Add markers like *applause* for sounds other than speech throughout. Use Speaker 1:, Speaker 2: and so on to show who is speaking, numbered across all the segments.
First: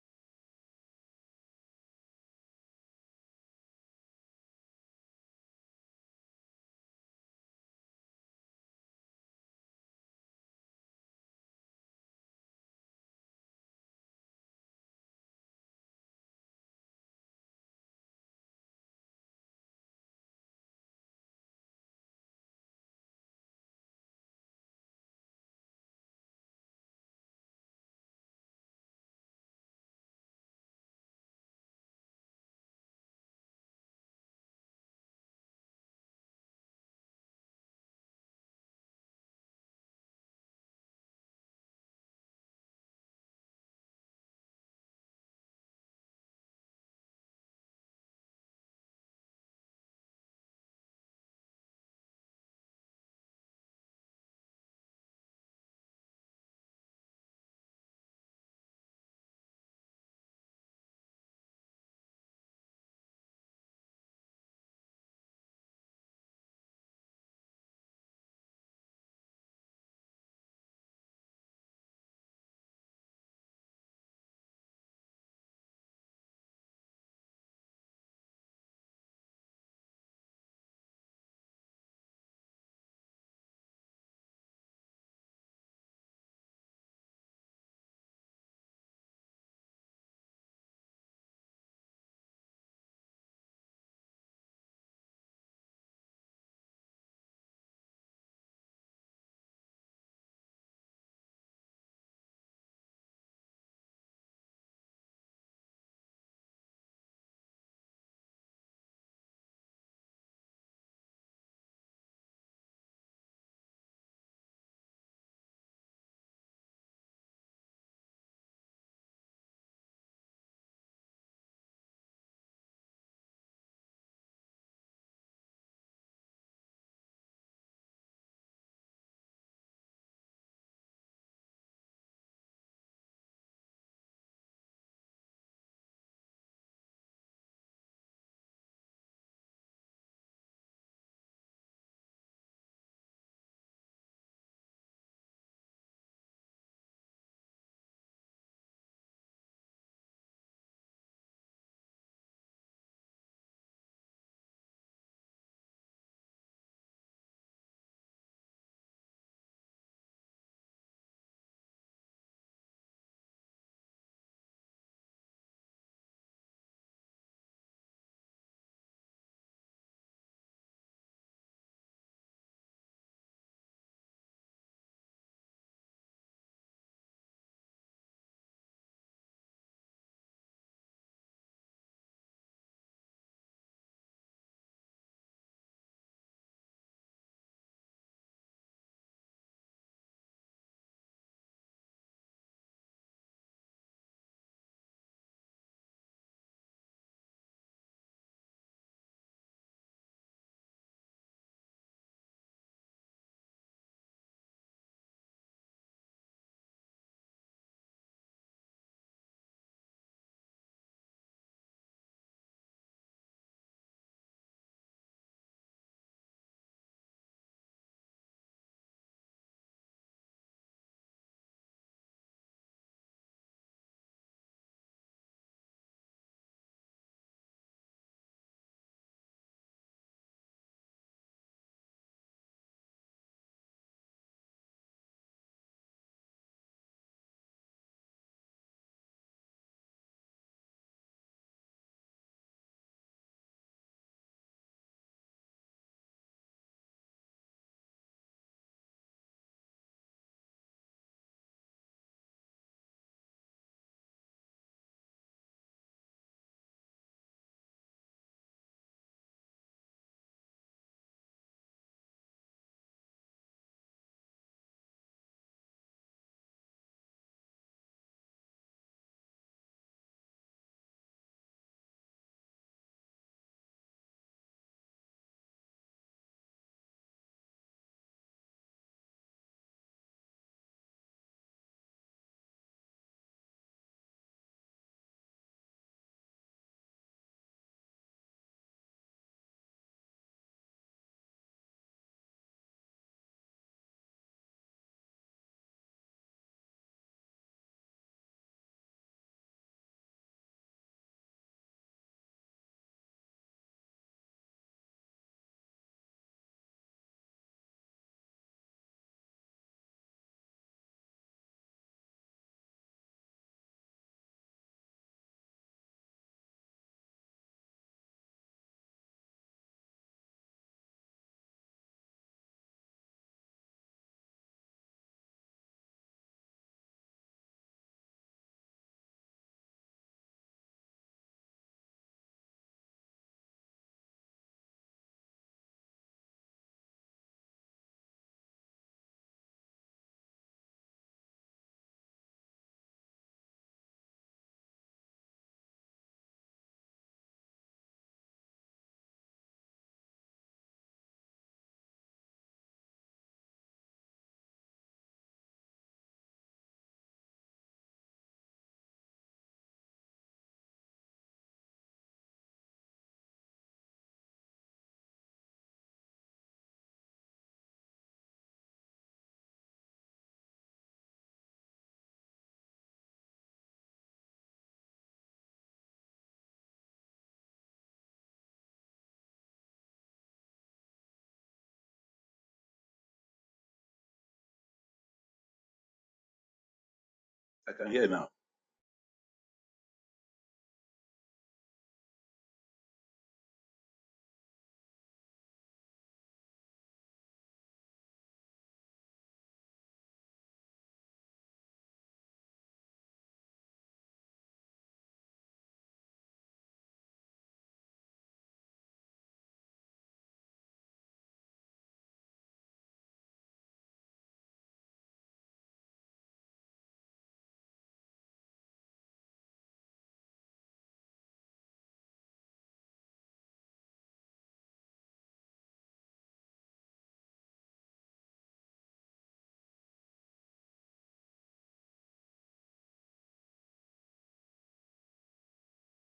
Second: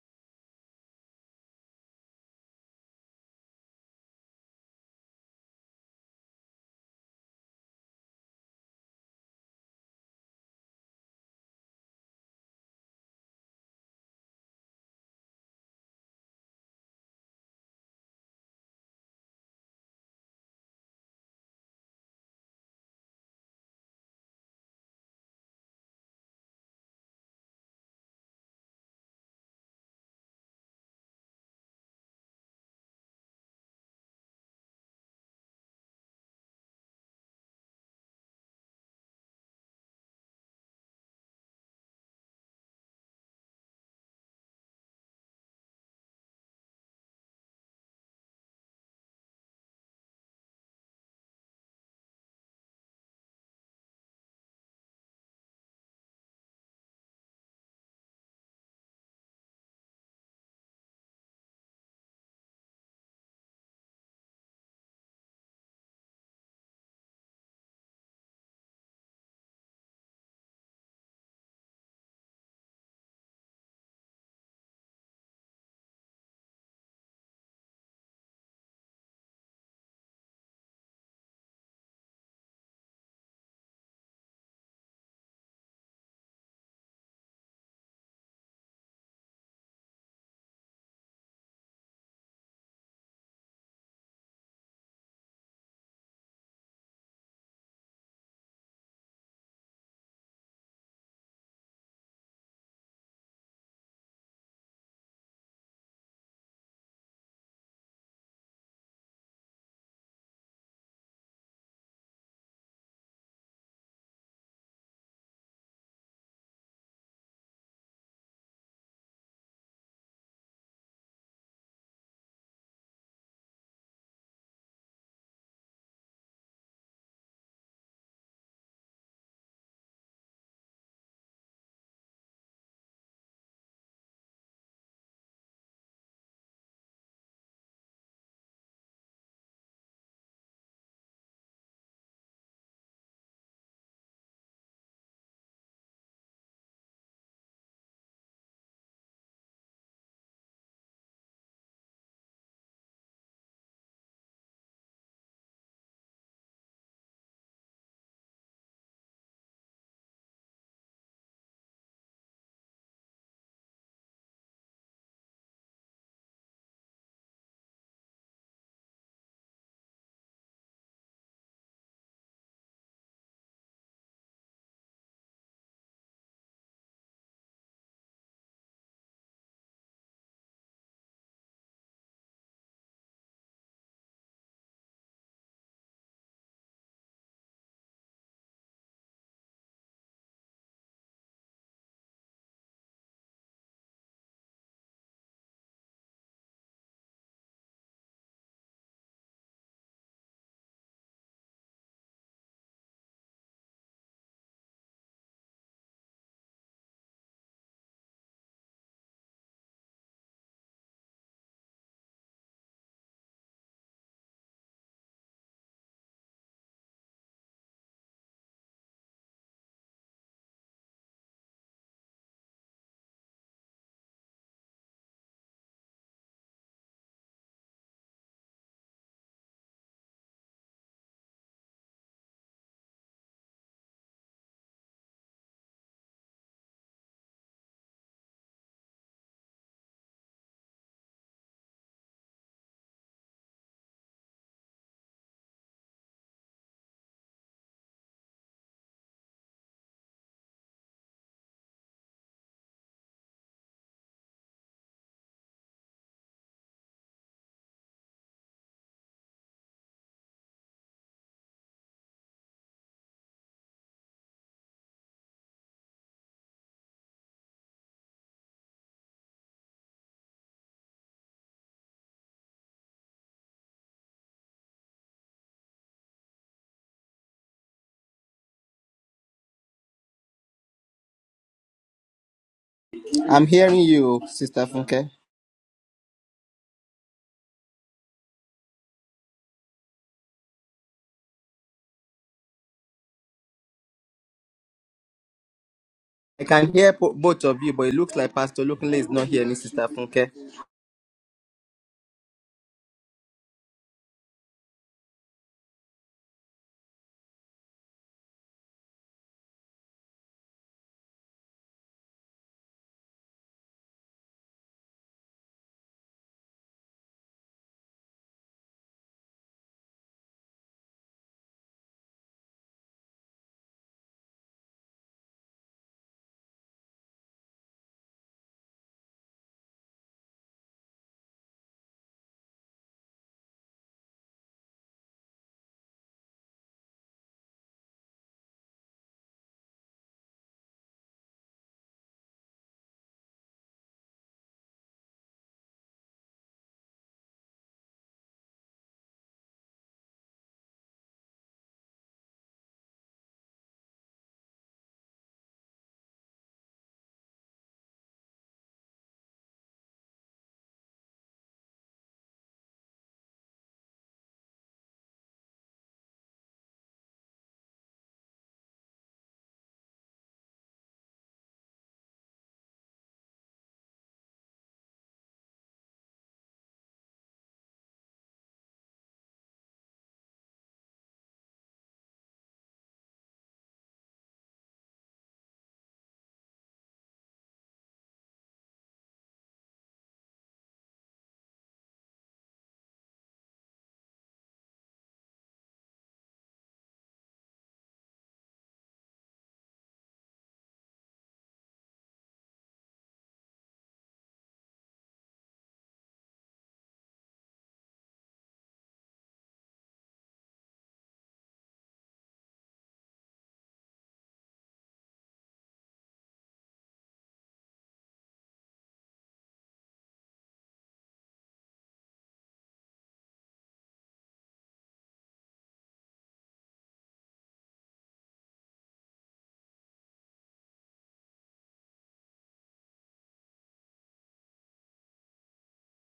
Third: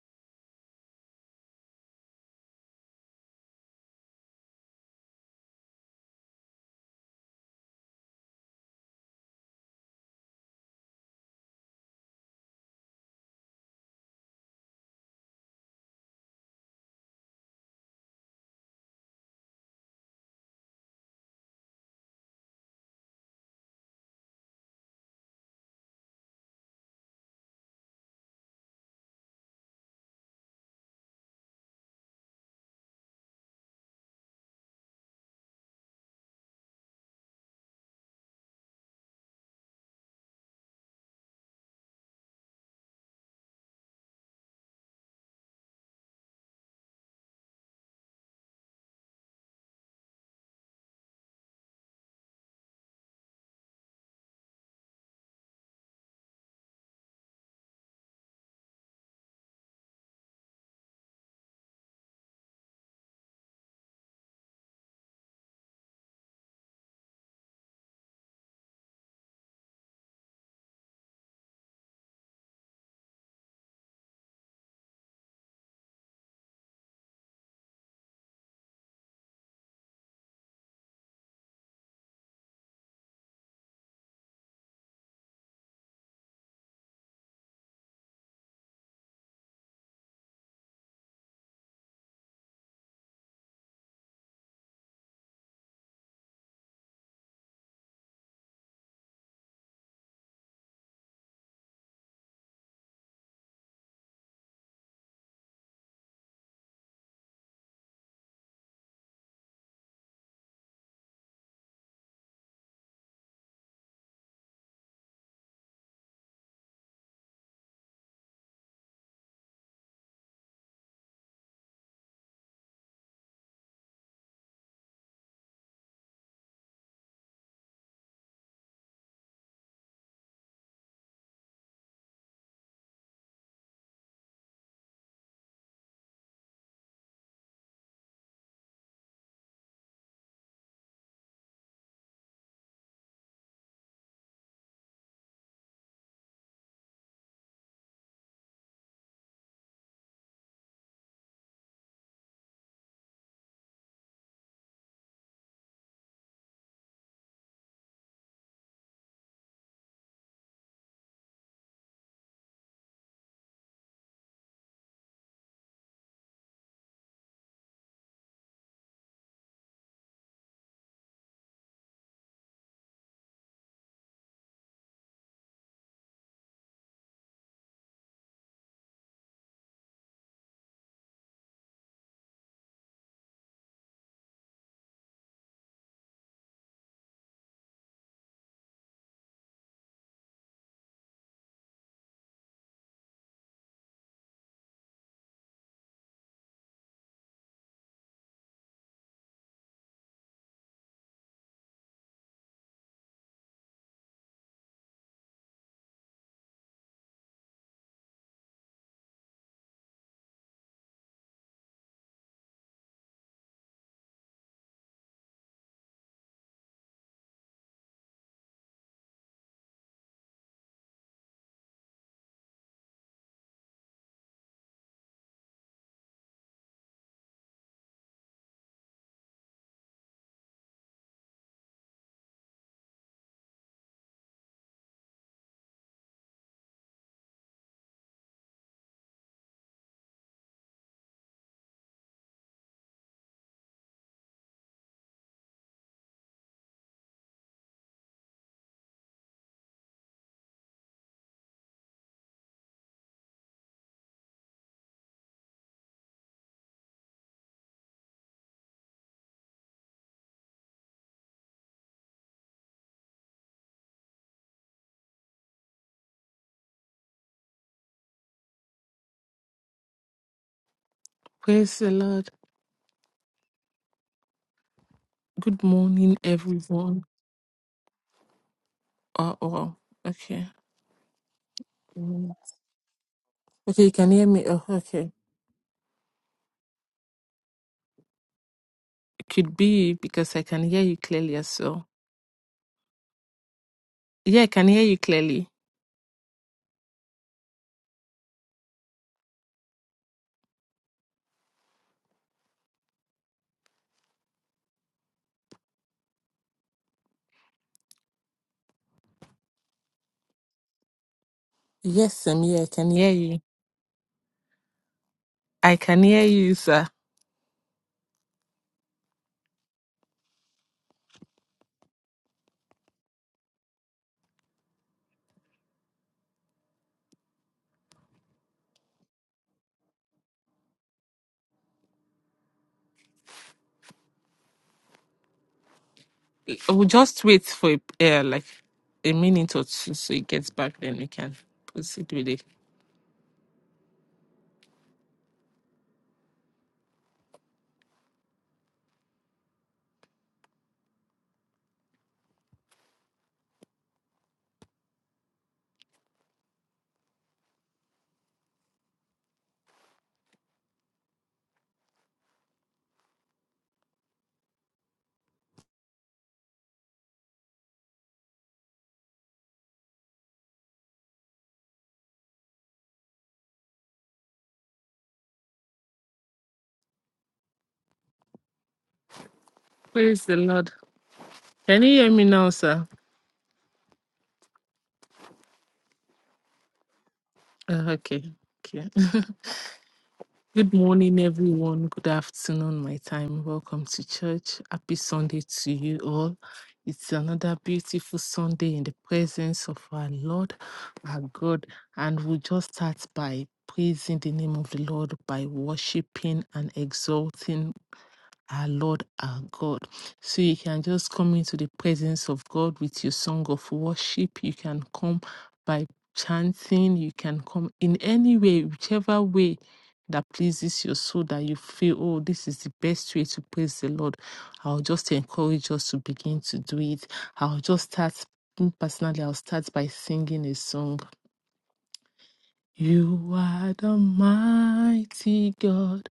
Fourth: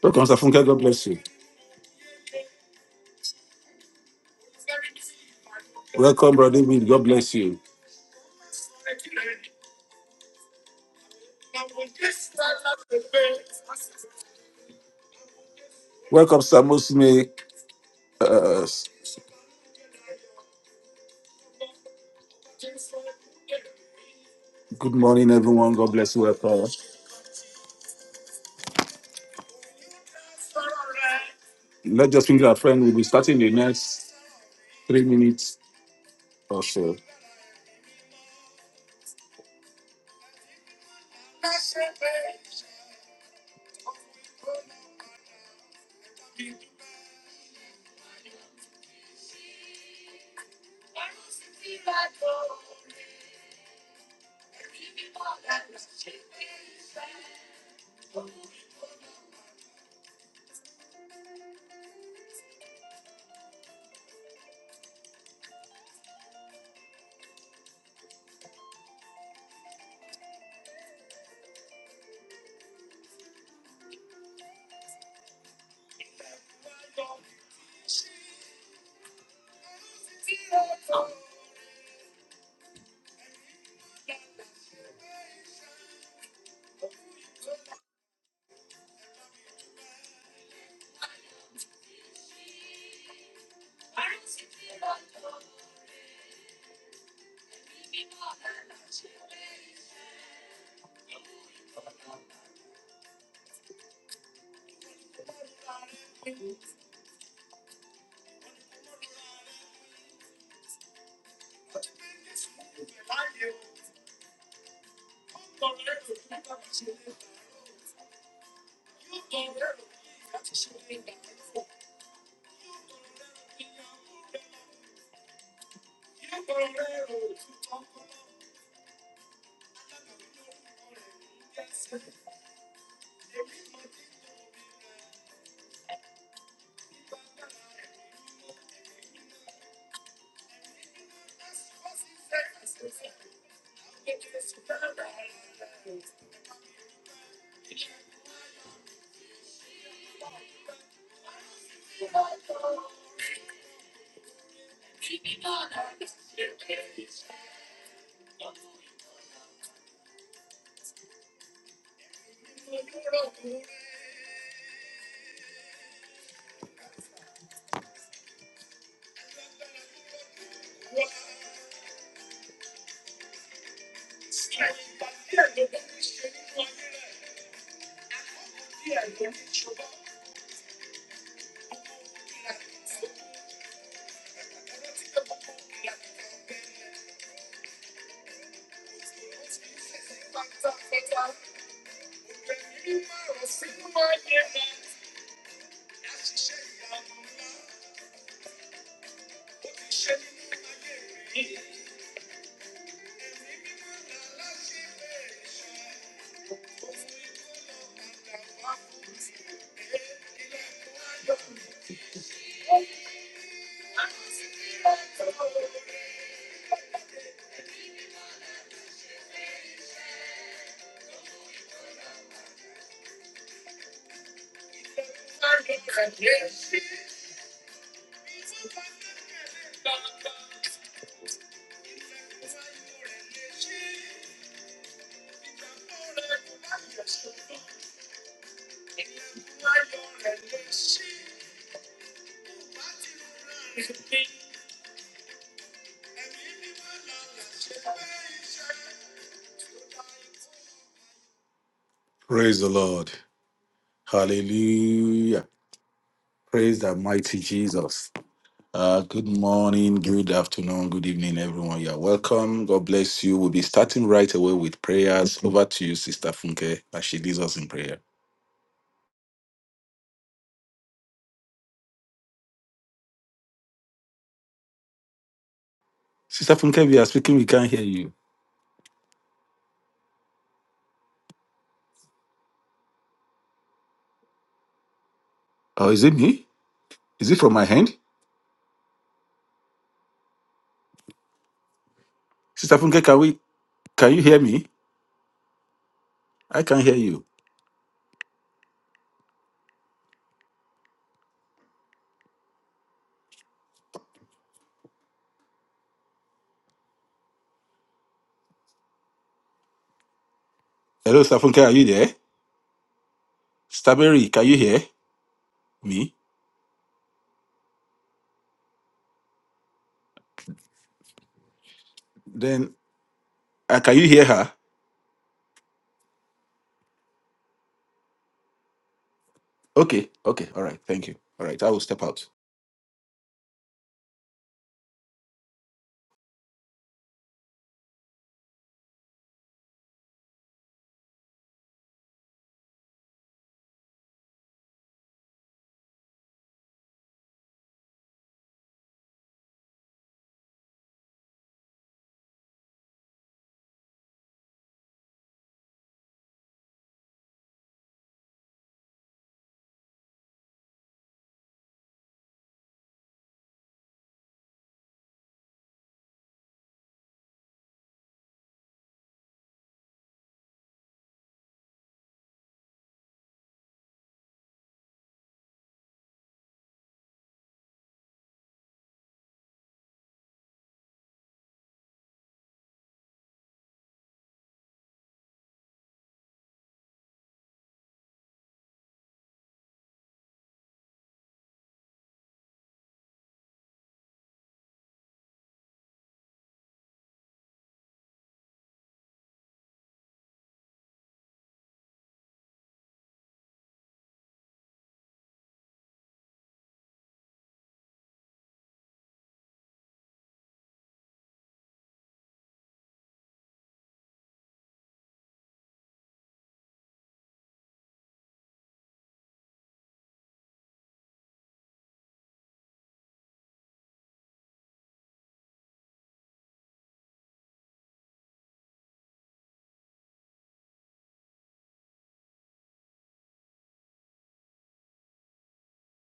Speaker 1: Welcome, Safunke. God bless you. Welcome, Brother David. God bless you. Welcome, Samosme. Uh, good morning, everyone. God bless you. Welcome. Let's just finger our friend. We'll be starting the next three minutes or so. Praise the Lord. Hallelujah. Praise the mighty Jesus. Uh, good morning, good afternoon, good evening, everyone. You're welcome. God bless you. We'll be starting right away with prayers. Over to you, Sister Funke, as she leads us in prayer.
Speaker 2: Praise the Lord. Good morning,
Speaker 1: Sister Funke, we
Speaker 2: everyone.
Speaker 1: are speaking. We can't hear you.
Speaker 2: Oh, oh, okay. Mm.
Speaker 3: I'm hearing
Speaker 2: Okay, you can
Speaker 3: you,
Speaker 2: hear me. Oh,
Speaker 3: Sister Funke.
Speaker 2: okay.
Speaker 1: Oh, is it me? Is it from my hand?
Speaker 2: It could be because I can hear you clearly as well.
Speaker 1: Sister Funke, can we can you hear
Speaker 2: Yeah, I
Speaker 1: me?
Speaker 2: can hear you clearly.
Speaker 3: I
Speaker 1: I
Speaker 3: can
Speaker 1: can
Speaker 3: hear
Speaker 1: hear
Speaker 3: po-
Speaker 1: you.
Speaker 3: both of you, but it looks like Pastor Lukunle is not hearing Sister Funke.
Speaker 1: Hello, Sister Funke, are you there?
Speaker 2: Yes, I'm here. I can hear you.
Speaker 1: Staberry, can you hear
Speaker 2: I can
Speaker 1: me?
Speaker 2: hear you, sir.
Speaker 1: Then uh, can you hear her? Okay, okay, all right, thank you. All right, I will step out.
Speaker 2: We'll just wait for uh, like a minute or two so it gets back, then we can proceed with it. Praise the Lord. Can you hear me now, sir?
Speaker 4: I
Speaker 2: Oh,
Speaker 4: can hear
Speaker 2: okay.
Speaker 4: now.
Speaker 2: Okay. Good morning, everyone. Good afternoon, my time. Welcome to church. Happy Sunday to you all. It's another beautiful Sunday in the presence of our Lord, our God. And we'll just start by praising the name of the Lord, by worshiping and exalting our Lord, our God. So you can just come into the presence of God with your song of worship. You can come by chanting. You can come in any way, whichever way that pleases your soul that you feel, oh, this is the best way to praise the Lord. I'll just encourage us to begin to do it. I'll just start. me Personally, I'll start by singing a song. You are the mighty God,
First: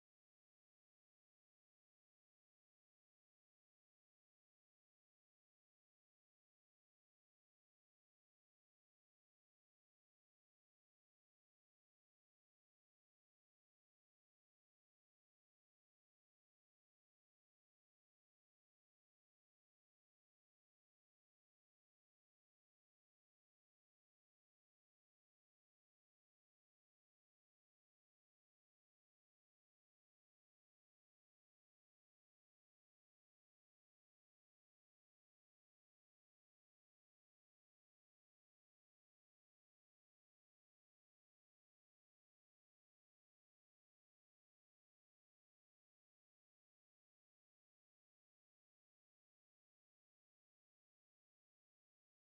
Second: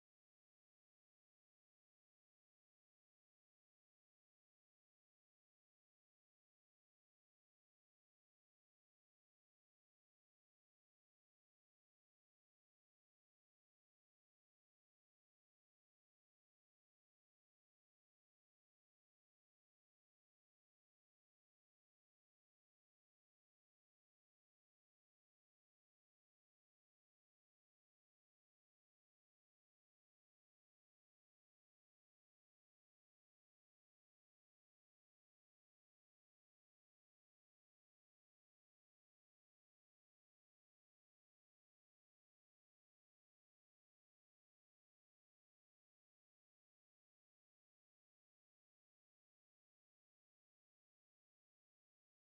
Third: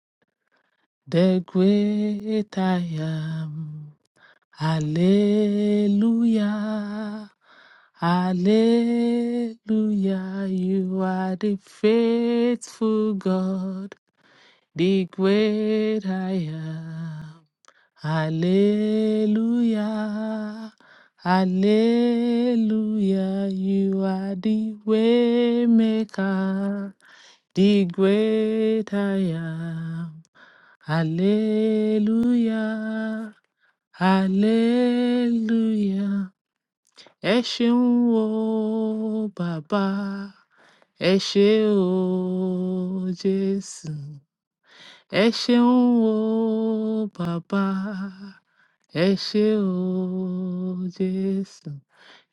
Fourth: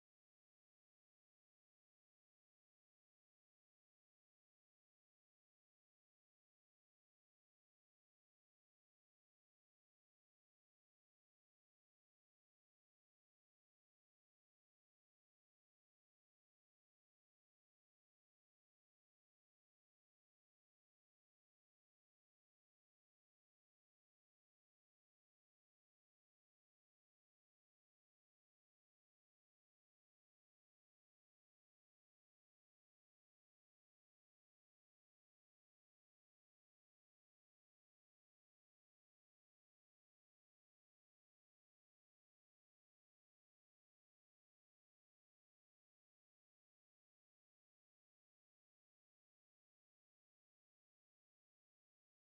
Speaker 2: the great I am. Hallelujah. Hallelujah. You are the faithful God, the great I am. Hallelujah. Hallelujah. You are the way maker, the great I am. Hallelujah hallelujah ẹ ṣeun o bàbá ẹ ṣé o jésù ẹ ṣeun o bàbá ẹ ṣé o jésù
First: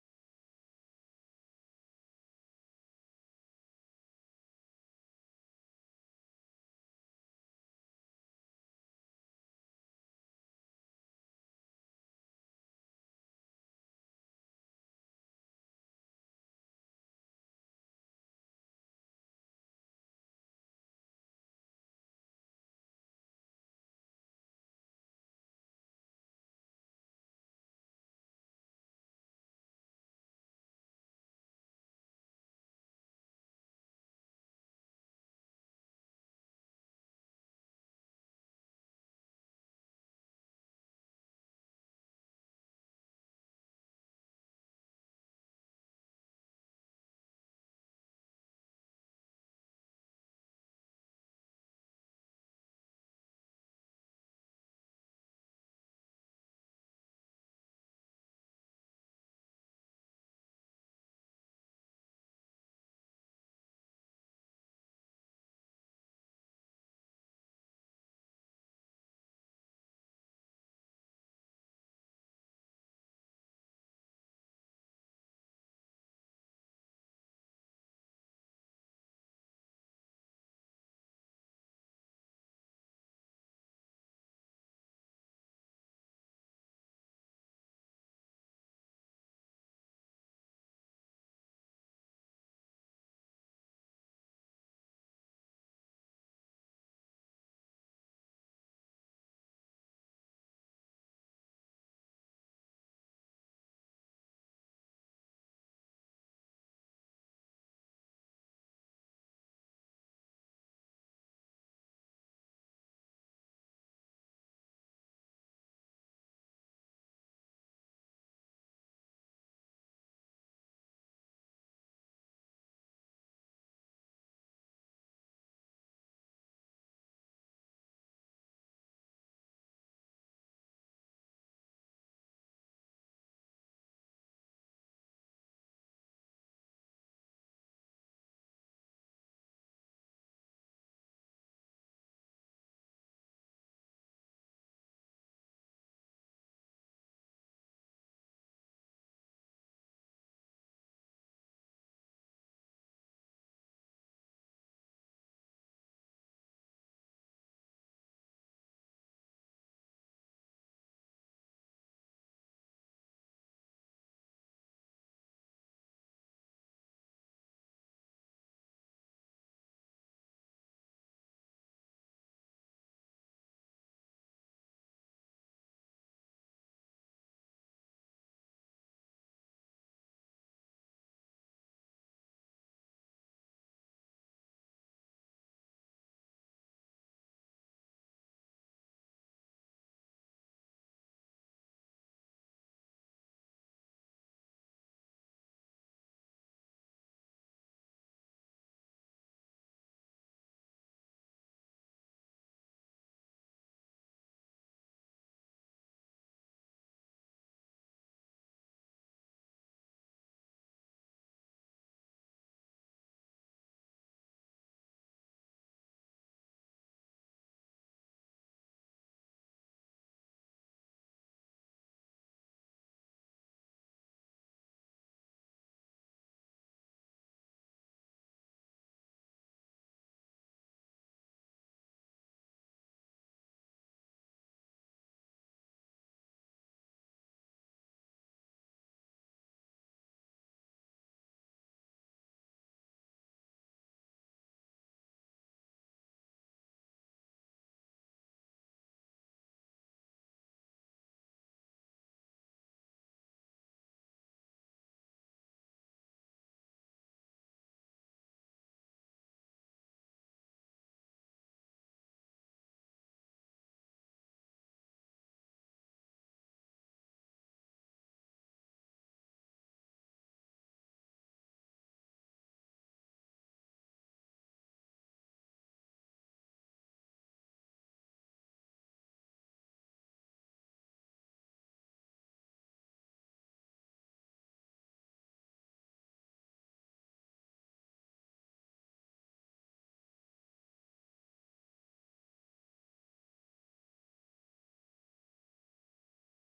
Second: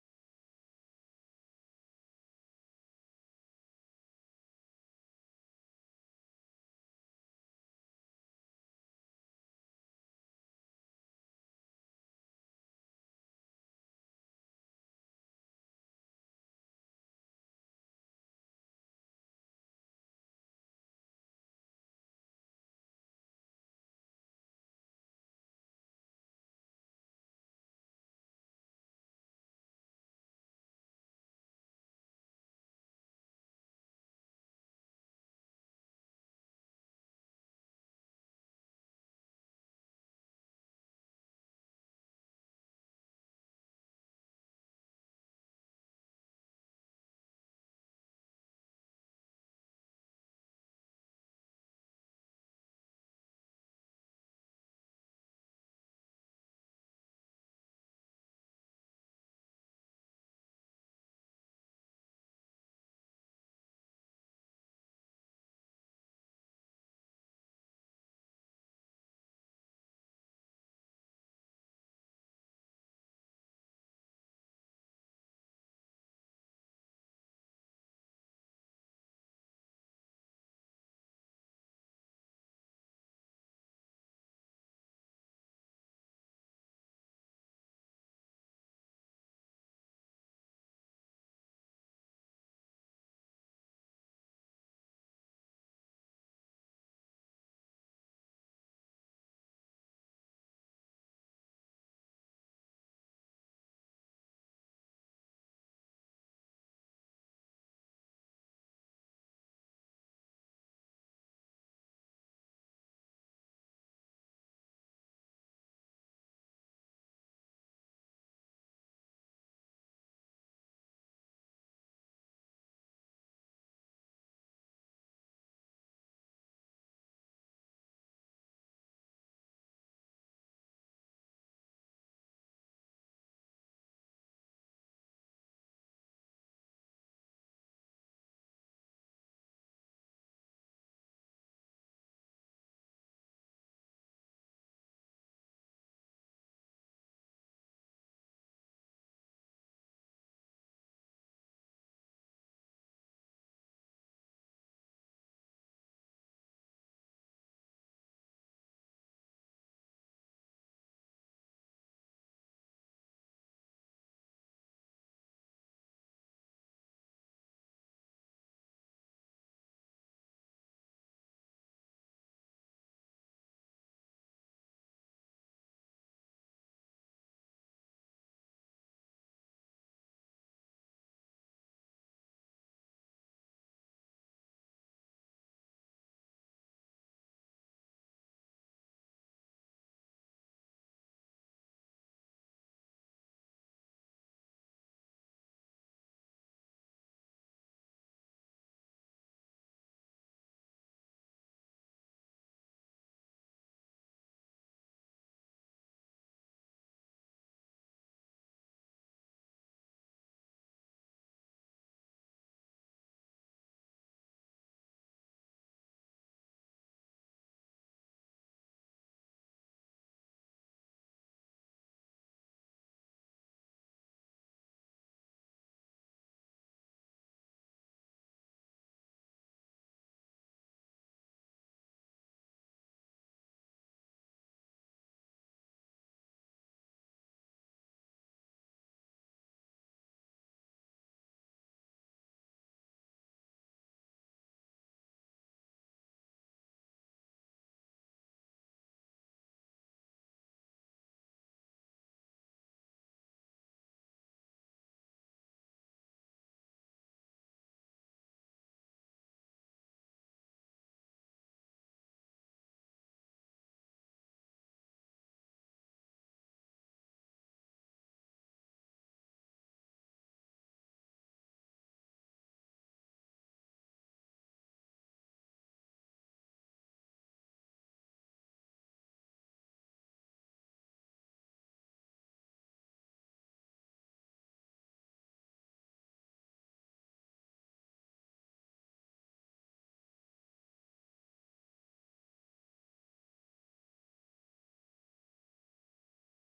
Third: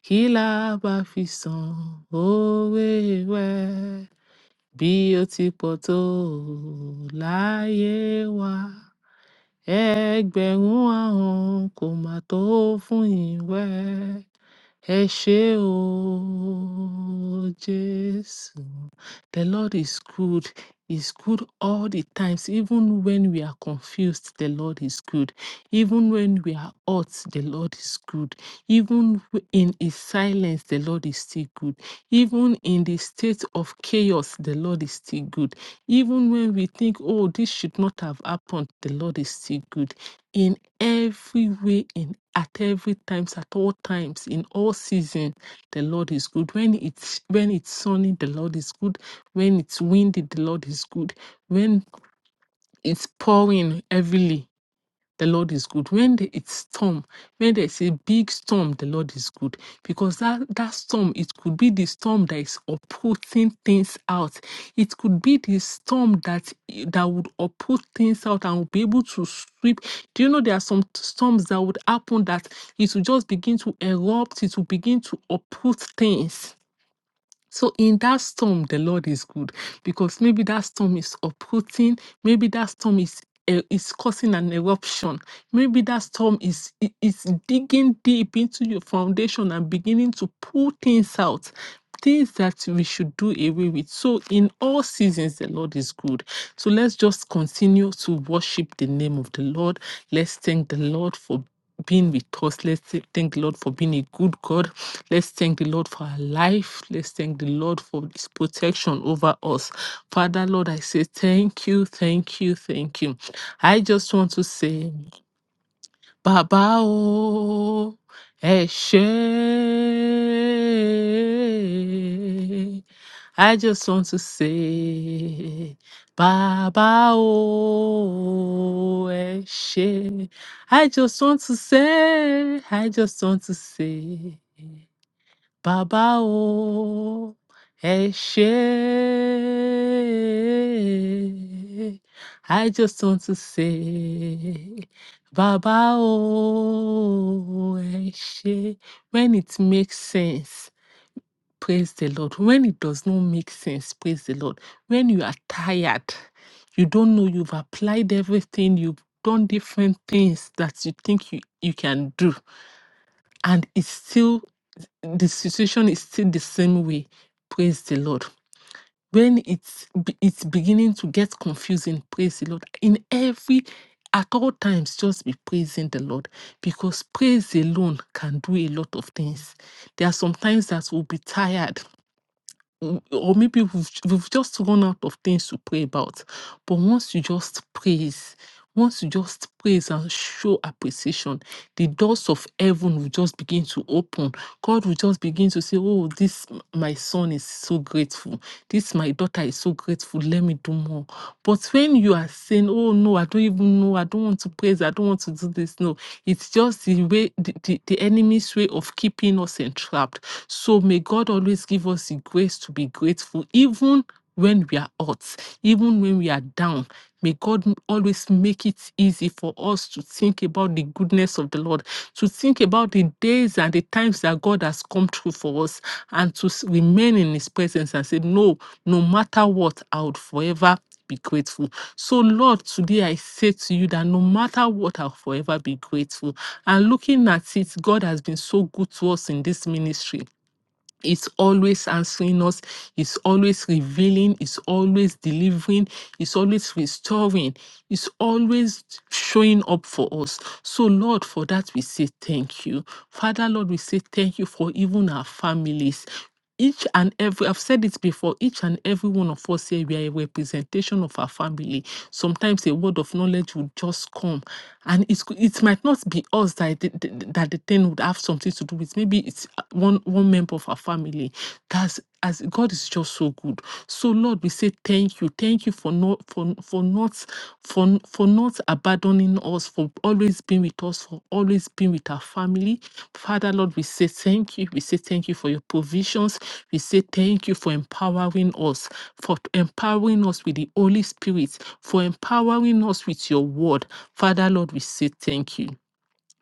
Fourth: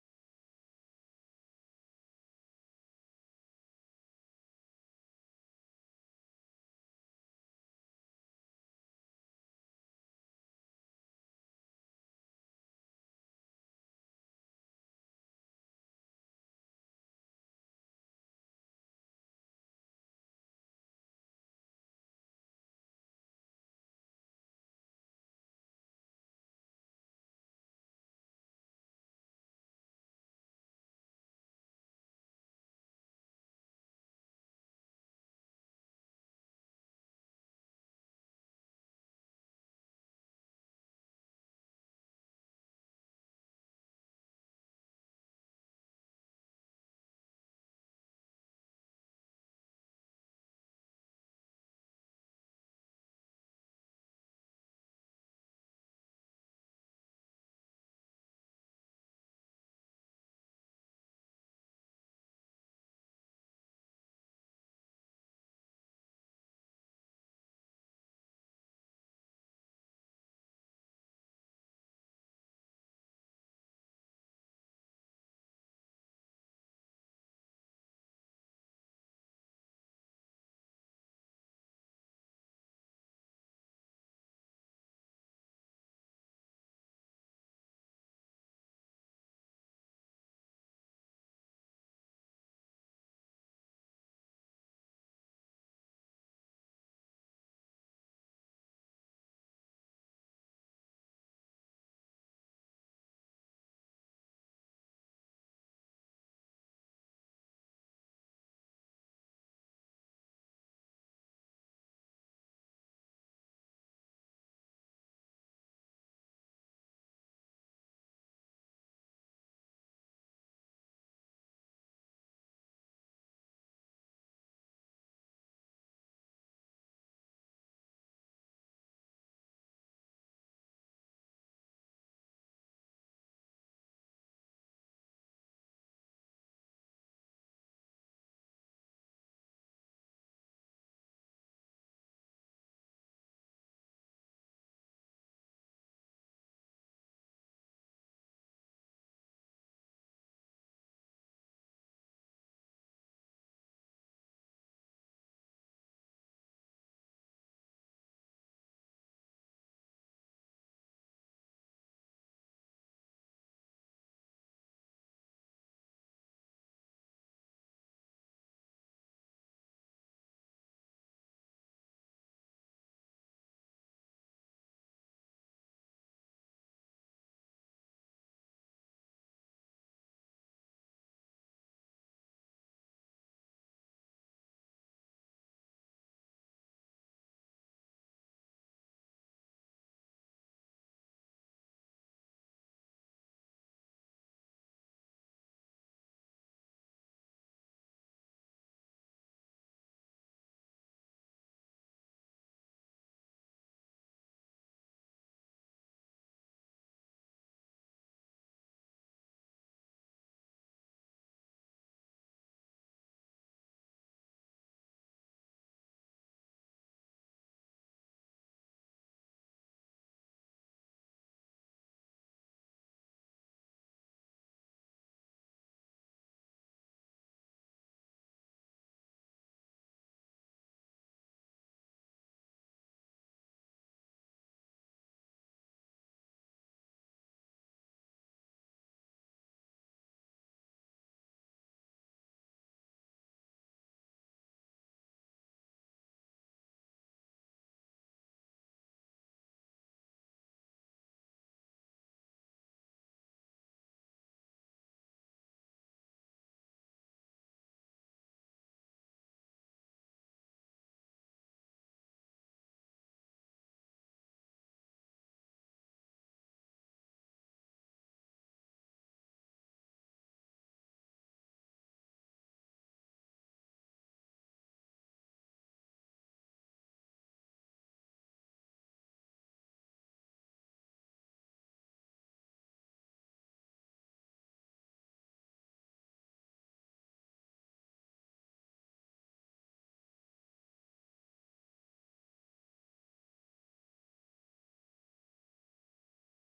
Speaker 2: kí la bá fi san owó rẹ bí ó ti pọ̀ tó láyé wa ẹgbẹ̀rún àrùn kò mà tó fún ìwẹ ẹ ṣé o jésù the Lord is good. Is good all the times, even when we are confused, the Lord is good. Even when we are hurt, the Lord is good. Even w- in His silence, the Lord is still good. Even in the state of chaos, the Lord is still good. Even when we think, oh, this should not have happened, the Lord is still good. In every way, in at every times, at all times, in all seasons, the Lord is good. When it's when it's sunny, the Lord is good. When it's windy, the Lord is good. When it's pouring heavily, the Lord is good. When the- it's storm, when there's a big storm, the Lord is good. Because that, that storm, it could be the storm that is uprooting things out. It could be the storm that that would uproot things out and will be able to sweep. Do you know there are some storms that would happen that it will just begin to erupt, it will begin to uproot things so in that storm, the Lord is good because maybe that storm is uprooting, maybe that storm is eh, is causing an eruption. Maybe that storm is i- is digging deep into your foundation and beginning to pull things out, things that we should do away with. So in all seasons, the Lord is good. So let's just continue to worship the name of the Lord. Let's thank the Lord for being with us. Let's thank the Lord for being a good God. Let's thank the Lord for our life. Let's thank the Lord for his protection over us. Father, Lord, I say thank you, thank you, thank you. I just want to say Bàbá o, ẹ ṣé. I just want to say, Bàbá o, ẹ ṣé. I just want to say, I just want to say. Bàbá o, ẹ ṣé. I just want to say, Bàbá o, ẹ ṣé. When it makes sense, praise the Lord. When it does not make sense, praise the Lord. When you are tired, you don't know you've applied everything, you've done different things that you think you, you can do, and it still the situation is still the same way praise the lord when it's be- it's beginning to get confusing praise the lord in every at all times just be praising the lord because praise alone can do a lot of things there are some times that we'll be tired w- or maybe we've, j- we've just run out of things to pray about. But once you just praise, once you just praise and show appreciation, the doors of heaven will just begin to open. God will just begin to say, Oh, this m- my son is so grateful. This my daughter is so grateful. Let me do more. But when you are saying, oh no, I don't even know, I don't want to praise, I don't want to do this, no, it's just the way, the, the, the enemy's way of keeping us entrapped. So may God always give us the grace to be grateful, even when we are out, even when we are down. May God m- always make it easy for us to think about the goodness of the Lord, to think about the days and the times that God has come through for us, and to s- remain in His presence and say, No, no matter what, I would forever be grateful. So, Lord, today I say to you that no matter what, I'll forever be grateful. And looking at it, God has been so good to us in this ministry. It's always answering us. It's always revealing. It's always delivering. It's always restoring. It's always showing up for us. So, Lord, for that we say thank you. Father, Lord, we say thank you for even our families each and every i've said it before each and every one of us here we are a representation of our family sometimes a word of knowledge would just come and it's, it might not be us that the, the- that the thing would have something to do with maybe it's uh, one one member of our family that's as god is just so good so lord we say thank you thank you for not not for for not for for not abandoning us, for always being with us, for always being with our family. Father Lord, we say thank you. We say thank you for your provisions. We say thank you for empowering us, for empowering us with the Holy Spirit, for empowering us with your word. Father Lord, we say thank you.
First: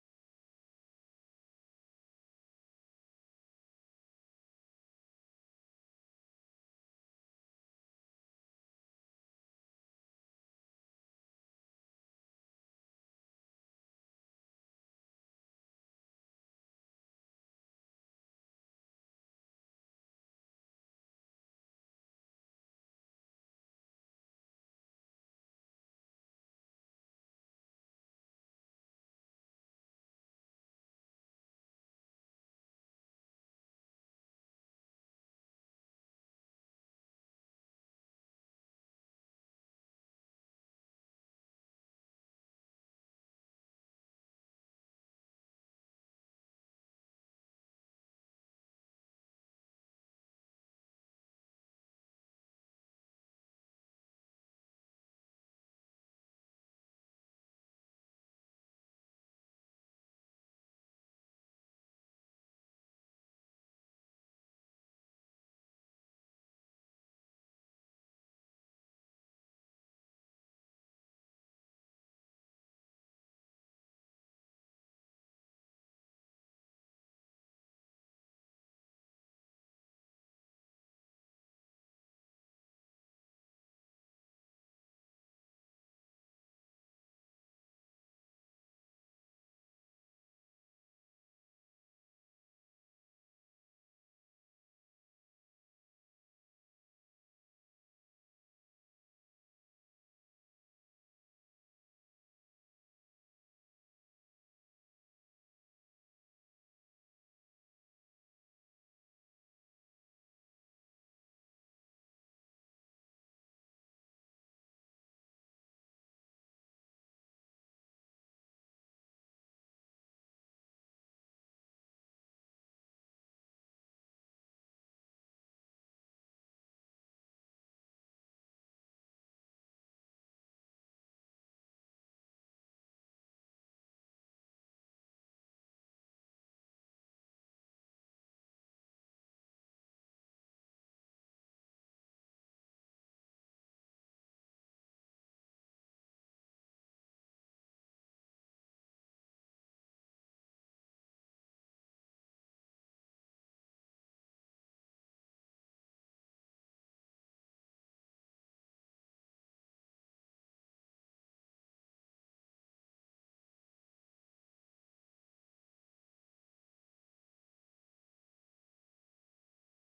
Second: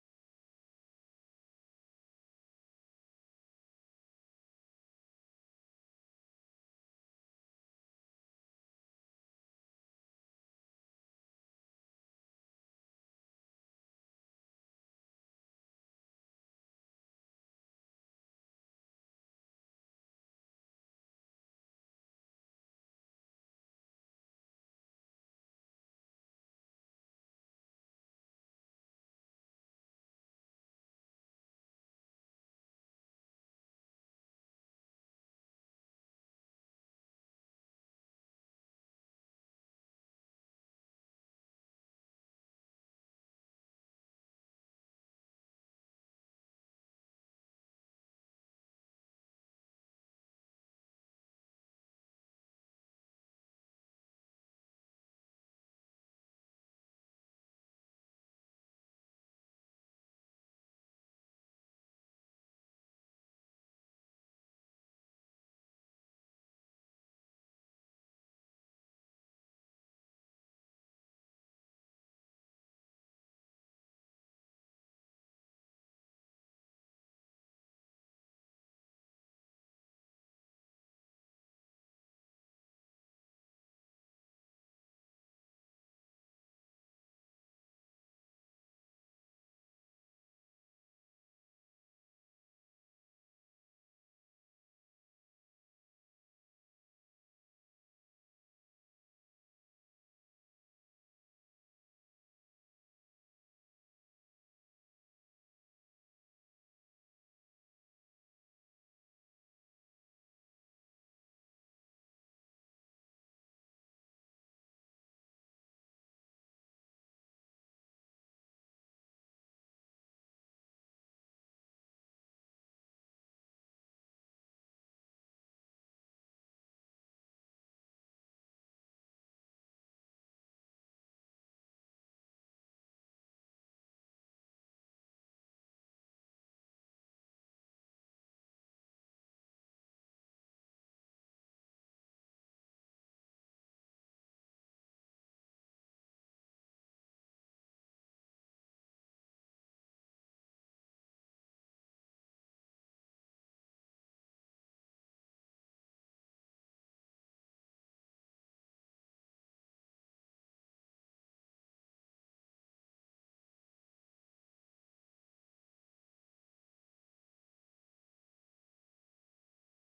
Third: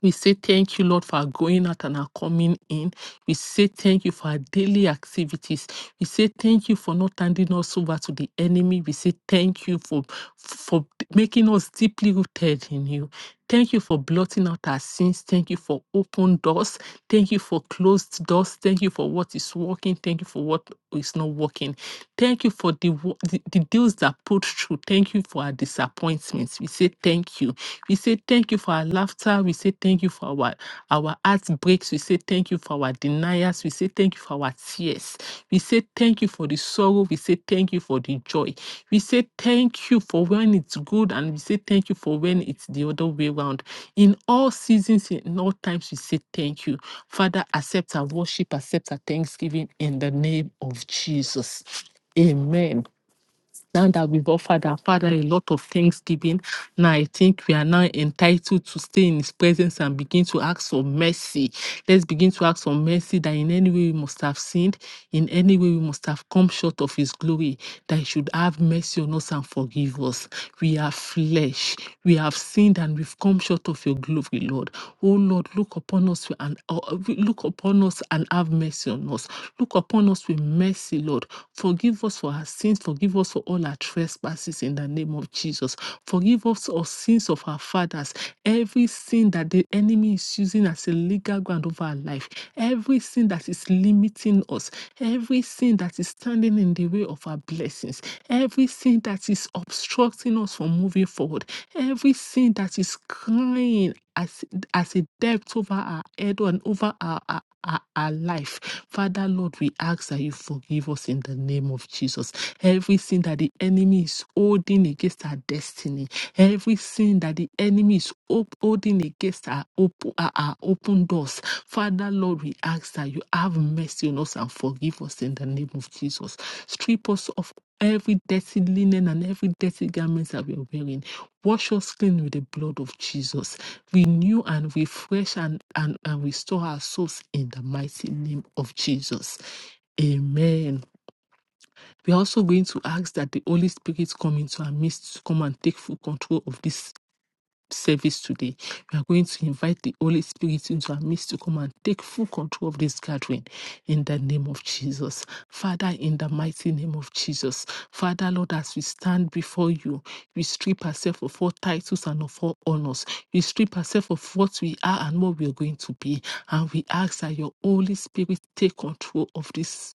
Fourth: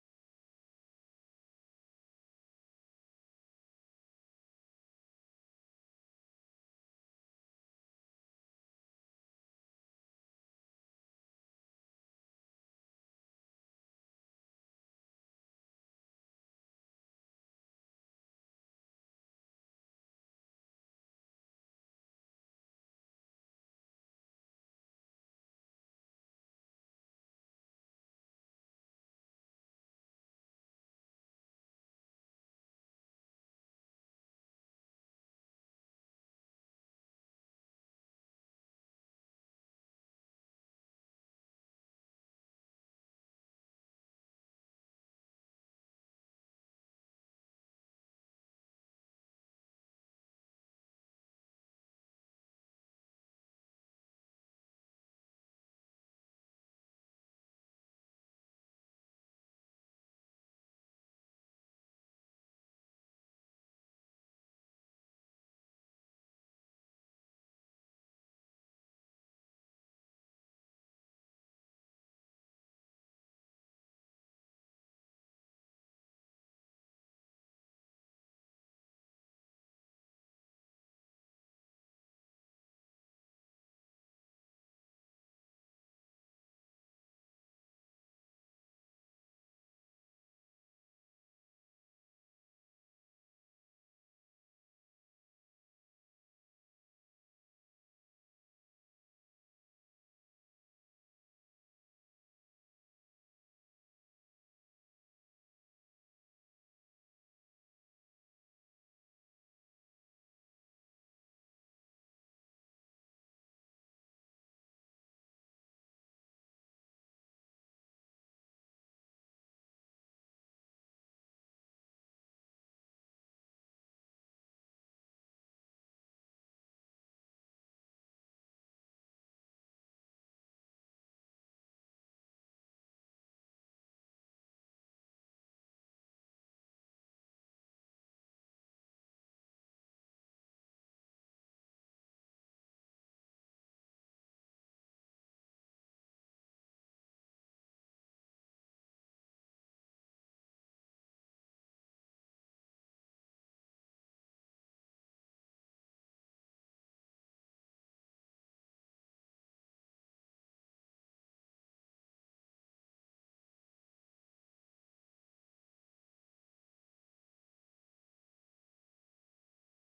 Speaker 2: We say thank you, Lord, for our going out and our coming in. We say thank you for our daily activities. We say thank you for not handing us over to the enemy. We say thank you for, for making us deeply rooted in you. Thank you for blotting out our sins. Thank you for open doors. Thank you for closed doors. Thank you for what is working. Thank you for what is not working. Thank you for the, the, the deals that put through. Thank you for our disappointments. We say thank you. We say thank you for our laughter. We say thank you for our, our heartbreaks. We say thank you for our deniers. We say thank you for our tears. We say thank you for the sorrow. We say thank you for the joy. We say thank you for when it's good and we say thank you for when it's the other way around. In all seasons, in all times, we say thank you. Father, accept our worship, accept our thanksgiving in the name of Jesus. Amen. Now that we've offered our Father a lot of thanksgiving, now I think we are now entitled to stay in His presence and begin to ask for mercy. Let's begin to ask for mercy that in any way we must have sinned, in any way we must have come short of his glory, that he should have mercy on us and forgive us. We are flesh. We have sinned and we've come short of your glory, Lord. Oh Lord, look upon us and uh, uh, look upon us and have mercy on us. Look upon us with mercy, Lord. Forgive us for our sins. Forgive us for all our trespasses in the name of Jesus. Forgive us our sins of our fathers. Every sin that the enemy is using as a legal ground over our life, Everything that is limiting us, everything that is standing in the way of our blessings, everything that is obstructing us from moving forward, everything that is crying as, as a debt over our head and over our, our our, our life. Father, Lord, we ask that you forgive us in the name of Jesus. Every sin that the enemy is holding against our destiny, every sin that the enemy is op- holding against our, op- our, our open doors, Father, Lord, we ask that you have mercy on us and forgive us in the name of Jesus. Strip us of Every dirty linen and every dirty garments that we are wearing, wash us clean with the blood of Jesus. Renew and refresh and, and, and restore our souls in the mighty name of Jesus. Amen. We're also going to ask that the Holy Spirit come into our midst to come and take full control of this service today. We are going to invite the Holy Spirit into our midst to come and take full control of this gathering in the name of Jesus. Father, in the mighty name of Jesus. Father, Lord, as we stand before you, we strip ourselves of all titles and of all honors. We strip ourselves of what we are and what we are going to be. And we ask that your Holy Spirit take control of this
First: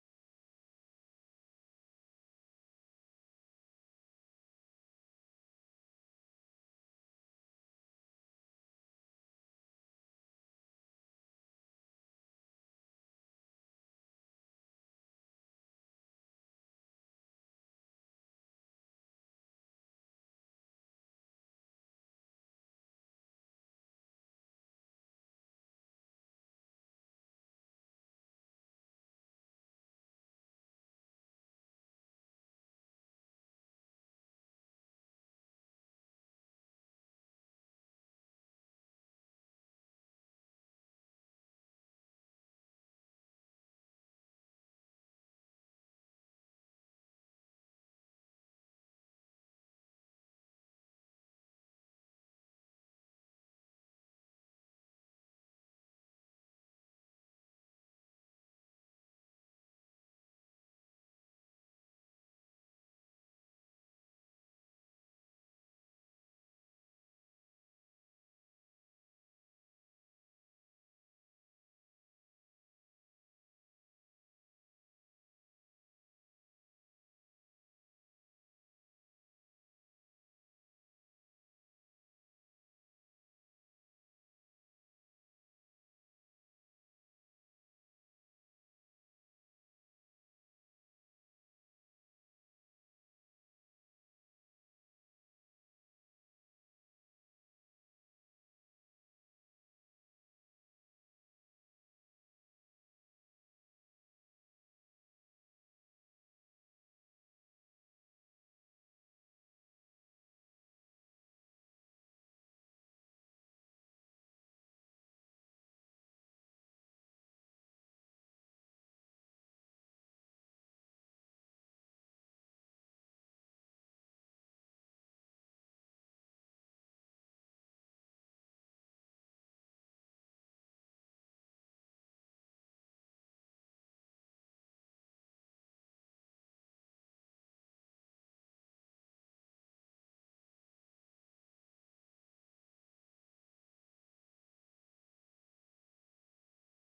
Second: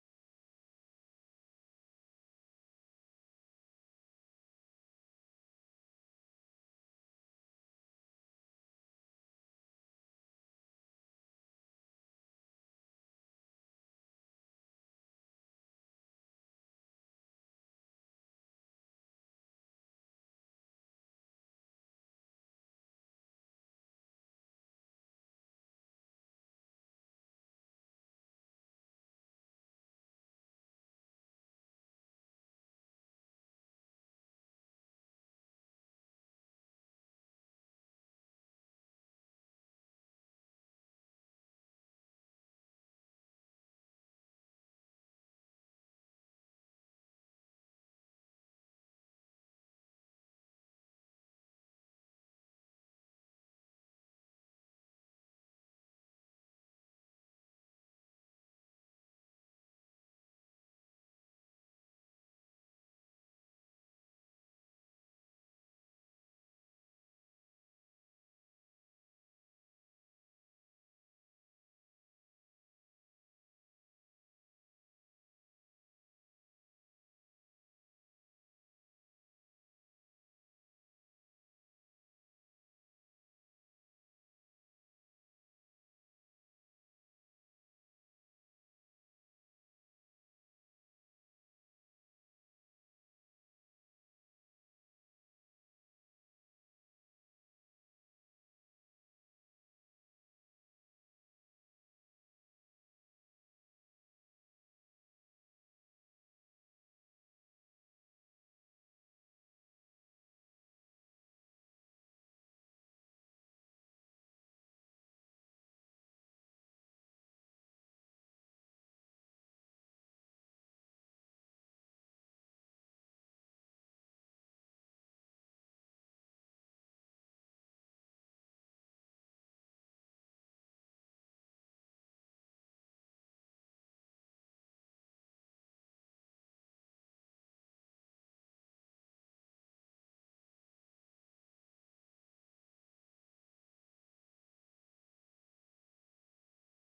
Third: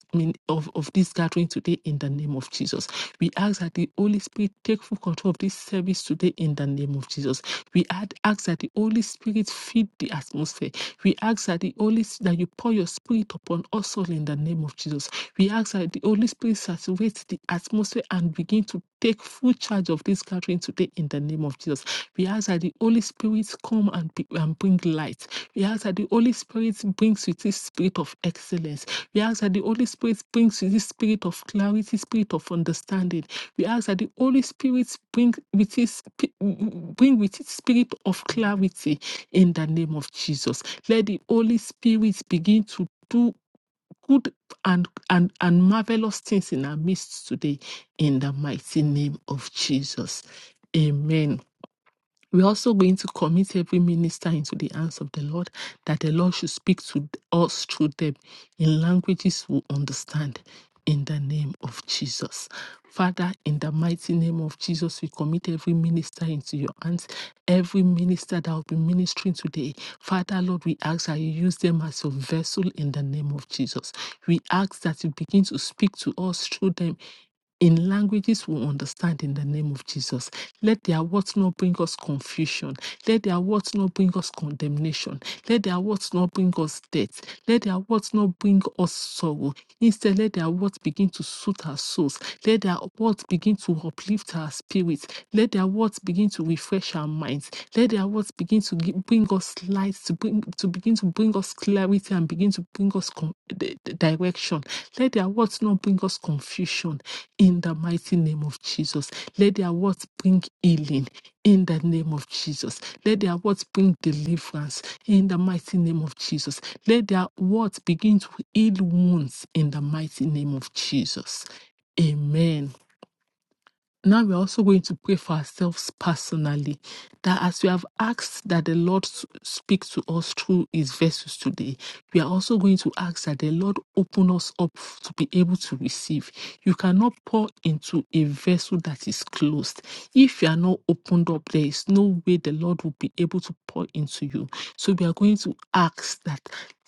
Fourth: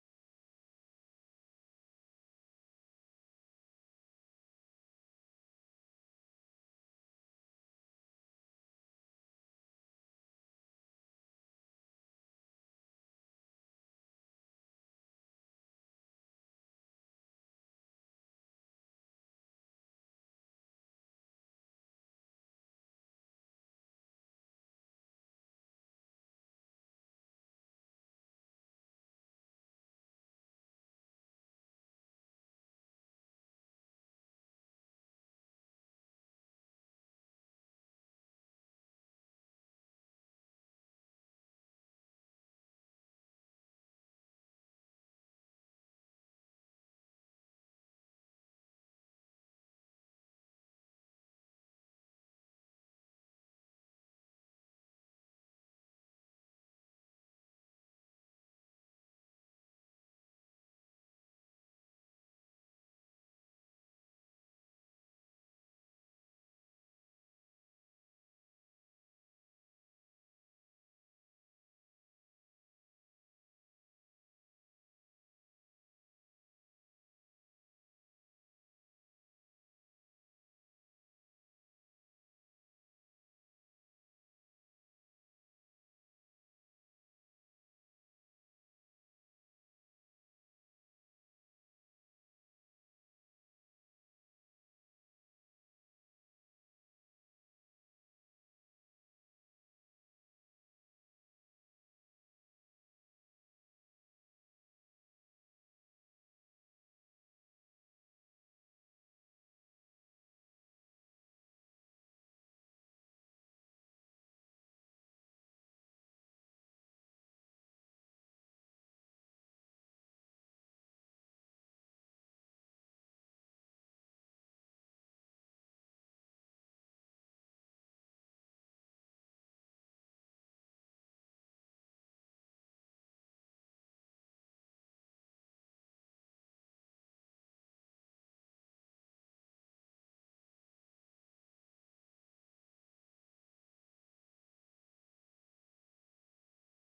Speaker 2: of, of this gathering today in the name of Jesus. We ask that the Holy Spirit take full control of this this service today in the name of Jesus. We ad- ask that the Holy Spirit feed the atmosphere. We ask that the Holy that you pour your spirit upon us all in the name of Jesus. We ask that the Holy Spirit saturates the atmosphere and begin to take full charge of this gathering today in the name of Jesus. We ask that the Holy Spirit come and, be, and bring light. We ask that the Holy Spirit brings with his spirit of excellence. We ask that the Holy Spirit brings with his spirit of clarity, spirit of understanding. We ask that the Holy Spirit bring with his bring with his spirit of clarity in the name of Jesus. Let the Holy Spirit begin to do good and, and, and marvelous things in our midst today in the mighty name of Jesus. Amen. We're also going to commit every minister into the hands of the Lord, that the Lord should speak to us through them in languages we understand. In the name of Jesus. Father, in the mighty name of Jesus, we commit every minister into your hands. Every minister that will be ministering today, Father, Lord, we ask that you use them as your vessel in the name of Jesus. We ask that you begin to speak to us through them in languages we understand in the name of Jesus. Let their words not bring us confusion. Let their words not bring us condemnation. Let their words not bring us death. Let their words not bring us sorrow. Instead, let their words begin to soothe our souls. Let their words begin to uplift our spirits. Let their words begin to refresh our minds. Let their words begin to gi- bring us light, to, bring, to begin to bring us clarity and begin to bring us con- the, the direction. Let their words not bring us confusion in the mighty name of Jesus. Let their words bring healing in the name of Jesus. Let their words bring deliverance in the mighty name of Jesus. Let their words begin to heal wounds in the mighty name of Jesus. Amen. Now we're also going to pray for ourselves personally that as we have asked that the Lord s- speak to us through his vessels today, we are also going to ask that the Lord open us up f- to be able to receive. You cannot pour into a vessel that is closed. If you are not opened up, there is no way the Lord will be able to pour into you. So we are going to ask that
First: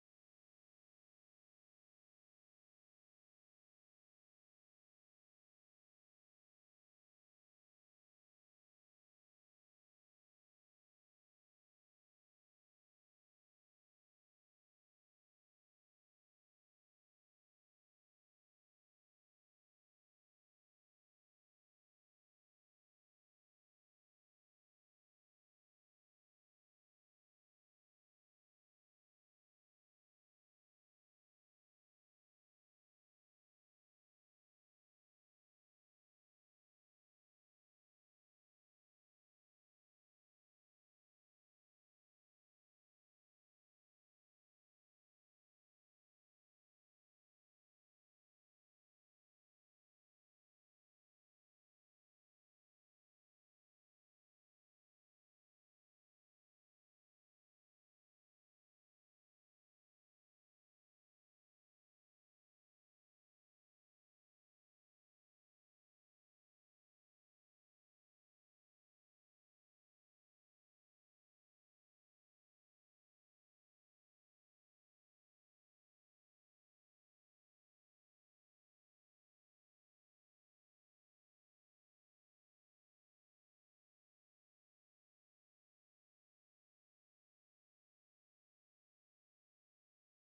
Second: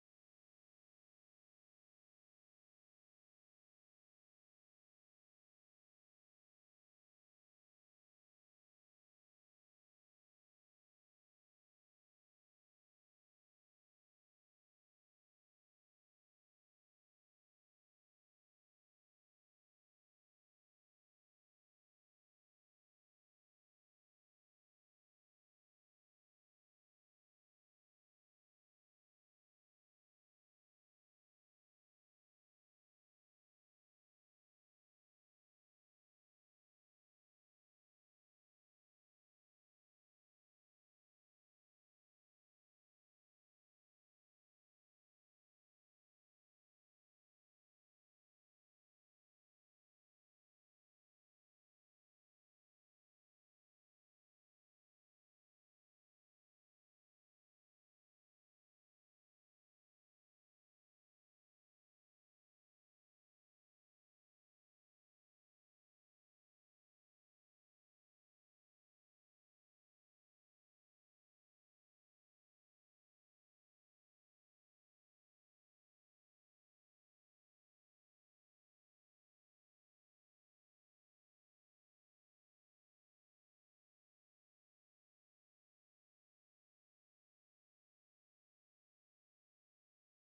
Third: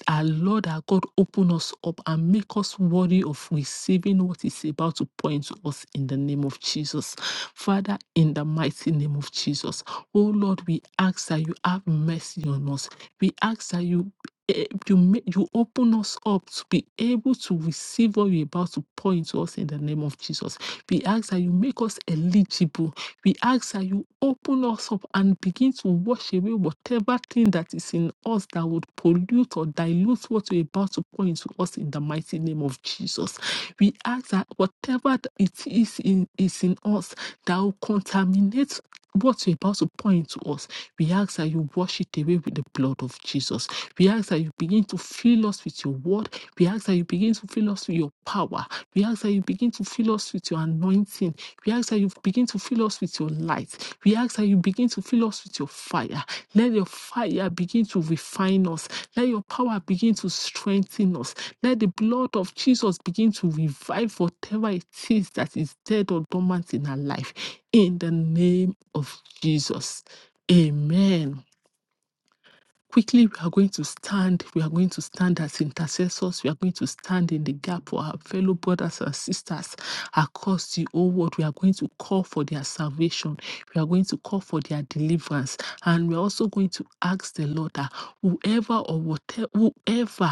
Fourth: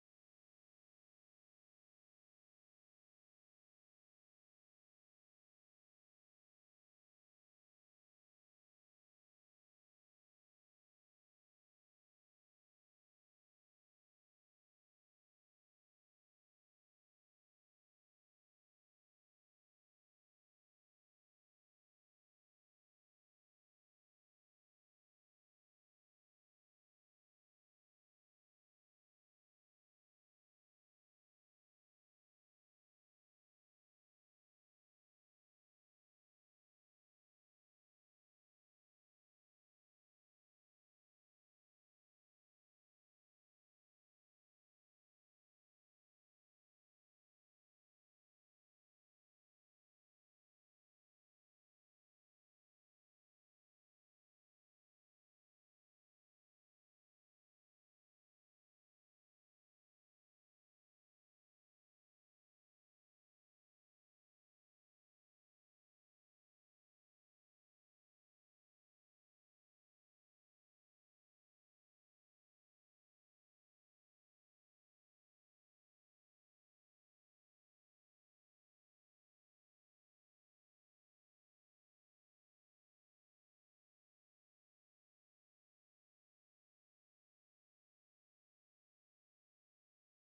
Speaker 2: our Lord, our God, open us up and make us worthy of receiving what is about to point to us in the name of Jesus. Father, in the mighty name of Jesus, oh Lord, we ask that you have mercy on us. We ask that you eh, you, make, you open us up to be able to receive what you're about to point to us in the name of Jesus. We ask that you make us eligible we ask that you open us up and begin to wash away whatever thing that is in us that would pollute or dilute what you're about to pour into us in the mighty name of Jesus. We ask that whatever th- it is in is in us that will contaminate what you're about to pour into us, we ask that you wash it away with the blood of Jesus. We ask that you begin to fill us with your word. We ask that you begin to fill us with your power. We ask that you begin to fill us with your anointing. We ask that you begin to fill us with your light. We ask that you begin to fill us with your fire. Let your fire begin to refine us. Let your power begin to strengthen us. Let the blood of Jesus begin to revive whatever it is that is dead or dormant in our life. In the name of Jesus. Amen quickly we are going to stand we are going to stand as intercessors we are going to stand in the gap for our fellow brothers and sisters across the whole world we are going to call for their salvation we are going to call for their deliverance and we're also going to ask the lord that whoever or whatever whoever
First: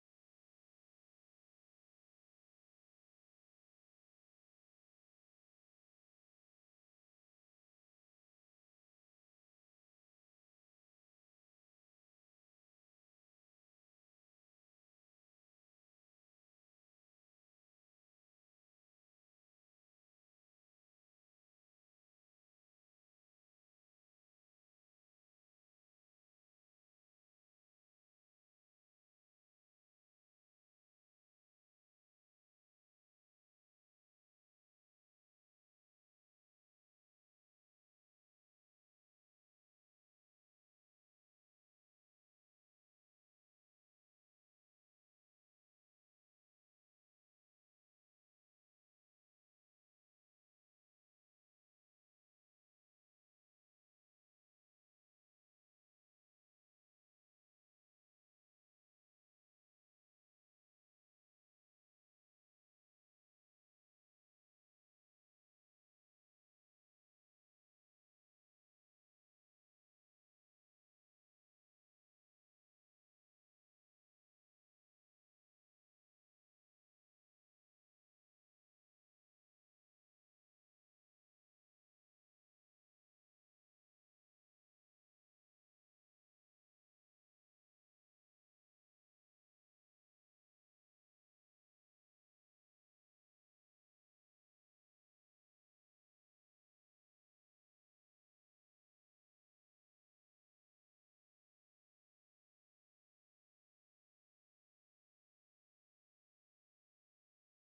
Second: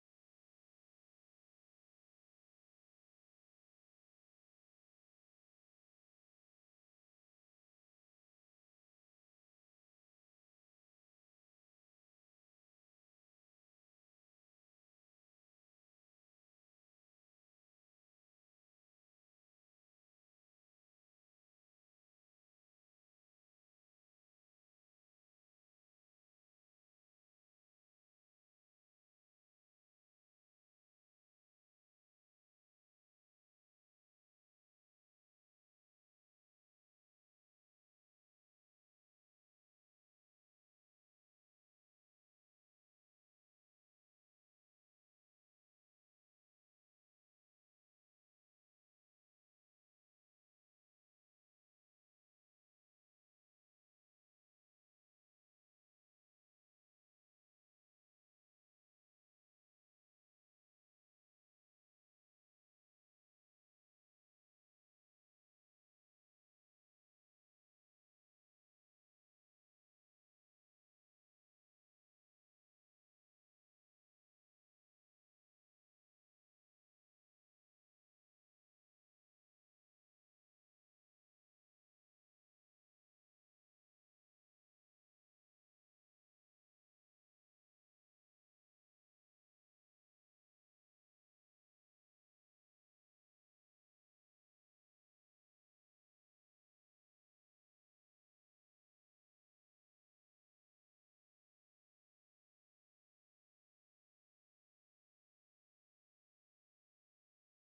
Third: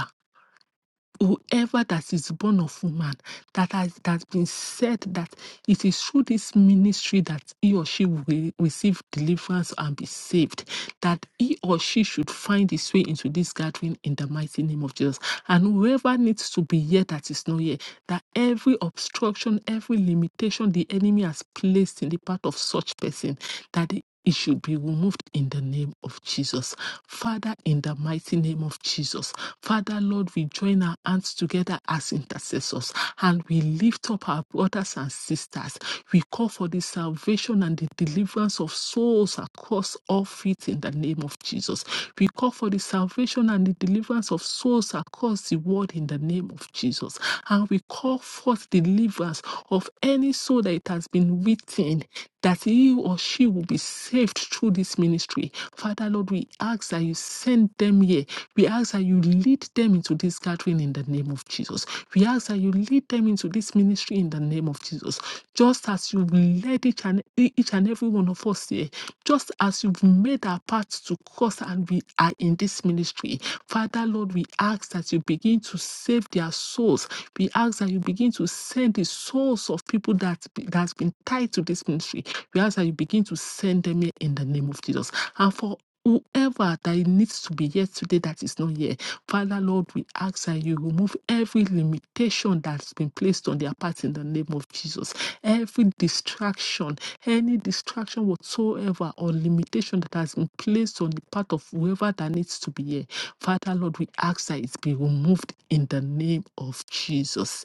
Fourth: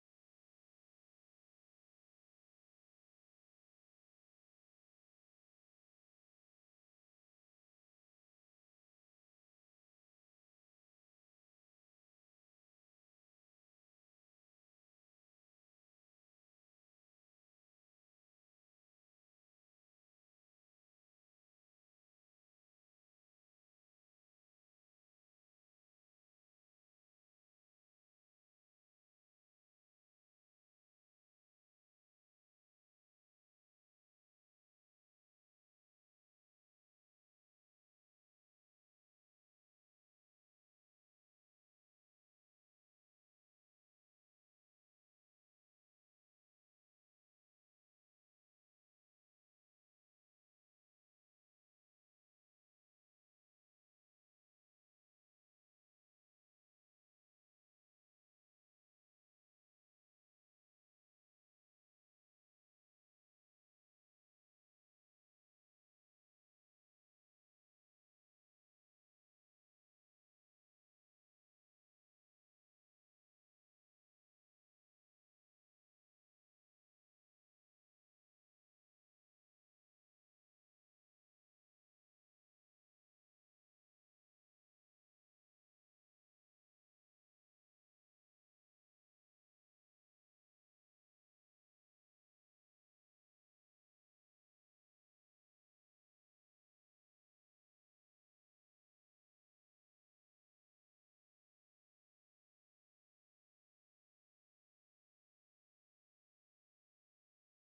Speaker 2: whoever that is born of woman that has that has been said that it is through this ministry that he or she will re- receive deliverance and be saved that he or she should find his way into this gathering in the mighty name of jesus and whoever needs to be here that is not here that every obstruction every limitation the enemy has placed in the path of such person that it should be removed in the name of Jesus. Father, in the mighty name of Jesus. Father, Lord, we join our hands together as intercessors and we lift up our brothers and sisters. We call for the salvation and the deliverance of souls across all faith in the name of Jesus. We call for the salvation and the deliverance of souls across the world in the name of name of Jesus. And we call forth deliverance of any soul that it has been written that he or she will be saved through this ministry. Father, Lord, we ask that you send them here. We ask that you lead them into this gathering in the name of Jesus. We ask that you lead them into this ministry in the name of Jesus. Just as you led each and each and every one of us here, just as you've made our path to cross and we are in this ministry. Father, Lord, we ask that you begin to save their souls. We ask that you begin to send the souls of people that be- that's been tied to this ministry. We ask that you begin to send them here in the name of Jesus. And for whoever that needs to be here today that is not here, Father, Lord, we ask that you remove every limitation that's been placed on their part in the name of Jesus. Every distraction, any distraction whatsoever or limitation that has been placed on the part of whoever that needs to be here. Father, Lord, we ask that it be removed in the name of Jesus.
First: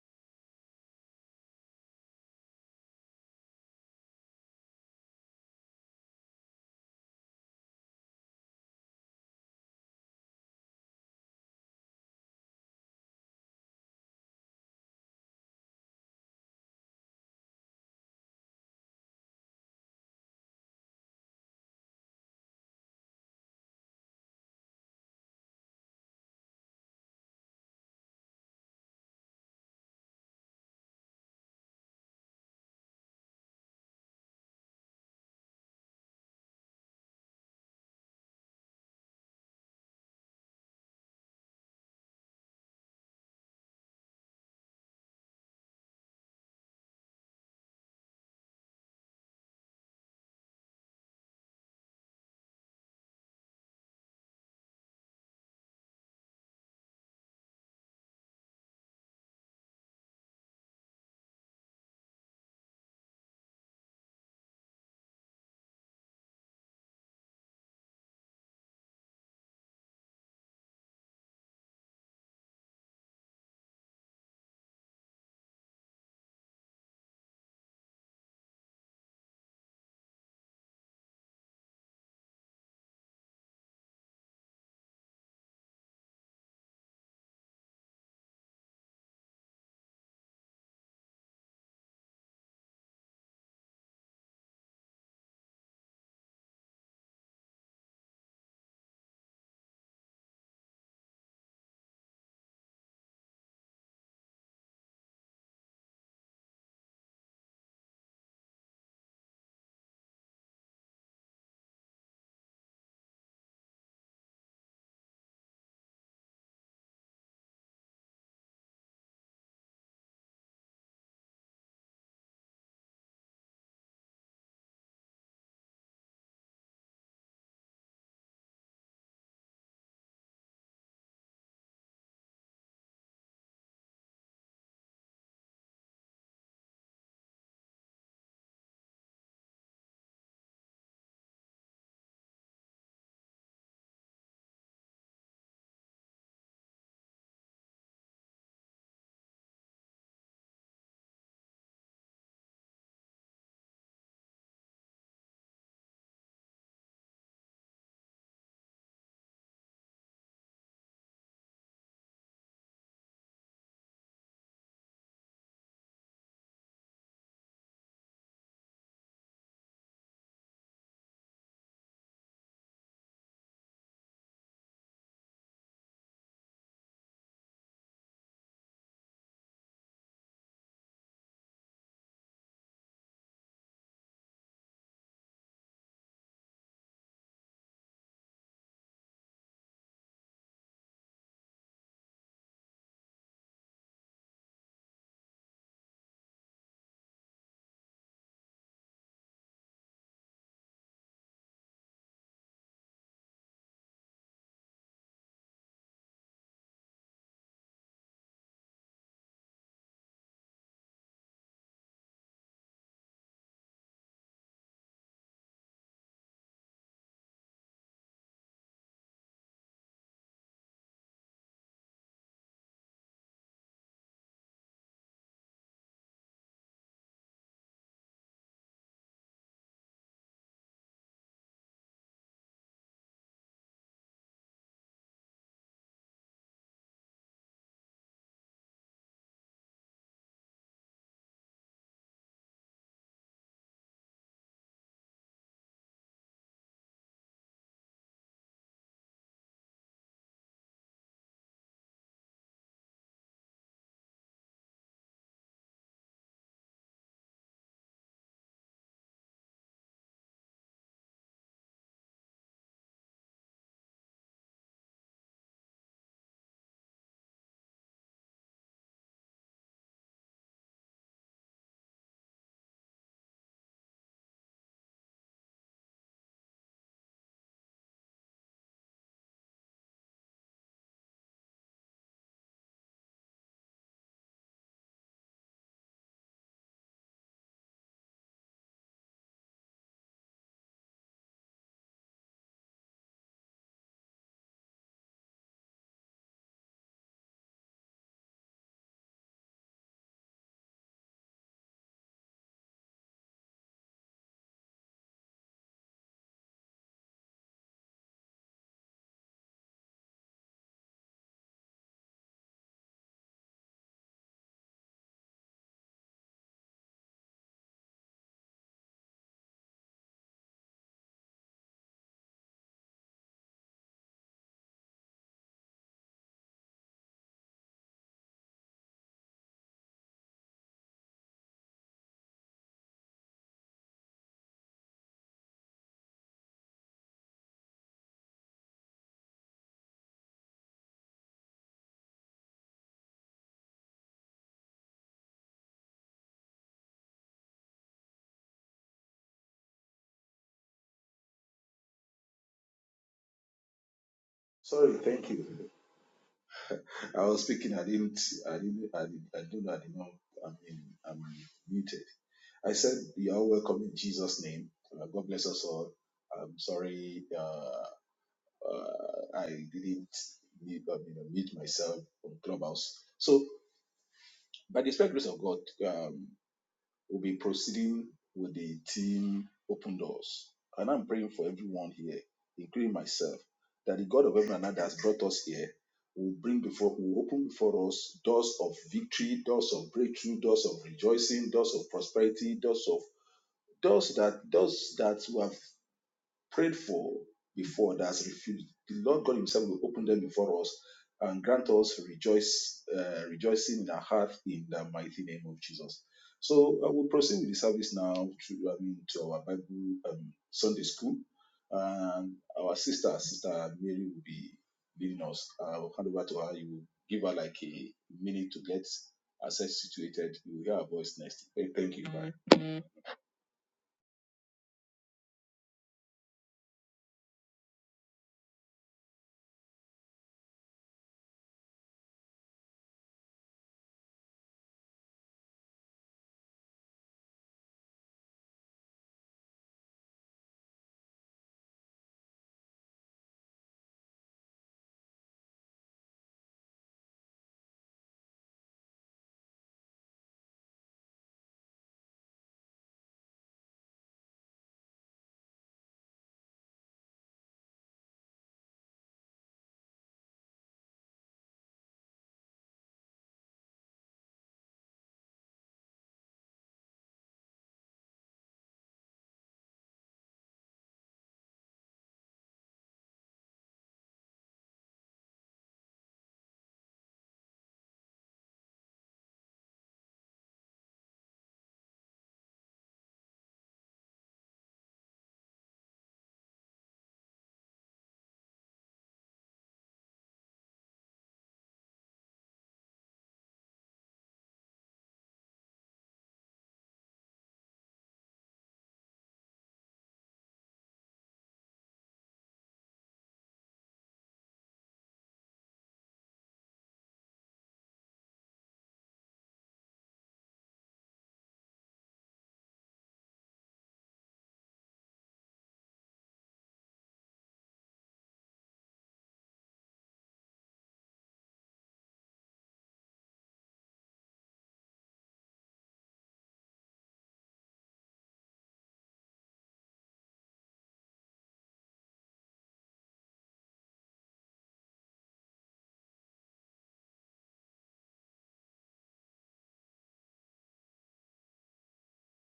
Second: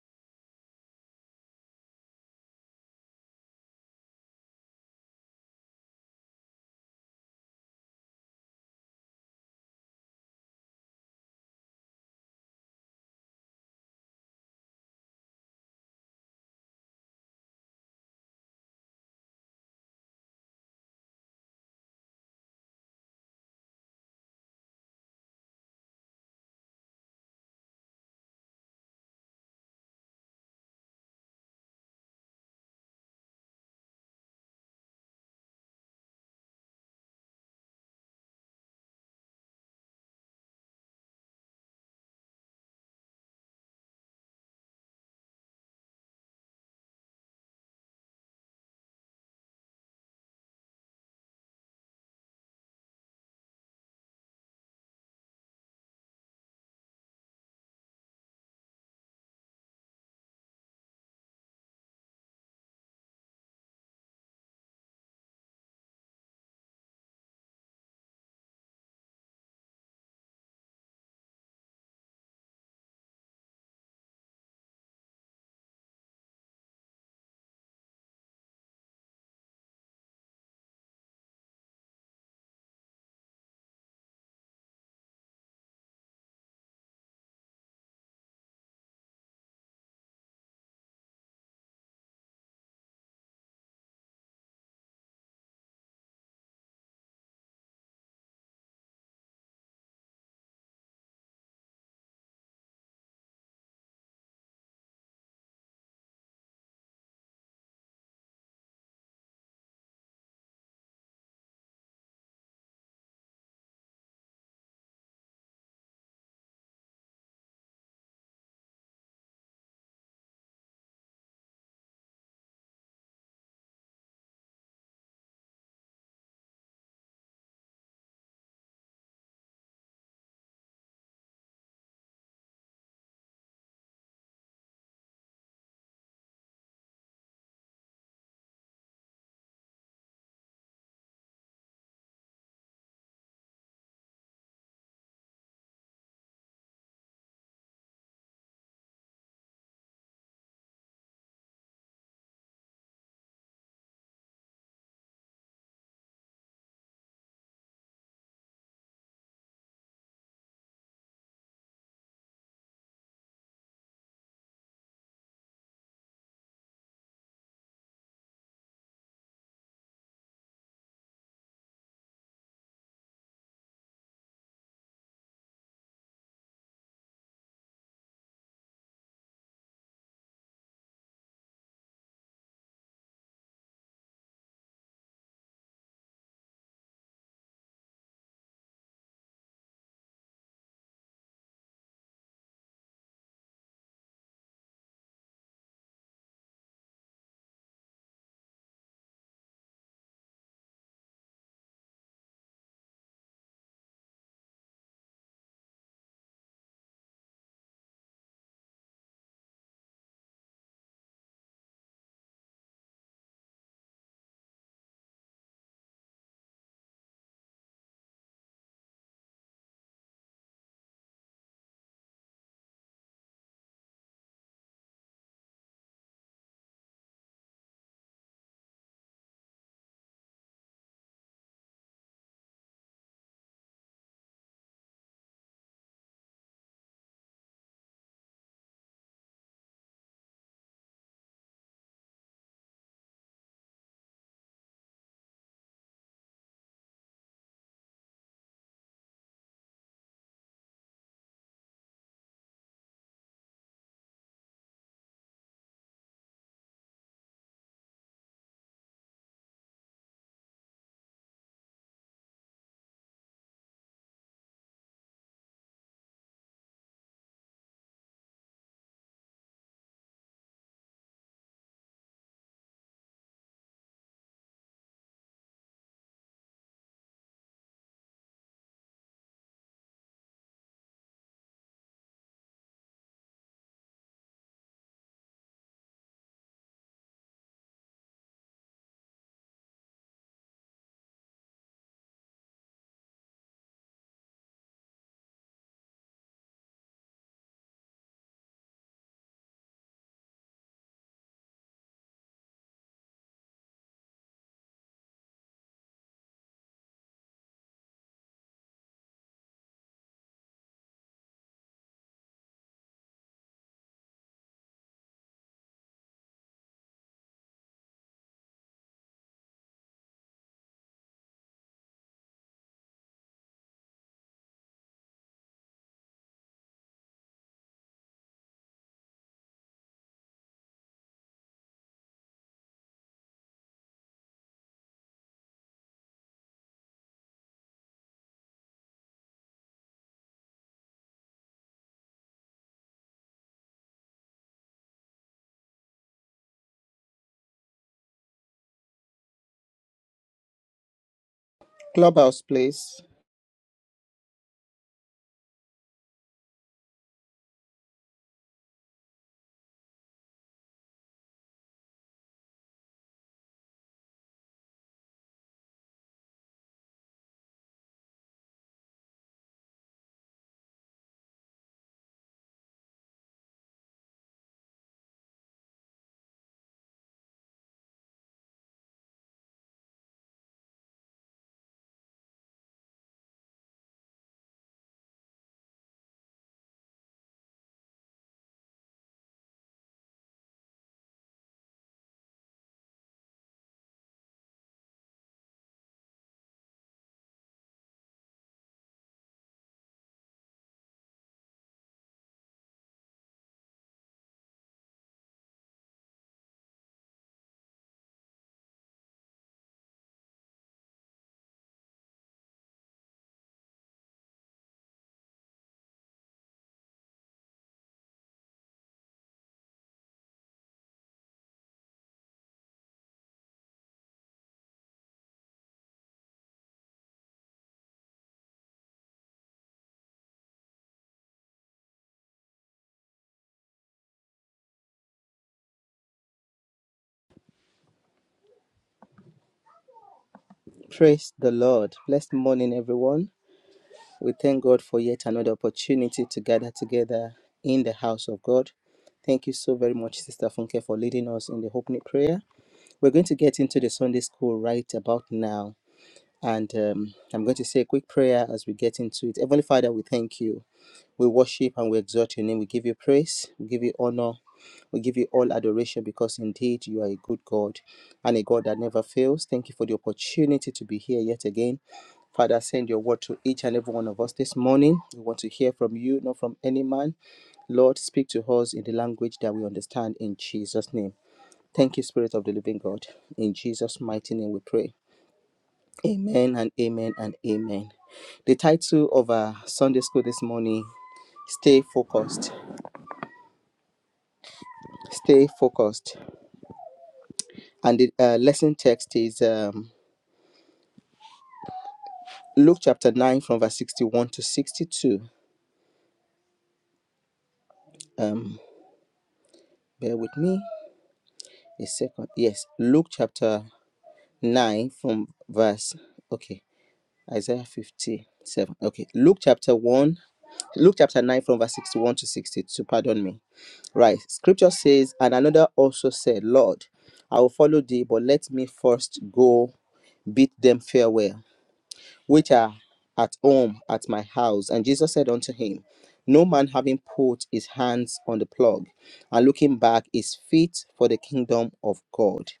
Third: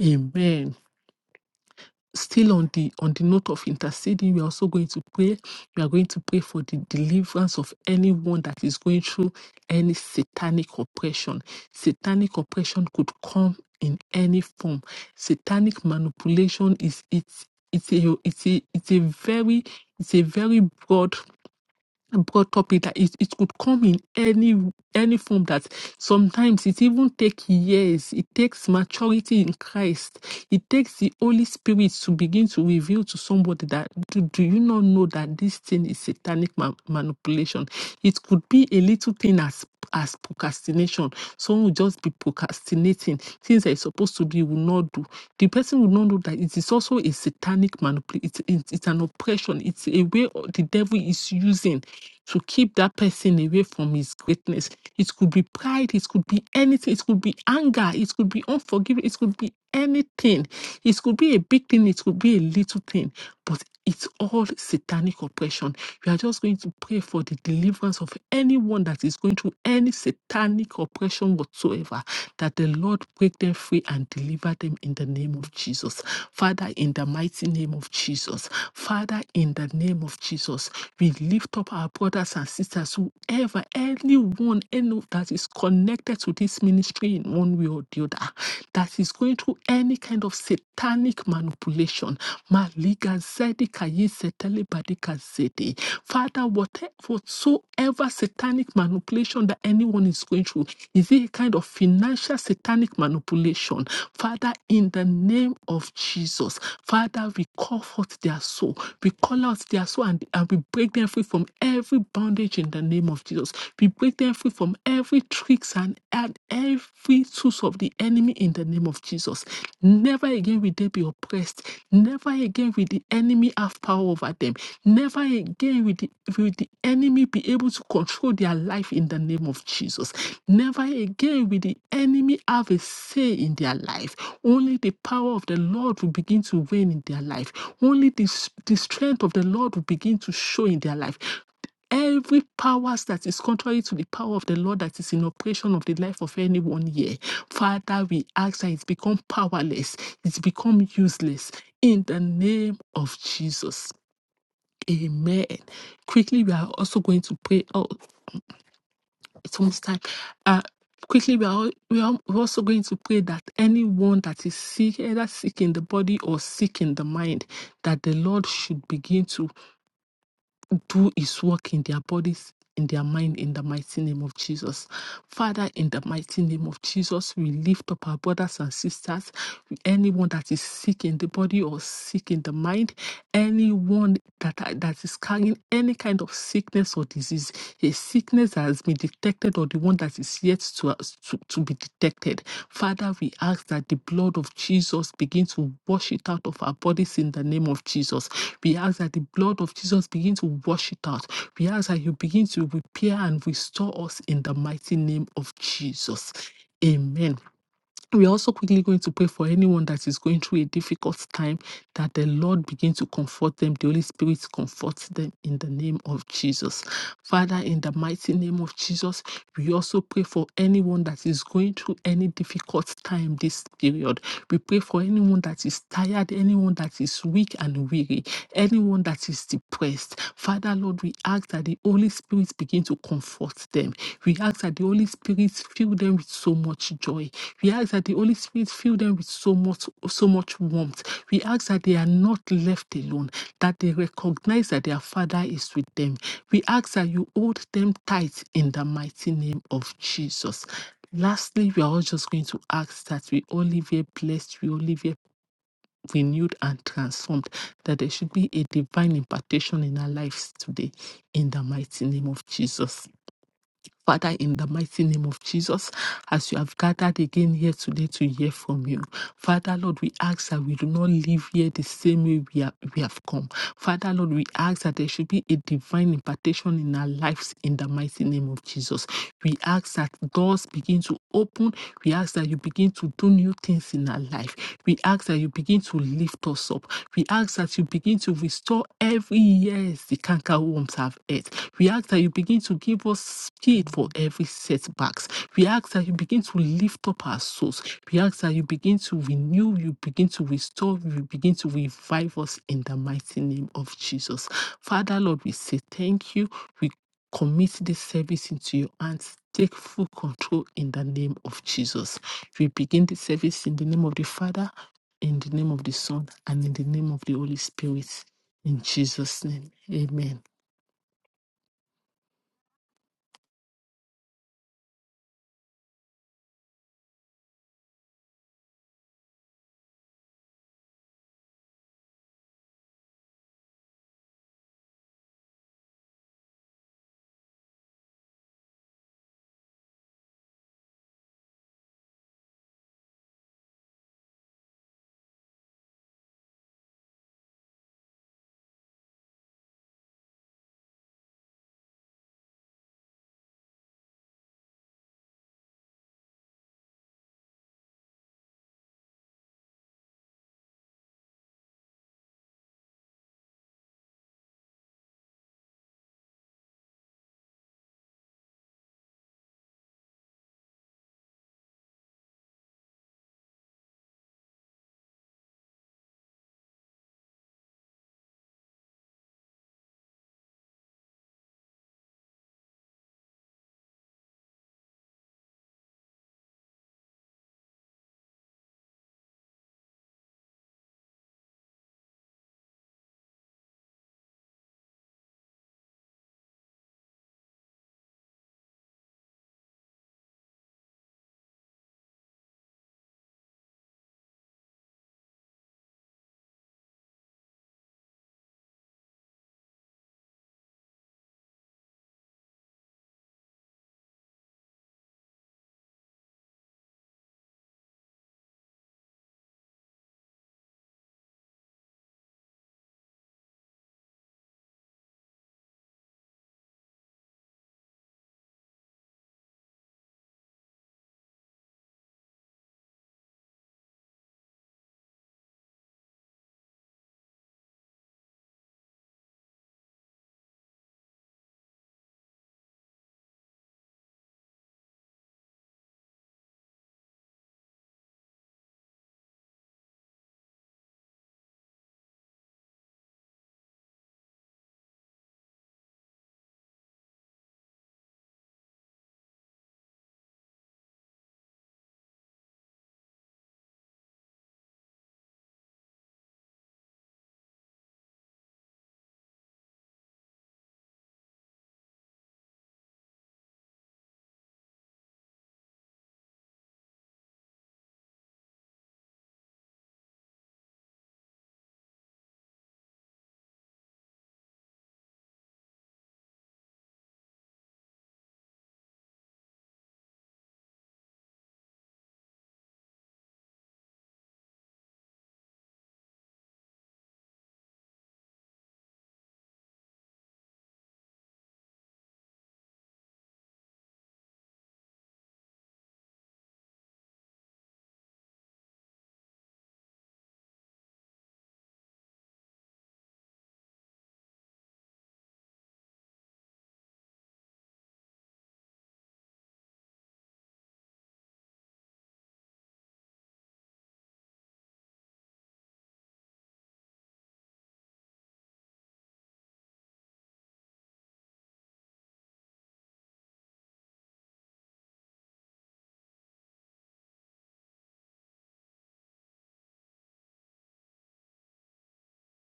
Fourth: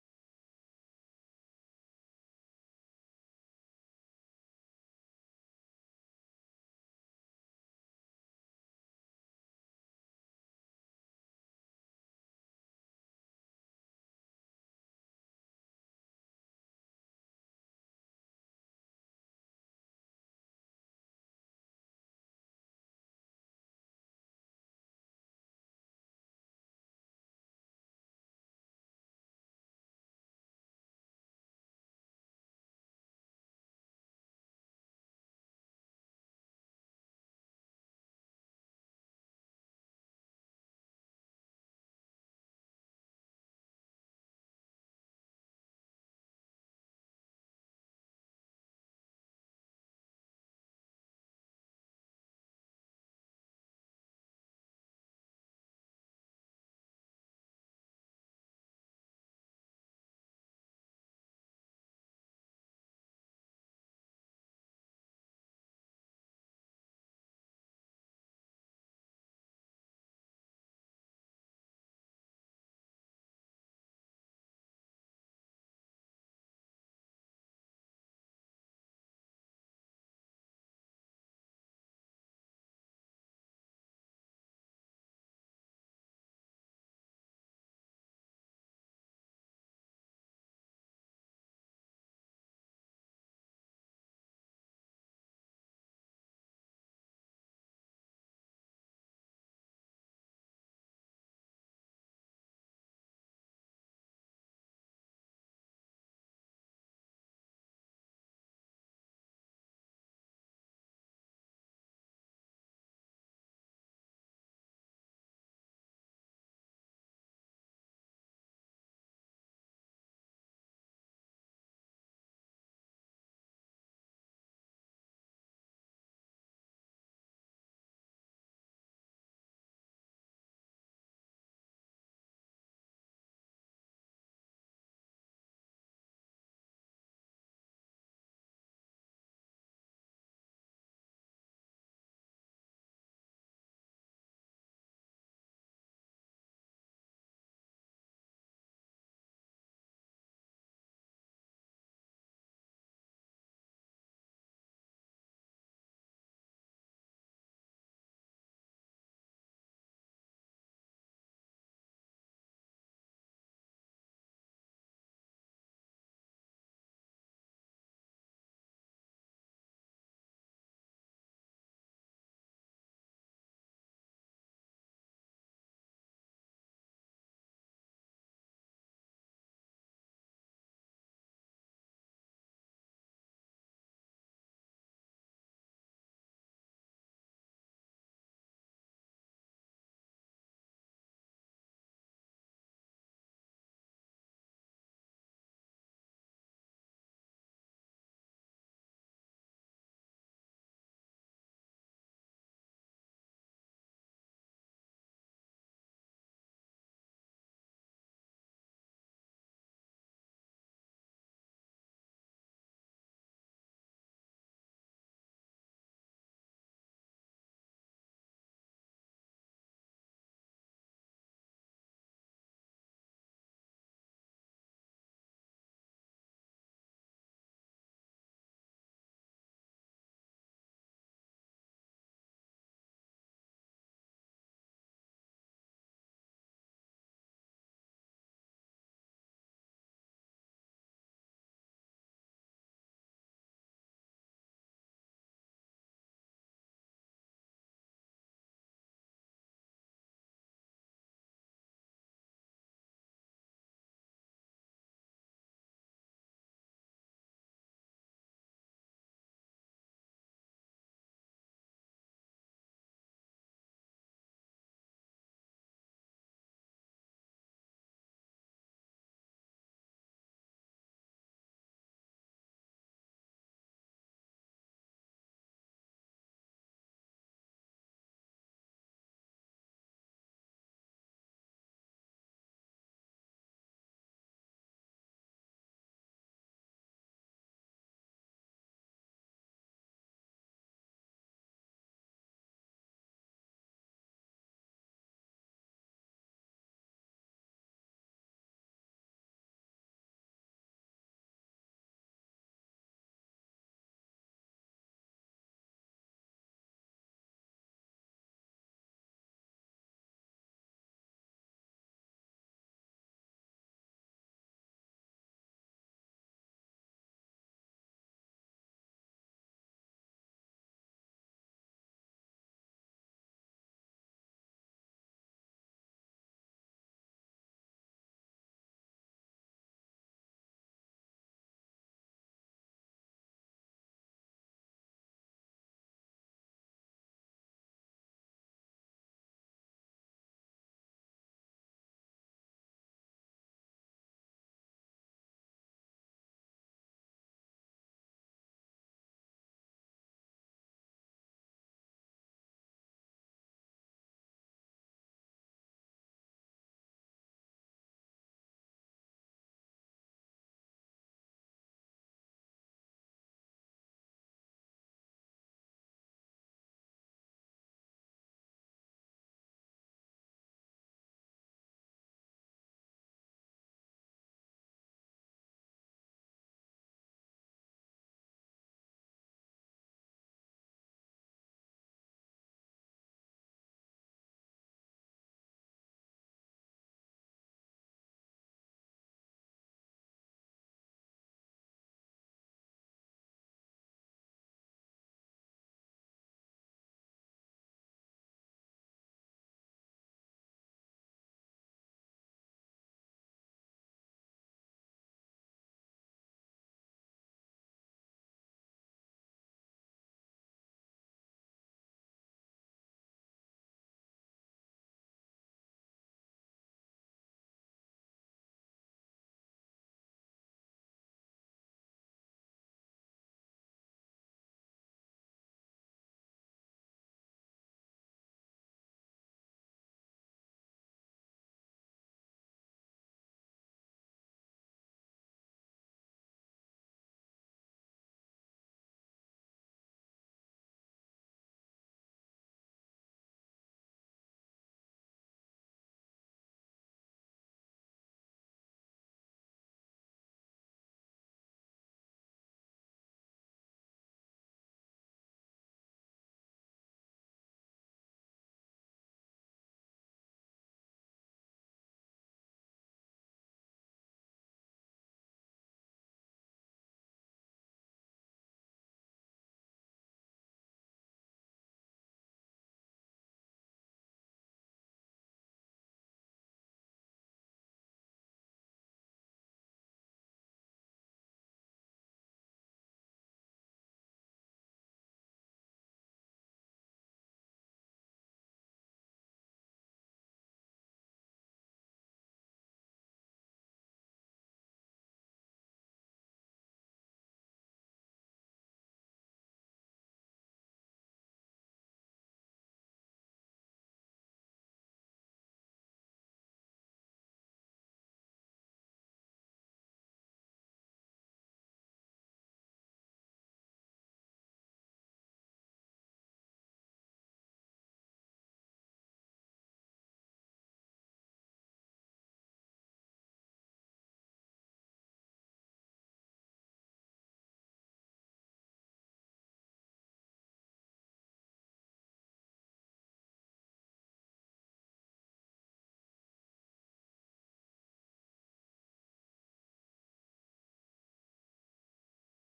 Speaker 2: Amen still on the on the note of interceding we are also going to pray we are going to pray for the deliverance of anyone that is going through any satanic oppression satanic oppression could come in any form satanic manipulation is it's it's a it's a it's a very it's a very broad brought up it that it, it could come in any any form that sometimes it even take years it takes maturity in christ it takes the holy spirit to begin to reveal to somebody that do, do you not know that this thing is satanic ma- manipulation it could be a little thing as as procrastination someone will just be procrastinating things that is supposed to be will not do the person will not know that it is also a satanic manipulation. It's, it's, it's an oppression. It's a way o- the devil is using to keep that person away from his greatness. It could be pride. It could be anything. It could be anger. It could be unforgiveness. It could be anything. It could be a big thing. It could be a little thing. But it's all satanic oppression. We are just going to pray for the deliverance of anyone that is going through any satanic oppression whatsoever, that the Lord break them free and deliver them in the name of Jesus. Father, in the mighty name of Jesus. Father, in the name of Jesus, we lift up our brothers and sisters, whoever, anyone, any that is connected to this ministry in one way or the other, that is going through to any kind of satanic manipulation. Maliga zedi kayi setele badika zedi. Father, whatever, whatsoever satanic manipulation that anyone is going through, is it a kind of financial satanic manipulation? Father, in the name of Jesus, Father, we call forth their soul. We call out their soul and, and we break them free from every bondage in the name of Jesus. We break them free from every tree quicksand and every source of the enemy in the name of Jesus. Never again will they be oppressed. Never again will the enemy have power over them. Never again will the, will the enemy be able to control their life in the name of Jesus. Never again will the enemy have a say in their life. Only the power of the Lord will begin to reign in their life. Only the, the strength of the Lord will begin to show in their life Every powers that is contrary to the power of the Lord that is in operation of the life of anyone here, Father, we ask that it's become powerless, it's become useless in the name of Jesus. Amen. Quickly, we are also going to pray. Oh, it's almost time. Uh, quickly, we are, al- we are also going to pray that anyone that is sick, either sick in the body or sick in the mind, that the Lord should begin to do his work in their bodies, in their mind, in the mighty name of Jesus. Father, in the mighty name of Jesus, we lift up our brothers and sisters, anyone that is sick in the body or sick in the mind, anyone that, that is carrying any kind of sickness or disease, a sickness that has been detected or the one that is yet to, uh, to, to be detected. Father, we ask that the blood of Jesus begin to wash it out of our bodies in the name of Jesus. We ask that the blood of Jesus begin to wash it out. We ask that you begin to repair and restore us in the mighty name of Jesus. Amen. We're also quickly going to pray for anyone that is going through a difficult time, that the Lord begin to comfort them, the Holy Spirit comforts them in the name of Jesus. Father, in the mighty name of Jesus, we also pray for anyone that is going through any difficult time this period. We pray for anyone that is tired, anyone that is weak and weary anyone that is depressed. Father, Lord, we ask that the Holy Spirit begin to comfort them. We ask that the Holy Spirit fill them with so much joy. We ask that the Holy Spirit fill them with so much, so much warmth. We ask that they are not left alone, that they recognize that their Father is with them. We ask that you hold them tight in the mighty name of Jesus. Lastly, we are all just going to ask that we all live a blessed, we all live a renewed and transformed, that there should be a divine impartation in our lives today, in the mighty name of Jesus. Father, in the mighty name of Jesus, as you have gathered again here today to hear from you, Father Lord, we ask that we do not leave here the same way we, are, we have come. Father Lord, we ask that there should be a divine impartation in our lives in the mighty name of Jesus. We ask that doors begin to open. We ask that you begin to do new things in our life we ask that you begin to lift us up. We ask that you begin to restore every year the canker worms have ate. We ask that you begin to give us speed for every setbacks. We ask that you begin to lift up our souls. We ask that you begin to renew, you begin to restore, you begin to revive us in the mighty name of Jesus. Father, Lord, we say thank you. We commit this service into your hands. Take full control in the name of Jesus. We begin the service in the name of the Father in the name of the Son and in the name of the Holy Spirit. In Jesus' name. Amen.
Speaker 3: Clubhouse, please.
Speaker 4: I was speaking. I didn't. I didn't. I, did, I don't. know. I did not. know. I mean, I'm muted. I said, "You are welcome in Jesus' name. Uh, God bless us all." I'm sorry. Uh, uh, I didn't mute, uh, you know, mute myself on Clubhouse. So, by the special grace of God, um, We'll be proceeding with the team Open Doors. And I'm praying for everyone here, including myself, that the God of heaven and earth that has brought us here will bring before, will open before us doors of victory, doors of breakthrough, doors of rejoicing, doors of prosperity, doors of doors that doors that we have prayed for before that has refused, the Lord God Himself will open them before us and grant us rejoice, uh, rejoicing in our heart in the mighty name of Jesus. So I will proceed with the service now to, I mean, to our Bible um, Sunday school. And our sister, Sister Mary, will be leading us. I'll hand over to her. You will give her like a minute to get herself situated. You will hear her voice next. Thank you. Bye.
Speaker 3: Praise the Lord. Blessed morning, everyone. We thank God for yet another opportunity to gather together in the house of God. Thank you so very much, Sister Funke, for leading us in the opening prayer. We're going to get into the Sunday school right about now. And um, I'm going to say a quick prayer as we get into it. Heavenly Father, we thank you. We worship and we exalt your name. We give you praise. We give you honor. We give you all adoration because indeed you are a good God and a God that never fails. Thank you for the opportunity to be here yet again. Father, send your word to each and every one of us this morning. We want to hear from you, not from any man. Lord, speak to us in the language that we understand in Jesus' name. Thank you, Spirit of the Living God. In Jesus' mighty name we pray. Amen and amen and amen. The title of our Sunday school this morning, Stay Focused. stay focused. And the uh, lesson text is um, Luke chapter 9 from verse 61 to 62. Um, bear with me a second. Yes, Luke chapter 9 from verse, okay, Isaiah 57. Okay, Luke chapter 1, Luke chapter 9 from verse 61 to 62. Pardon me. Right, scripture says, And another also said, Lord, I will follow thee, but let me first go bid them farewell which are at home at my house. And Jesus said unto him, No man having put his hands on the plug and looking back is fit for the kingdom of God.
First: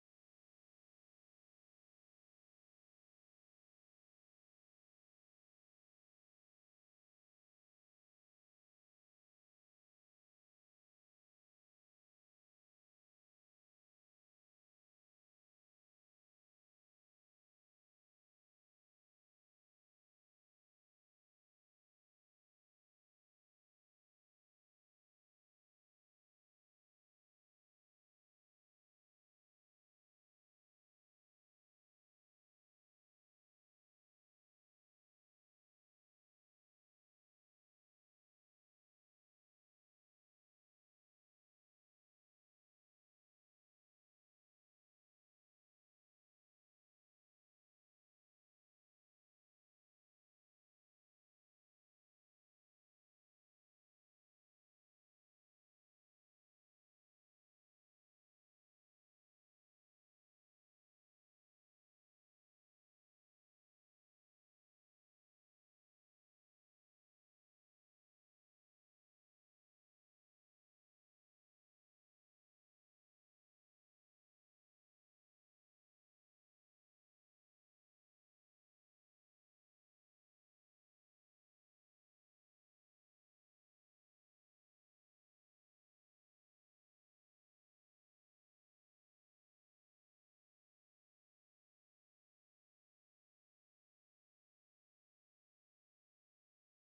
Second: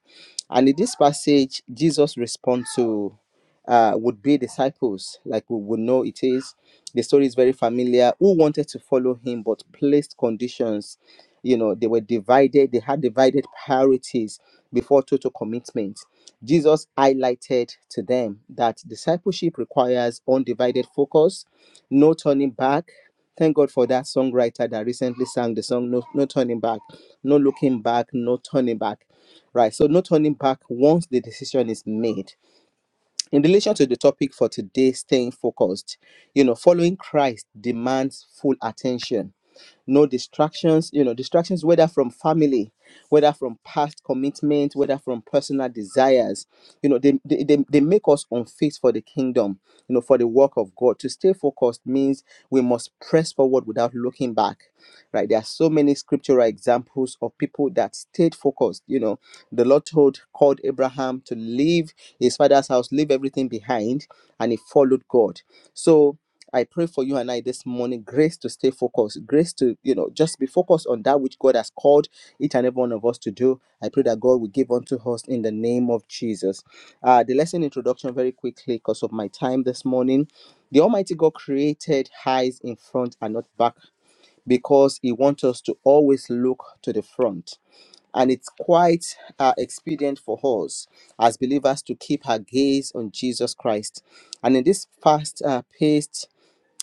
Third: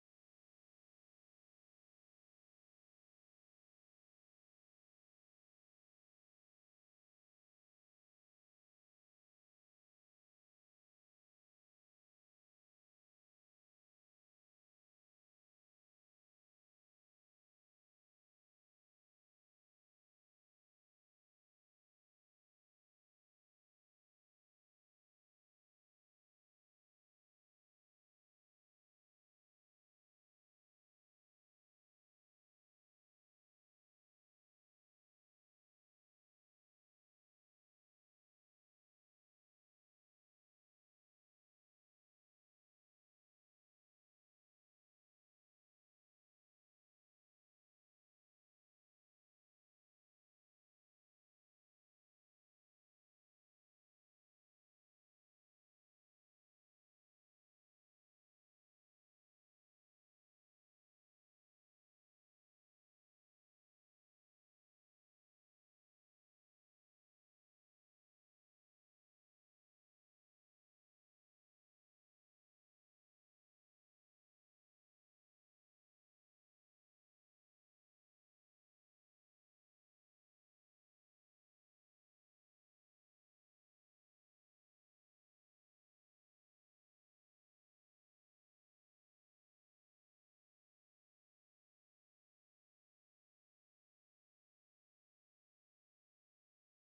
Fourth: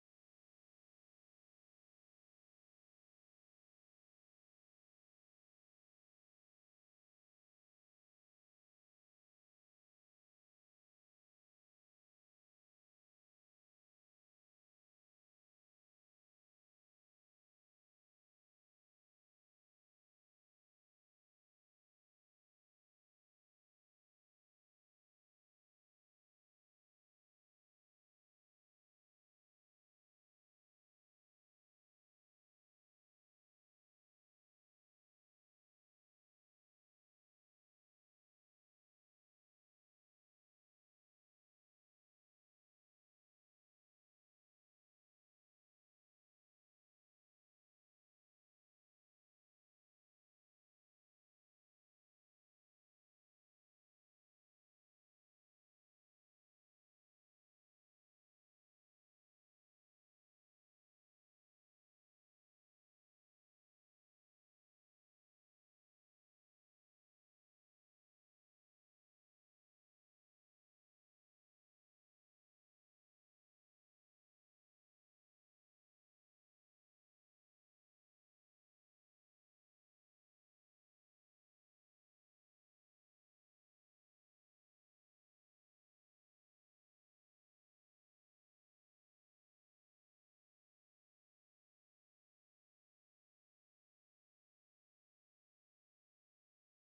Speaker 3: And in this passage, Jesus responds to uh, would be disciples, like we would know it is. The story is very familiar, who wanted to follow him but placed conditions you know they were divided they had divided priorities before total commitment jesus highlighted to them that discipleship requires undivided focus no turning back thank god for that songwriter that recently sang the song no, no turning back no looking back no turning back right so no turning back once the decision is made in relation to the topic for today staying focused you know following christ demands full attention no distractions you know distractions whether from family whether from past commitment whether from personal desires you know they, they, they, they make us unfit for the kingdom you know for the work of god to stay focused means we must press forward without looking back right there are so many scriptural examples of people that stayed focused you know the lord told called abraham to leave his father's house leave everything behind and he followed god so I pray for you and I this morning grace to stay focused, grace to, you know, just be focused on that which God has called each and every one of us to do. I pray that God will give unto us in the name of Jesus. Uh, the lesson introduction, very quickly, because of my time this morning. The Almighty God created eyes in front and not back because He wants us to always look to the front. And it's quite uh, expedient for us as believers to keep our gaze on Jesus Christ. And in this fast uh, paced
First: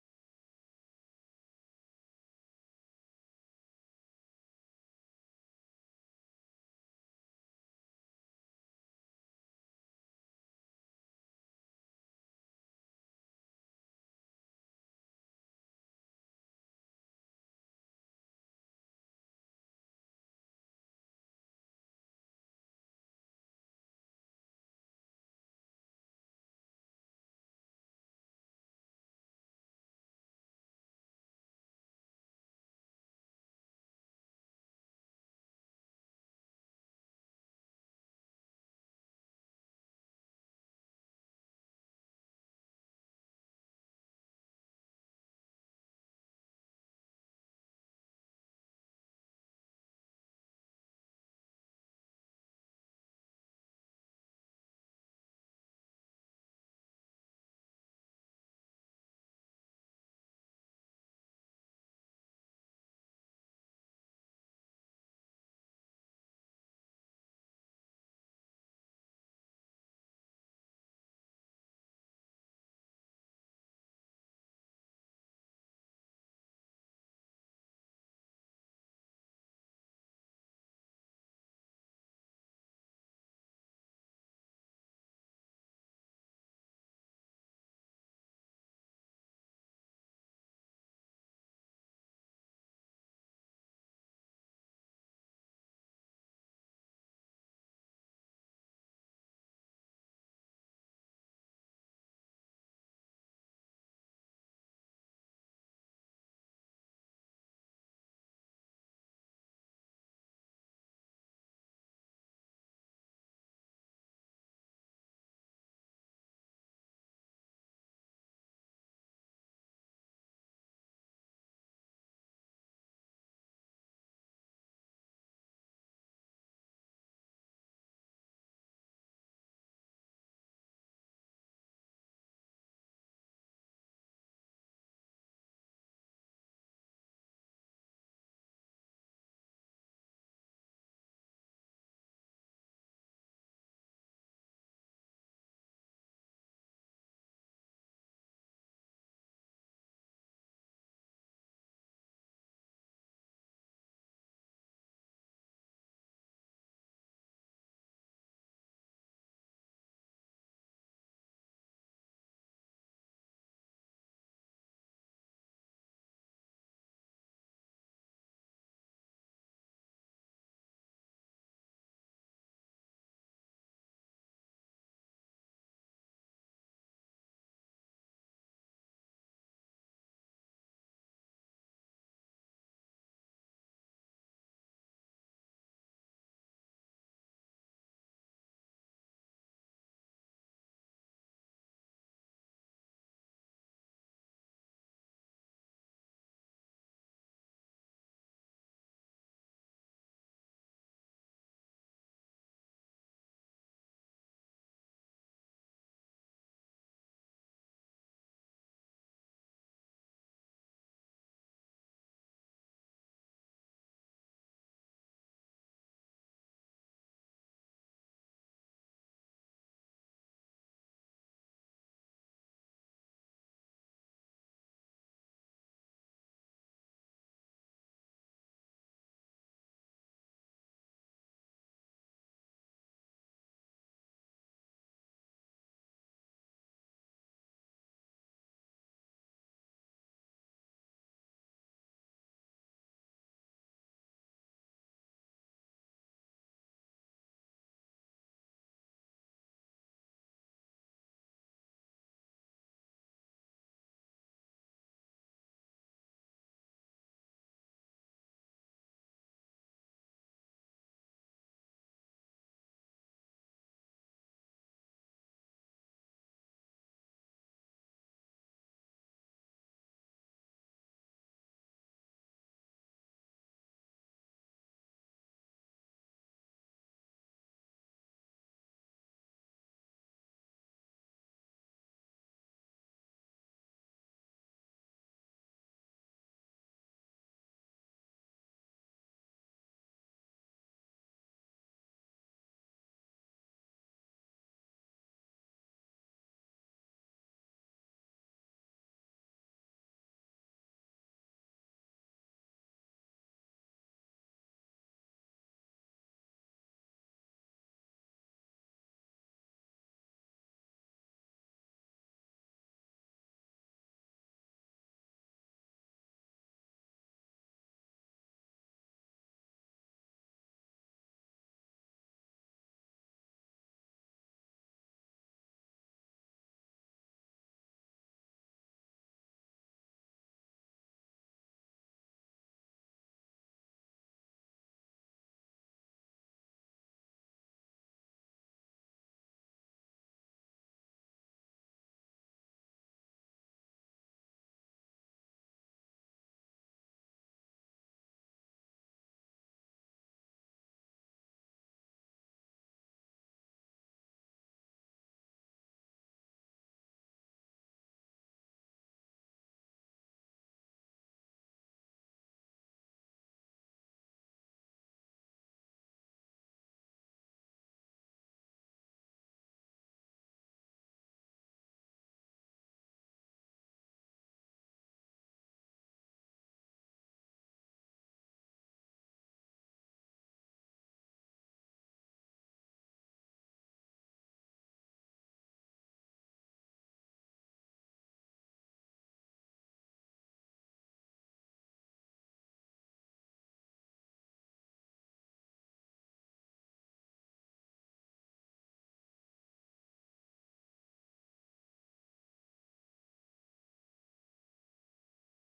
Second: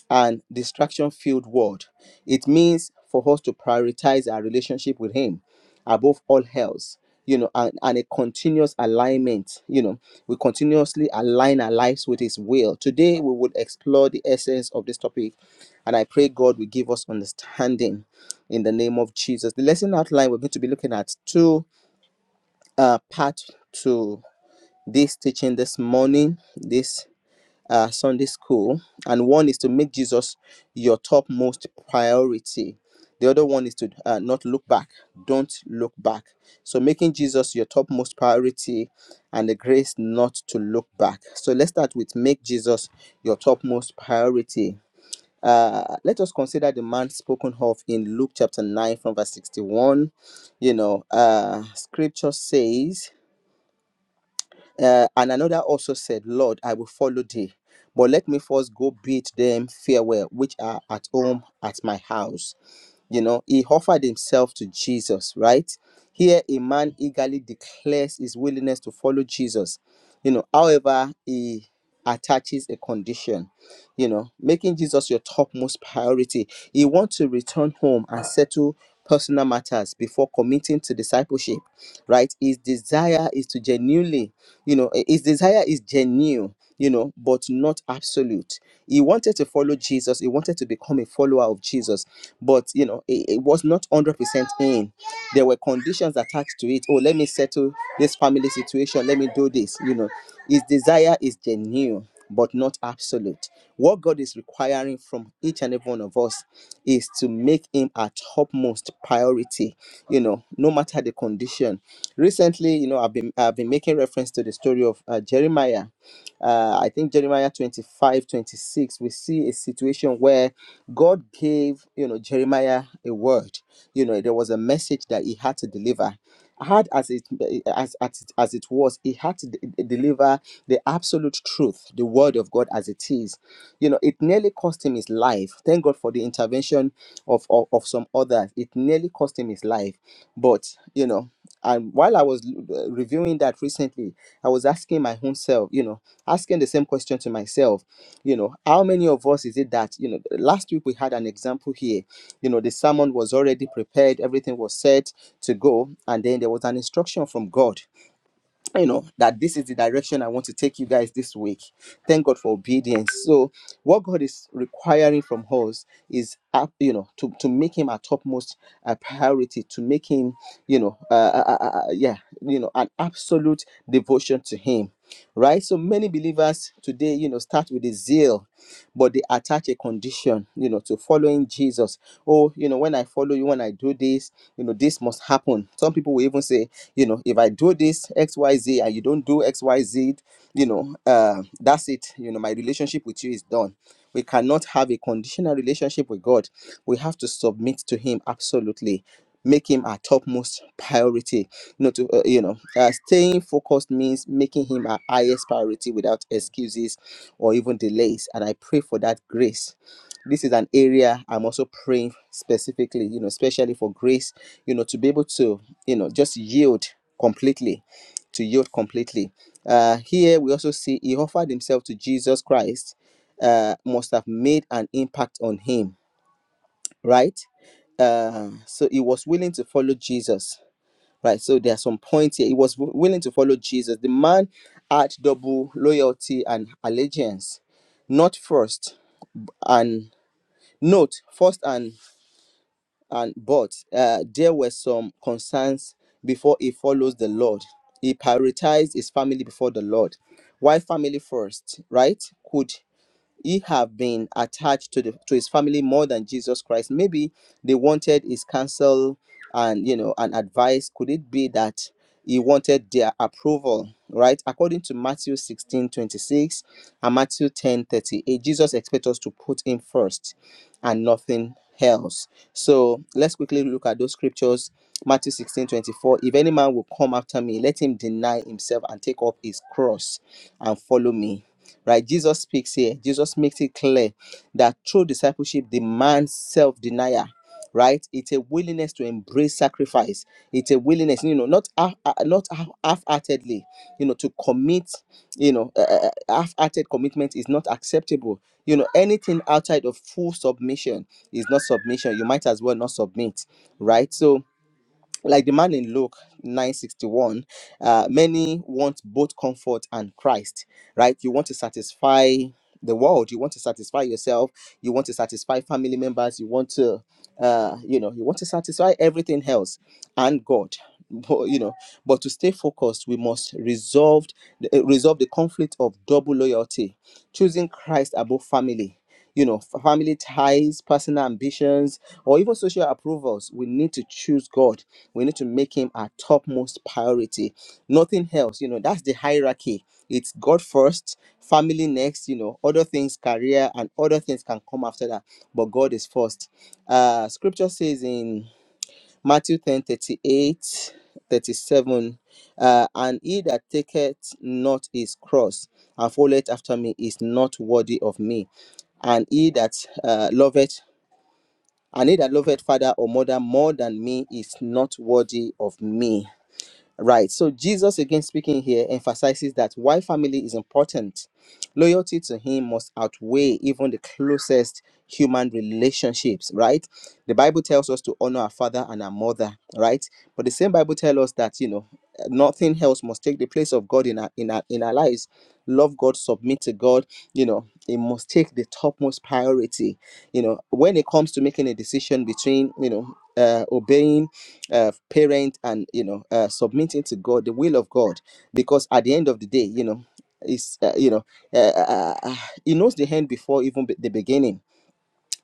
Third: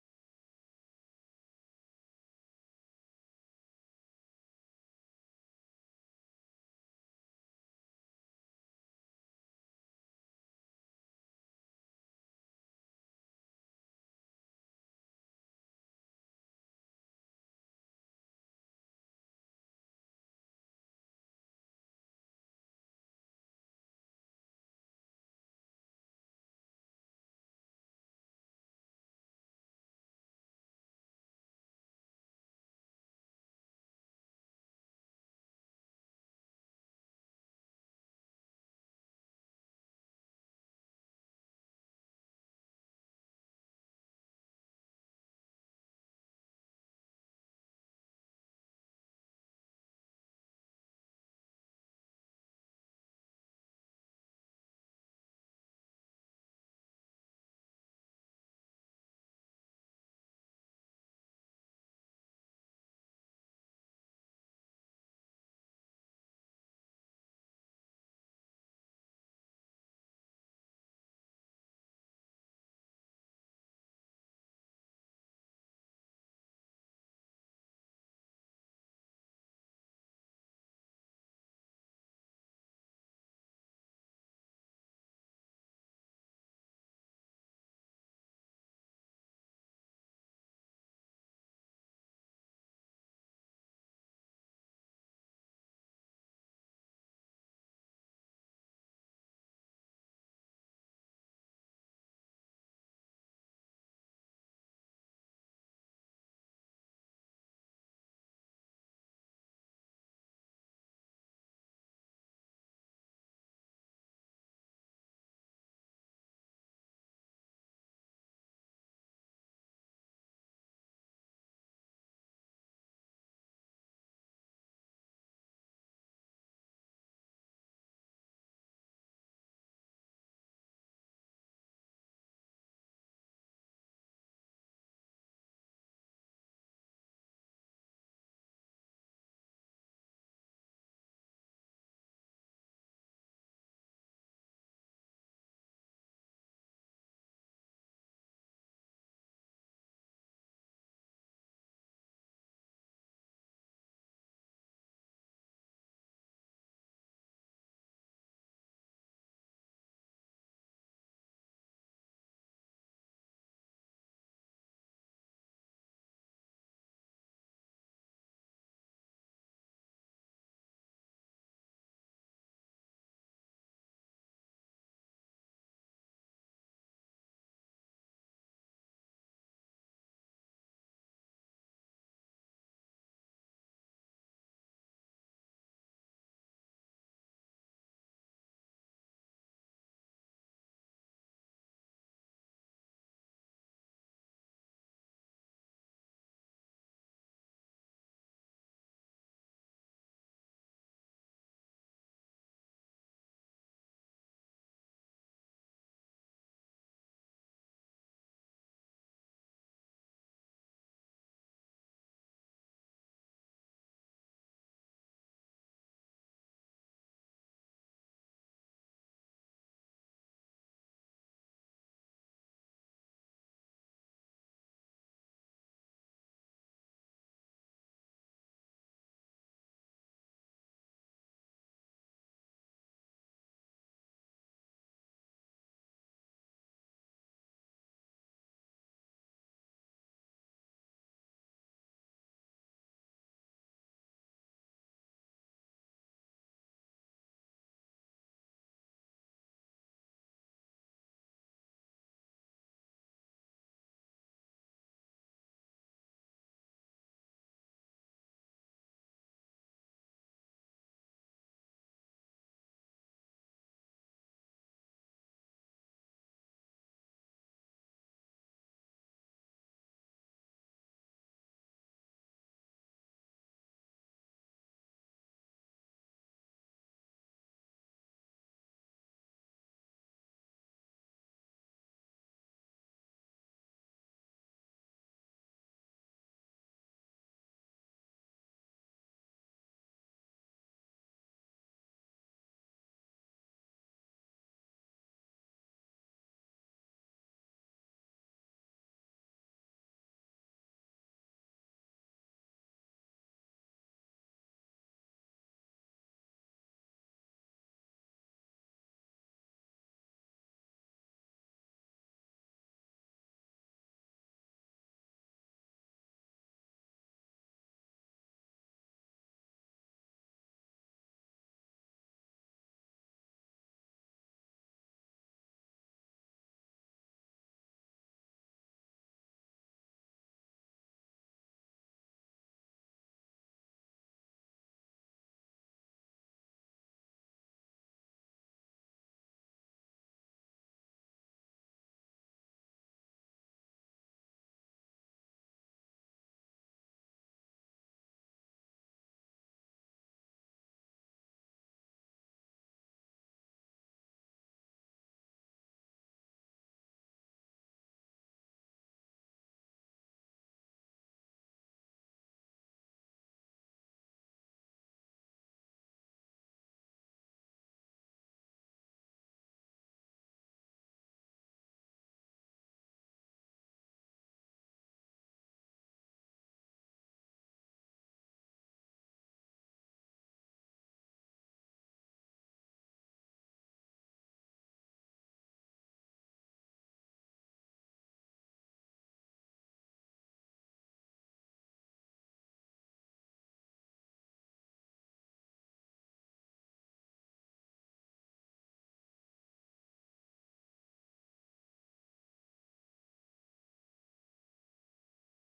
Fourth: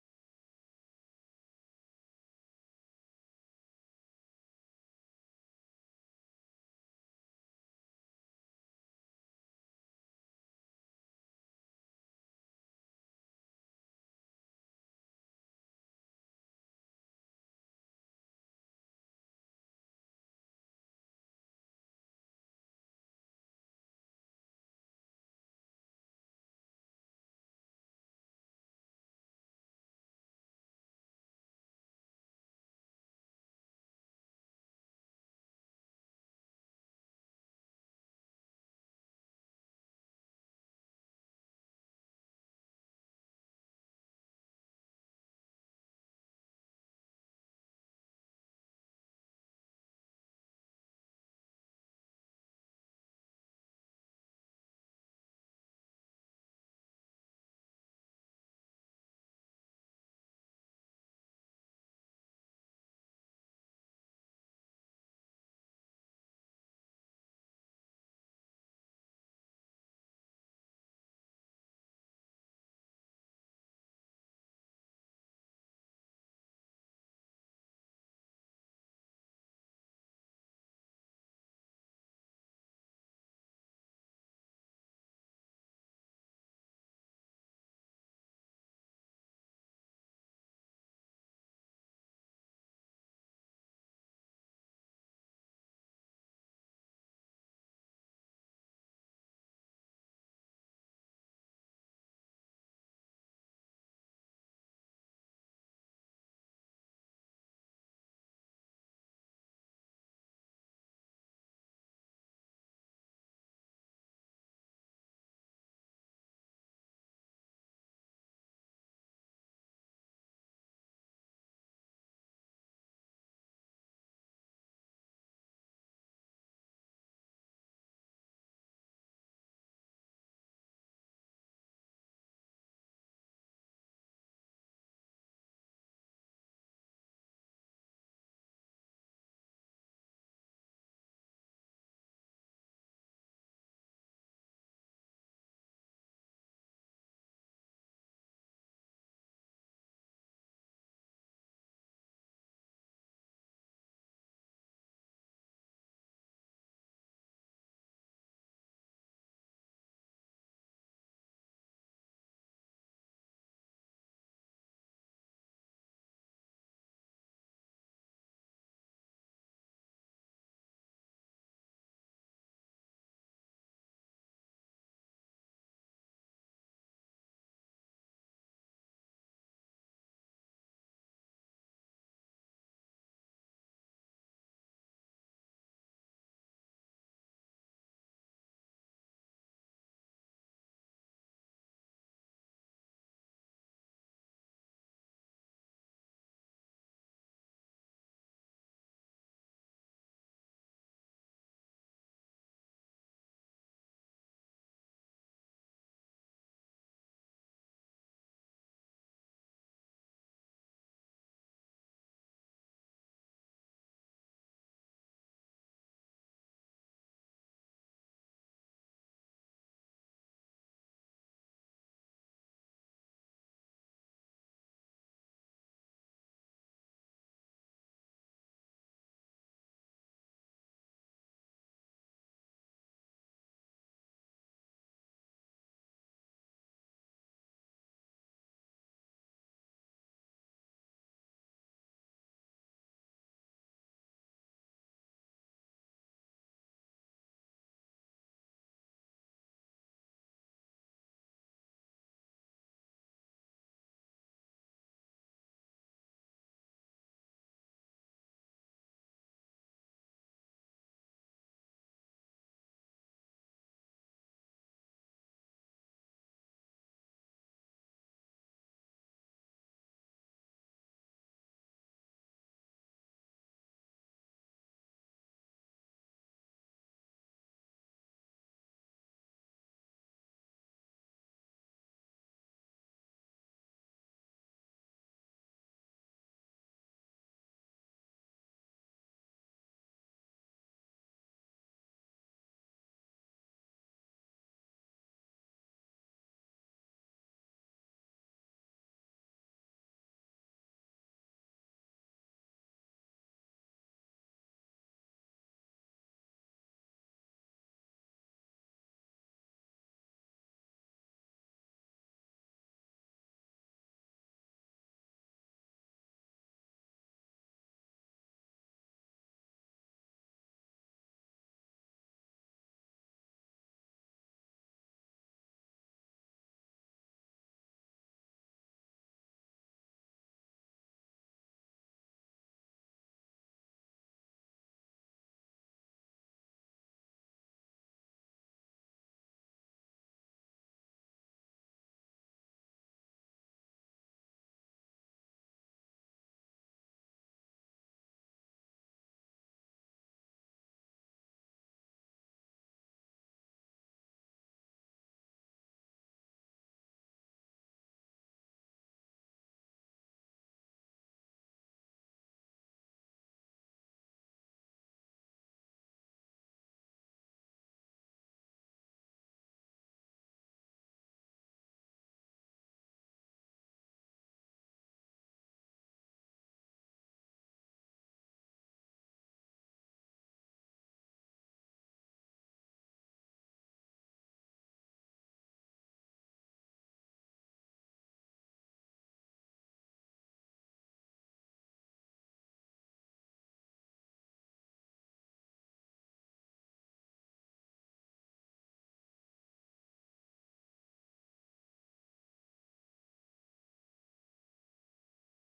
Speaker 3: and distraction filled world. It means for us to prioritize our relationship with Him above all else, you know, and, and a continuous alignment. You know, we continuously align our lives with His will. Today, we would explore the essence of this topic, and I pray God will give us understanding in the name of Jesus. The lesson outline we're going to be looking at two uh, part to this teaching this morning. This uh, Sunday school, and one is to make Jesus your topmost priority. The other one is to uh, not look back. Don't look back. So, making Jesus your topmost priority and the grace not to look back. So, let's start with make Jesus your topmost priority. Uh, let us consider the man spoken of in Luke chapter 9 from verse 61. You know, uh, scripture says, uh, and another also said, Lord, I will follow thee, but let me first go bid them farewell, which are at home at my house. You know, he offered himself to Jesus, right? Here, a man eagerly declares his willingness to follow Jesus. You know, however, he attaches a condition, you know, making Jesus your topmost priority. He wants to return home and settle personal matters before committing to discipleship right his desire is to genuinely you know his desire is genuine you know but not absolute he wanted to follow jesus he wanted to become a follower of jesus but you know it, it was not 100% in there were conditions attached to it oh let me settle this family situation let me do this you know his desire is genuine but not absolute. What God is requiring from each and every one of us is to make Him our topmost priority, you know, no matter the condition. Recently, you know, I've been I've been making reference to the story of uh, Jeremiah uh, I think Jeremiah 25 26. we see a situation where God gave, you know, Jeremiah a word. You know, there was a message that he had to deliver. Hard as it as, as as it was, he had to de- deliver the absolute truth, the word of God as it is. You know, it nearly cost him his life. Thank God for the intervention of of, of some others. It nearly cost him his life, but you know. And while I was uh, reviewing that recently, I was asking my own self, you know, asking the same question to myself, you know, how many of us is it that, you know, last week we had an example here, you know, the sermon was already prepared, everything was set to go, and then there was an instruction from God you know that this is the direction i want to take you guys this week thank god for obedience so what god is requiring from us is uh, you know to, to make him our topmost uh, priority to make him you know uh, uh, uh, uh, uh, yeah you know an absolute devotion to him right so many believers today you know start with a zeal but they attach a condition you know to following jesus oh you know when i follow you when i do this you know this must happen some people will even say you know if i do this xyz and you don't do xyz you know uh that's it you know my relationship with you is done we cannot have a conditional relationship with god we have to submit to him absolutely make him our topmost priority you know to uh, you know uh, staying focused means making him our highest priority without excuses or even delays and i pray for that grace this is an area i'm also praying specifically you know especially for grace you know to be able to you know just yield completely to yield completely uh here we also see he offered himself to jesus christ uh must have made an impact on him right uh so he was willing to follow jesus right so there are some points here he was wi- willing to follow jesus the man had double loyalty and allegiance not first and note first and and but uh, there were some concerns before he follows the lord he prioritized his family before the lord why family first right could he have been attached to the to his family more than Jesus Christ. Maybe they wanted his counsel and you know and advice. Could it be that he wanted their approval? Right? According to Matthew 16 26 and Matthew 10 38, Jesus expects us to put him first and nothing else. So let's quickly look at those scriptures. Matthew 16 24: If any man will come after me, let him deny himself and take up his cross and follow me right jesus speaks here jesus makes it clear that true discipleship demands self-denial right it's a willingness to embrace sacrifice it's a willingness you know not half- uh, not half- half-heartedly you know to commit you know uh, uh, uh, half-hearted commitment is not acceptable you know anything outside of full submission is not submission you might as well not submit right so like the man in Luke 961, uh, many want both comfort and Christ, right? You want to satisfy the world, you want to satisfy yourself, you want to satisfy family members, you want to, uh, you know, you want to satisfy everything else and God. *laughs* But, you know, but to stay focused, we must resolve uh, resolve the conflict of double loyalty, choosing Christ above family. You know, family ties, personal ambitions, or even social approvals. We need to choose God we need to make him our topmost priority nothing else you know that's the hierarchy it's god first family next you know other things career and other things can come after that but god is first uh scripture says in matthew 10 38, 37, uh, and he that taketh not his cross and followeth after me is not worthy of me and he that uh, loveth and he that loveth father or mother more than me is not worthy of me Right. So Jesus, again speaking here, emphasizes that why family is important. Loyalty to him must outweigh even the closest human relationships, right? The Bible tells us to honor our father and our mother, right? But the same Bible tells us that, you know, nothing else must take the place of God in our in our in our lives. Love God, submit to God, you know, it must take the topmost priority. You know, when it comes to making a decision between, you know, uh, obeying uh, parent and you know uh, submitting to god the will of god because at the end of the day you know is uh, you know uh, uh, uh, he knows the end before even be- the beginning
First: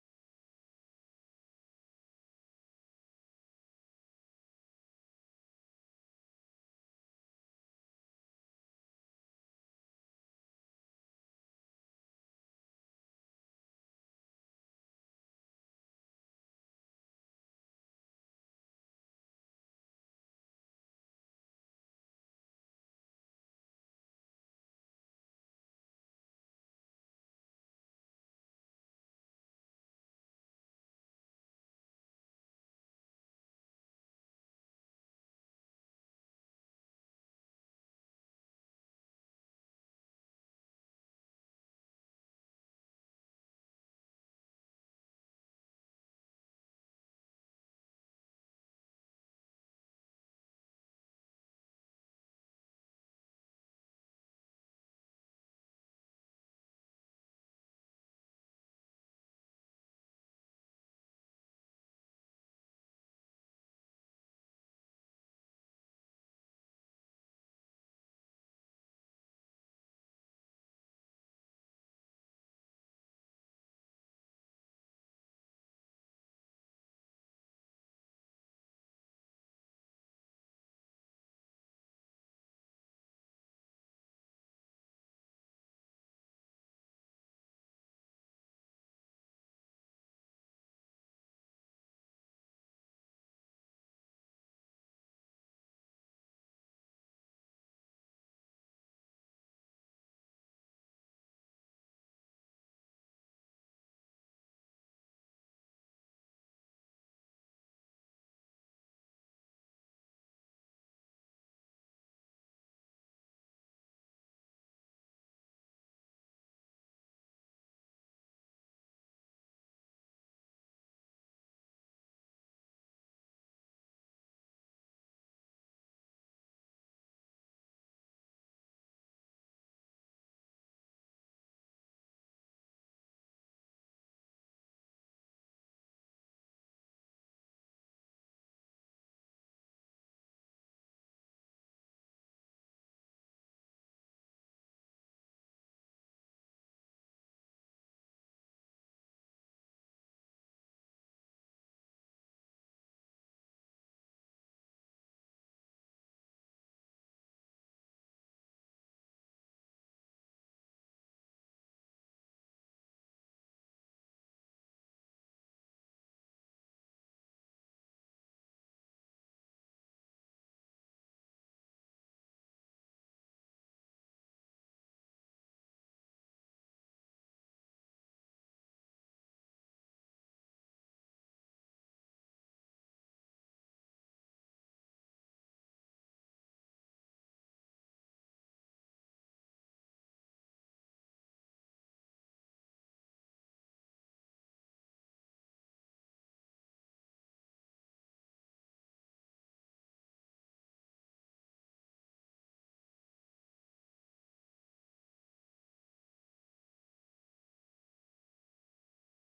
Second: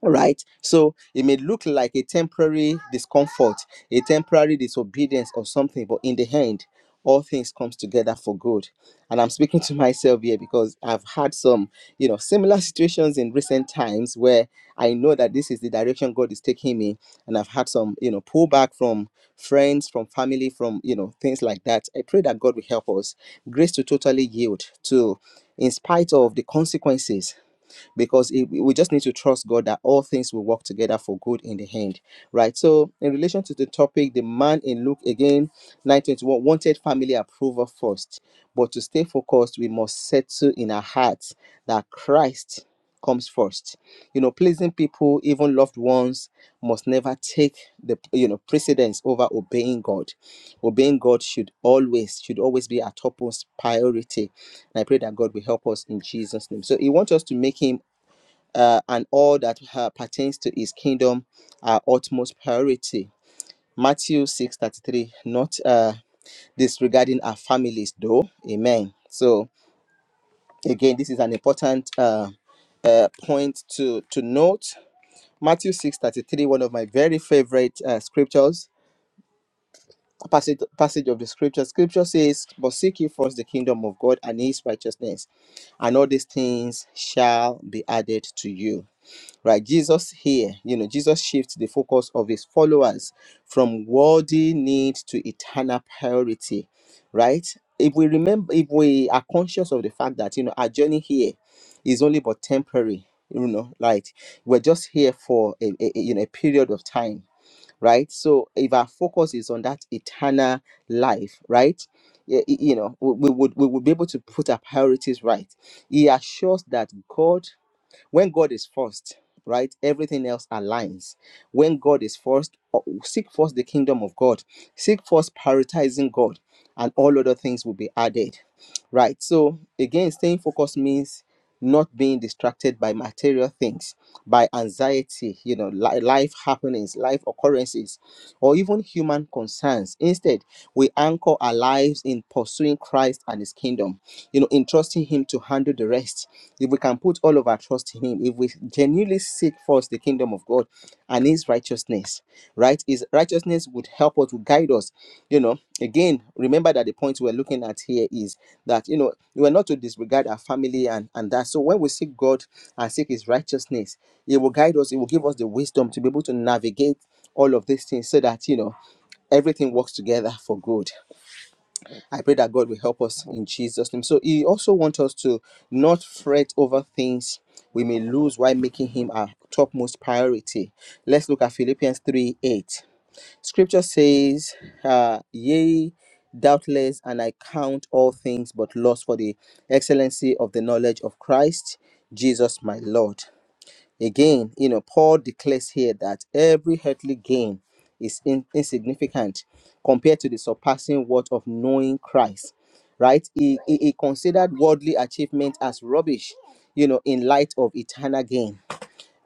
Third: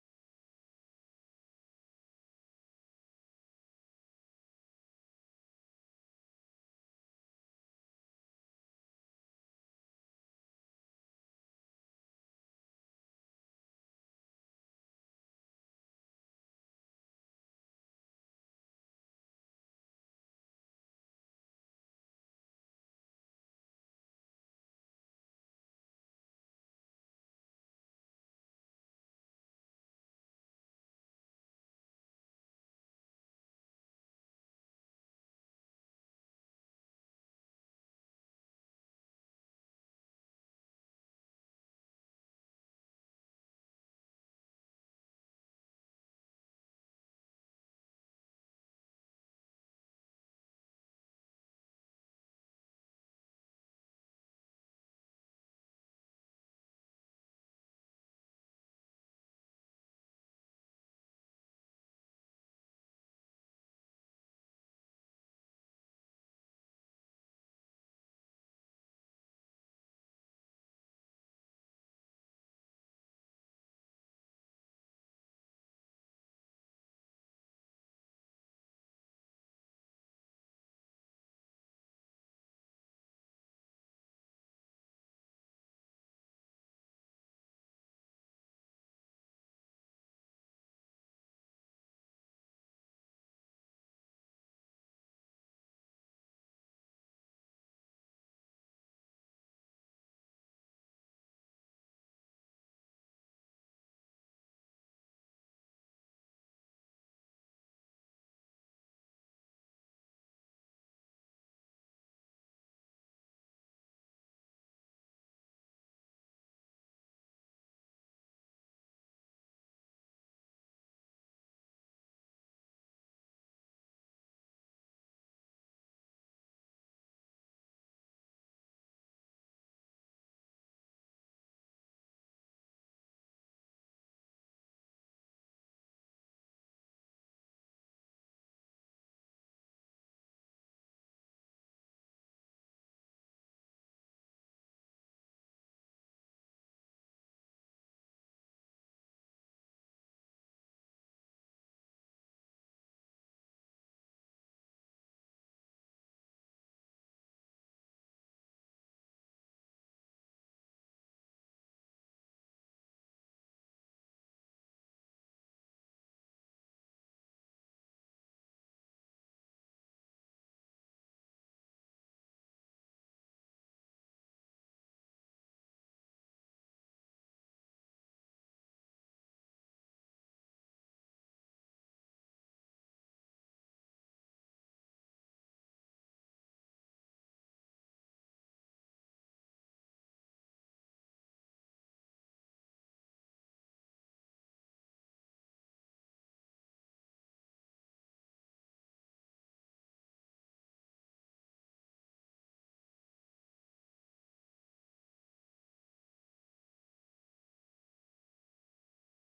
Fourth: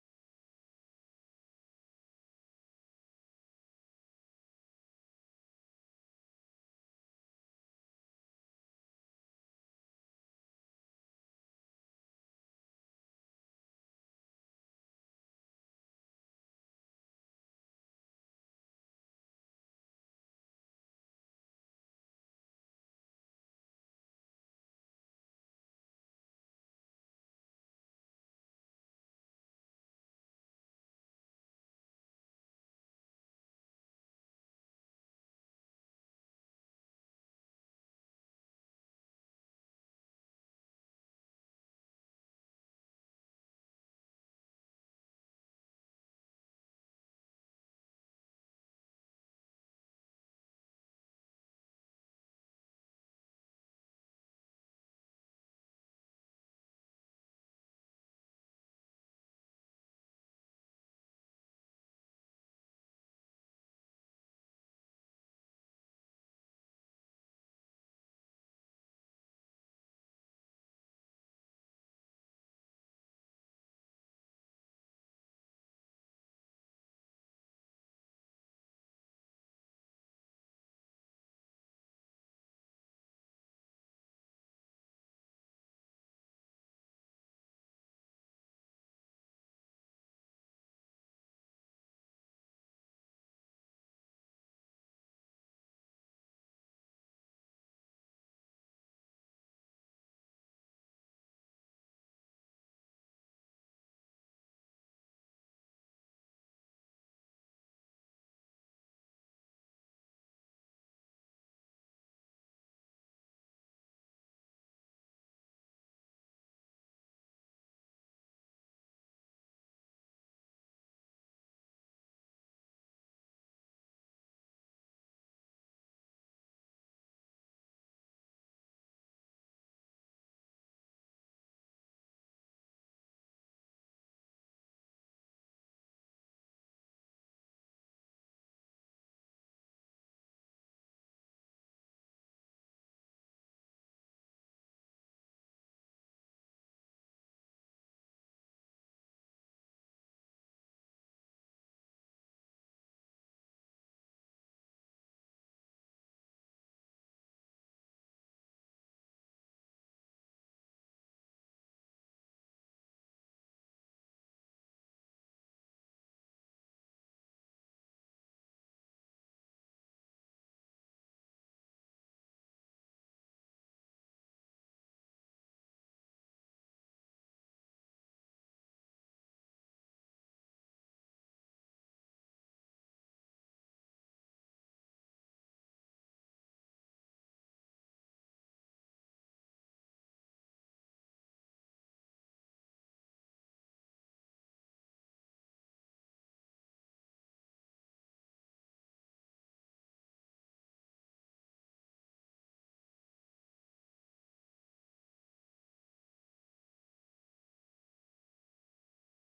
Speaker 3: right so it may look like a temporary discomfort a temporary disobedience or something but in the end all things comes together for good and i'm speaking to myself here because i've had some you know similar situations in recent times where i know that this is the direction god is taking me and i've had some you know pullback from friends from family from you know things like that i pray that god will help us grace to totally yield to in spite of the consequences because it, we just need to trust God that all things will work together for good in the end, right? So, in relation to the topic, the man in Luke again, 921 wanted family approval first, but to stay focused, we must settle in our hearts that Christ comes first. You know, pleasing people, even loved ones, must never take the you know precedence over obeying God. Obeying God should always should always be our topmost priority. And I pray that God will help us in Jesus' name. So He wants us to make Him uh, and all that uh, pertains to his kingdom are utmost priority. Matthew 6:33, not uh, disregarding our families though. Amen. So again, this is an important uh, uh, point to, to note. Matthew 6:33, one of my very favorite uh, scriptures, a passage, passage of the scripture. Scripture says, But seek ye first the kingdom of God and his righteousness, and all these things shall be added to you. right jesus here you know jesus shifts the focus of his followers from worldly need to eternal priority right if we remember if we are conscious of the fact that you know our journey here is only but temporary you know like we're just here for a, a- a- you know a period of time right so if our focus is on that eternal life right y- y- you know we we would we would be able to put our priorities right he assures that god when God is first, right, everything else aligns. When God is first, uh, seek first the kingdom of God, seek first prioritizing God, and all other things will be added, right? So, again, staying focused means not being distracted by material things, by anxiety, you know, li- life happenings, life occurrences or even human concerns. Instead, we anchor our lives in pursuing Christ and his kingdom, you know, in trusting him to handle the rest. If we can put all of our trust in him, if we genuinely seek first the kingdom of God and his righteousness, right? His righteousness would help us, would guide us, you know. Again, remember that the point we're looking at here is that, you know, we're not to disregard our family and, and that. So when we seek God and seek his righteousness, it will guide us, it will give us the wisdom to be able to navigate all of these things so that you know everything works together for good. I pray that God will help us in Jesus' name. So He also wants us to not fret over things we may lose while making Him our topmost priority. Let's look at Philippians 3 8. Scripture says, uh, Yea, doubtless, and I count all things but loss for the excellency of the knowledge of Christ. Jesus, my Lord. Again, you know, Paul declares here that every earthly gain is in- insignificant compared to the surpassing worth of knowing Christ. Right? He, he, he considered worldly achievement as rubbish, you know, in light of eternal gain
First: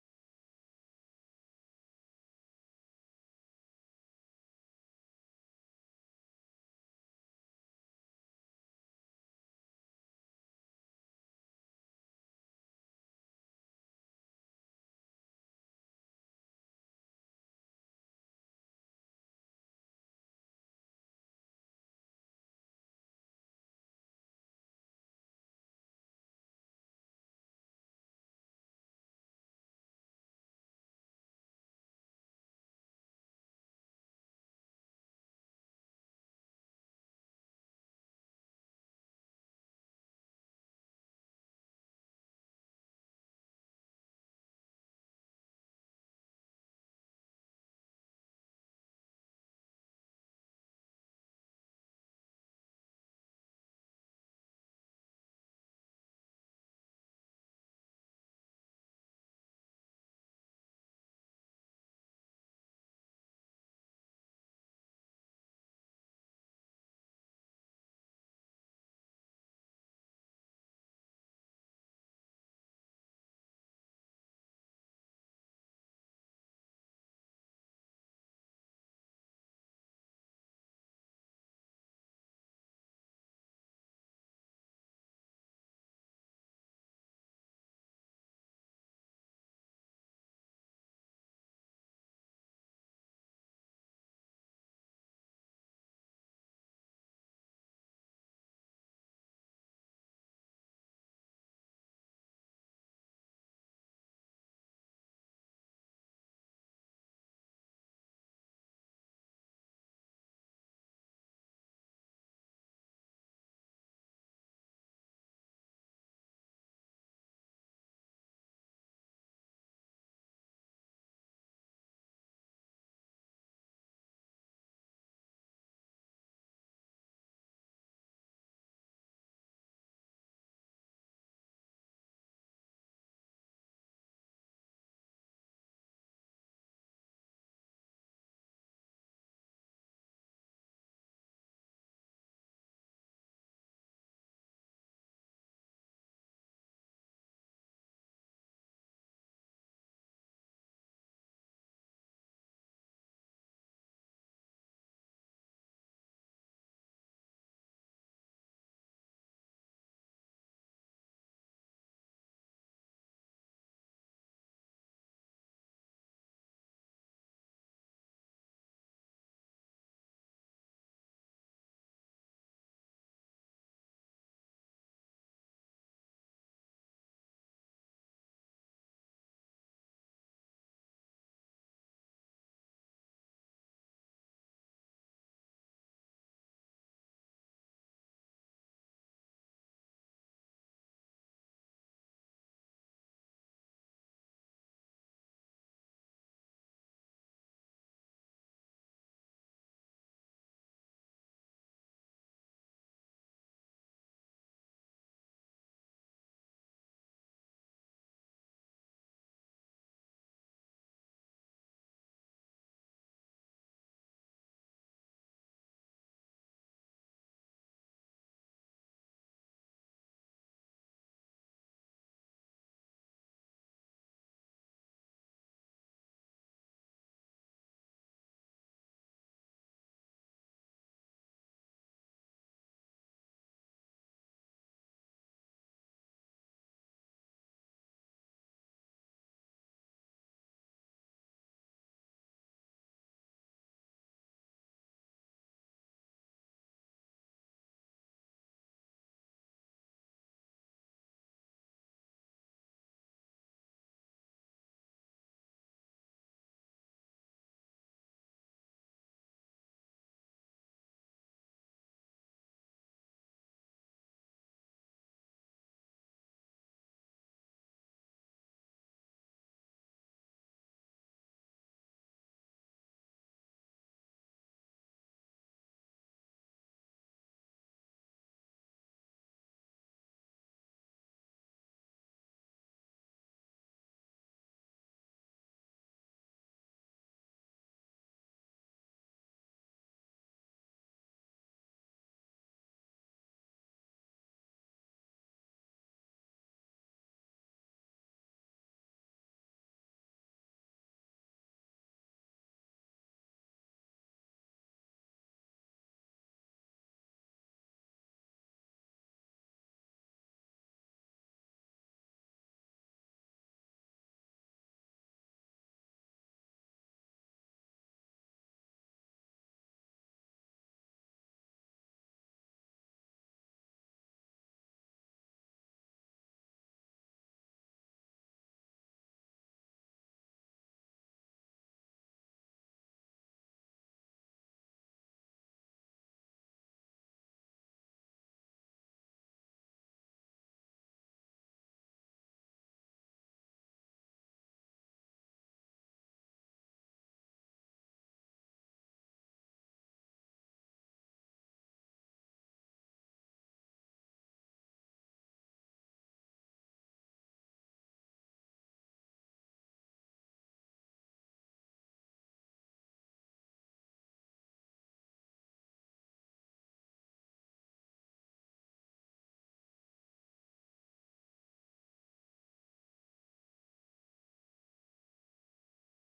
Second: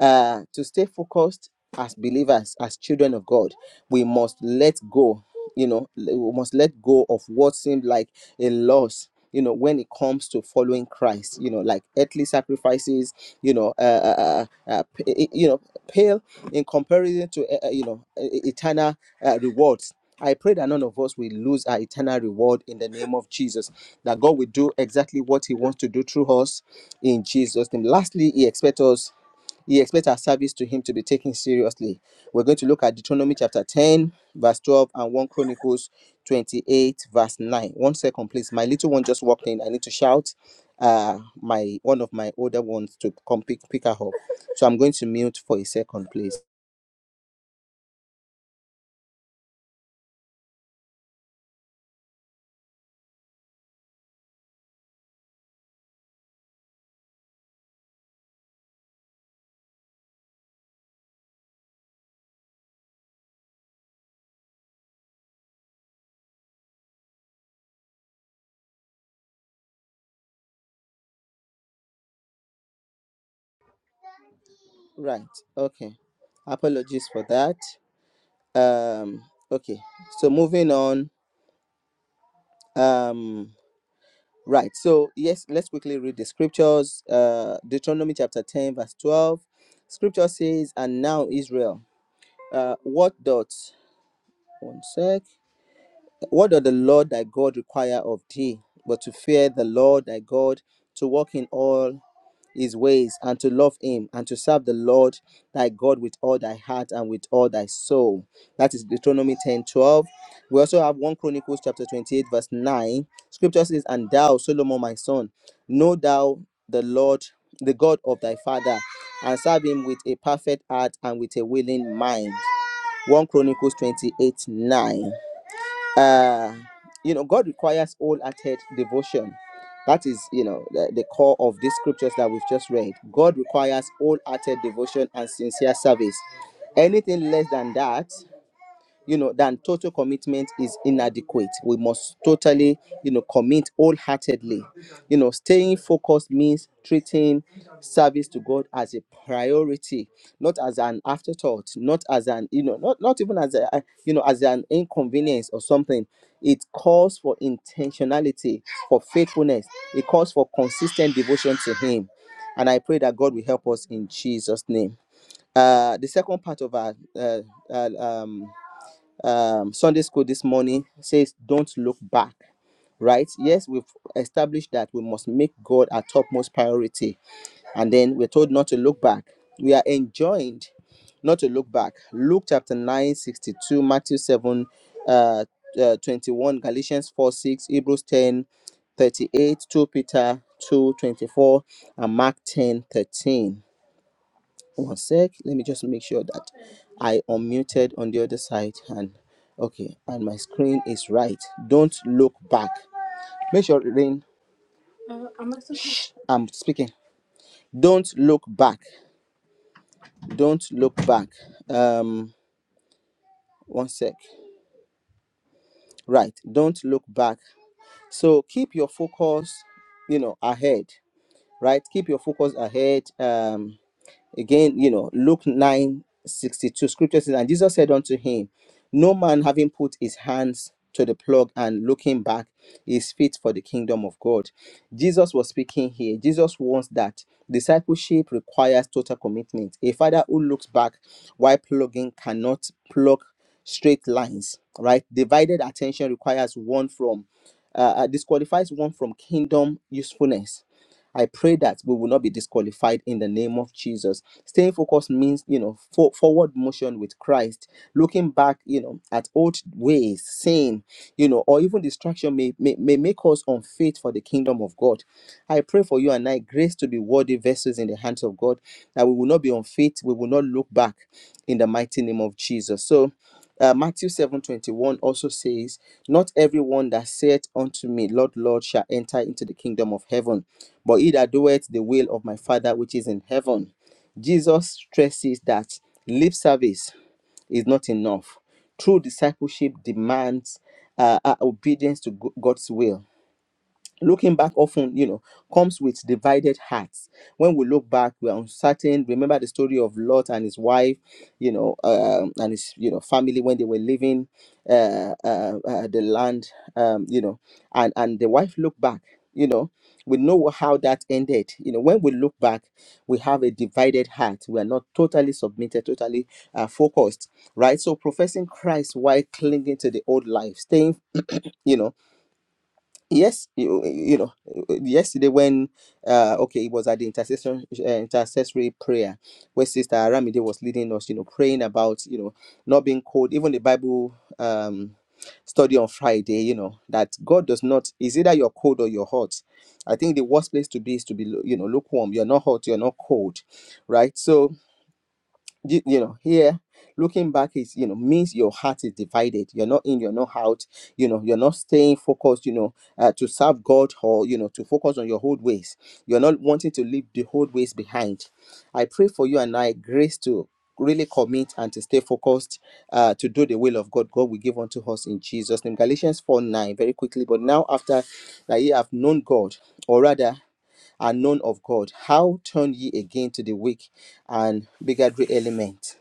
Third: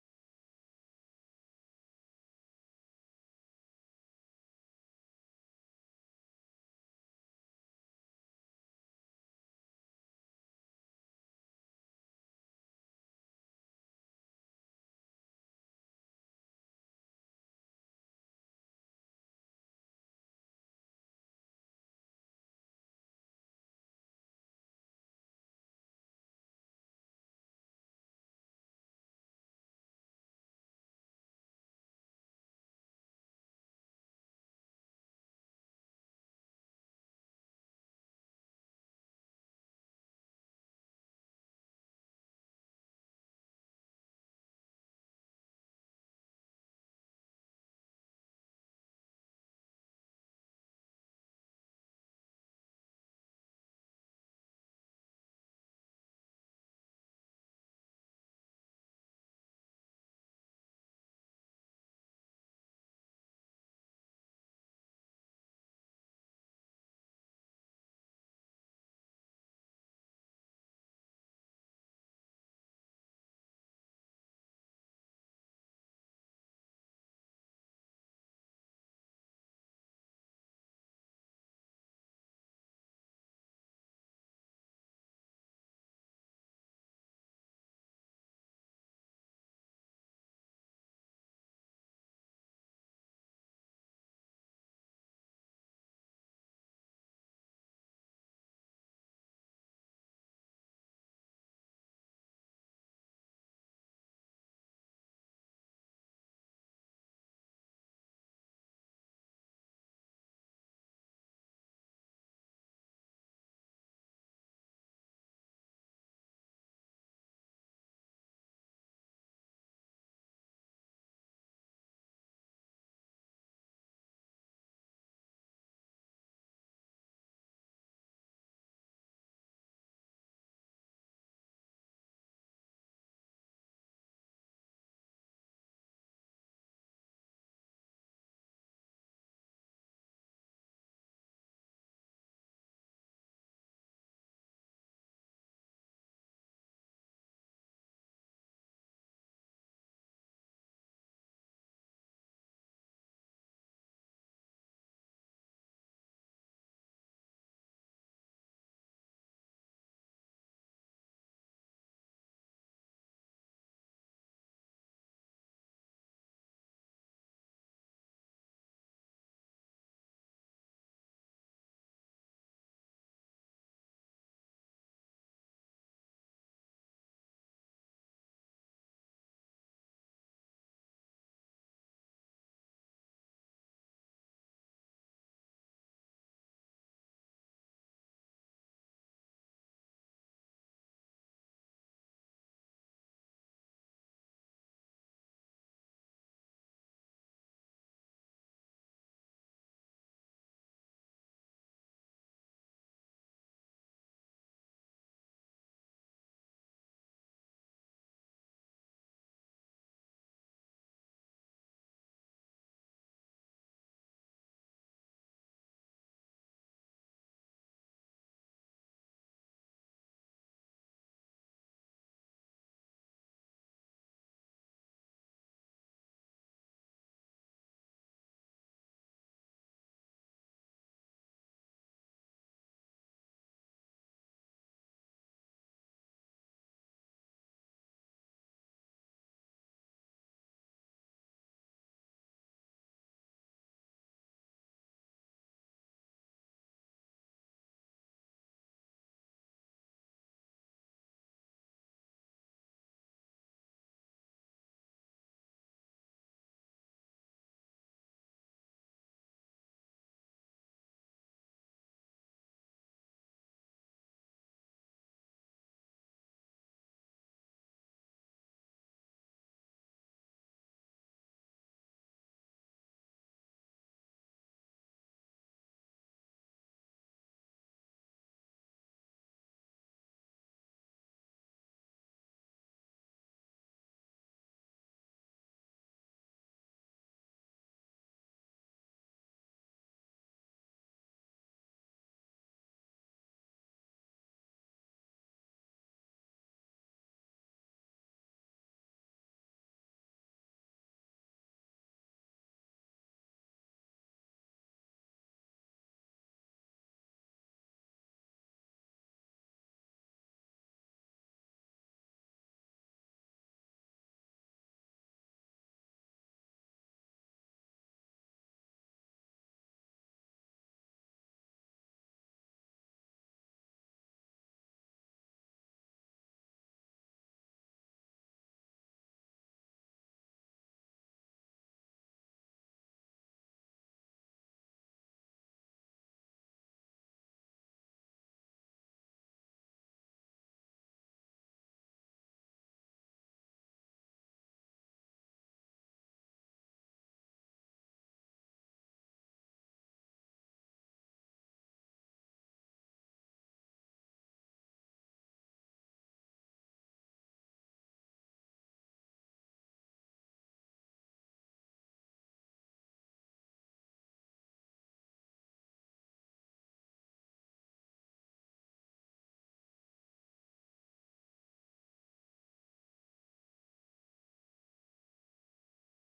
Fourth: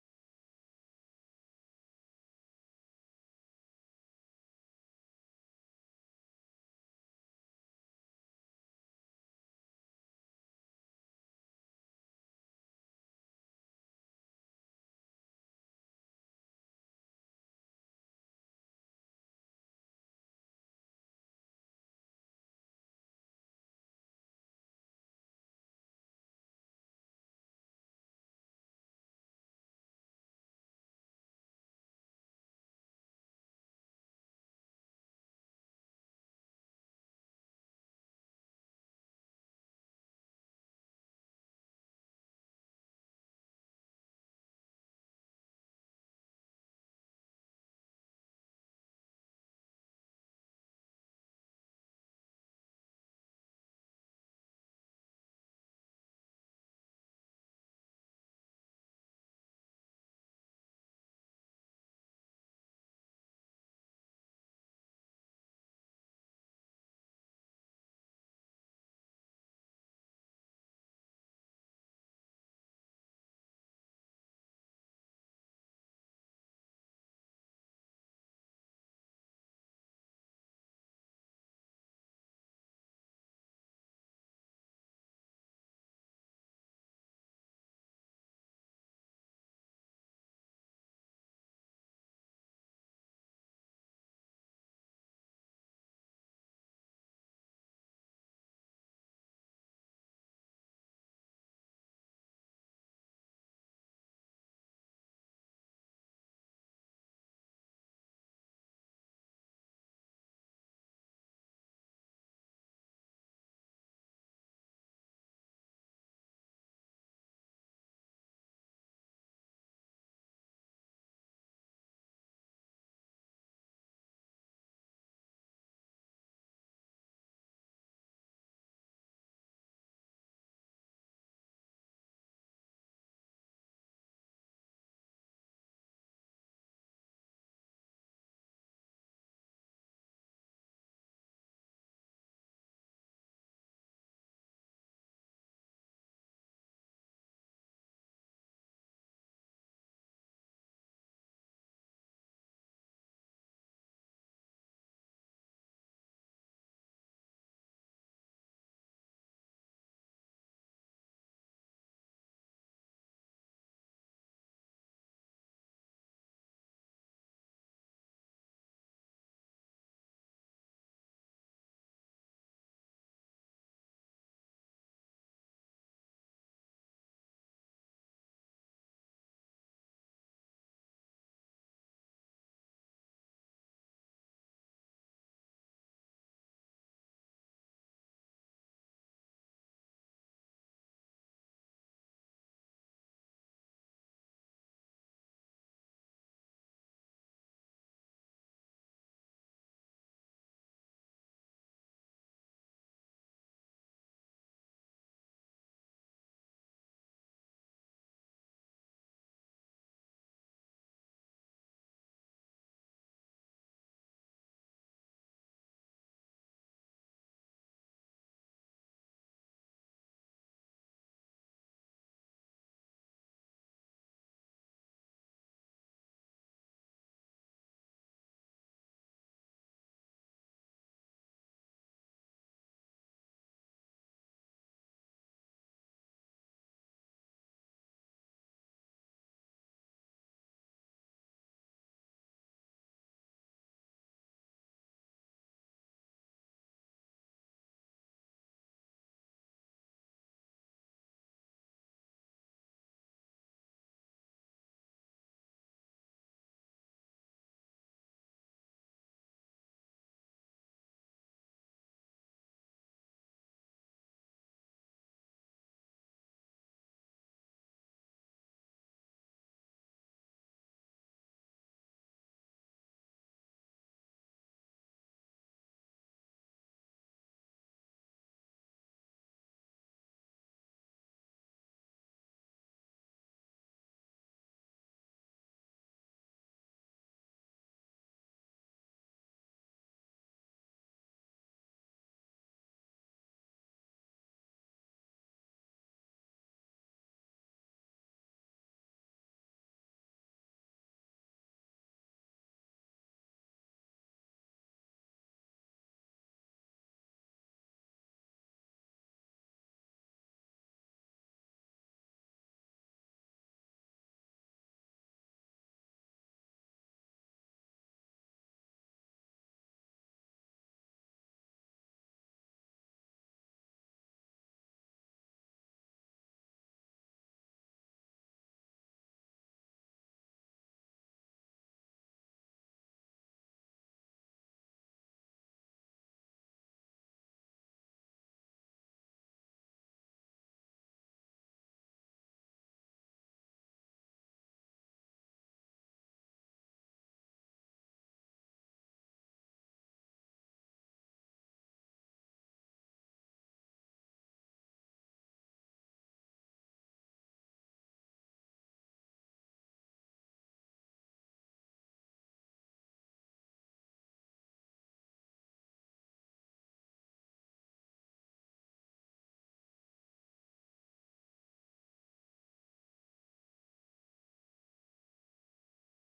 Speaker 3: uh, to stay focused as believers, as children of God, we must let go, you know, we must let go of what seemed like a loss. You know, when it comes to following Christ, you know, like earthly sacrifices, you know, uh, uh, uh, uh, you know, pale in comparison to, uh, uh, you know, e- e- eternal uh, rewards. I pray that none of us will lose our eternal reward in the name of Jesus. That God will do exactly what He wants to do through us in Jesus' name. Lastly, He expects us he expects our service to him to be taken seriously. We're going to look at Deuteronomy chapter 10, verse 12, and 1 Chronicles 28, verse 9. One second, please. My little one just walked in. I need to shout uh my one of my older ones to come pick, pick her up. So I'm going to mute for a second, please. Right. Okay. Apologies for that. Um, okay. So moving on. Um Right. So, yes, let's quickly read the scriptures. Uh, Deuteronomy chapter 10, verse 12. Scripture says, And now, Israel, uh, what doth, one sec, what doth the Lord thy God require of thee, but to fear the Lord thy God, to walk in all his ways and to love him and to serve the Lord thy God with all thy heart and with all thy soul. That is Deuteronomy 10 12. We also have 1 Chronicles chapter 28, verse 9. Scripture says, And thou, Solomon, my son, know thou the Lord, the God of thy father, and serve him with a perfect heart and with a willing mind. 1 Chronicles 28 9. Uh, you know, God requires wholehearted devotion. That is, you know, the, the core of these scriptures that we've just read. God requires wholehearted devotion and sincere service. Anything less than that you know then total commitment is inadequate we must totally you know commit wholeheartedly you know staying focused means treating service to god as a priority not as an afterthought not as an you know not, not even as a you know as an inconvenience or something it calls for intentionality for faithfulness it calls for consistent devotion to him and i pray that god will help us in jesus name uh the second part of our uh, uh, um um, Sunday school this morning says, Don't look back, right? Yes, we've established that we must make God our topmost priority. And then we're told not to look back. We are enjoined not to look back. Luke chapter 9 62, Matthew 7, uh, uh, 21, Galatians 4, 6, Hebrews ten thirty 2 Peter 2 24, and Mark 10 13 one sec let me just make sure that i unmuted on the other side and okay and my screen is right don't look back make sure rain Uh, I'm, not speaking. Shh, I'm speaking don't look back don't look back um one sec right don't look back so keep your focus you know ahead right keep your focus ahead um Again, you know, Luke nine sixty two scripture says, And Jesus said unto him, No man having put his hands to the plug and looking back is fit for the kingdom of God. Jesus was speaking here. Jesus wants that discipleship requires total commitment. A father who looks back while plugging cannot plug straight lines, right? Divided attention requires one from, uh, uh, disqualifies one from kingdom usefulness I pray that we will not be disqualified in the name of Jesus. Staying focused means, you know, for, forward motion with Christ, looking back, you know, at old ways, sin, you know, or even distraction may, may, may make us unfit for the kingdom of God. I pray for you and I grace to be worthy vessels in the hands of God, that we will not be unfit, we will not look back in the mighty name of Jesus. So, uh, Matthew 7:21 also says, Not everyone that saith unto me, Lord, Lord, shall enter into the kingdom of heaven, but he that doeth the will of my Father which is in heaven. Jesus stresses that lip service is not enough. True discipleship demands uh, uh, obedience to Go- God's will looking back often you know comes with divided hearts when we look back we're uncertain remember the story of lot and his wife you know um, and his you know family when they were leaving uh, uh, uh, the land um, you know and and the wife looked back you know we know how that ended you know when we look back we have a divided heart we are not totally submitted totally uh, focused right so professing christ while clinging to the old life staying you know yes you, you know yesterday when uh okay it was at the intercession uh, intercessory prayer where sister aramide was leading us you know praying about you know not being cold even the bible um study on friday you know that god does not is either you're cold or you're hot i think the worst place to be is to be you know lukewarm you're not hot you're not cold right so you, you know here looking back is you know means your heart is divided you're not in you're not out you know you're not staying focused you know uh, to serve god or you know to focus on your old ways you're not wanting to leave the old ways behind i pray for you and i grace to really commit and to stay focused uh, to do the will of god god will give unto us in jesus name galatians 4 9 very quickly but now after that ye have known god or rather are known of God. How turn ye again to the weak and bigotry element?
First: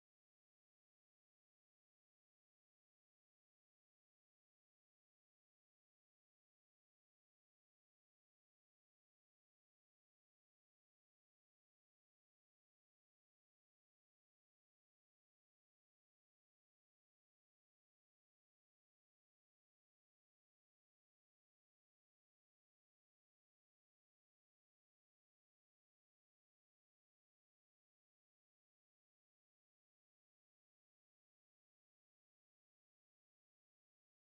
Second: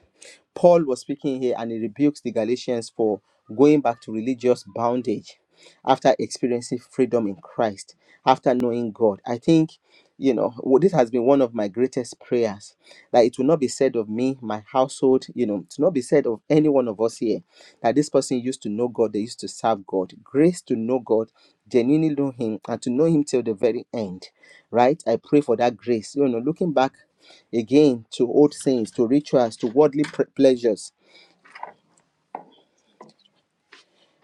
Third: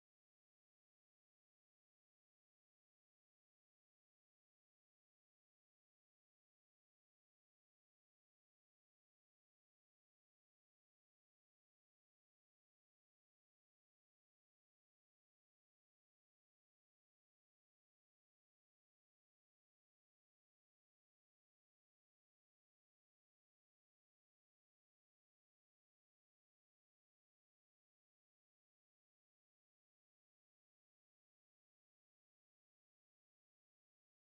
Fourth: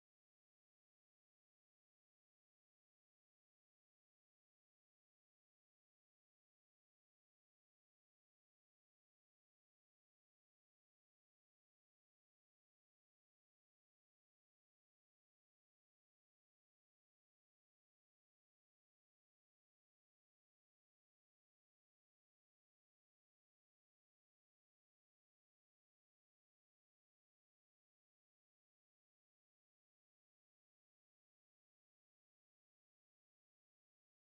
Speaker 3: Paul was speaking here and he rebukes the Galatians for going back to religious bondage after experiencing freedom in Christ, after knowing God. I think, you know, w- this has been one of my greatest prayers that it will not be said of me, my household, you know, to not be said of any one of us here that this person used to know God, they used to serve God. Grace to know God, genuinely know Him, and to know Him till the very end, right? I pray for that grace. You know, looking back again to old sins, to rituals, to worldly pleasures.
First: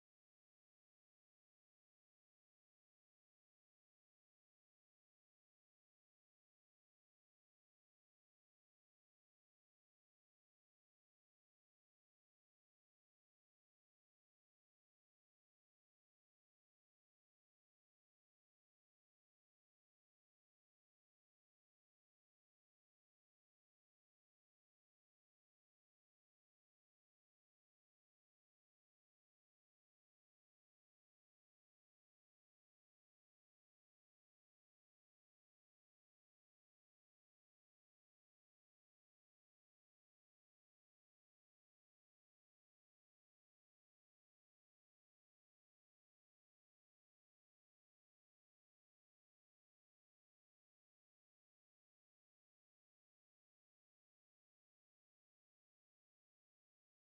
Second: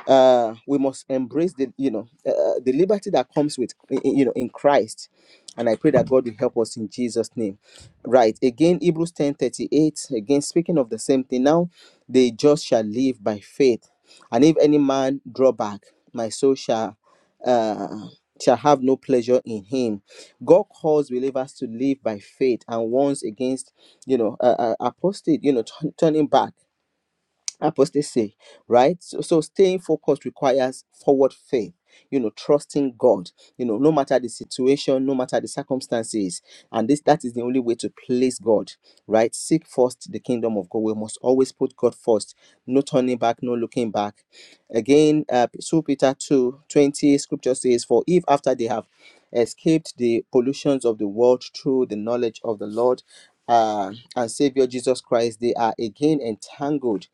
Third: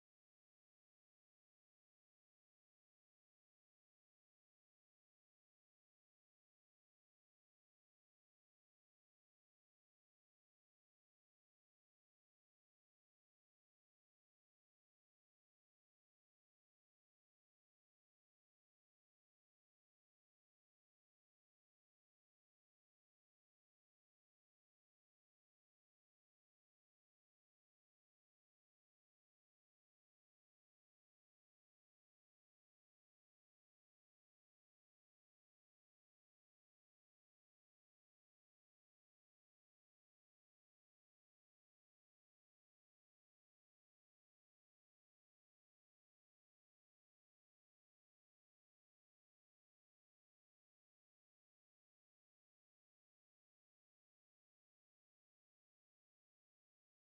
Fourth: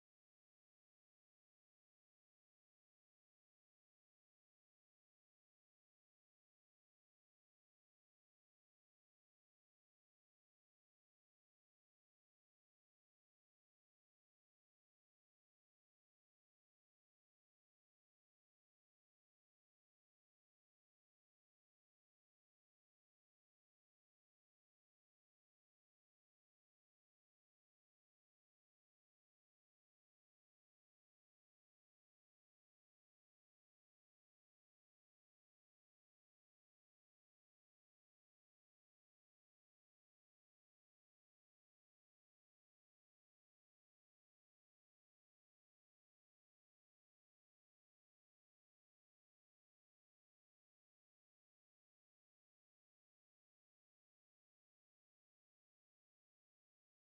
Speaker 3: uh, we must embrace the you know uh, uh, the liberty that comes with i- i- you know in Christ, and I pray that God will help us in Jesus' name. Right again, Hebrews ten thirty eight. Again, speaking of the same thing. Now, the just shall live by faith, and if any man draw back, my soul shall uh, shall have no pleasure in him. God calls believers to live by faith, and warns against you know uh, uh, apostate you know turn turning back apostasy, right? So, so staying focused requires forward faith, you know, trusting God, you know, no matter the situation, no matter the circumstances. And this that is the only way to place God, right? Seek first the kingdom of God. We must always put God first, no turning back, no looking back. Again, uh, 2 Peter 2:20 scripture says, For if after they have escaped the pollutions of the world through the knowledge of the Lord, uh, and Savior Jesus Christ, they are again entangled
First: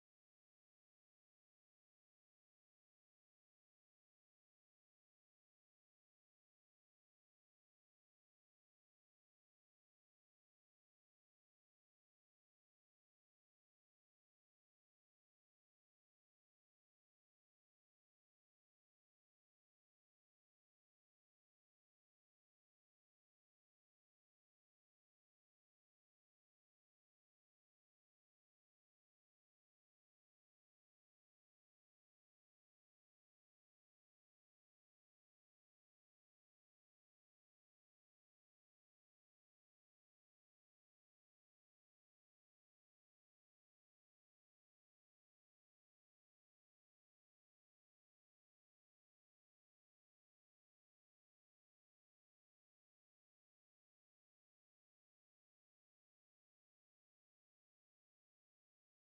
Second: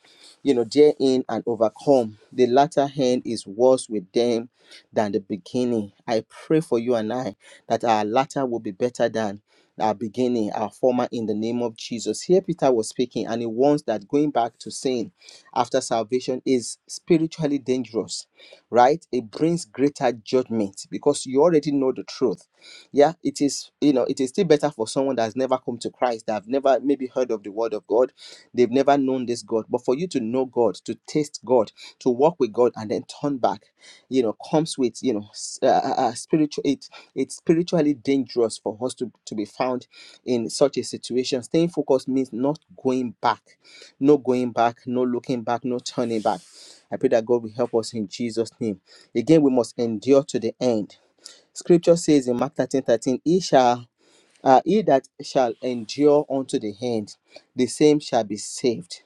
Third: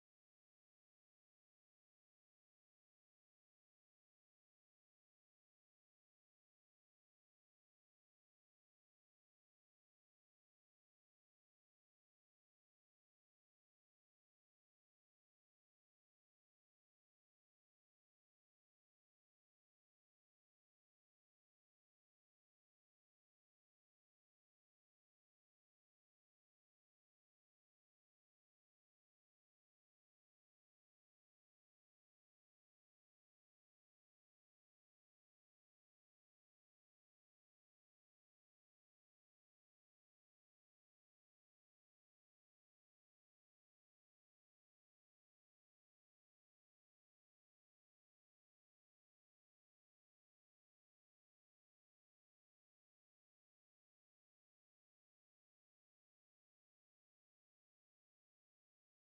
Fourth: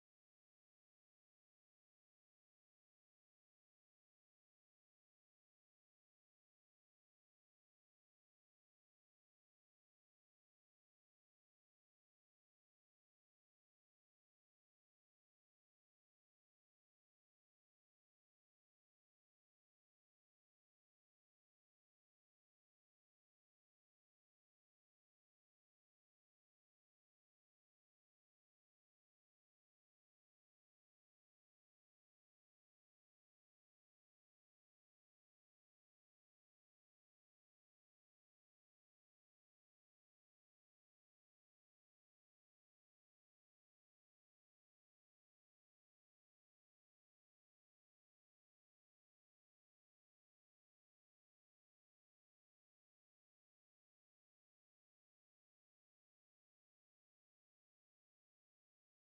Speaker 3: you know, therein and overcome. The latter end is worse with them than the beginning. I pray for you and I that our latter will be better than our beginning, our former in the name of Jesus. Here Peter was speaking, and he warns that going back to sin after salvation is spiritually dangerous, right? It brings greater judgment because you already know the truth yeah it is you know it is still better for someone that has never come to christ that have never maybe heard of the word of god They've never known this God. But for you to know God, to taste God, to walk with God, and then turn back, you know, comes with you know, s- uh, uh, uh, spiritual. It it's spiritually dangerous for us to to be found in such a situation. Staying focused means not going back, no going back, no looking back, no turning back. I pray that God will help us in Jesus' name. Again, we must endure to the end. Scripture says in Mark thirteen thirteen, "He shall." Uh, he that shall endure unto the end, the same shall be saved.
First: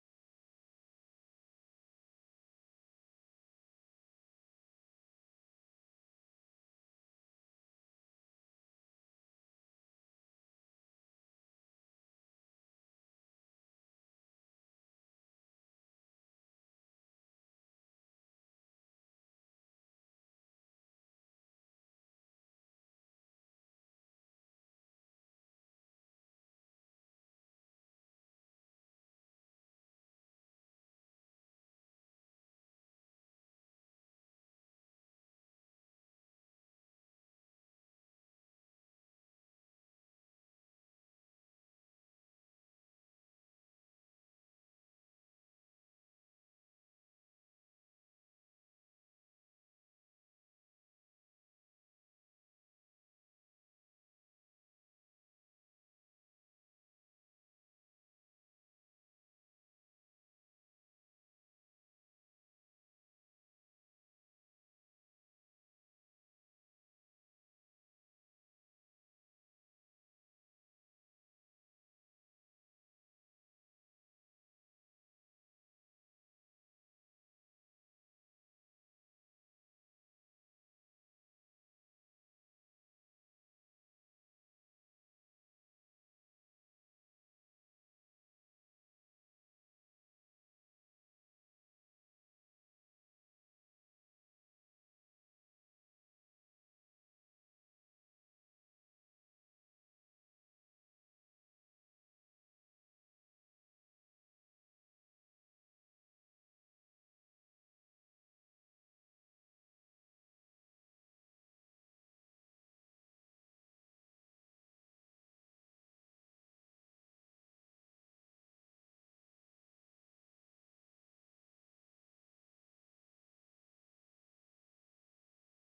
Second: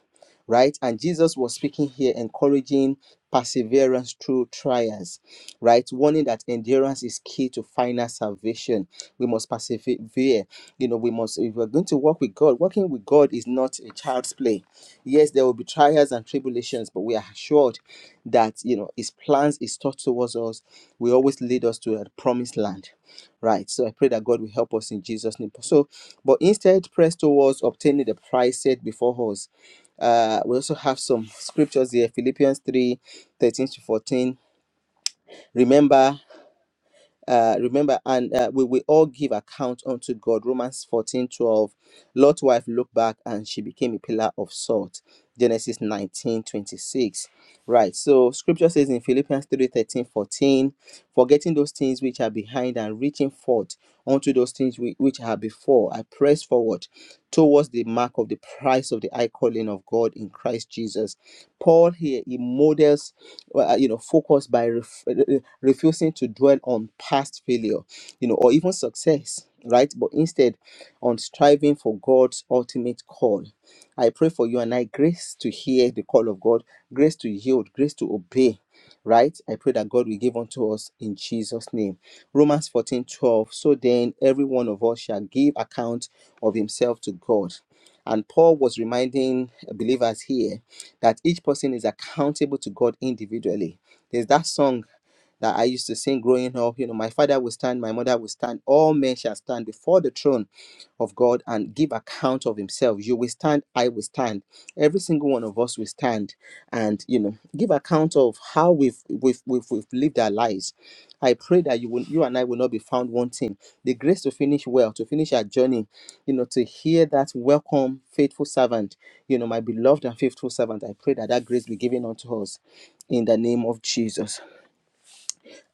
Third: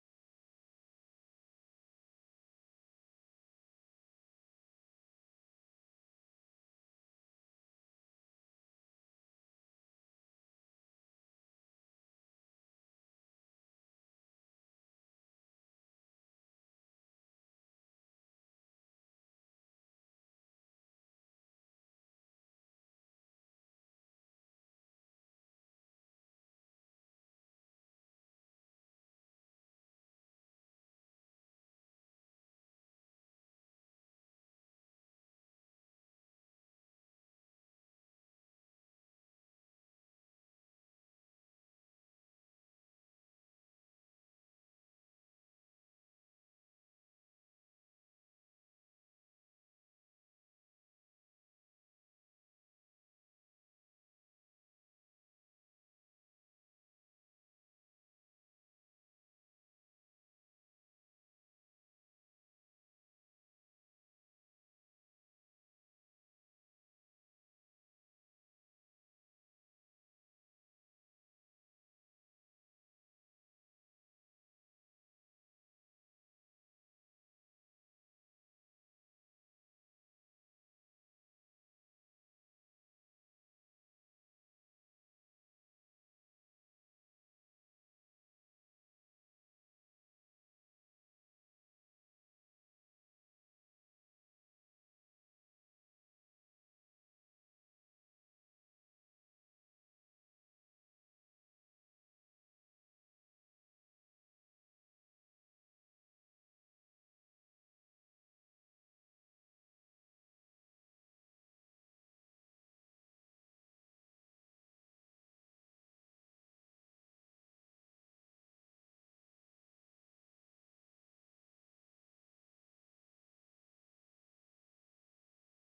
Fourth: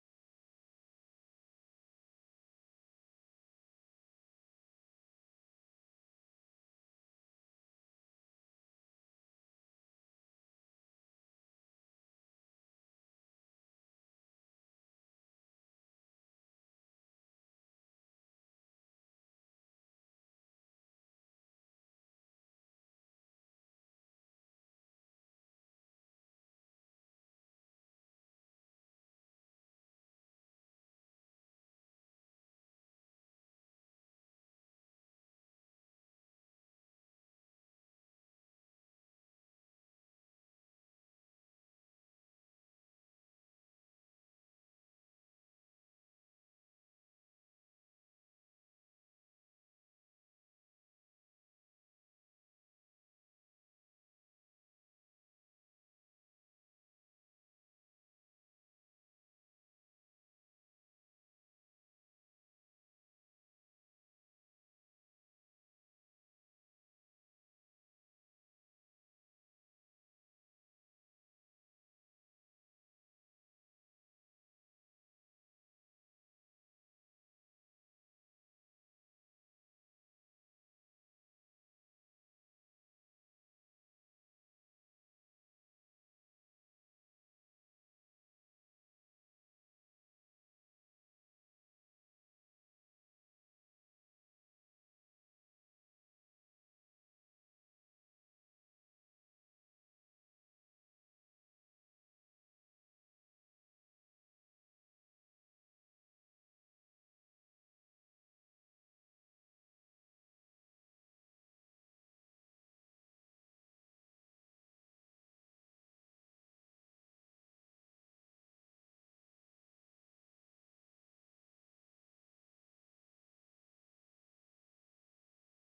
Speaker 3: Right? And Jesus was speaking here, encouraging perseverance through trials. Right? Warning that endurance is key to final salvation. We must persevere. You know, we must, if we're going to walk with God, working with God is not a child's play. Yes, there will be trials and tribulations, but we are assured that, you know, His plans, His thoughts towards us will always lead us to a promised land Right. So I pray that God will help us in Jesus' name. So, but instead, press towards obtaining the prize set before us. Uh, we also have some scriptures here Philippians 3, 13 to 14. Remember uh, remember, and uh, we will all give account unto God. Romans 14 12. Lot's wife looked back and she became a pillar of salt. Genesis 19 26. Right. So scripture says in Philippians 3 13 14, forgetting those things which are behind and reaching forth unto those things whi- which are before, I press forward towards the mark of the price of the high calling of God in Christ Jesus. Paul here, he models well, uh, you know, focus by ref- re- refusing to dwell on past failure, you know, or even success, right? But instead on striving for God's ultimate call. I pray for you and I grace to hear the call of God, grace to yield, grace to obey, right? I pray that God will give unto us in Jesus' name. Romans 14 12. So then, every one of us shall give account of himself to God. And Paul was reminding believers here that each person is accountable to God individually. There's that song that I used to sing growing up. You know, my father will stand, my mother will stand, all men shall stand before the throne of God and give account of himself. You will stand, I will stand. Every single one of us will stand and you know give account of how we've we've we've, we've lived our lives. I pray that you will you and I will not be found wanting. The grace to finish well, to finish our journey, you know, to hear that welcome, faithful servant, you know, my beloved and faithful servant. I pray that that grace be given unto us in the name of Jesus.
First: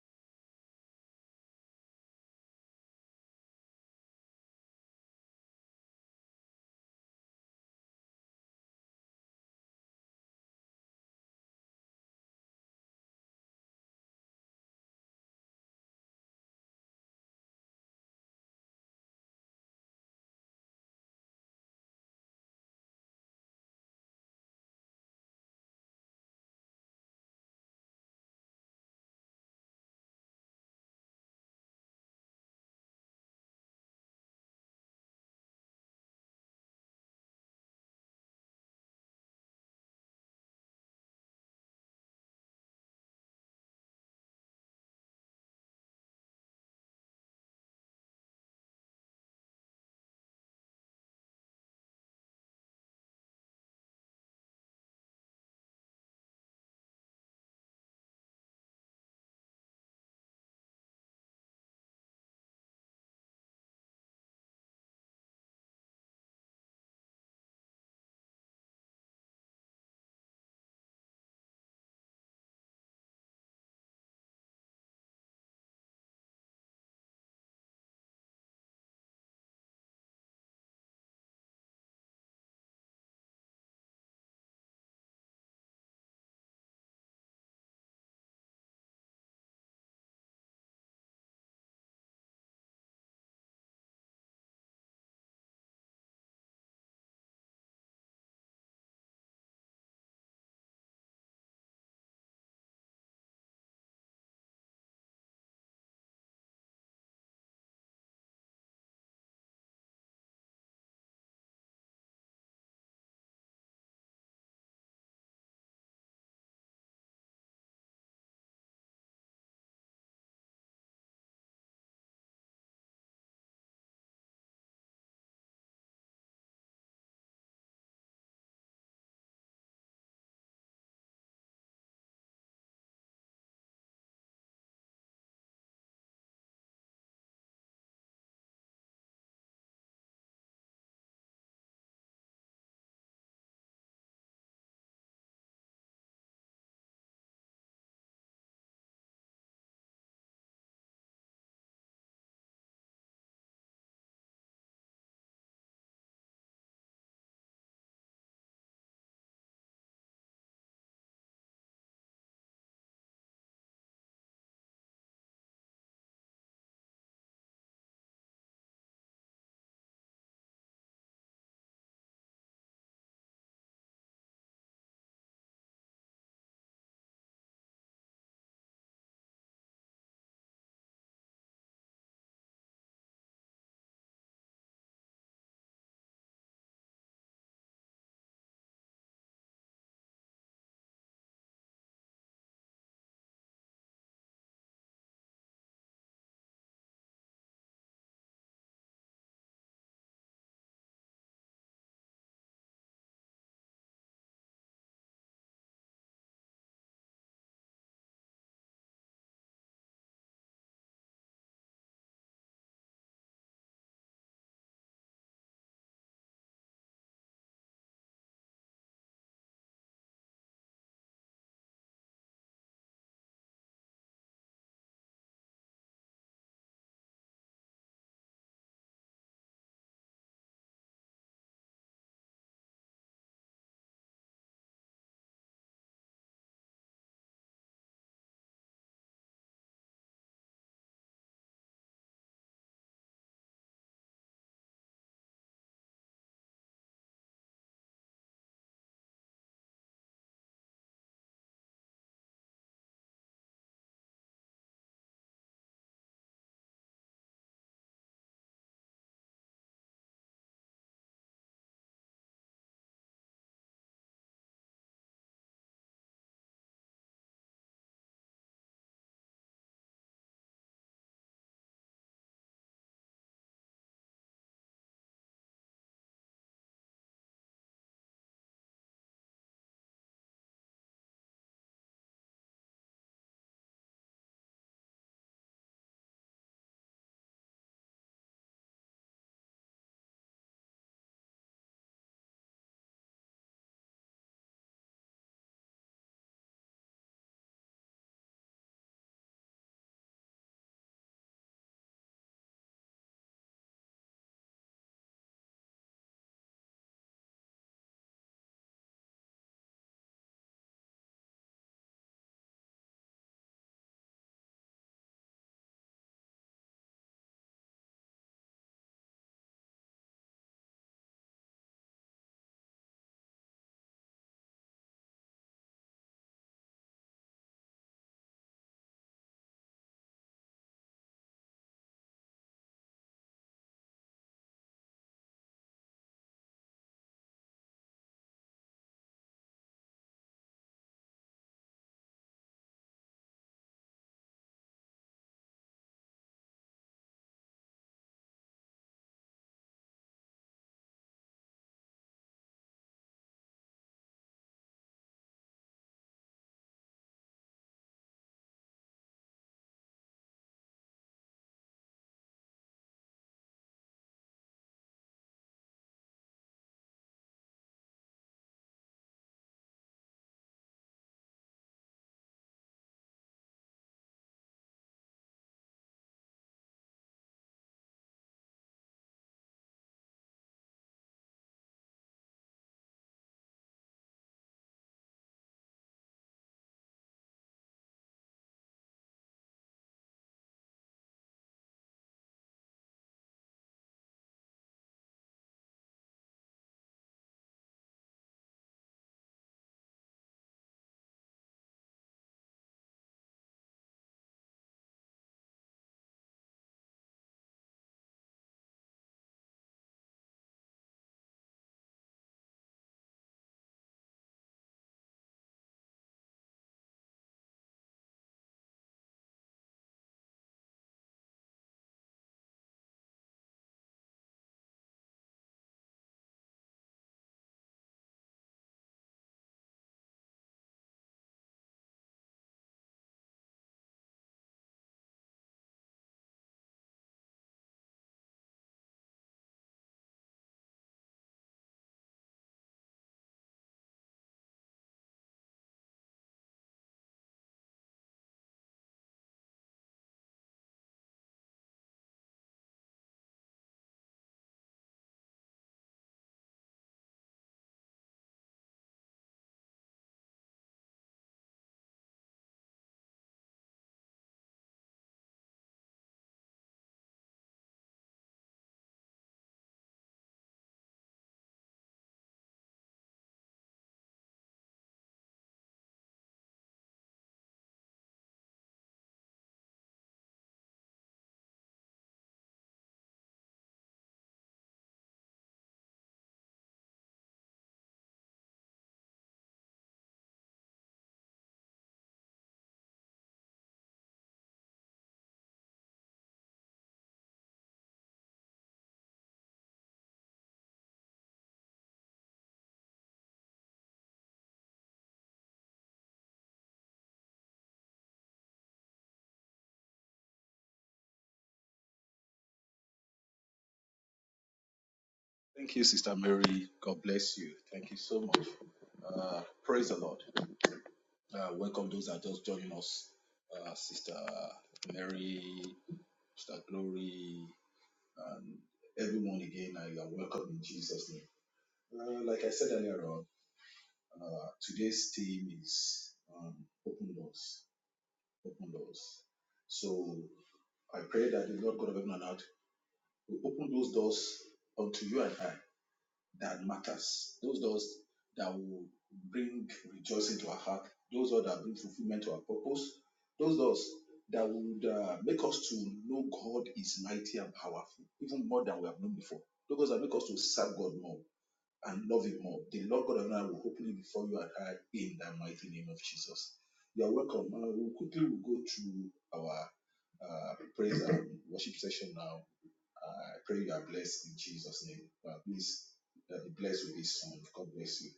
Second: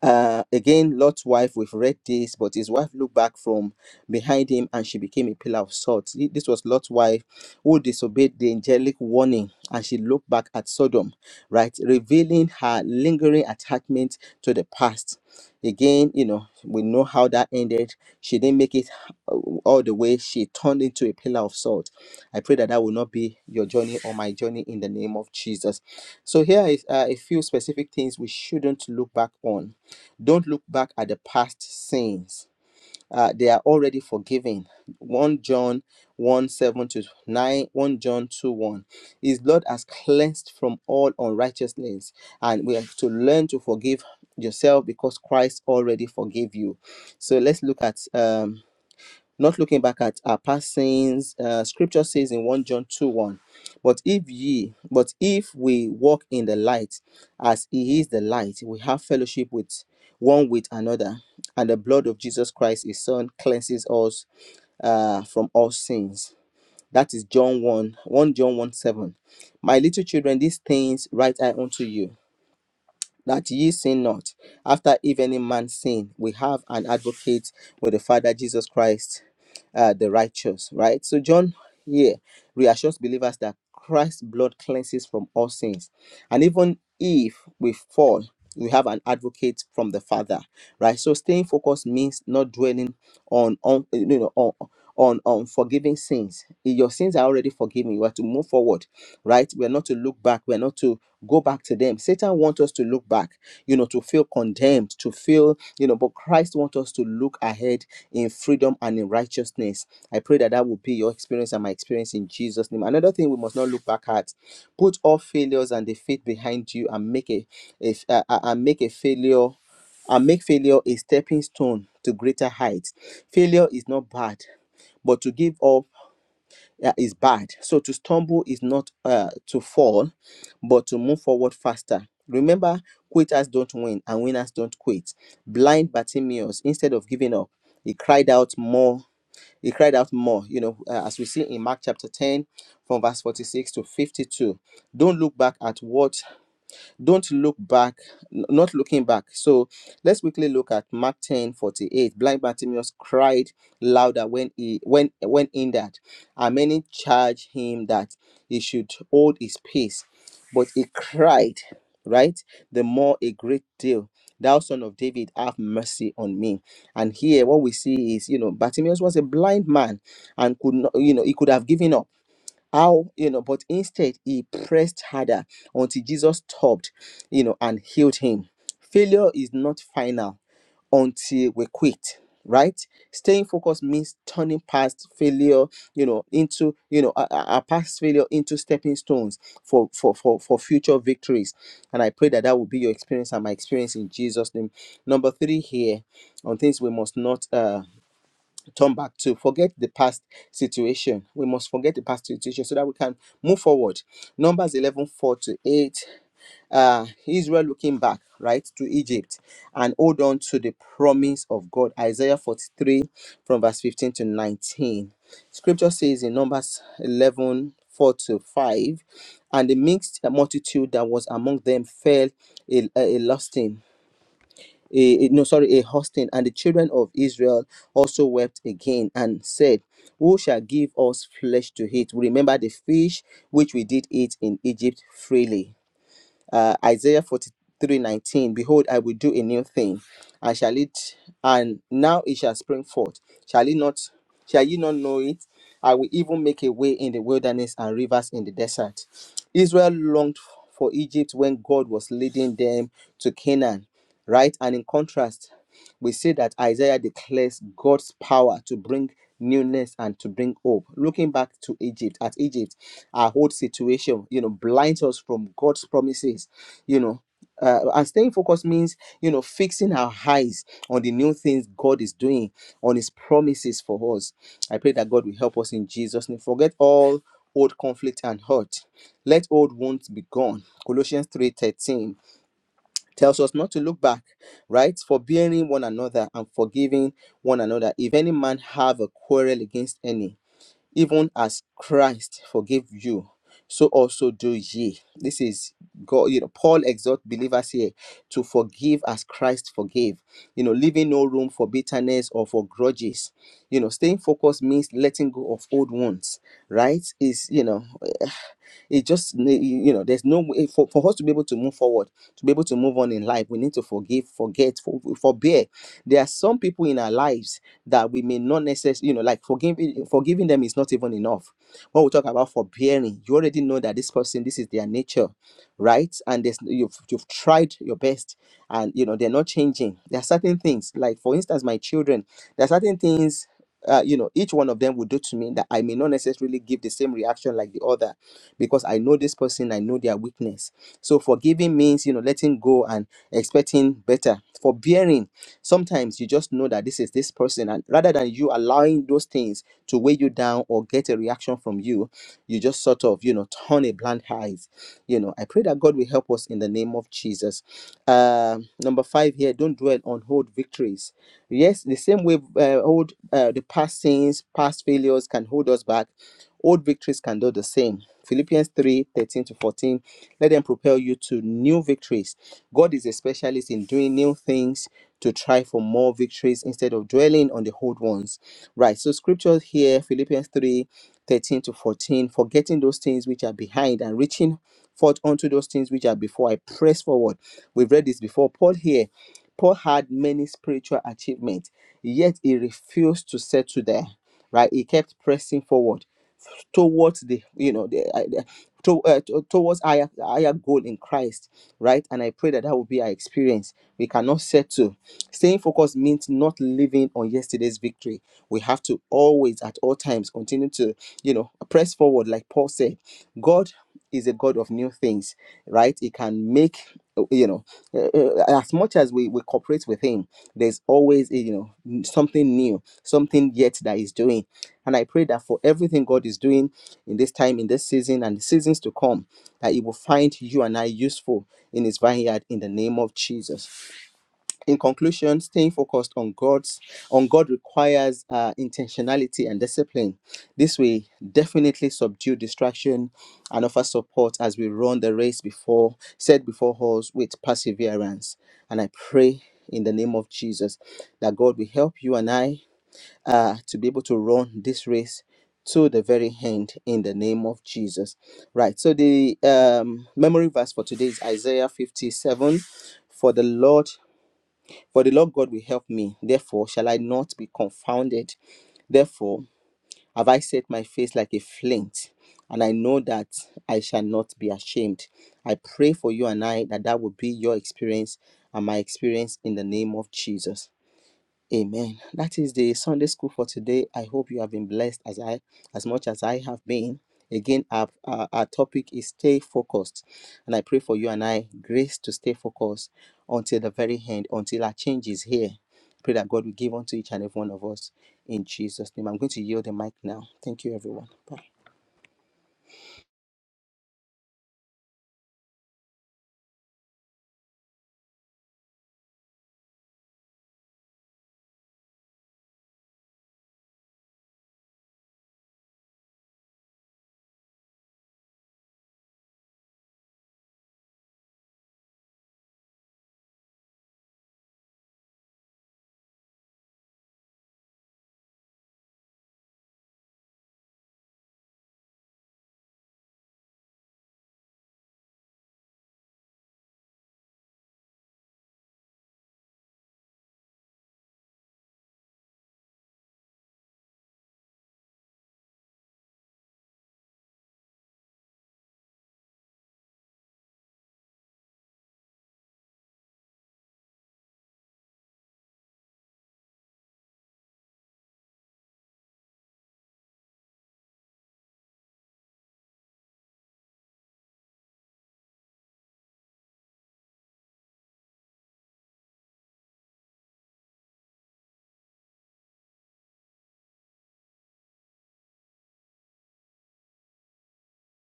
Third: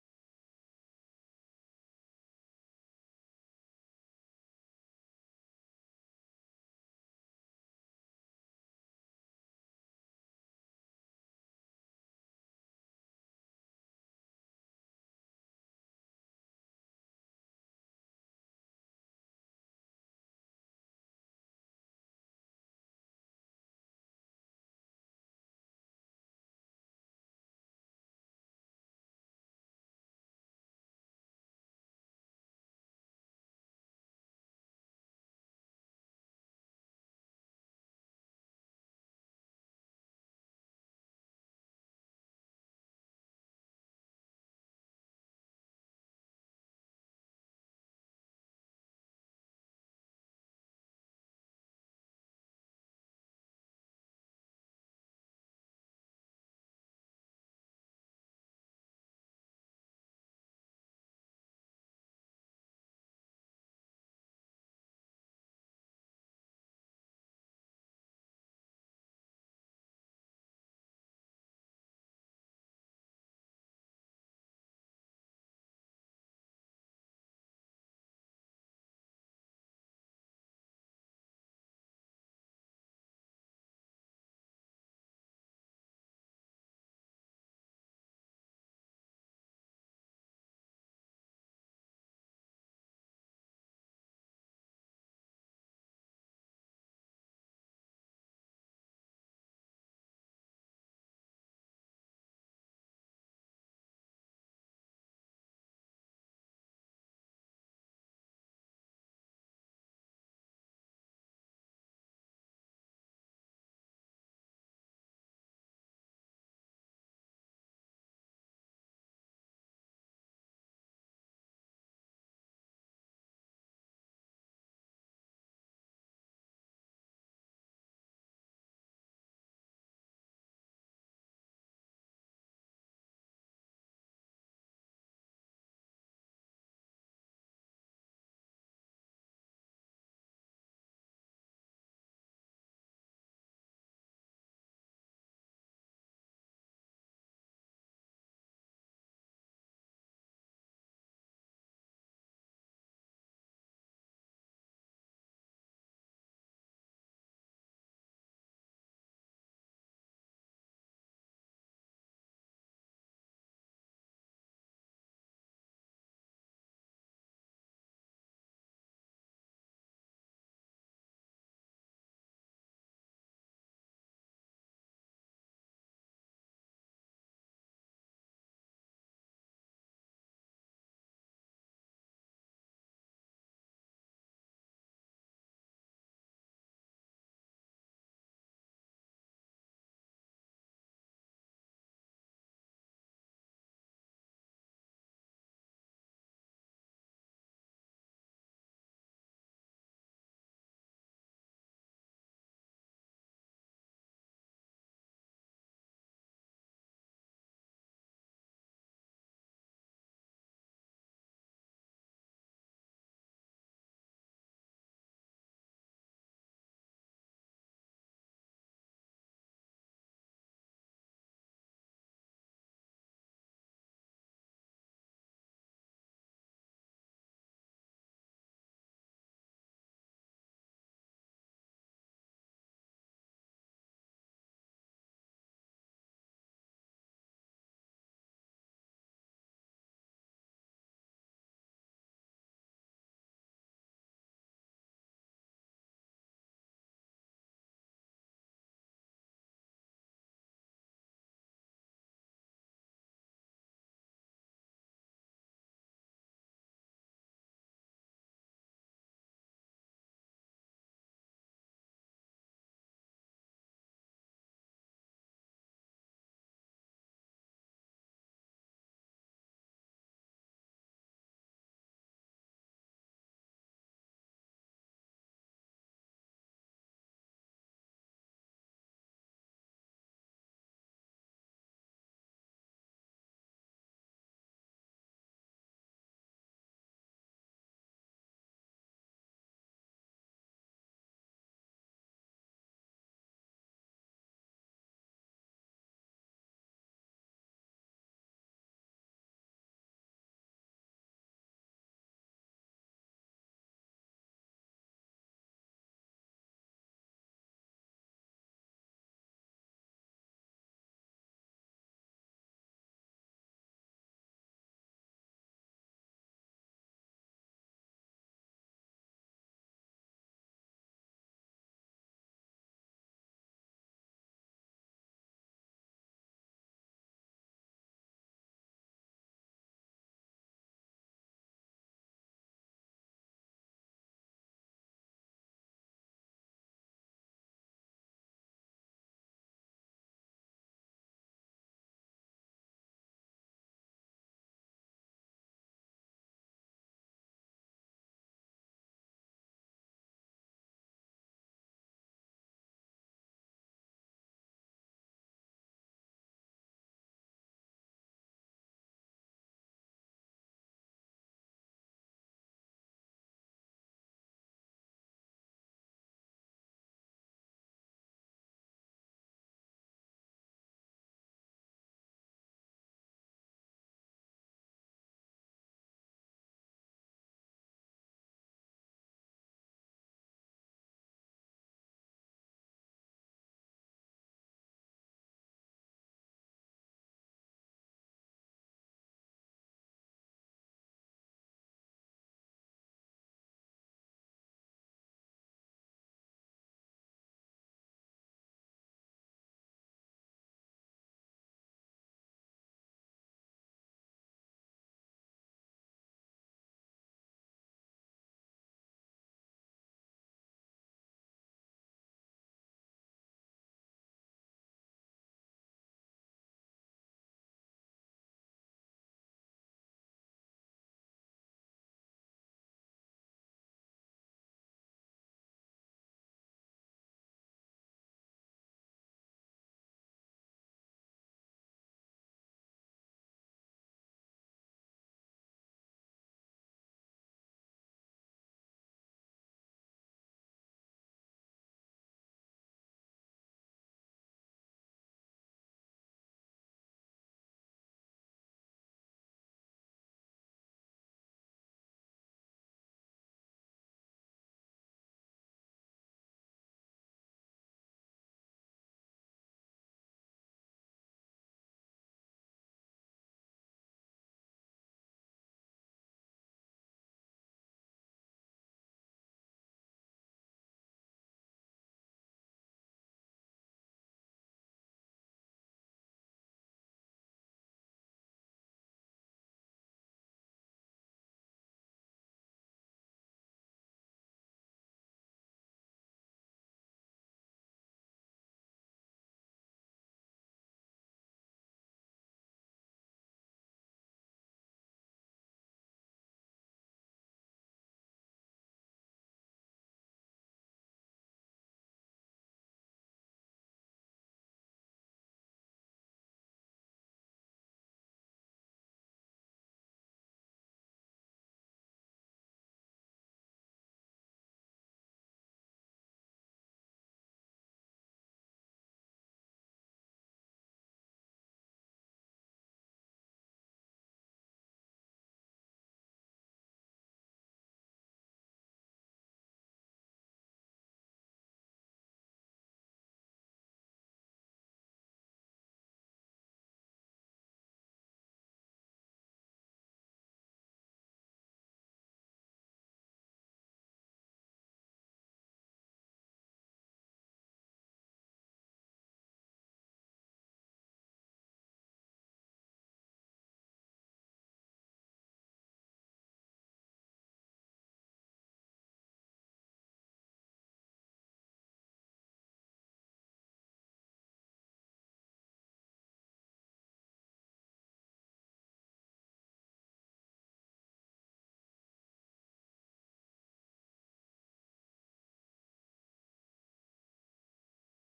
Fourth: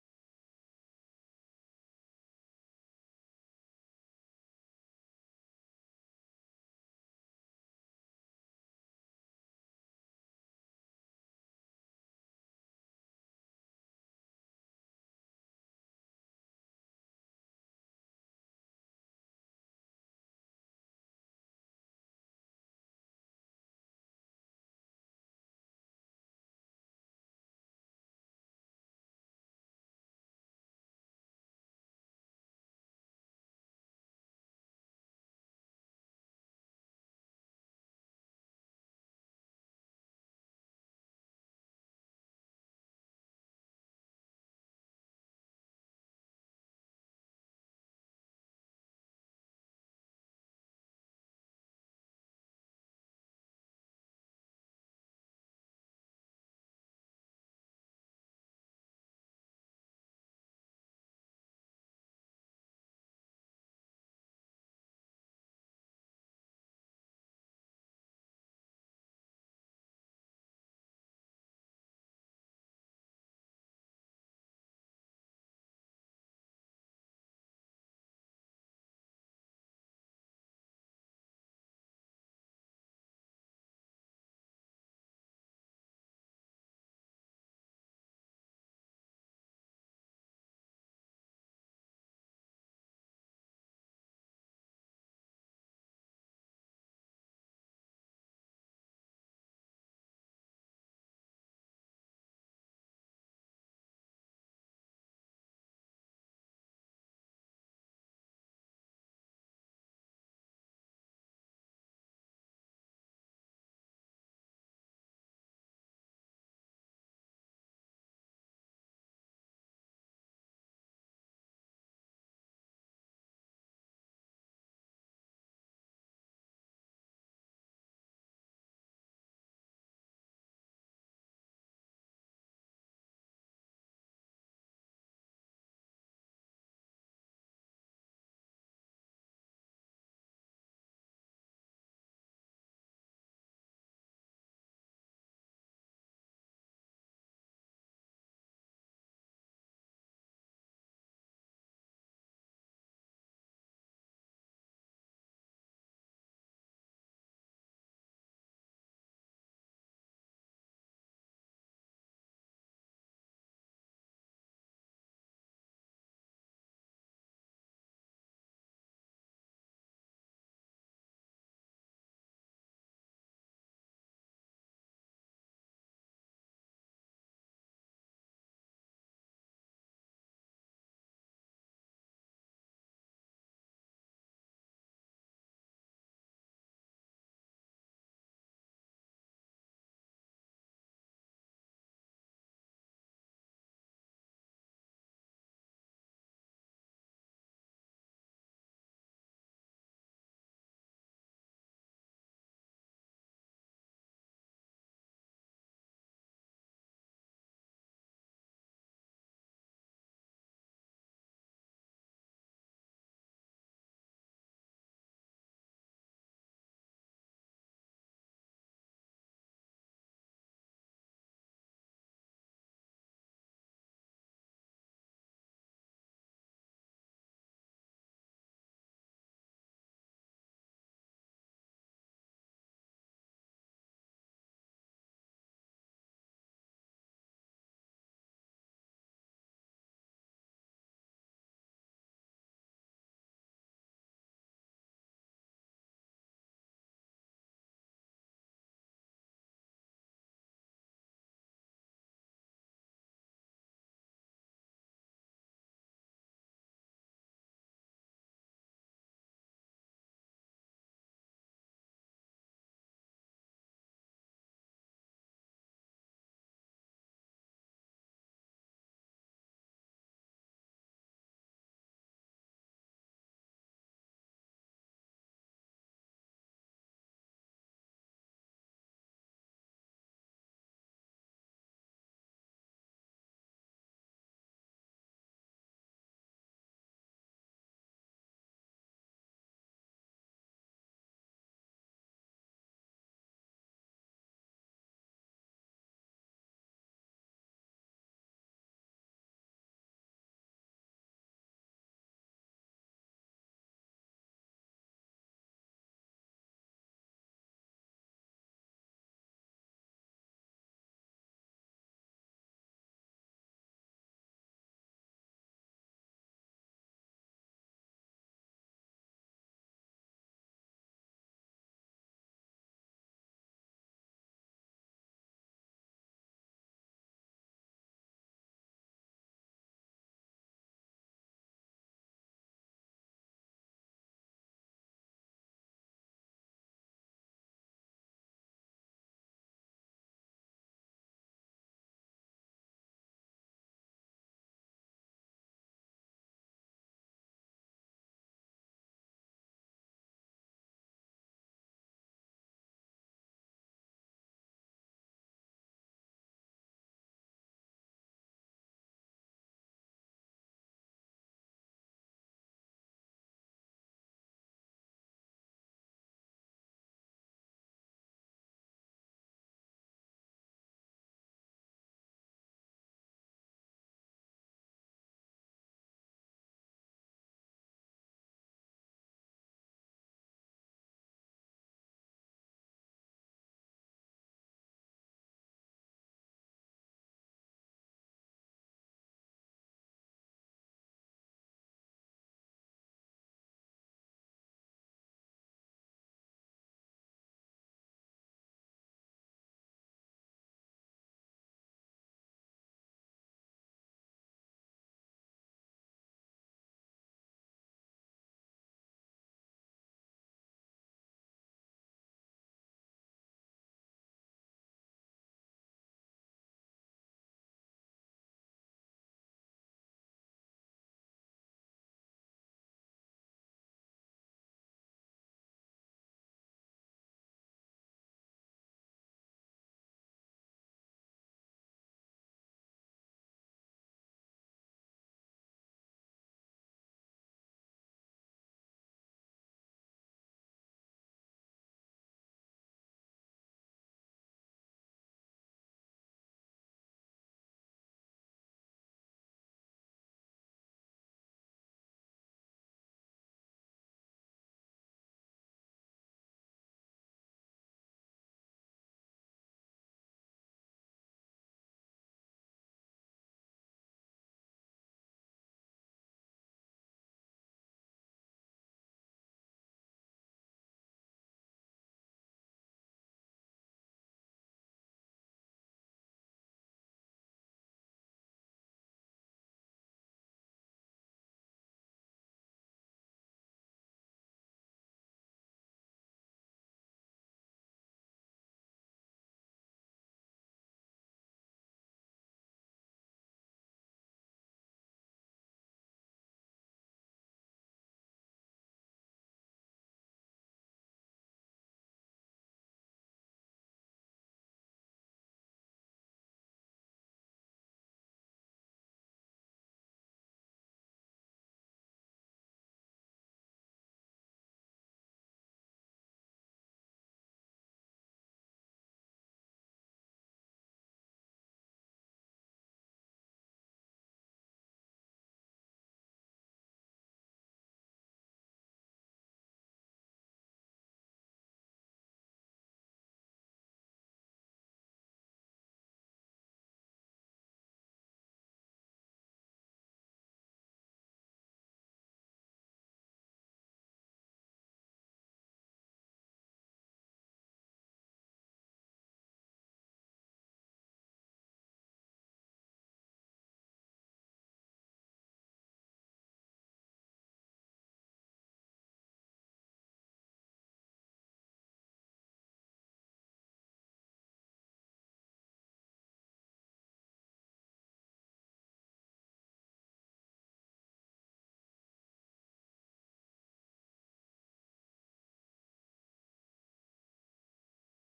Speaker 3: Uh, again, Lot's wife, we've read this, but his wife looked back from behind him and she became a pillar of salt. Thi- This was Lot's wife who disobeyed the angelic warning and she looked back at Sodom, right? Revealing her lingering attachment to the past. Again, you know, we know how that ended. She didn't make it uh, all the way. She turned into a pillar of salt. I pray that that will not be your journey or my journey in the name of Jesus. So, here is uh, a few specific things we shouldn't look back on don't look back at the past sins. Uh, they are already forgiven. 1 John 1 7 to 9, 1 John 2 1. His blood has cleansed from all unrighteousness, and we have to learn to forgive yourself because Christ already forgave you. So let's look at um, not looking back at our past sins. Uh, scripture says in 1 John 2 1, but if ye, but if we walk in the light as he is the light, we have fellowship with one with another, and the blood of Jesus Christ, his son, cleanses us uh, from all sins. That is John 1, 1 John 1 7. My little children, these things write I unto you that ye sin not. After if any man sin, we have an advocate with the Father Jesus Christ, uh, the righteous. Right. So John here reassures believers that Christ's blood cleanses from all sins, and even if we fall, we have an advocate from the Father. Right. So staying focused means not dwelling on on you know on on on forgiving sins. If Your sins are already forgiven. You are to move forward right? We're not to look back. We're not to go back to them. Satan wants us to look back, you know, to feel condemned, to feel, you know, but Christ wants us to look ahead in freedom and in righteousness. I pray that that will be your experience and my experience in Jesus' name. Another thing we must not look back at: put all failures and defeat behind you, and make a, a uh, uh, and make a failure and make failure a stepping stone to greater heights. Failure is not bad, but to give up uh, is bad. So to stumble is not uh, to fall, but to move forward faster. Remember, quitters don't win and winners don't quit. Blind Bartimaeus, instead of giving up, he cried out more. He cried out more, you know, uh, as we see in Mark chapter 10, from verse 46 to 52. Don't look back at what don't look back n- not looking back so let's quickly look at mark ten forty eight. blind bartimaeus cried louder when he when when hindered and many charged him that he should hold his peace but he cried right the more a great deal thou son of david have mercy on me and here what we see is you know bartimaeus was a blind man and could not you know he could have given up how, you know, but instead he pressed harder until Jesus stopped, you know, and healed him. Failure is not final until we quit right staying focused means turning past failure you know into you know our, our past failure into stepping stones for, for for for future victories and i pray that that will be your experience and my experience in jesus name number three here on things we must not uh turn back to forget the past situation we must forget the past situation so that we can move forward numbers 11 four to 8 uh israel looking back right to egypt and hold on to the promise of god isaiah 43 from verse 15 to 19 scripture says in numbers 11 four to 5 and the mixed multitude that was among them fell a, a lusting a, no sorry a hosting and the children of israel also wept again and said who shall give us flesh to eat we remember the fish which we did eat in egypt freely uh, Isaiah 43:19. Behold, I will do a new thing, and shall it, and now it shall spring forth. Shall it not, shall ye not know it? I will even make a way in the wilderness and rivers in the desert. Israel longed for Egypt when God was leading them to Canaan, right? And in contrast, we see that Isaiah declares God's power to bring newness and to bring hope. Looking back to Egypt, at Egypt, our whole situation, you know, blinds us from God's promises, you know. Uh, and staying focused means, you know, fixing our eyes on the new things God is doing, on His promises for us. I pray that God will help us in Jesus' name. Forget all old conflict and hurt. Let old wounds be gone. Colossians three thirteen tells us not to look back, right? Forbearing one another and forgiving one another. If any man have a quarrel against any, even as Christ forgave you, so also do ye. This is God, you know, Paul exhorts believers here to forgive as Christ forgave, you know, leaving no room for bitterness or for grudges. You know, staying focused means letting go of old wounds, right? Is, you know, *sighs* it just you know there's no way for, for us to be able to move forward to be able to move on in life we need to forgive forget for, forbear there are some people in our lives that we may not necessarily, you know, like forgiving forgiving them is not even enough. When we talk about forbearing, you already know that this person, this is their nature, right? And there's, you've you've tried your best, and you know they're not changing. There are certain things, like for instance, my children. There are certain things. Uh, you know, each one of them will do to me that I may not necessarily give the same reaction like the other because I know this person, I know their weakness. So, forgiving means, you know, letting go and expecting better. Forbearing Sometimes you just know that this is this person, and rather than you allowing those things to weigh you down or get a reaction from you, you just sort of, you know, turn a blind eye. You know, I pray that God will help us in the name of Jesus. Um, number five here, don't dwell on old victories. Yes, the same way uh, old uh, the past sins, past failures can hold us back. Old victories can do the same. Philippians 3 13 to 14. Let them propel you to new victories. God is a specialist in doing new things to try for more victories instead of dwelling on the old ones. Right. So, scriptures here, Philippians 3 13 to 14. Forgetting those things which are behind and reaching forth unto those things which are before, I press forward. We've read this before. Paul here. Paul had many spiritual achievements, yet he refused to settle there right? He kept pressing forward towards the you know the, I- the to, uh, to- towards higher higher goal in Christ, right? And I pray that that will be our experience. We cannot settle. Staying focused means not living on yesterday's victory. We have to always, at all times, continue to you know press forward, like Paul said. God is a God of new things, right? He can make uh, you know uh, uh, as much as we we cooperate with Him. There's always uh, you know n- something new, something yet that He's doing and I pray that for everything God is doing in this time, in this season, and the seasons to come, that He will find you and I useful in His vineyard in the name of Jesus. In conclusion, staying focused on God's on God requires uh, intentionality and discipline. This will definitely subdue distraction and offer support as we run the race before set before us with perseverance. And I pray in the name of Jesus that God will help you and I uh, to be able to run this race to the very end in the name of Jesus. Right. So the um, memory verse for today is Isaiah 57. For the Lord, for the Lord God will help me. Therefore shall I not be confounded. Therefore have I set my face like a flint, and I know that I shall not be ashamed. I pray for you and I that that will be your experience and my experience in the name of Jesus. Amen. That is the Sunday school for today. I hope you have been blessed as I as much as I have been. Again, our, our, our topic is stay focused. And I pray for you and I grace to stay focused until the very end, until our change is here. Pray that God will give unto each and every one of us in Jesus' name. I'm going to yield the mic now. Thank you, everyone. Bye.
Speaker 4: Thank you, Sister Mary. God bless you. Thank you so much. Uh, praise the Lord. Uh, welcome those that are just joining us, uh, Sister Mary, Sister Glory, and everyone again. Uh, you are welcome in Jesus' name. Uh, like I said earlier on, uh, today's theme is um, open doors. Open doors. So I pray that the Lord God of heaven and earth will open those doors unto you and I that matters. Those doors that will bring rejoicing to our heart. Those doors that bring fulfillment to our purpose. Those doors that would uh, make us to know God is mighty and powerful, even more than we have known before. Those doors that make us to serve God more and love Him more. The Lord God of now will open it before you and I in the mighty name of Jesus. You are welcome. Uh, we'll quickly will go through our uh, praise and worship session now. I pray you are blessed in Jesus' name. But please uh, be blessed with this song. God bless you.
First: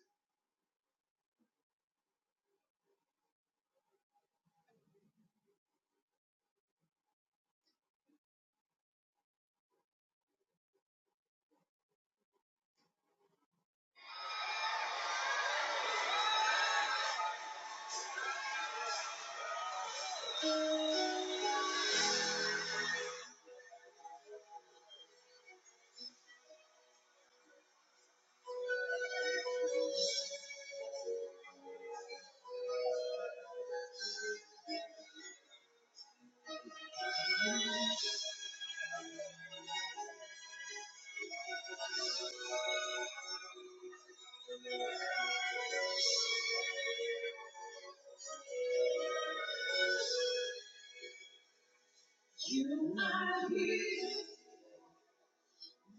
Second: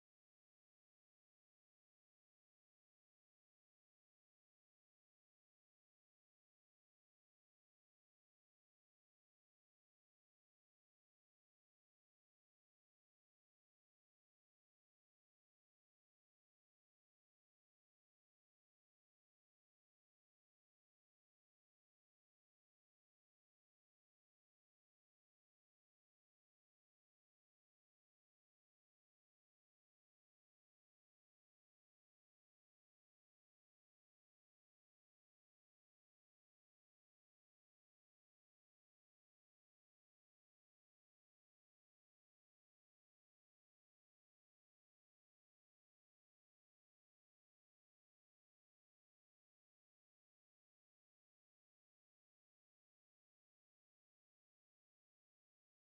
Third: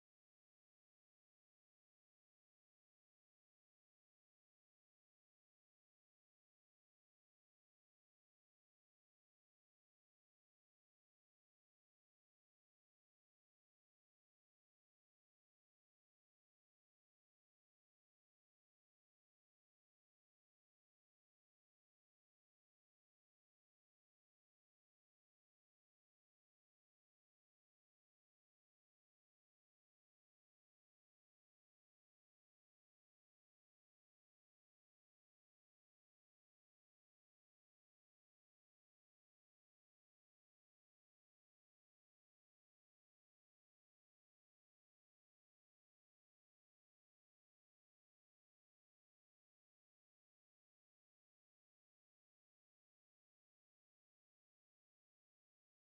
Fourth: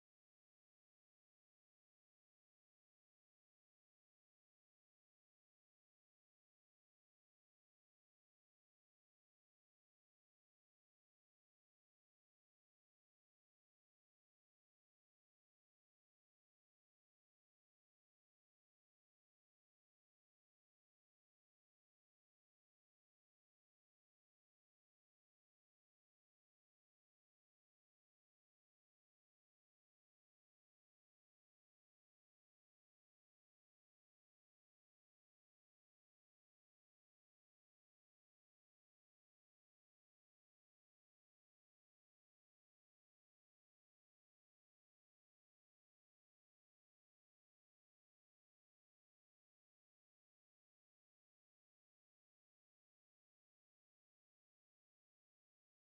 Speaker 4: You are here,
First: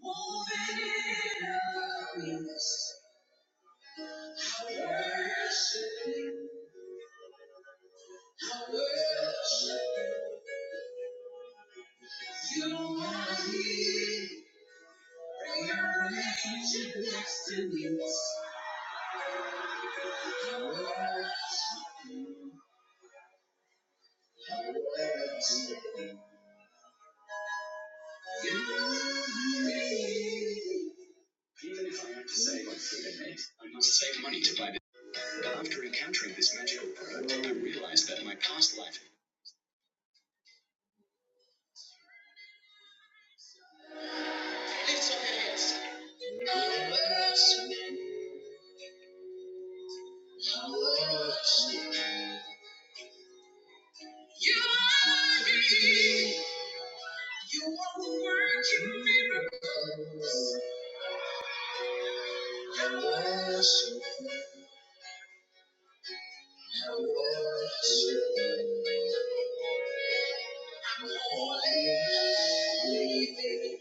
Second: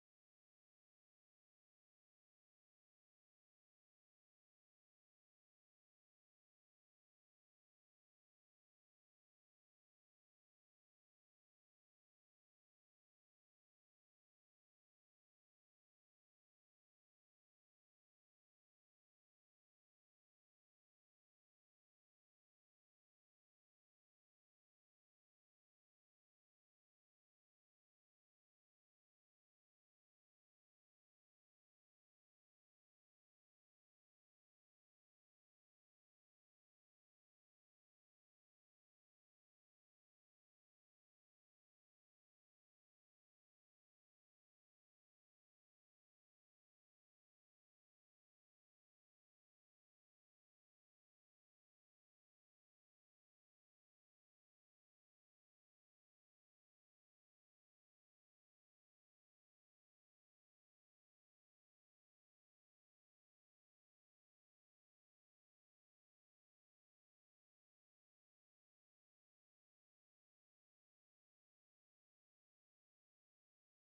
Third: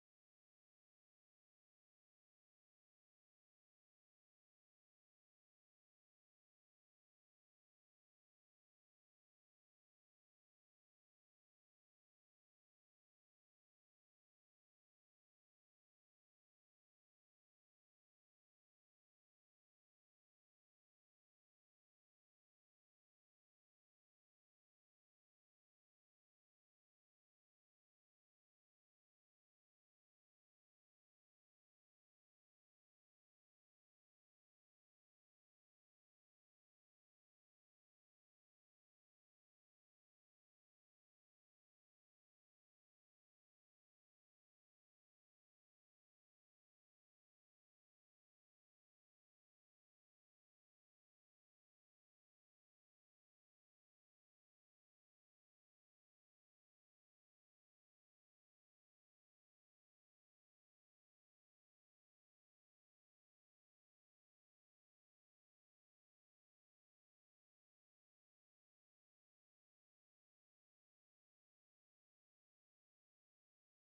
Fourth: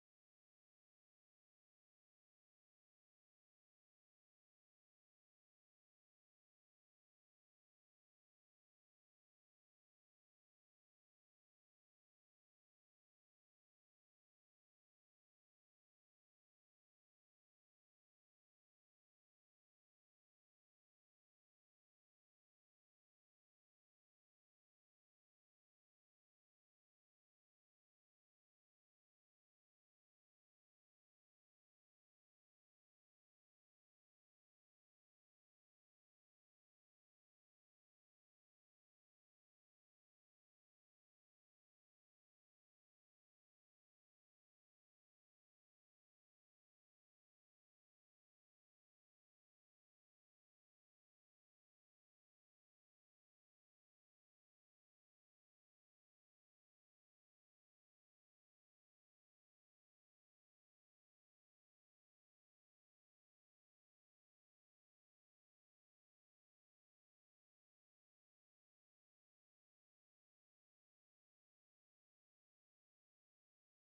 Speaker 4: moving in our midst. I worship I worship you, my King. For your nature next to me. I worship. you. I worship. You You me. your Even if I have to save like seven eggs, I must save money to buy them. But after encountering this magical product, I realized that my past life. Little eggs. I worship. You I worship you. You are me. You are working miracles. I worship, I worship. I'm holy, living in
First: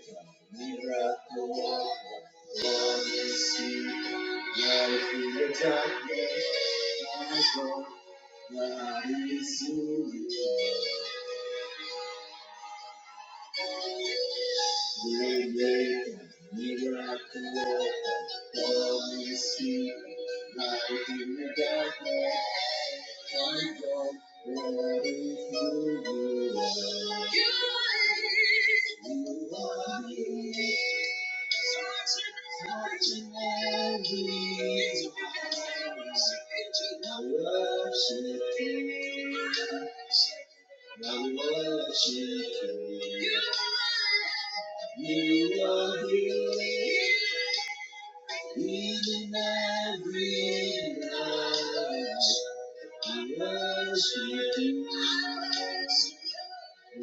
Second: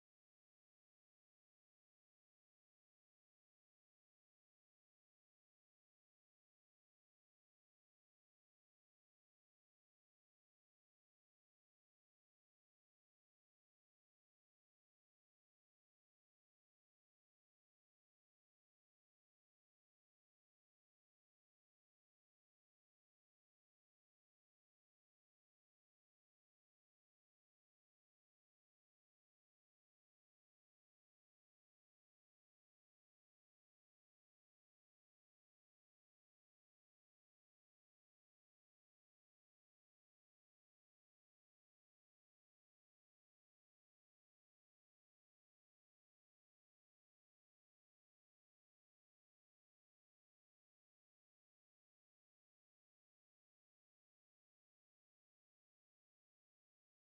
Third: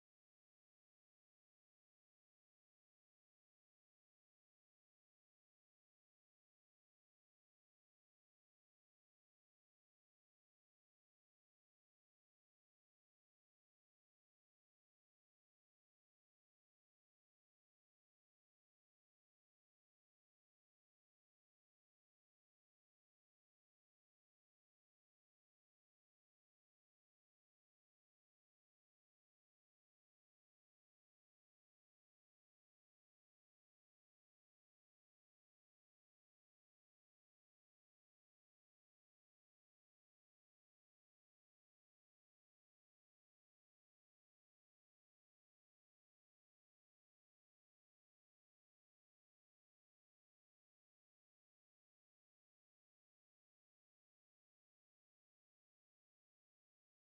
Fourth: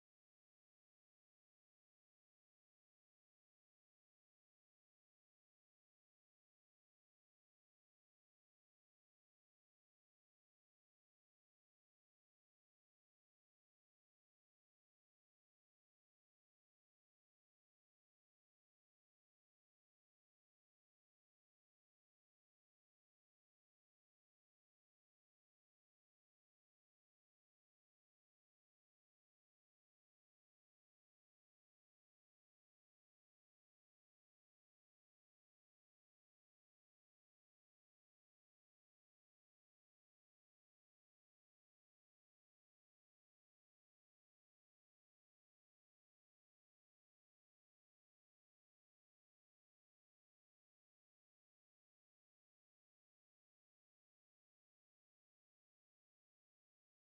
Speaker 4: the dark. Living in the dark. Light in the darkness. I go. Thank you. I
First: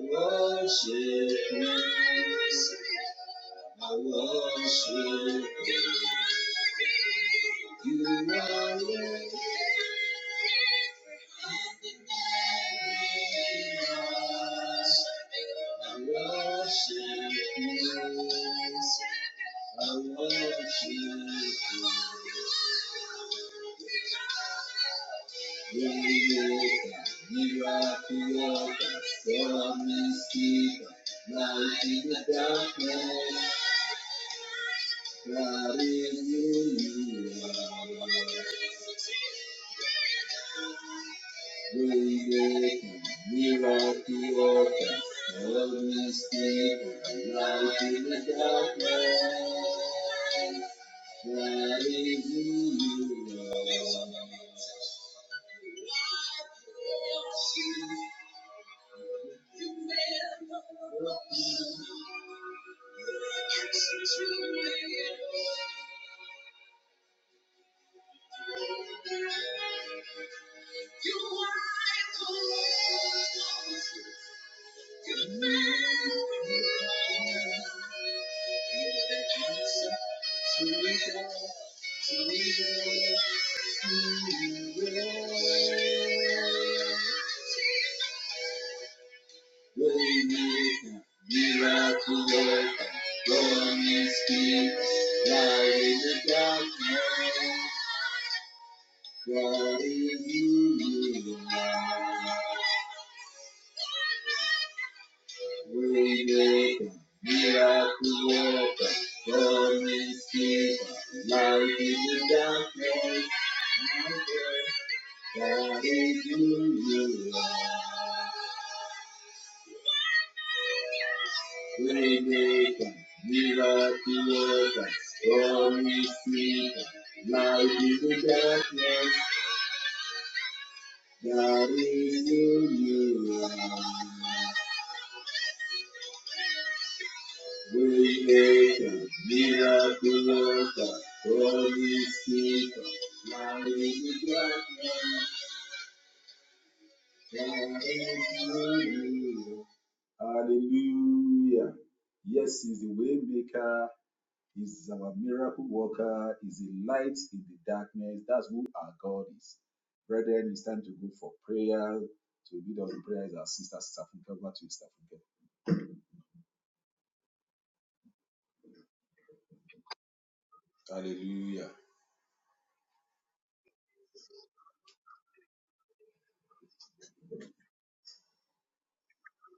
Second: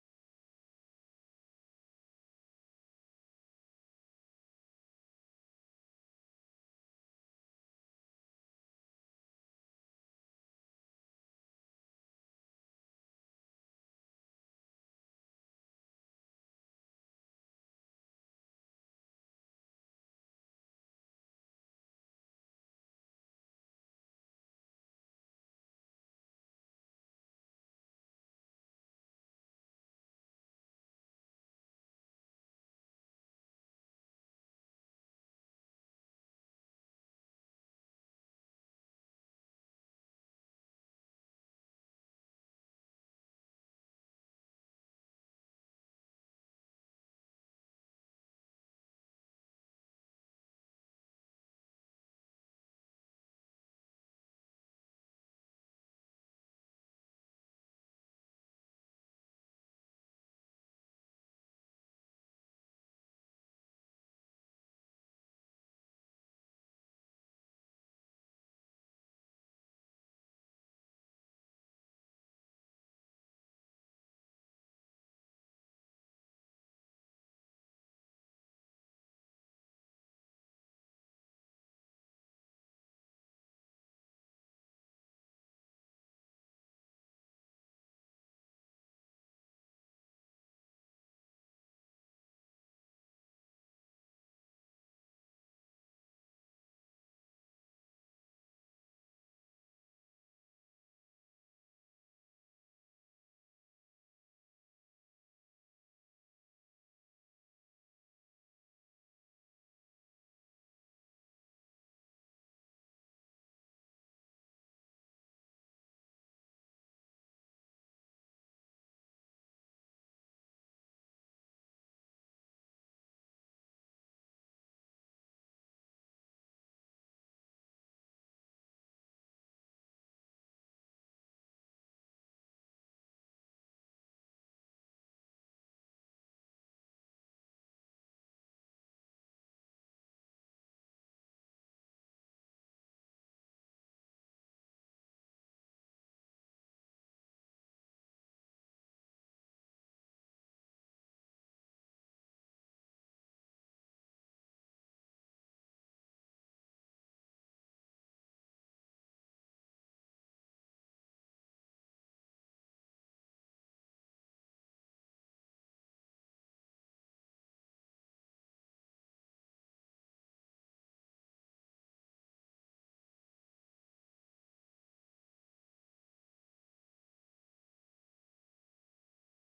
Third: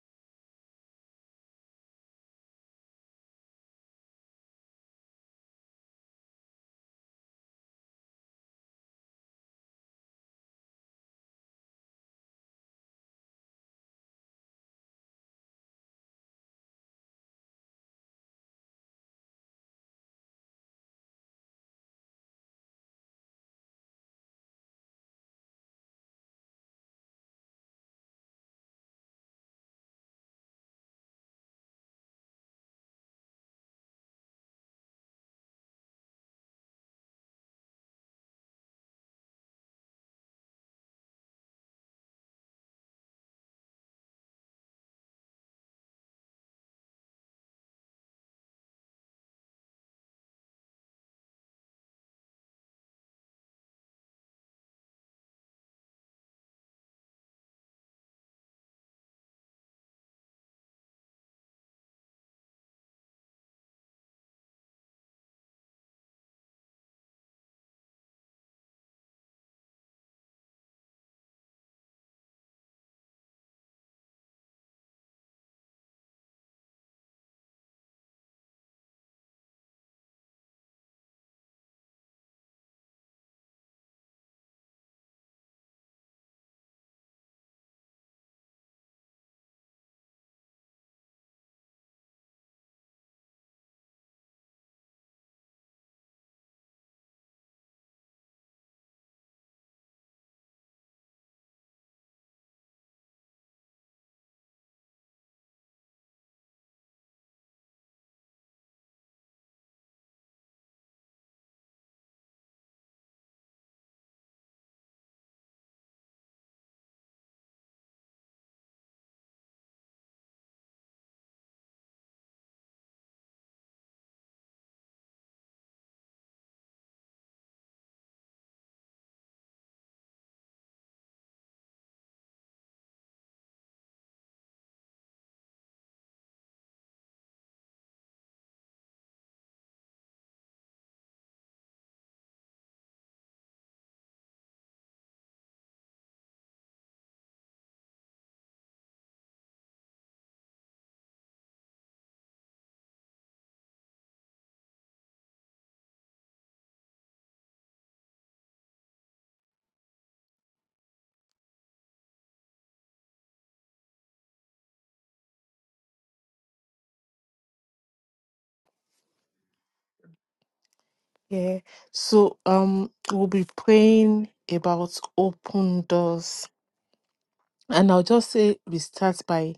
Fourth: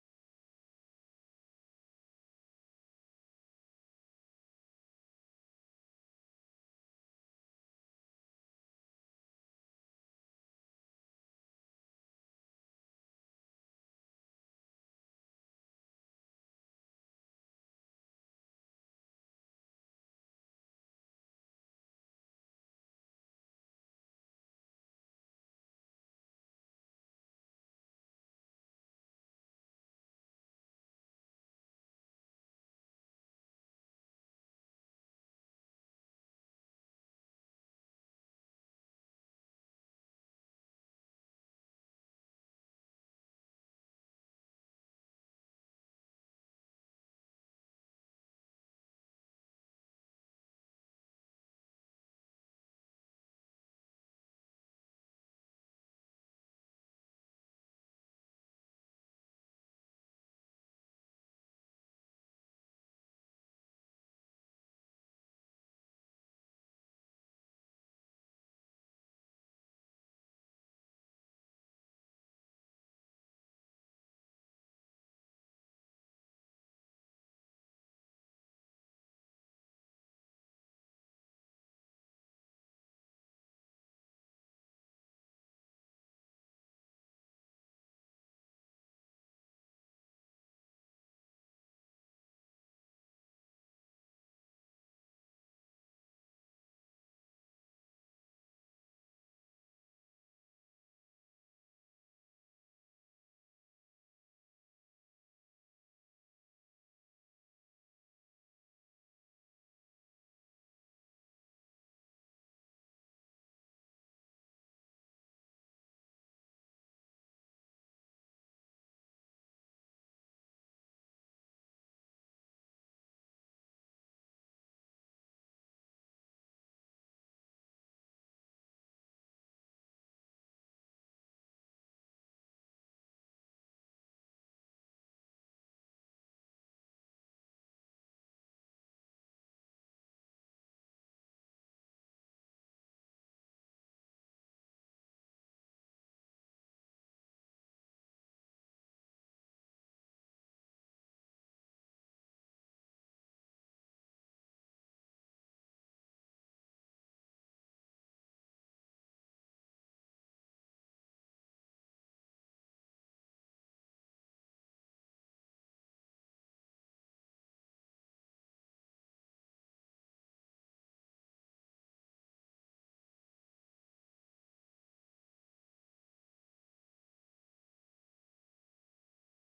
Speaker 4: worship you worship you. You are it. I worship you. I worship you. You are the author, promise keeper, light in the darkness. Thank you. Miracle worker, Holy Spirit, light in the darkness. What is your name? Waymaker, miracle worker, promise keeper, light in the darkness, that is you. Waymaker, miracle worker, promise keeper, light in the darkness, God that is you. We make a miraculous Holy Spirit. Hallelujah. Yes, He's the way maker. He's our miracle worker. He's the light in the darkness. That's who our God is. Brethren, it's time to go for prayer. To lead us in prayer is our sister, Sister Funke. Over to you, Sister Funke.
Speaker 2: Yeah.
Speaker 4: Hallelujah.
Speaker 2: So um we'll be praying about open doors. And I'll just say we start by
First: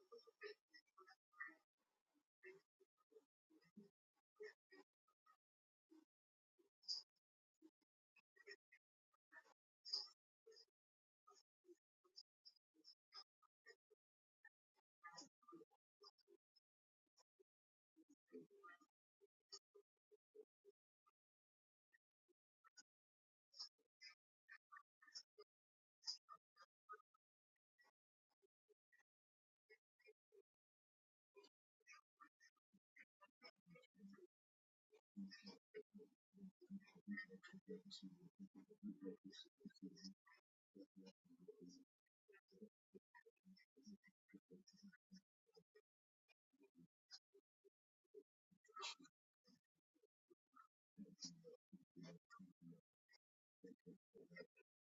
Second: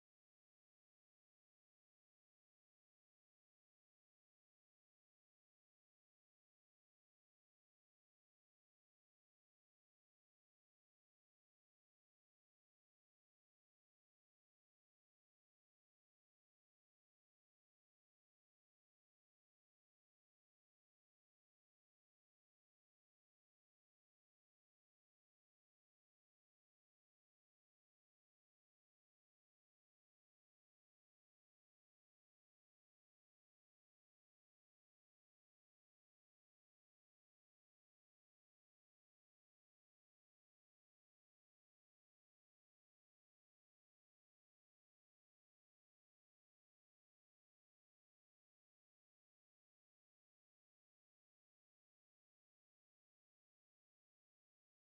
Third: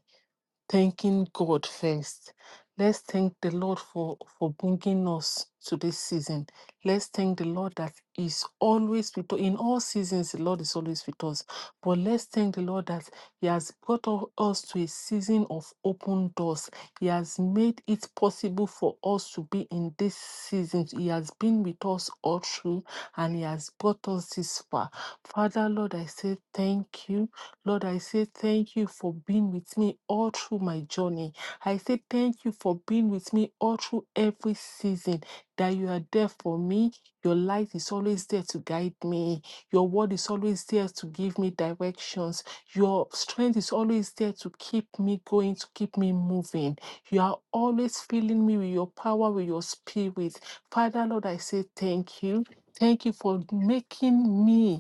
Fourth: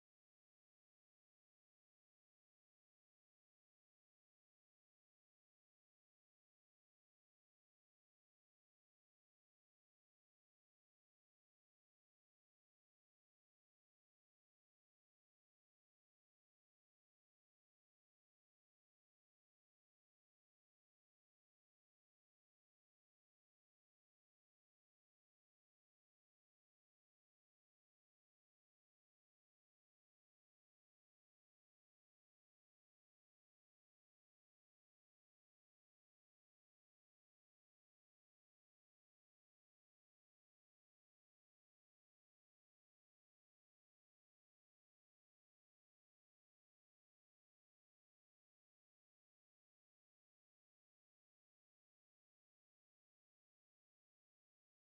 Speaker 2: thanking God first. Let's thank the Lord for, for bringing us to this season. Let's thank the Lord that is always with us. In all seasons, the Lord is always with us. But let's thank the Lord that He has brought u- us to a season of open doors. He has made it possible for us to be in this season. He has been with us all through and He has brought us this far. Father, Lord, I say thank you. Lord, I say thank you for being with me all through my journey. I say thank you for being with me all through every season, that you are there for me. Your light is always there to guide me. Your word is always there to give me directions. Your strength is always there to keep me going, to keep me moving. You are always filling me with your power, with your spirit. Father, Lord, I say thank you. Thank you for making me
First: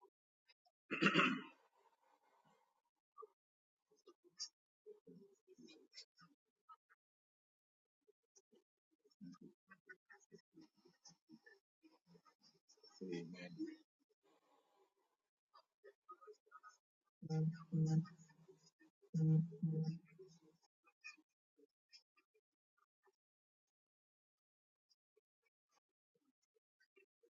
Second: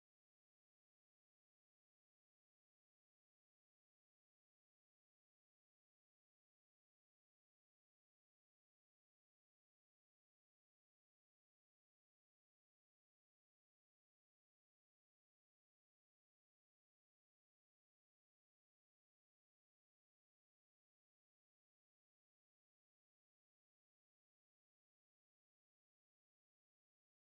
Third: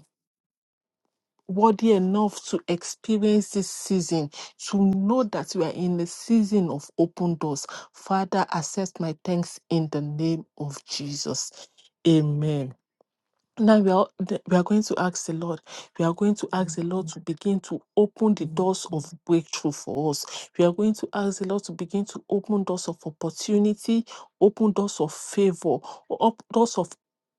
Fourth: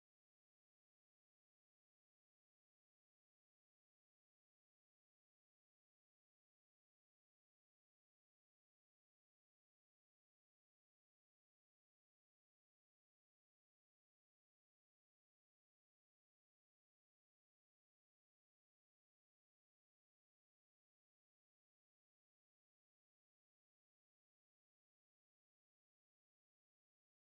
Speaker 2: worthy enough to experience this season, to know that we are in a season of open doors. Father, accept my thanks in the name of Jesus. Amen.
Speaker 4: Amen.
Speaker 2: Now we are, th- we are going to ask the Lord. We are going to ask the Lord to begin to open the doors of breakthrough for us. We are going to ask the Lord to begin to open doors of opportunity, open doors of favor, up, doors of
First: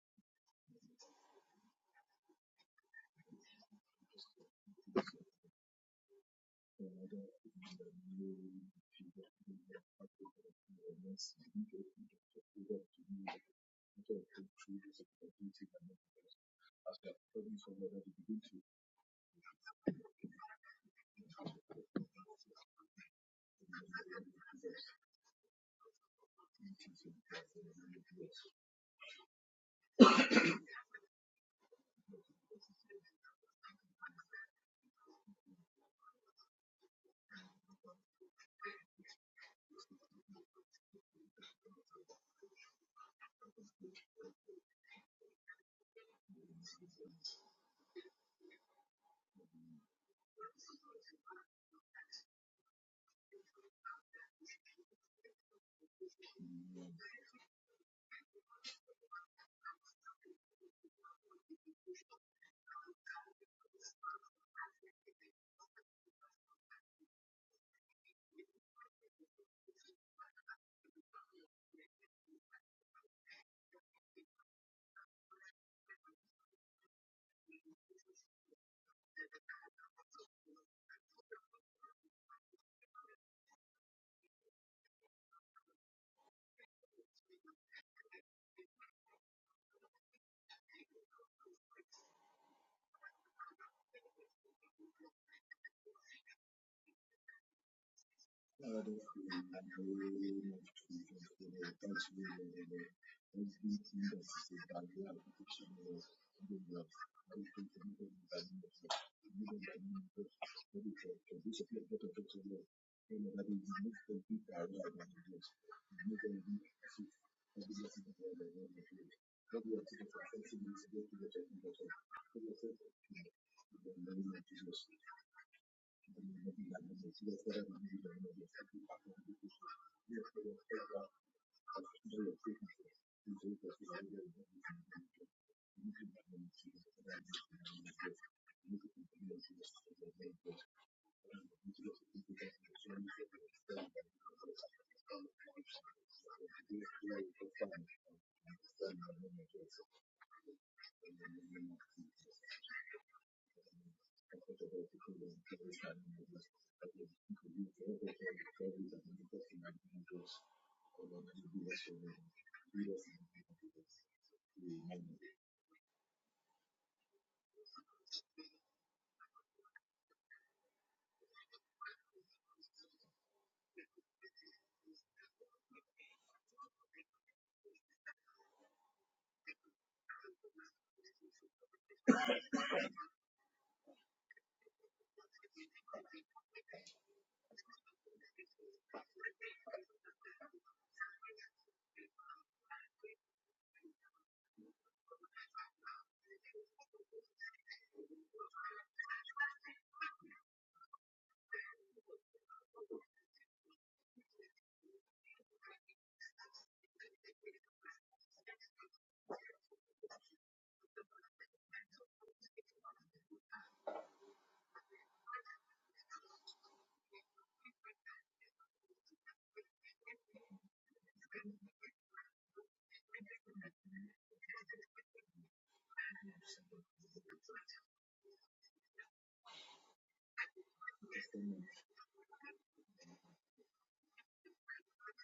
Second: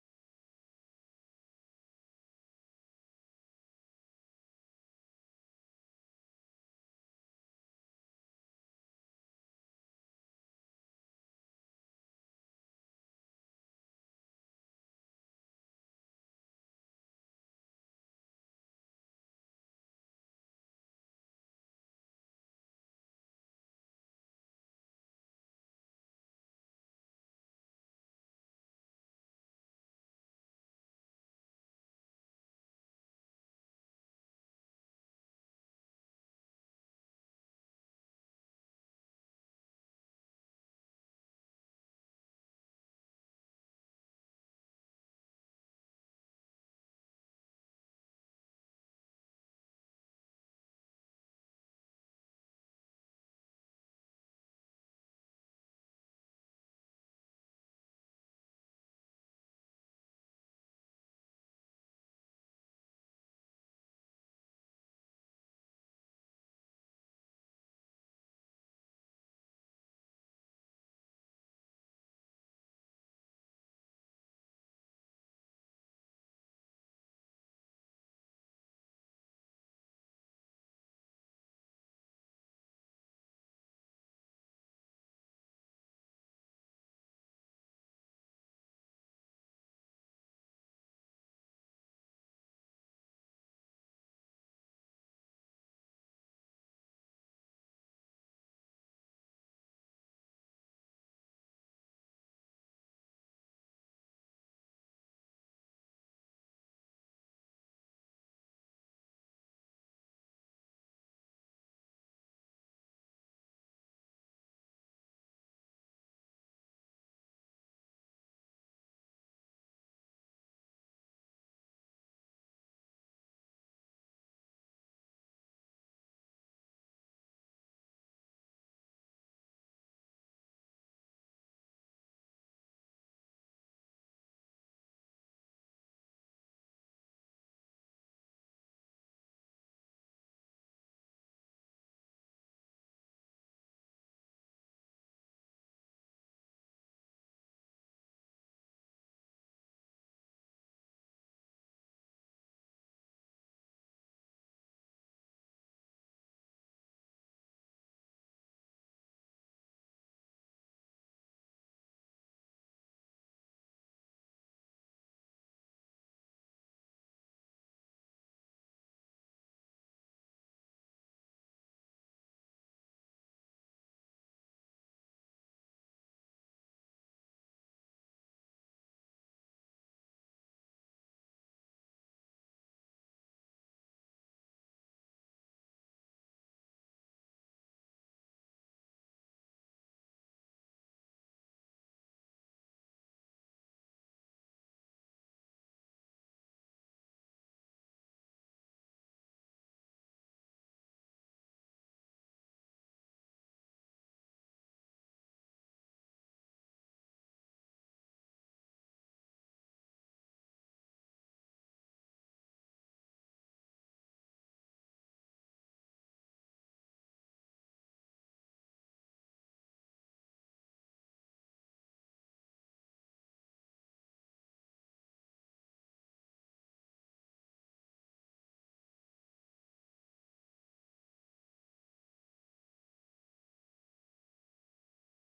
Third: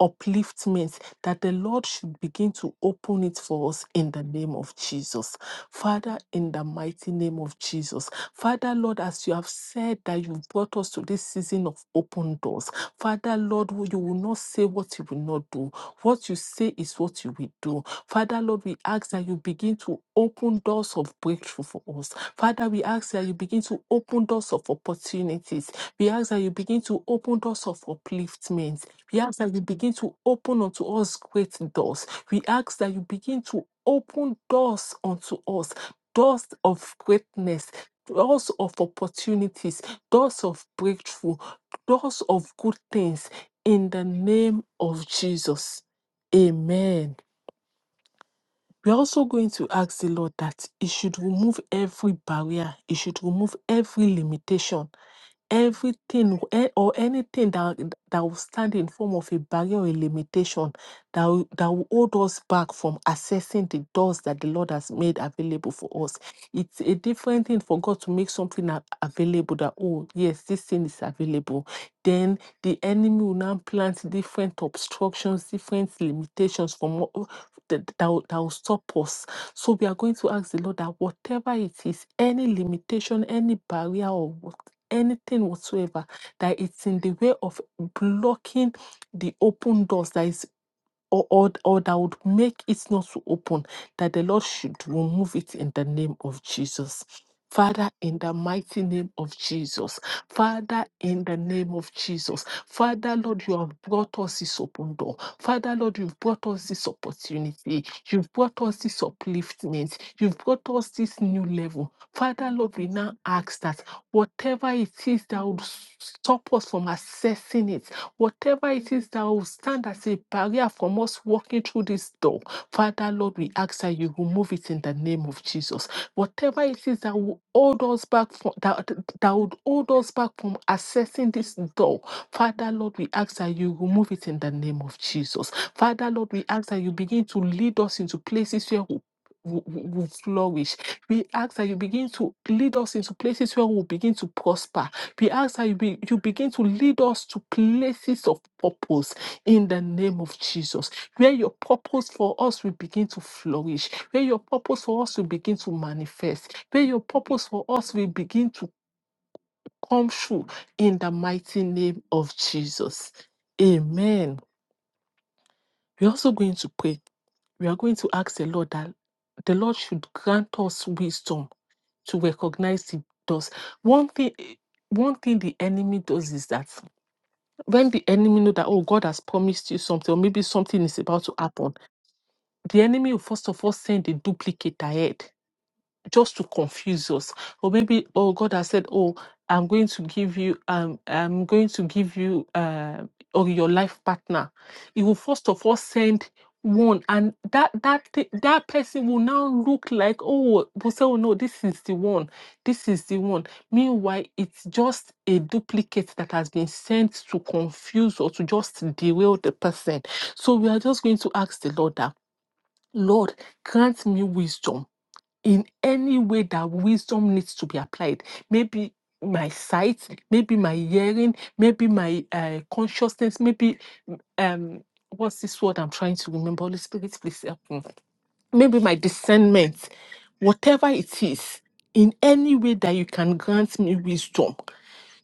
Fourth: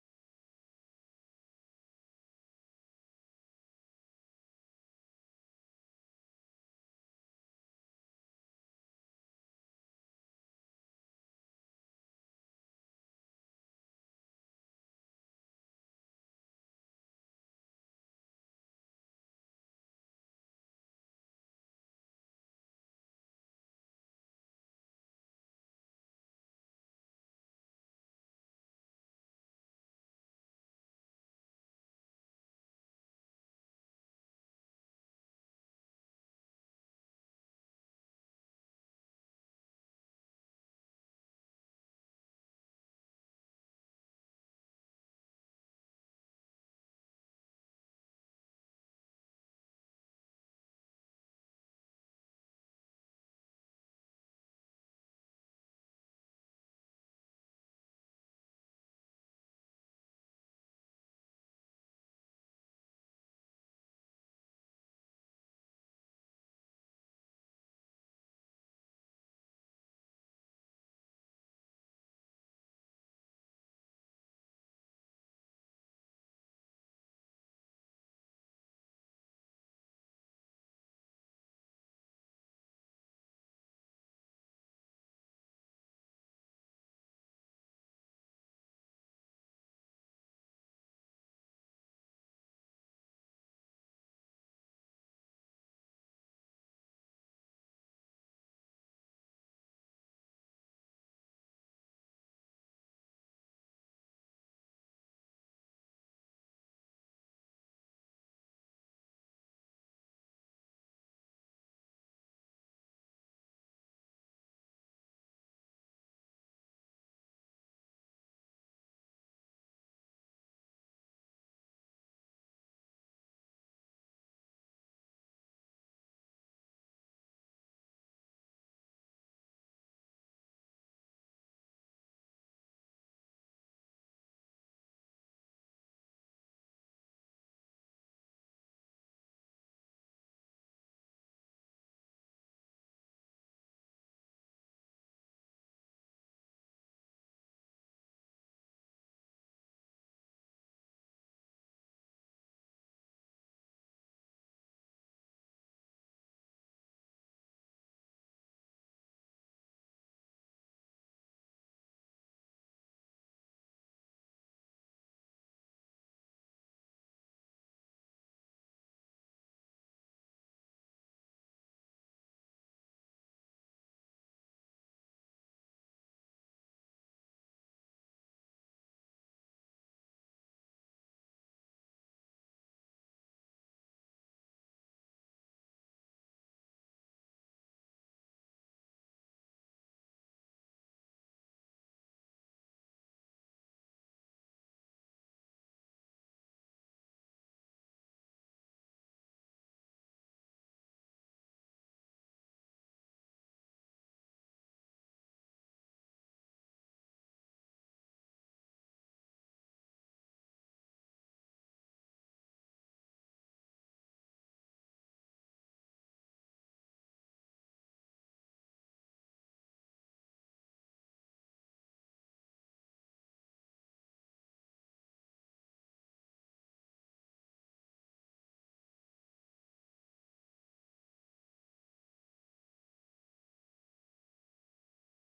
Speaker 2: upliftment, that the Lord should begin to open it for us in the name of Jesus. Father, in the mighty name of Jesus. Father, Lord, as you have said that you brought us to this season of open doors, Father, Lord, you will not say what you will not do. What you say is what you will do. Father, Lord, we ask that you begin to open doors of breakthrough for us. Father, we ask that you begin to open doors of opportunities. We ask that you begin to open doors of upliftment. We ask that you begin to open unto us great doors. We ask that you begin to open doors unto us, doors of greatness. Doors of opportunities, doors of breakthrough, doors of good things in the name of Jesus. Amen. We're also going to ask the Lord that He should remove every barrier, He should remove every limitation everything eh, or anything that that will stand in form of a barrier or a limitation that will, that will hold us back from accessing the doors that the Lord has made available for us. It's a different thing for God to make something a- available that oh yes this thing is available. Then the enemy will now plant different obstructions, different limitations from what- that, that, will, that will stop us. So we are going to ask the Lord that whatever it is, any limitation, any barrier or what anything whatsoever that it's in the way of blocking the open doors that is or, or, or that would make it not so open, that the Lord should remove it in the name of Jesus. Father, in the mighty
Speaker 4: Lord, we
Speaker 2: name
Speaker 4: pray
Speaker 2: of
Speaker 4: in
Speaker 2: Jesus.
Speaker 4: the name of
Speaker 2: Father, in
Speaker 4: Jesus,
Speaker 2: the
Speaker 4: we will
Speaker 2: name of
Speaker 4: touch you,
Speaker 2: Jesus.
Speaker 4: Lord, we will
Speaker 2: Father, Lord, you have
Speaker 4: everything that
Speaker 2: brought
Speaker 4: is
Speaker 2: us this
Speaker 4: in that
Speaker 2: open
Speaker 4: we are
Speaker 2: door.
Speaker 4: petition,
Speaker 2: Father, Lord,
Speaker 4: Lord,
Speaker 2: you've brought
Speaker 4: we will
Speaker 2: us this
Speaker 4: love. I pray for
Speaker 2: opportunity.
Speaker 4: you, Lord, in the
Speaker 2: You've
Speaker 4: name
Speaker 2: brought
Speaker 4: of
Speaker 2: us this
Speaker 4: Jesus. We will thank you,
Speaker 2: upliftment.
Speaker 4: Lord, for
Speaker 2: You've brought us
Speaker 4: the
Speaker 2: this
Speaker 4: church, for
Speaker 2: new
Speaker 4: this place,
Speaker 2: level.
Speaker 4: Lord, of this,
Speaker 2: Father,
Speaker 4: Lord.
Speaker 2: Lord, we now
Speaker 4: Pray, that
Speaker 2: ask
Speaker 4: we will
Speaker 2: that
Speaker 4: move from people
Speaker 2: whatever
Speaker 4: around
Speaker 2: it
Speaker 4: our
Speaker 2: is
Speaker 4: lives.
Speaker 2: that would stop us from accessing it, Whatever it is that will
Speaker 4: Lord, we are
Speaker 2: stand
Speaker 4: taking
Speaker 2: as a
Speaker 4: for thank you,
Speaker 2: barrier
Speaker 4: Lord, to
Speaker 2: from
Speaker 4: get to
Speaker 2: us
Speaker 4: the church,
Speaker 2: walking
Speaker 4: Lord,
Speaker 2: through this door, Father Lord, we ask that you remove it in the name of Jesus. Whatever it is that will hold us back from that, that would hold us back from accessing this door, Father Lord, we ask that you remove it in the name of Jesus. Father Lord, we ask that you begin to lead us into places where we we- we- we flourish. We
Speaker 4: to
Speaker 2: ask that
Speaker 4: get
Speaker 2: you
Speaker 4: to the
Speaker 2: begin
Speaker 4: church, to
Speaker 2: to lead us
Speaker 4: get
Speaker 2: into places where
Speaker 4: to the church,
Speaker 2: we'll
Speaker 4: Lord. So
Speaker 2: begin to prosper we ask that you, be, you
Speaker 4: we
Speaker 2: begin to
Speaker 4: thank
Speaker 2: lead
Speaker 4: you,
Speaker 2: us
Speaker 4: Lord,
Speaker 2: to
Speaker 4: for the church, Lord, to get to the church, Lord,
Speaker 2: places of
Speaker 4: to to
Speaker 2: purpose
Speaker 4: the church,
Speaker 2: in the name of Jesus, where your purpose for us will begin to flourish, where your purpose for us will begin to manifest, where your purpose for us will begin to come true in the mighty name of Jesus. Amen. We're also going to pray. We are going to ask the Lord that the Lord should grant us wisdom to recognize the does. One thing one thing the enemy does is that when the enemy know that oh god has promised you something or maybe something is about to happen the enemy will first of all send a duplicate ahead just to confuse us or maybe oh god has said oh i'm going to give you um i'm going to give you uh, or your life partner he will first of all send one and that that thi- that person will now look like oh we say oh no this is the one this is the one meanwhile it's just a duplicate that has been sent to confuse or to just derail the person so we are just going to ask the lord that lord grant me wisdom in any way that wisdom needs to be applied. Maybe my sight, maybe my hearing, maybe my uh, consciousness, maybe mm, um, what's this word I'm trying to remember? Holy Spirit, please help me. Maybe my discernment, whatever it is, in any way that you can grant me wisdom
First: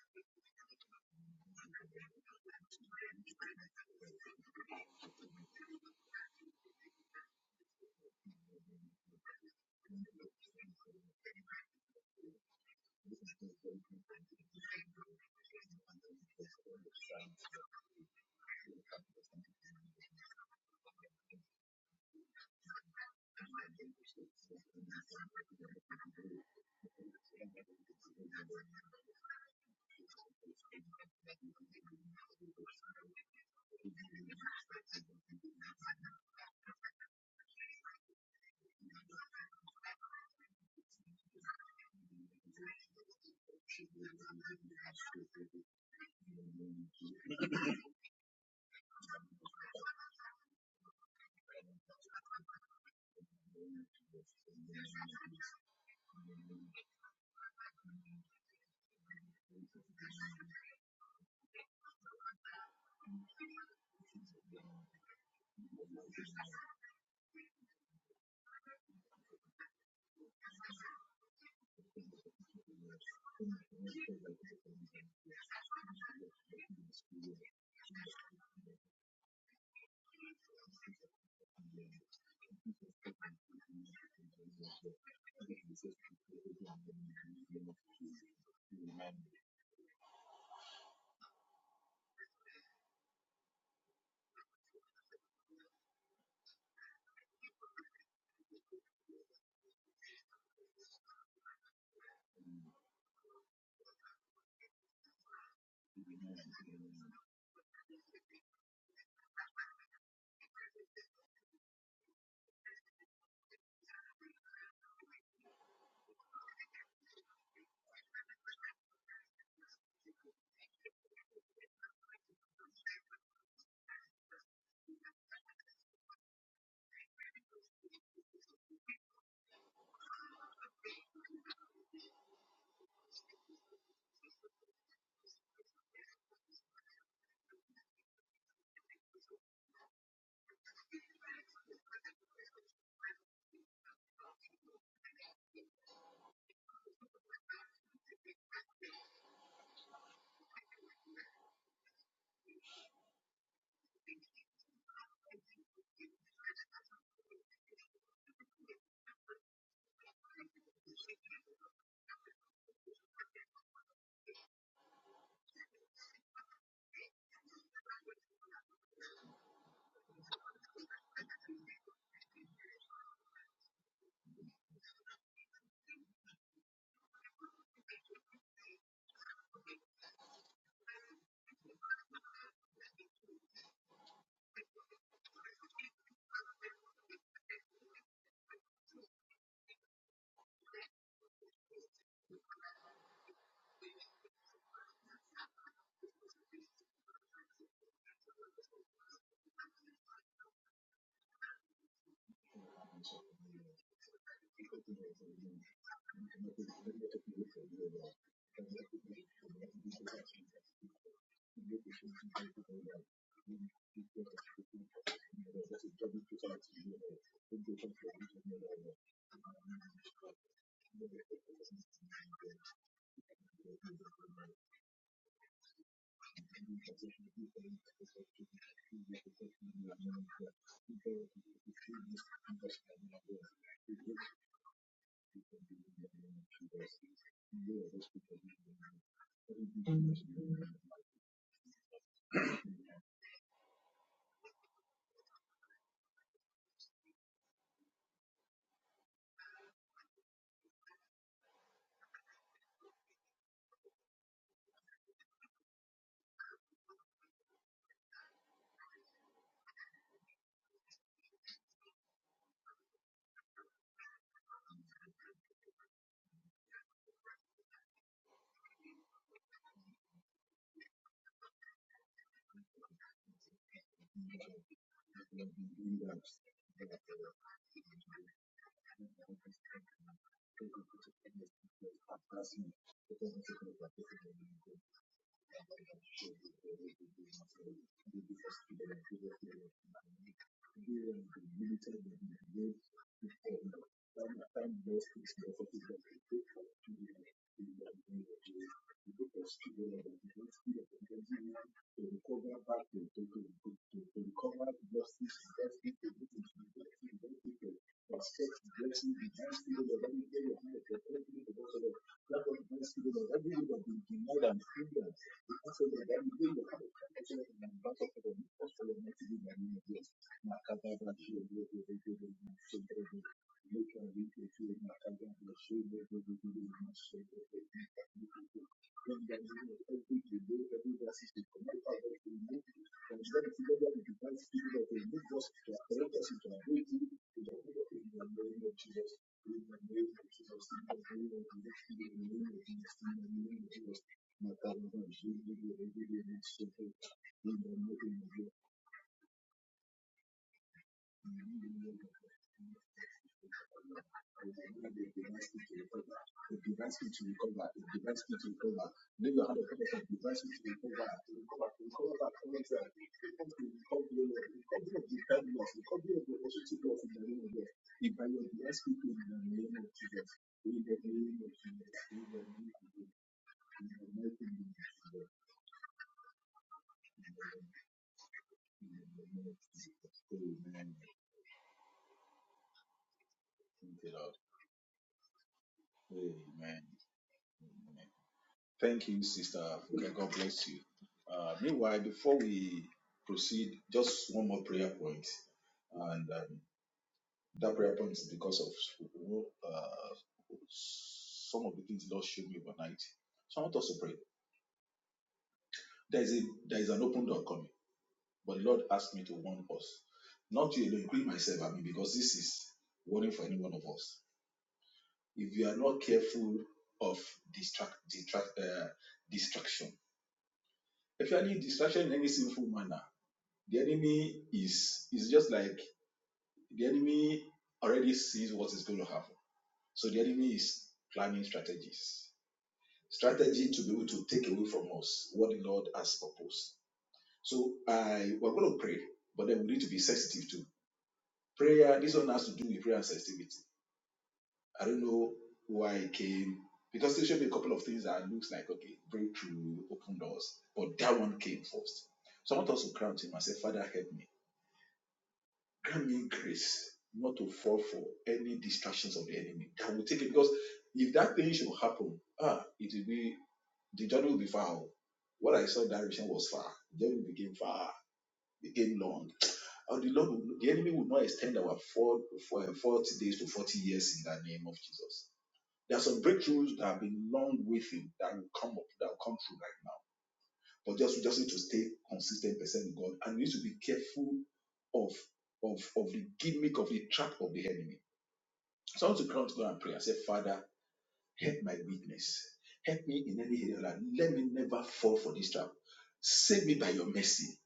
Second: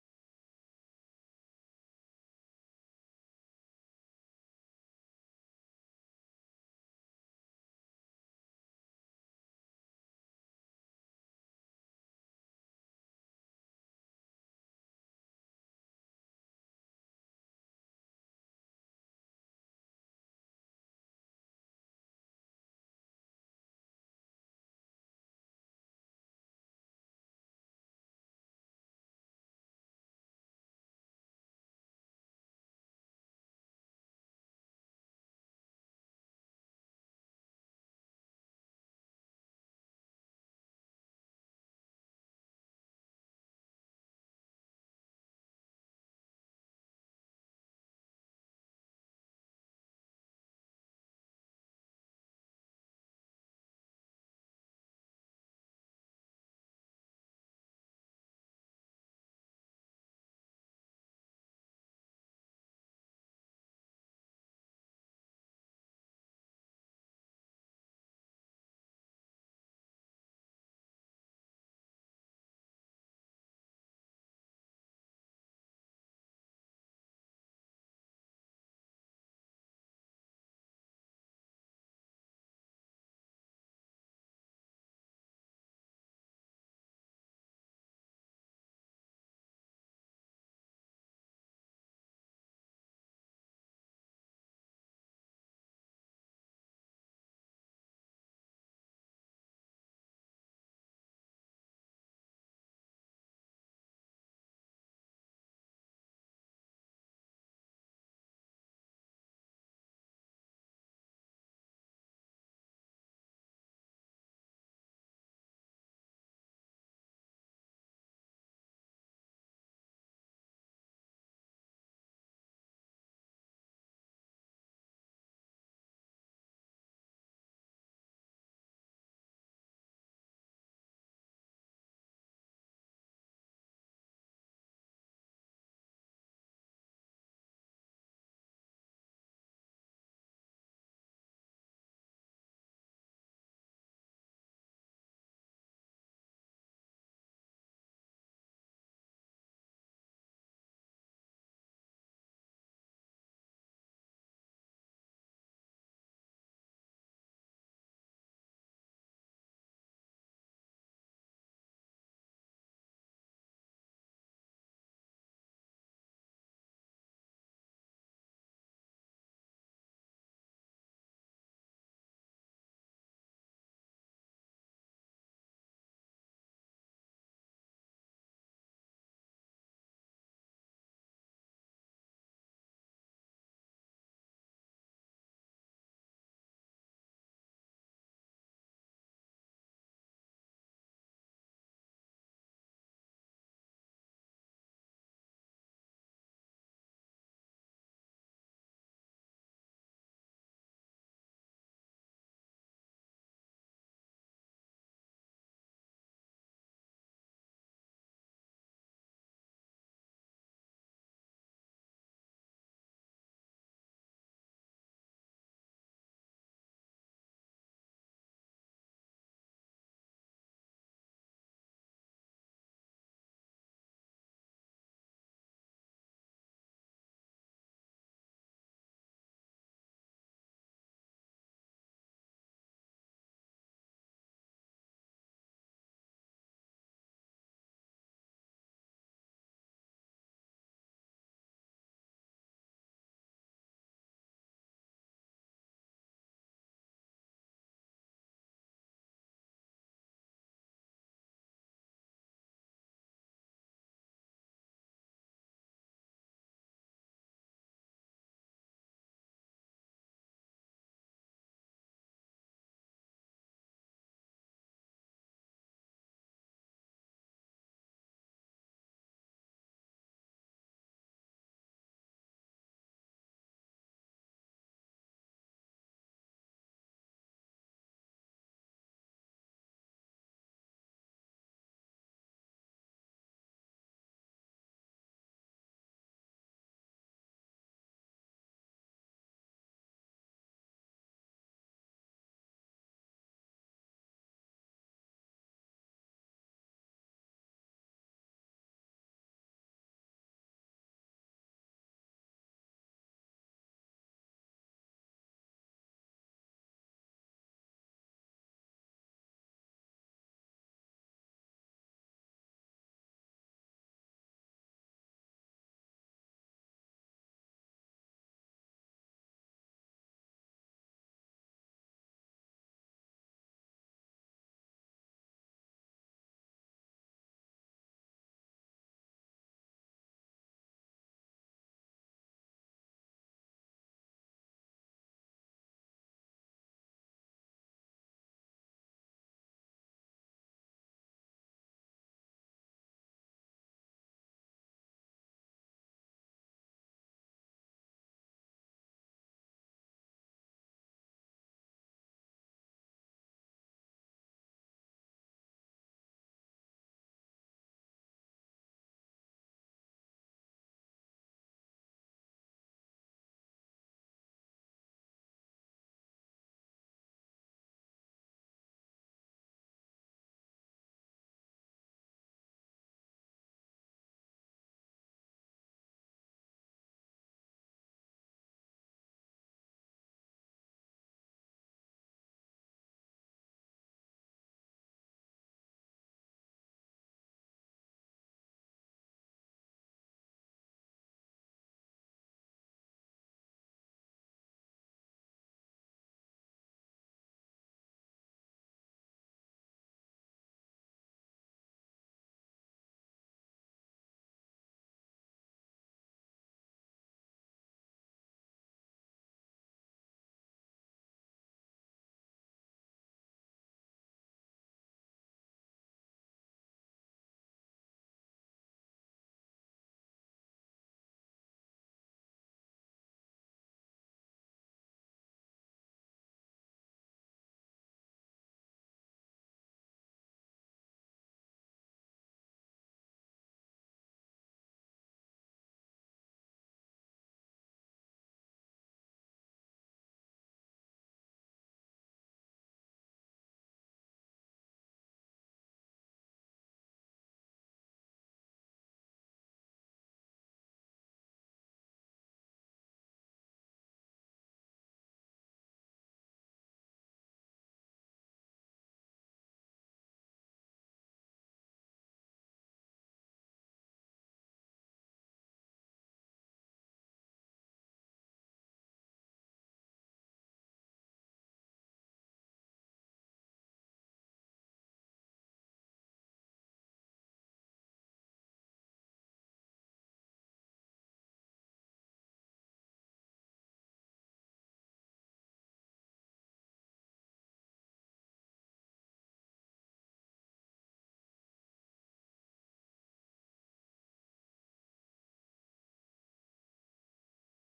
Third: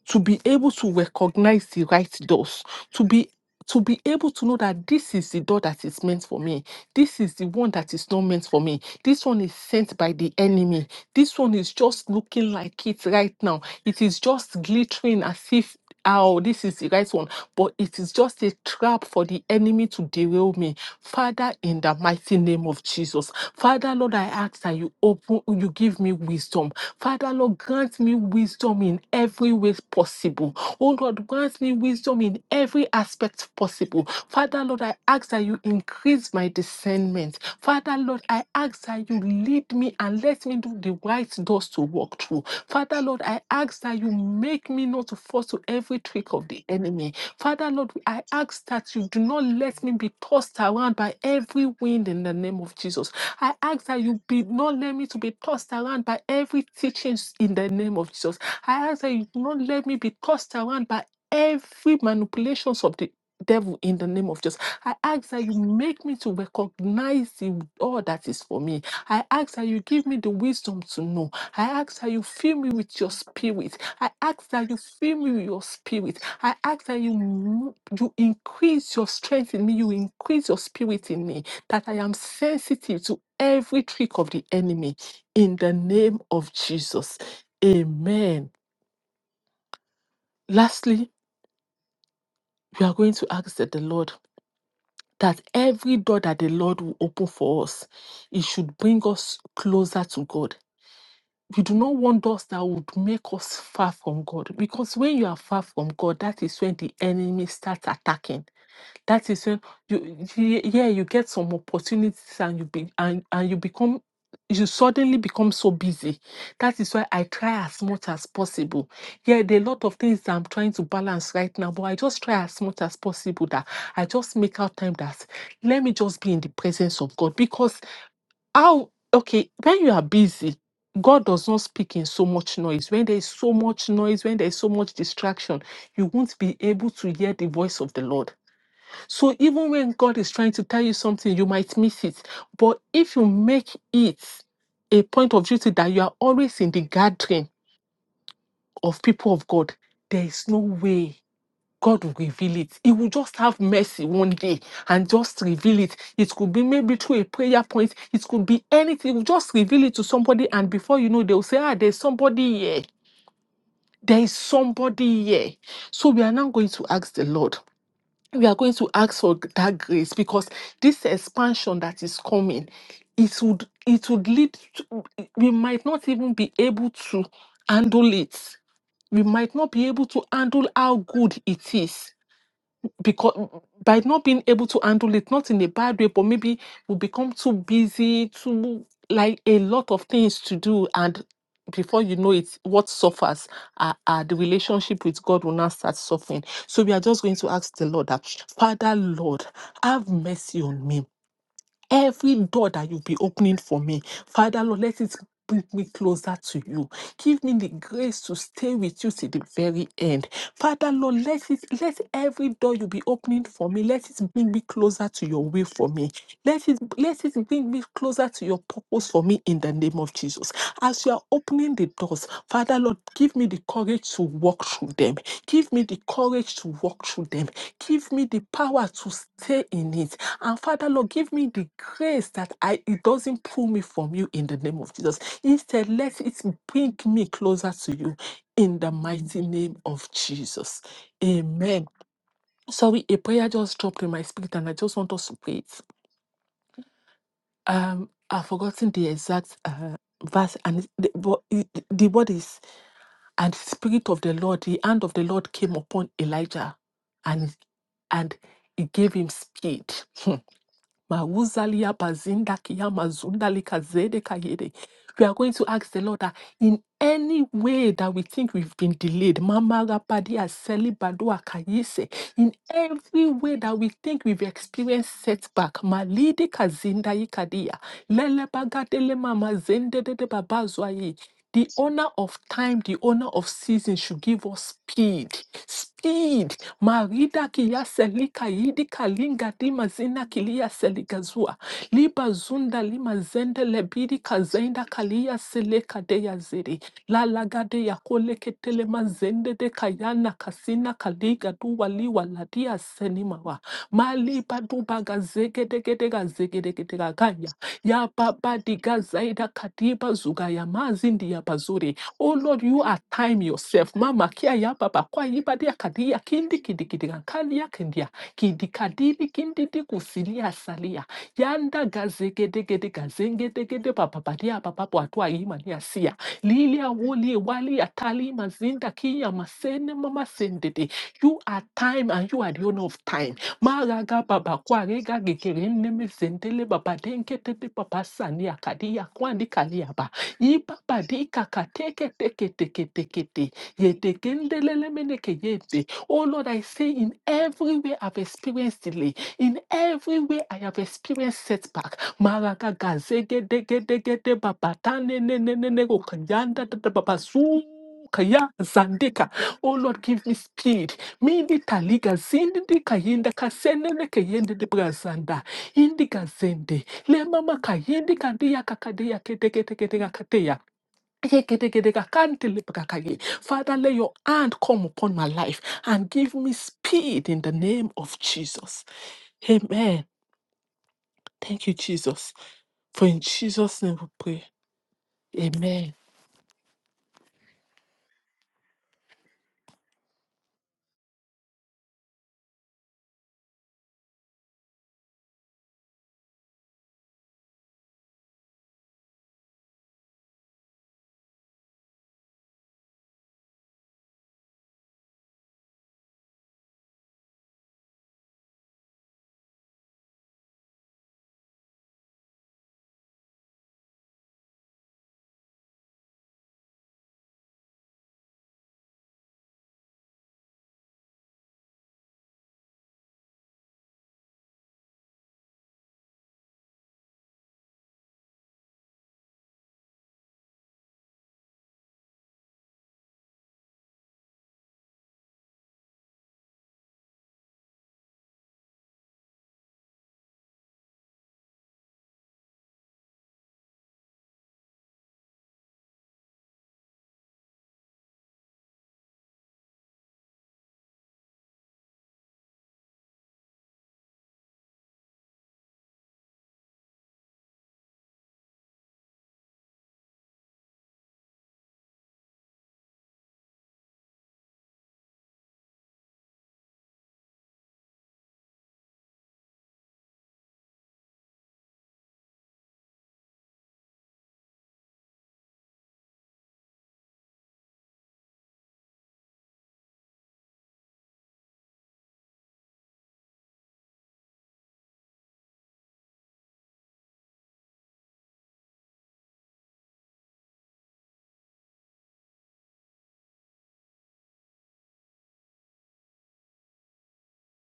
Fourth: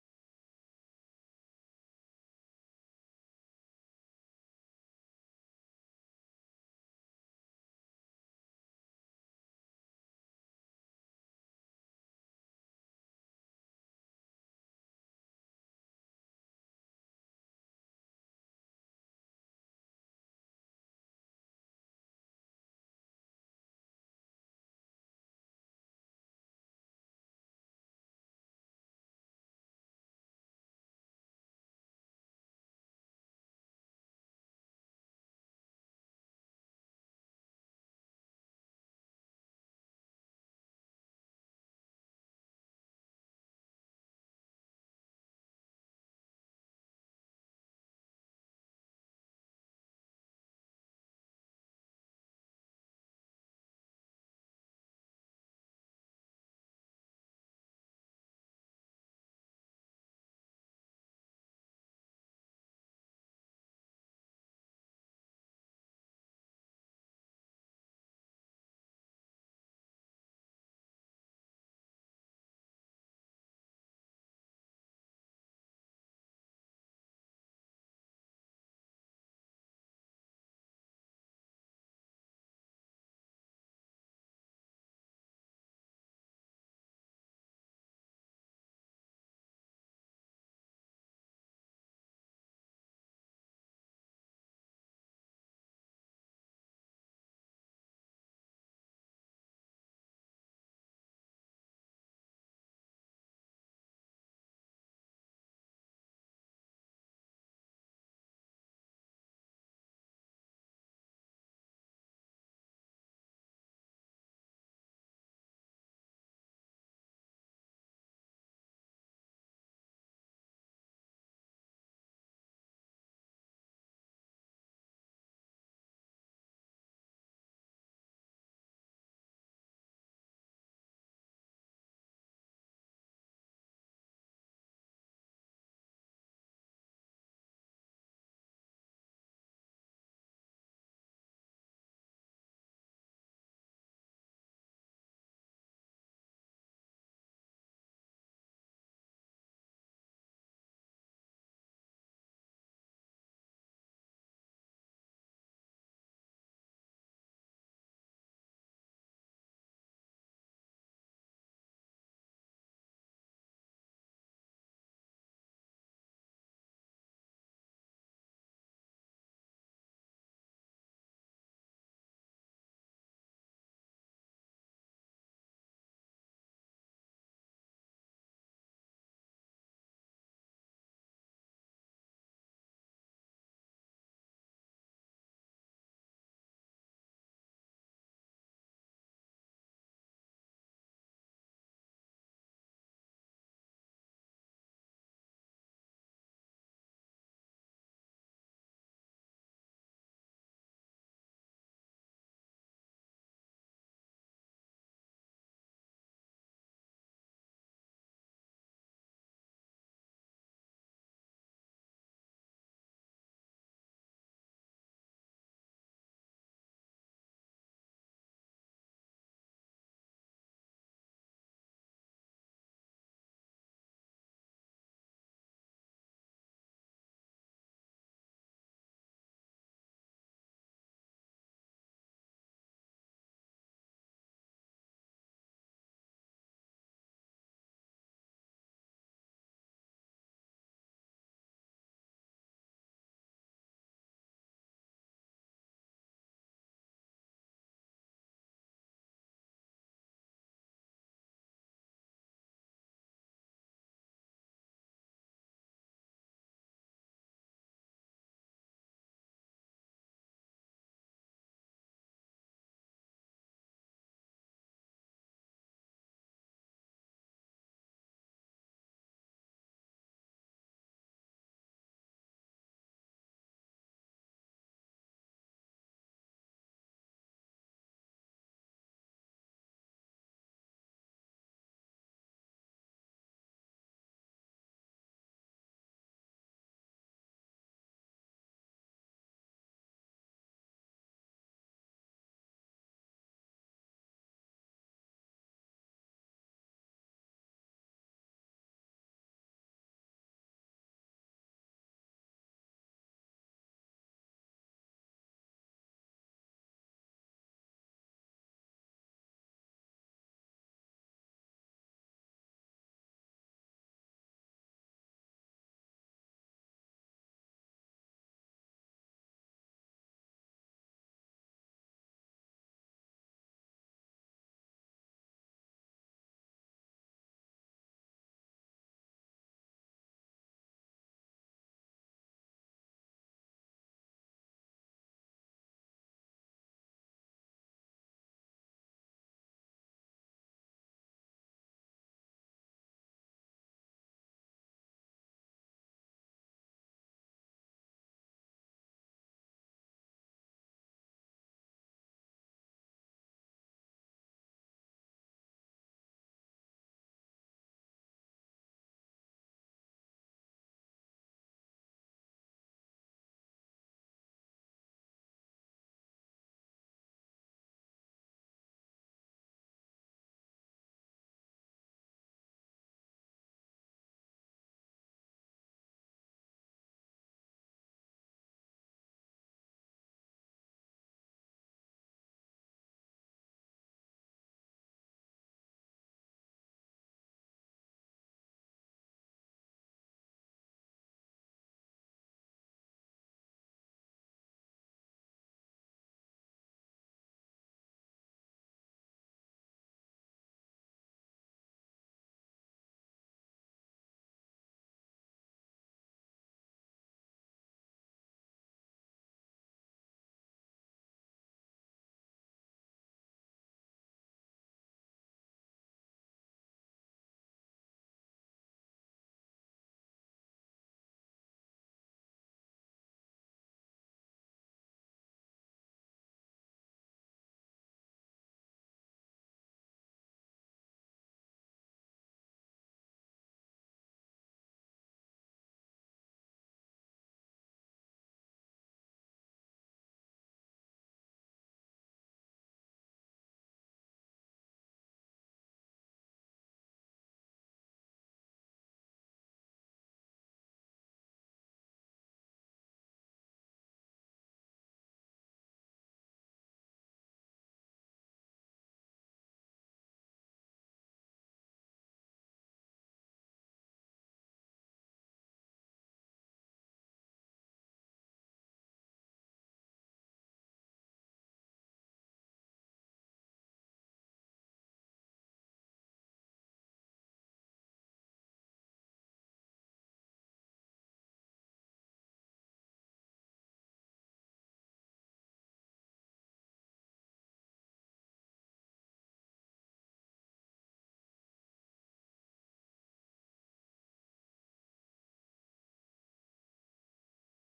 Speaker 2: to be able to recognize the right doors, to be to be able to know that this is the door that is meant for me. This is the one that is not meant for me. This one is sent by the enemy. This one is just looking like it right now. It is just glittering as if oh, this is the right one. But it is just a trap for the enemy to derail me. Father, in the mighty name of Jesus. Father, Lord, I ask that you open you give me wisdom. Father, Lord, grant me wisdom in every way possible. Oh Lord, grant me wisdom in every aspect possible. Father, Lord, I ask that you increase my discernment. Father, Lord, I ask that you lead me and let me do the right doors to walk through. Father, Lord, I ask that you make me not to fall to every trick of the enemy. Father Lord, I ask that you do not let me be tossed around by every wind in the name of Jesus. I ask that you be not let me to be tossed around by every teachings in the name of Jesus. I ask that you do not let me be tossed around by every manipulations of the devil in the name of Jesus. I ask that you make me to recognize the all that is for me I ask that you give me the wisdom to know. I ask that you fill me with your spirit. I ask that you fill me with your spirit. I ask that you mo- you increase your strength in me. You increase your spirit in me. That I am sensitive to every trick of the enemy. In the name of Jesus, Amen. Lastly, we are going to ask that the Lord. That every door that the Lord will open for us, it should bring us closer to God We do not want us that would make us far from God. Because when you are far from God, that is when the enemy starts attacking. That is when you ye- yeah, you get some opportunities and you be and, and you become you suddenly become so busy. That is why I try as much as possible. Yeah, there are a lot of things that I'm trying to balance right now, but I just try as much as possible that I just make out time that let me just be in the presence of God because how okay when you are busy god does not speak in so much noise when there is so much noise when there is so much distraction you won't be able to hear the voice of the lord so even when god is trying to tell you something you might miss it but if you make it a point of duty that you are always in the gathering of people of god there is no way God will reveal it. He will just have mercy one day and just reveal it. It could be maybe through a prayer point. It could be anything. He will just reveal it to somebody, and before you know, they will say, "Ah, there's somebody here. There is somebody here." So we are now going to ask the Lord. We are going to ask for that grace because this expansion that is coming, it would it would lead. To, we might not even be able to handle it. We might not be able to handle how good it is because by not being able to handle it, not in a bad way, but maybe we become too busy, too like a lot of things to do, and before you know it, what suffers are, are the relationship with God will now start suffering. So we are just going to ask the Lord that Father, Lord, have mercy on me. Every door that you'll be opening for me, Father Lord, let it bring me closer to you. Give me the grace to stay with you to the very end. Father Lord, let it let every door you'll be opening for me, let it bring me closer to your will for me. Let it, let it bring me closer to your purpose for me in the name of Jesus. As you are opening the doors, Father Lord, give me the courage to walk through them. Give me the courage to walk through them. Give me the power to stay in it. And Father Lord, give me the grace that I it doesn't pull me from you in the name of Jesus. Instead, let it bring me closer to you in the mighty name of Jesus. Amen. Sorry, a prayer just dropped in my spirit, and I just want us to pray it um I've forgotten the exact uh, verse and it's- the, but it- the word is and the spirit of the Lord the hand of the Lord came upon Elijah and and he gave him speed *laughs* Mawuzalia bazinda kia mazunda lika kayede. We are going to ask the Lord that in any way that we think we've been delayed, Mama Rapadia Selibadua Kayese, in every way that we think we've experienced setback, Malidi Kazinda Ikadia, Lele Bagadele Mama Zende de the owner of time, the owner of season should give us speed. Speed. Marida kiya selika yidi kalinga di mazina kilia seligazua. Liba zunda lima zende lebidi kazenda kalia seleka deya ziri. La lagade deya kole ketele mazende de kayana kasina kaliga duwa liwa ladia senimawa. Mali baduba gazegedegedega zegedegedega zegedegedega ganya. Ya baba diga
Speaker 4: Thank You
Speaker 2: zaida kadiba zuga ya mazindi ya bazuri. Oh Lord, you are time yourself. Mama kia ya baba kwa yiba dia kadia kindi kidikidiga kalia kendia. Kidikadili kindidi kusilia salia. Yanda gazegedegede gazengedegede papapadia papapo atua imania
Speaker 4: know
Speaker 2: sia.
Speaker 4: that you're
Speaker 2: Lilia Woli Wali Atali
Speaker 4: not alone.
Speaker 2: Mazinda
Speaker 4: Donc,
Speaker 2: Kiya
Speaker 4: il a dit,
Speaker 2: Masene
Speaker 4: on peut
Speaker 2: Mama
Speaker 4: que Dieu est
Speaker 2: Sendede.
Speaker 4: venu dans ce qui
Speaker 2: You are
Speaker 4: est pas
Speaker 2: time
Speaker 4: avec
Speaker 2: and
Speaker 4: le
Speaker 2: you are
Speaker 4: monde.
Speaker 2: the owner of
Speaker 4: Donc, je
Speaker 2: time.
Speaker 4: vais vous donner du
Speaker 2: Maraga
Speaker 4: temps, si
Speaker 2: Baba
Speaker 4: vous avez une
Speaker 2: Kwarega
Speaker 4: grosse histoire,
Speaker 2: Gekerene
Speaker 4: une grosse histoire,
Speaker 2: Mizendele
Speaker 4: vous
Speaker 2: Baba
Speaker 4: dites, et
Speaker 2: Denke
Speaker 4: donc,
Speaker 2: Tete
Speaker 4: vous avez
Speaker 2: Papa
Speaker 4: une
Speaker 2: Sani
Speaker 4: name of
Speaker 2: Akadia
Speaker 4: Jesus.
Speaker 2: Kwandi
Speaker 4: In the
Speaker 2: Kaliaba.
Speaker 4: name of
Speaker 2: I
Speaker 4: Jesus, in
Speaker 2: Baba
Speaker 4: the
Speaker 2: Di
Speaker 4: name of Jesus,
Speaker 2: Kateke
Speaker 4: in the
Speaker 2: Teke
Speaker 4: name of
Speaker 2: Teke
Speaker 4: Jesus, in
Speaker 2: Teke
Speaker 4: the
Speaker 2: Te.
Speaker 4: name of
Speaker 2: Ye
Speaker 4: Jesus. Ma parole,
Speaker 2: Tekendelele
Speaker 4: je vous
Speaker 2: Meneke
Speaker 4: le dis, je
Speaker 2: Yete.
Speaker 4: vous le dis,
Speaker 2: Oh Lord, I
Speaker 4: je vous le
Speaker 2: say
Speaker 4: dis,
Speaker 2: in
Speaker 4: je
Speaker 2: every way
Speaker 4: vous le
Speaker 2: I've
Speaker 4: dis.
Speaker 2: experienced delay. In every way I have experienced setback. Malaka kazeke deke deke de babatane ne ne ne ne go kanyanda da da
Speaker 4: to
Speaker 2: babasu
Speaker 4: recover, it's diversity to
Speaker 2: kaya
Speaker 4: recover.
Speaker 2: zandeka.
Speaker 4: Lift your hand and
Speaker 2: Oh
Speaker 4: tell
Speaker 2: Lord,
Speaker 4: yourself,
Speaker 2: give me
Speaker 4: diversity to
Speaker 2: speed.
Speaker 4: recover, to
Speaker 2: Mindi
Speaker 4: recover, to recover
Speaker 2: taliga
Speaker 4: back from
Speaker 2: zindi di
Speaker 4: exile.
Speaker 2: kayenda
Speaker 4: to
Speaker 2: kasene ne
Speaker 4: recovery,
Speaker 2: kayende de
Speaker 4: Recovery of the
Speaker 2: brazanda.
Speaker 4: dead loss,
Speaker 2: Indi
Speaker 4: recovery of the opportunity
Speaker 2: gazende.
Speaker 4: loss in the
Speaker 2: Le
Speaker 4: name of
Speaker 2: mama
Speaker 4: Jesus. If
Speaker 2: kayendi
Speaker 4: by your
Speaker 2: kandiya
Speaker 4: diversity in
Speaker 2: kakadeya
Speaker 4: the
Speaker 2: keteke
Speaker 4: name of
Speaker 2: teke teke
Speaker 4: Jesus.
Speaker 2: kateya.
Speaker 4: In the name of
Speaker 2: Eke deke
Speaker 4: Jesus.
Speaker 2: deka
Speaker 4: In the
Speaker 2: kante
Speaker 4: name of
Speaker 2: lepra
Speaker 4: Jesus.
Speaker 2: kaye. Father,
Speaker 4: In
Speaker 2: let
Speaker 4: the
Speaker 2: your
Speaker 4: mighty
Speaker 2: hand
Speaker 4: name of
Speaker 2: come
Speaker 4: Jesus.
Speaker 2: upon my life and give me speed in the name of Jesus. Amen.
Speaker 4: Amen.
Speaker 2: Thank you, Jesus. For in Jesus'
Speaker 4: Thank
Speaker 2: name we
Speaker 4: you, Lord.
Speaker 2: pray. Amen.
Speaker 4: Amen. Amen. Thank you, Sister. Okay, God bless you. Uh, meanwhile, before we proceed, just one more prayer point. and uh, That prayer point is because of you know, uh, some of the things the Lord showed me overnight. So I want us to pray. There is a there is an open door coming, but the Lord asked me to warn us. Not you alone, including myself, I mean, because this is warning for any one of us. If you are not careful of distract, distract uh, distraction, if you are any distraction in any sinful manner, the enemy is is just like the enemy already sees what is going to happen. So the enemy is planning strategies. strategy to be able to take away from us what the Lord has proposed. So I we're going to pray, but then we need to be sensitive to prayer. This one has to do with prayer and sensitivity. I don't know why it came because there should be a couple of things that looks like okay breakthrough, open doors, but that one came first. So I want us to crown him and say, Father, help me, grant me grace not to fall for any distractions of the enemy that will take it because if that thing should happen, ah, it will be The journey will be far. oh. What I saw in that region was far. The journey became far, became long. And the Lord, will- the enemy will not extend our four, for, uh, 40 days to 40 years in the name of Jesus. There are some breakthroughs that have been long waiting that will come up, that will come through right now. But just, we just need to stay consistent percent with God and we need to be careful of, of, of the gimmick of the trap of the enemy. So I want to come to God and pray and say, Father, Help my weakness. Help me in any area. Lord. Let me never fall for this trap. Save me by your mercy.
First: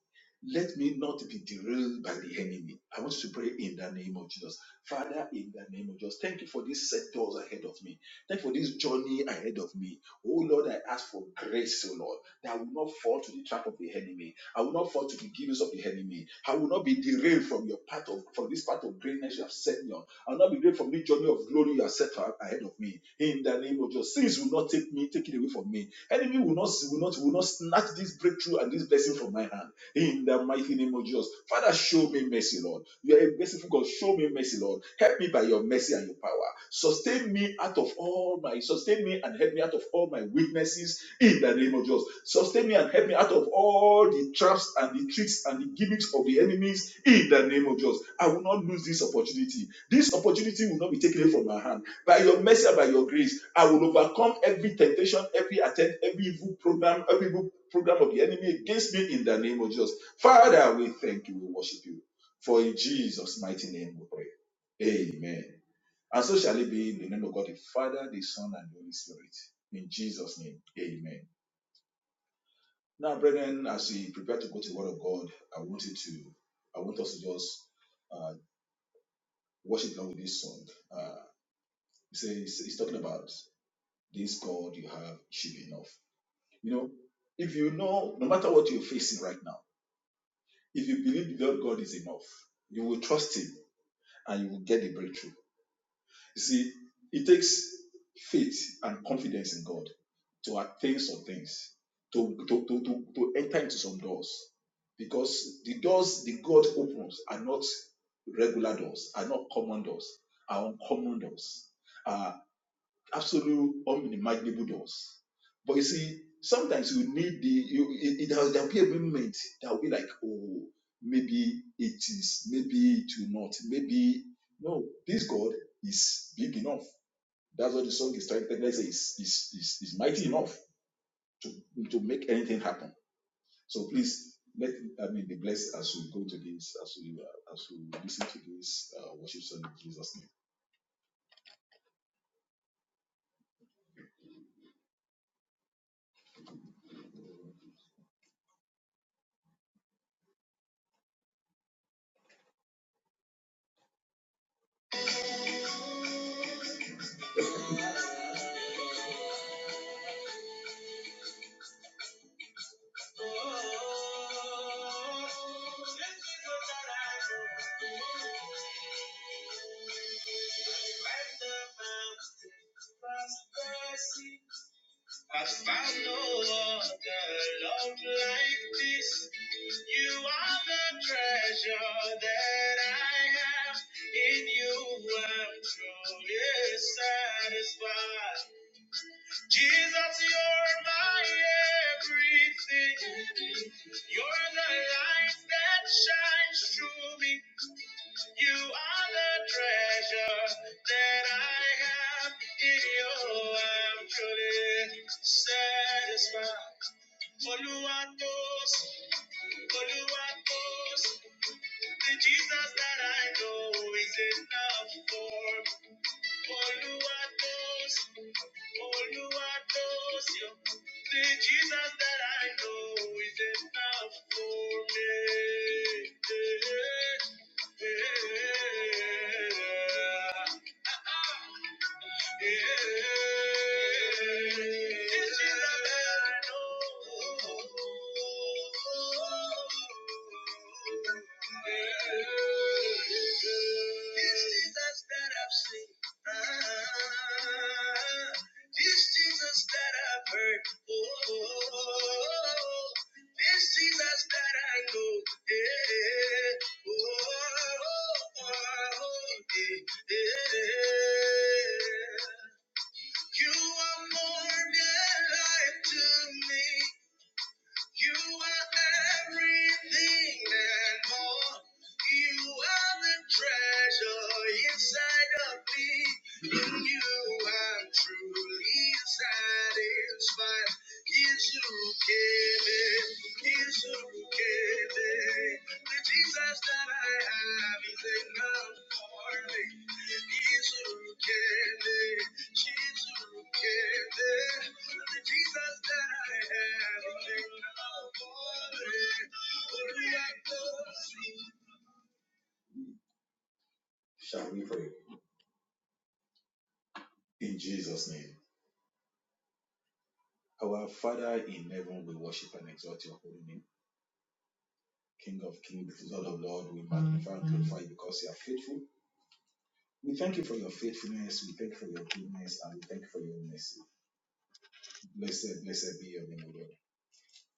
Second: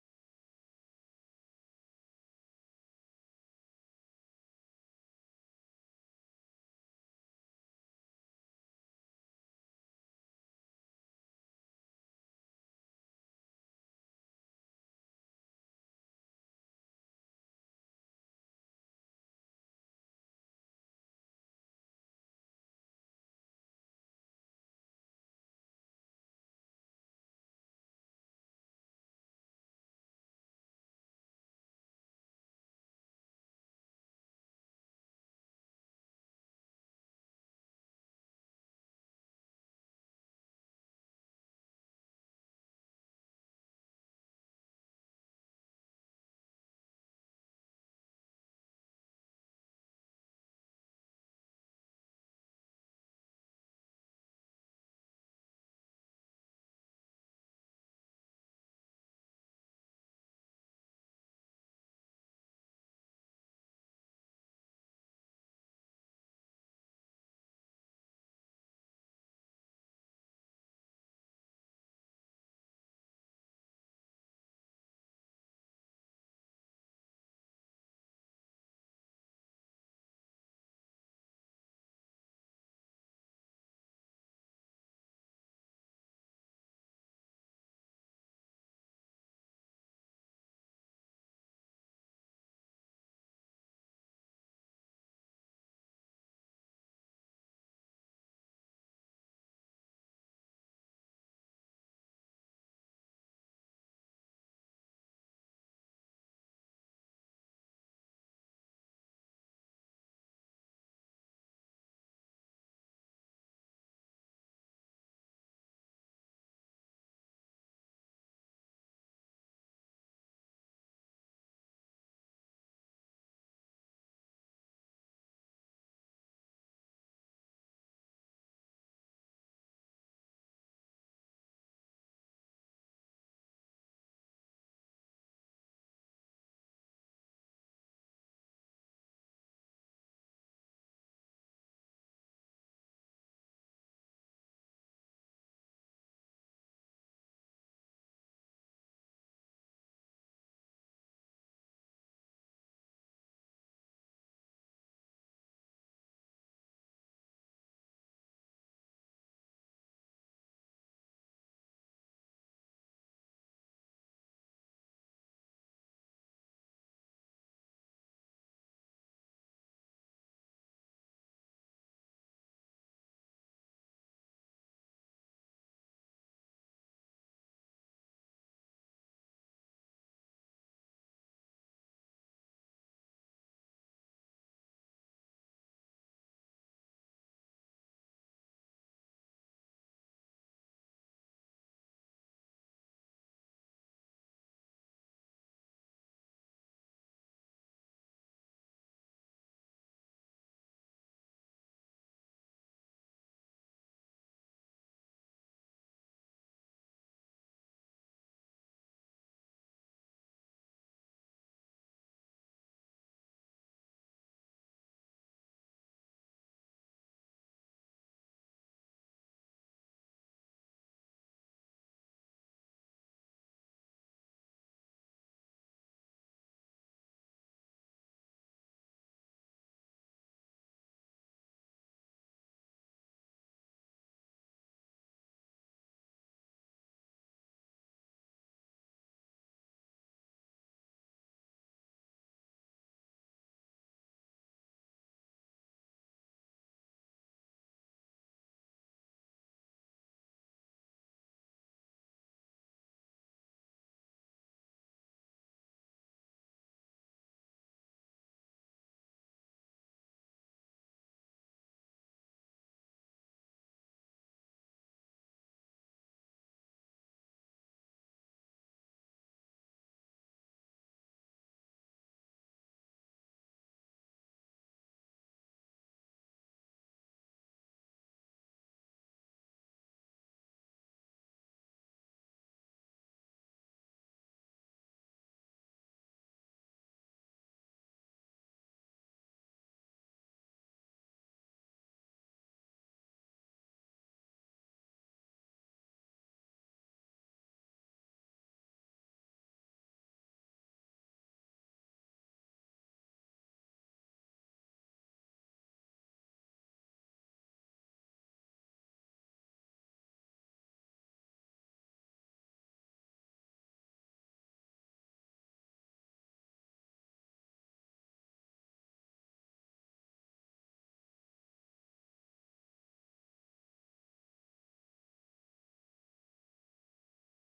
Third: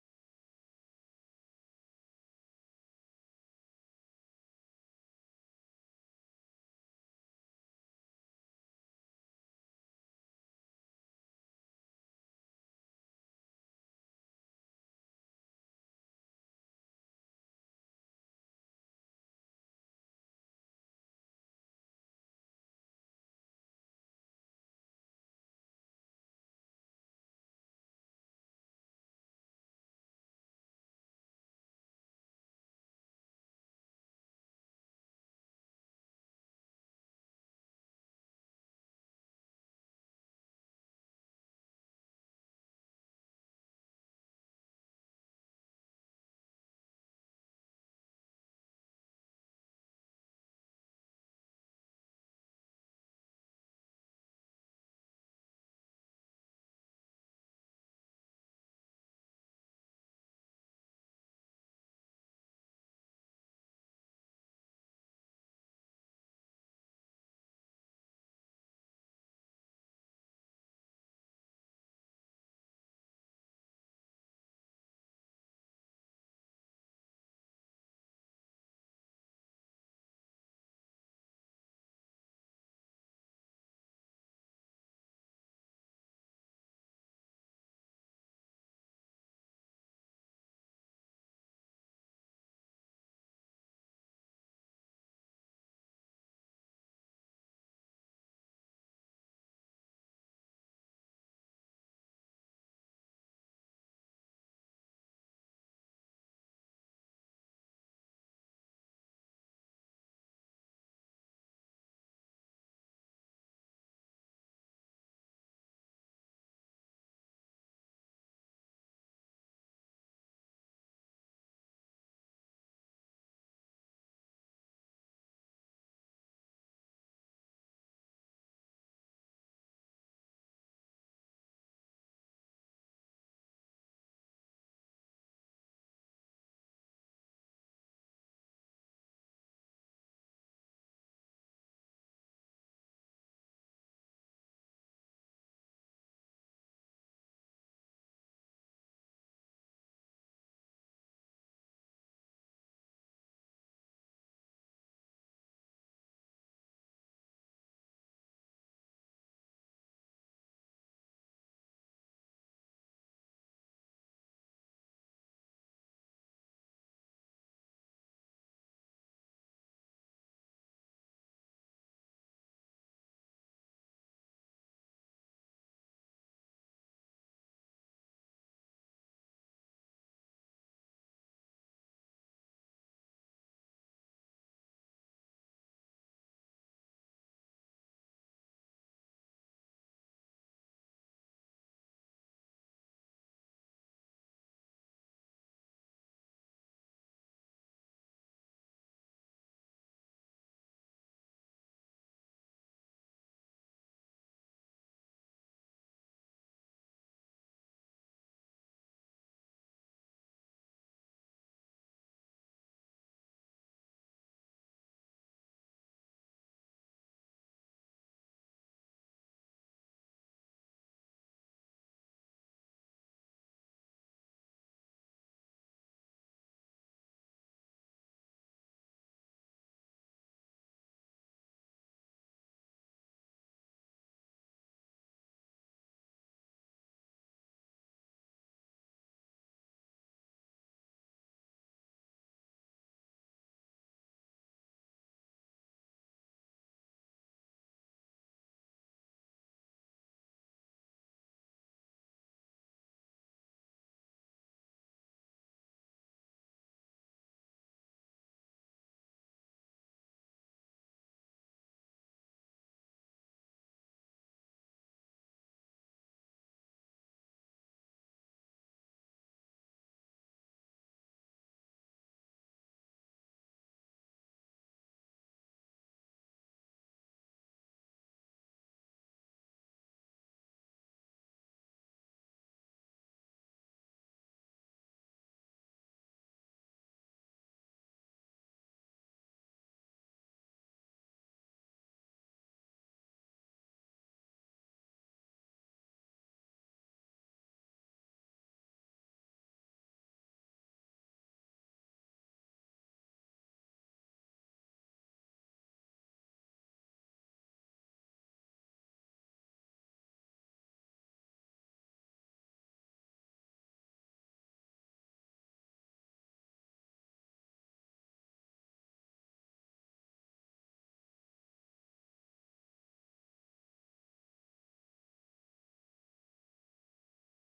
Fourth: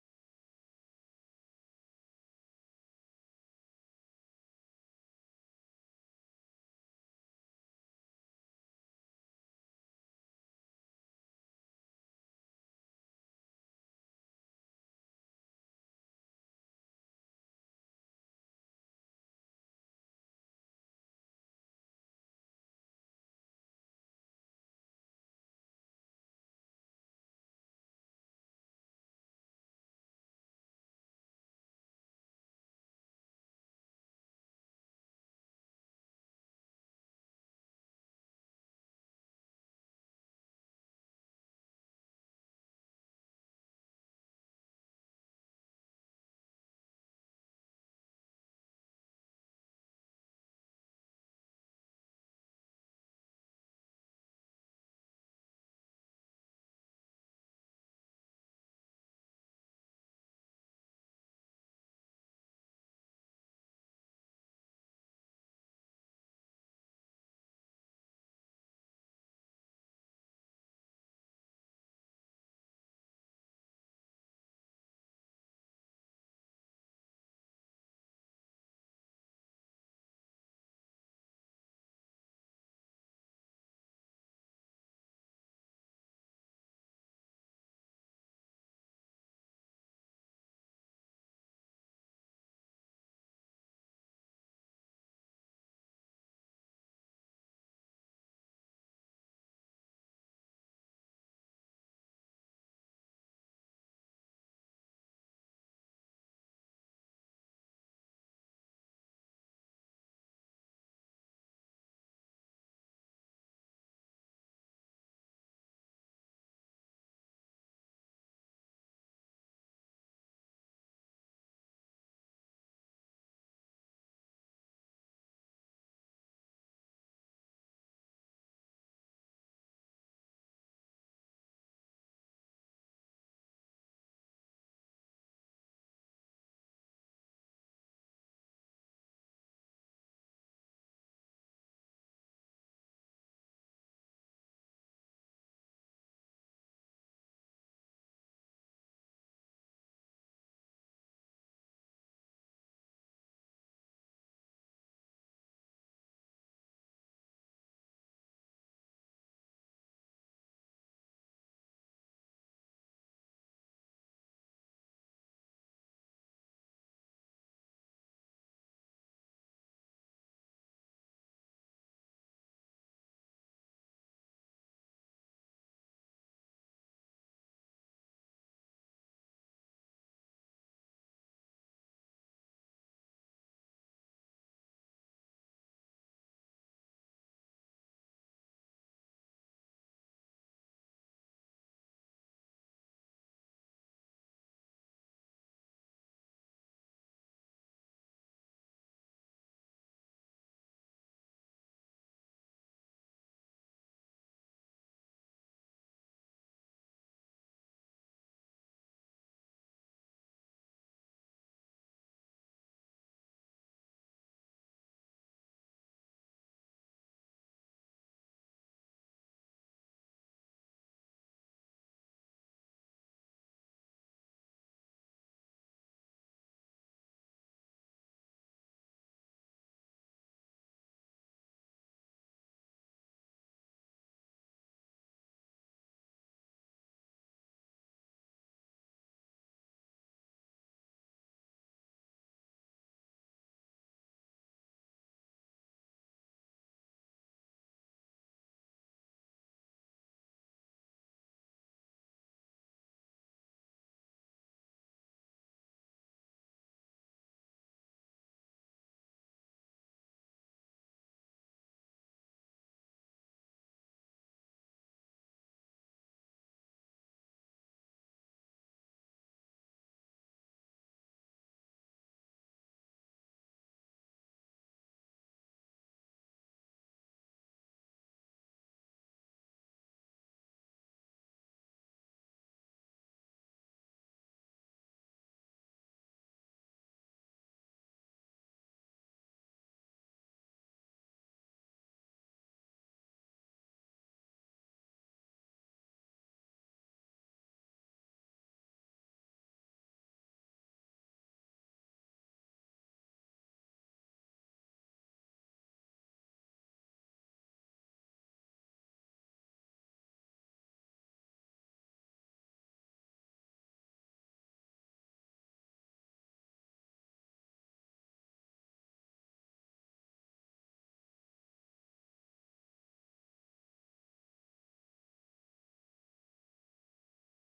Speaker 4: Let me not be derailed by the enemy. I want you to pray in the name of Jesus. Father, in the name of Jesus, thank you for these sectors ahead of me. Thank you for this journey ahead of me. Oh Lord, I ask for grace, oh Lord, that I will not fall to the trap of the enemy. I will not fall to the givings of the enemy. I will not be derailed from your path of from this path of greatness you have set me on. I'll not be great from this journey of glory you have set ahead of me. In the name of Jesus, sins will not take me, take it away from me. Enemy will not, will not, will not snatch this breakthrough and this blessing from my hand in the mighty name of Jesus. Father, show me mercy, Lord. You are a merciful God. Show me mercy, Lord. Help me by your mercy and your power. Sustain me out of all my sustain me and help me out of all my weaknesses in the name of Jesus. Sustain me and help me out of all the traps and the tricks and the gimmicks of the enemies in the name of Jesus. I will not lose this opportunity. This opportunity will not be taken away from my hand by your mercy and by your grace, I will overcome every temptation, every attempt, every evil program, every evil program of the enemy against me in the name of Jesus. Father, we thank you, we worship you. For in Jesus' mighty name we pray. Amen. And so shall it be in the name of God, the Father, the Son, and the Holy Spirit. In Jesus' name, amen. Now, brethren, as we prepare to go to the Word of God, I want you to, I want us to just uh, worship along with this song. Uh, it's, it's, it's talking about This God you have should be enough. You know, if you know, no matter what you're facing right now, if you believe that God is enough, you will trust Him and you will get the breakthrough. You see, it takes faith and confidence in God to attain some things, to, to, to, to, to enter into some doors. Because the doors the God opens are not regular doors, are not common doors, are uncommon doors. Uh, absolute unimaginable doors. But you see, sometimes you need the you it, it has, there'll be a moment that will be like, oh, maybe it is, maybe it will not, maybe no, this God is big enough. That's what the song is trying to let's say is is is is mighty enough to to make anything happen. So please let I mean be blessed as we go to this, as we uh, as we listen to this uh, worship song in Jesus' name. I found no other love like this. You are the treasure that I have. In you, I'm truly satisfied. Jesus, you're my everything. You're the light that shines through me. You are the treasure that I have in you. I'm truly satisfied. Oluwatos, Oluwatos, the Jesus that I know is enough for. Oluwatos, Olúwa tó ṣeun, the Jesus that I know is enough for me. Yeah. Yeah. The Jesus that I know. Yeah. The Jesus that I've seen. Ah, This Jesus that I've heard oh, this Jesus that I know, yeah, oh, oh, oh, yeah, yeah. You are more than life to me. You are everything and more. You are the treasure inside of me. You are truly satisfied. Yes, you gave it. Yes, you gave it. The Jesus that I have is enough for me. Yes, you gave it. Yes, you gave it. The Jesus that I have is enough for me. Only I know. Shall we pray in Jesus' name? Our Father in heaven, we worship and exalt your holy name. King of kings, Lord of lords, we magnify and glorify you because you are faithful. We thank you for your faithfulness, we thank you for your goodness, and we thank you for your mercy. Blessed, blessed be your name, O Lord.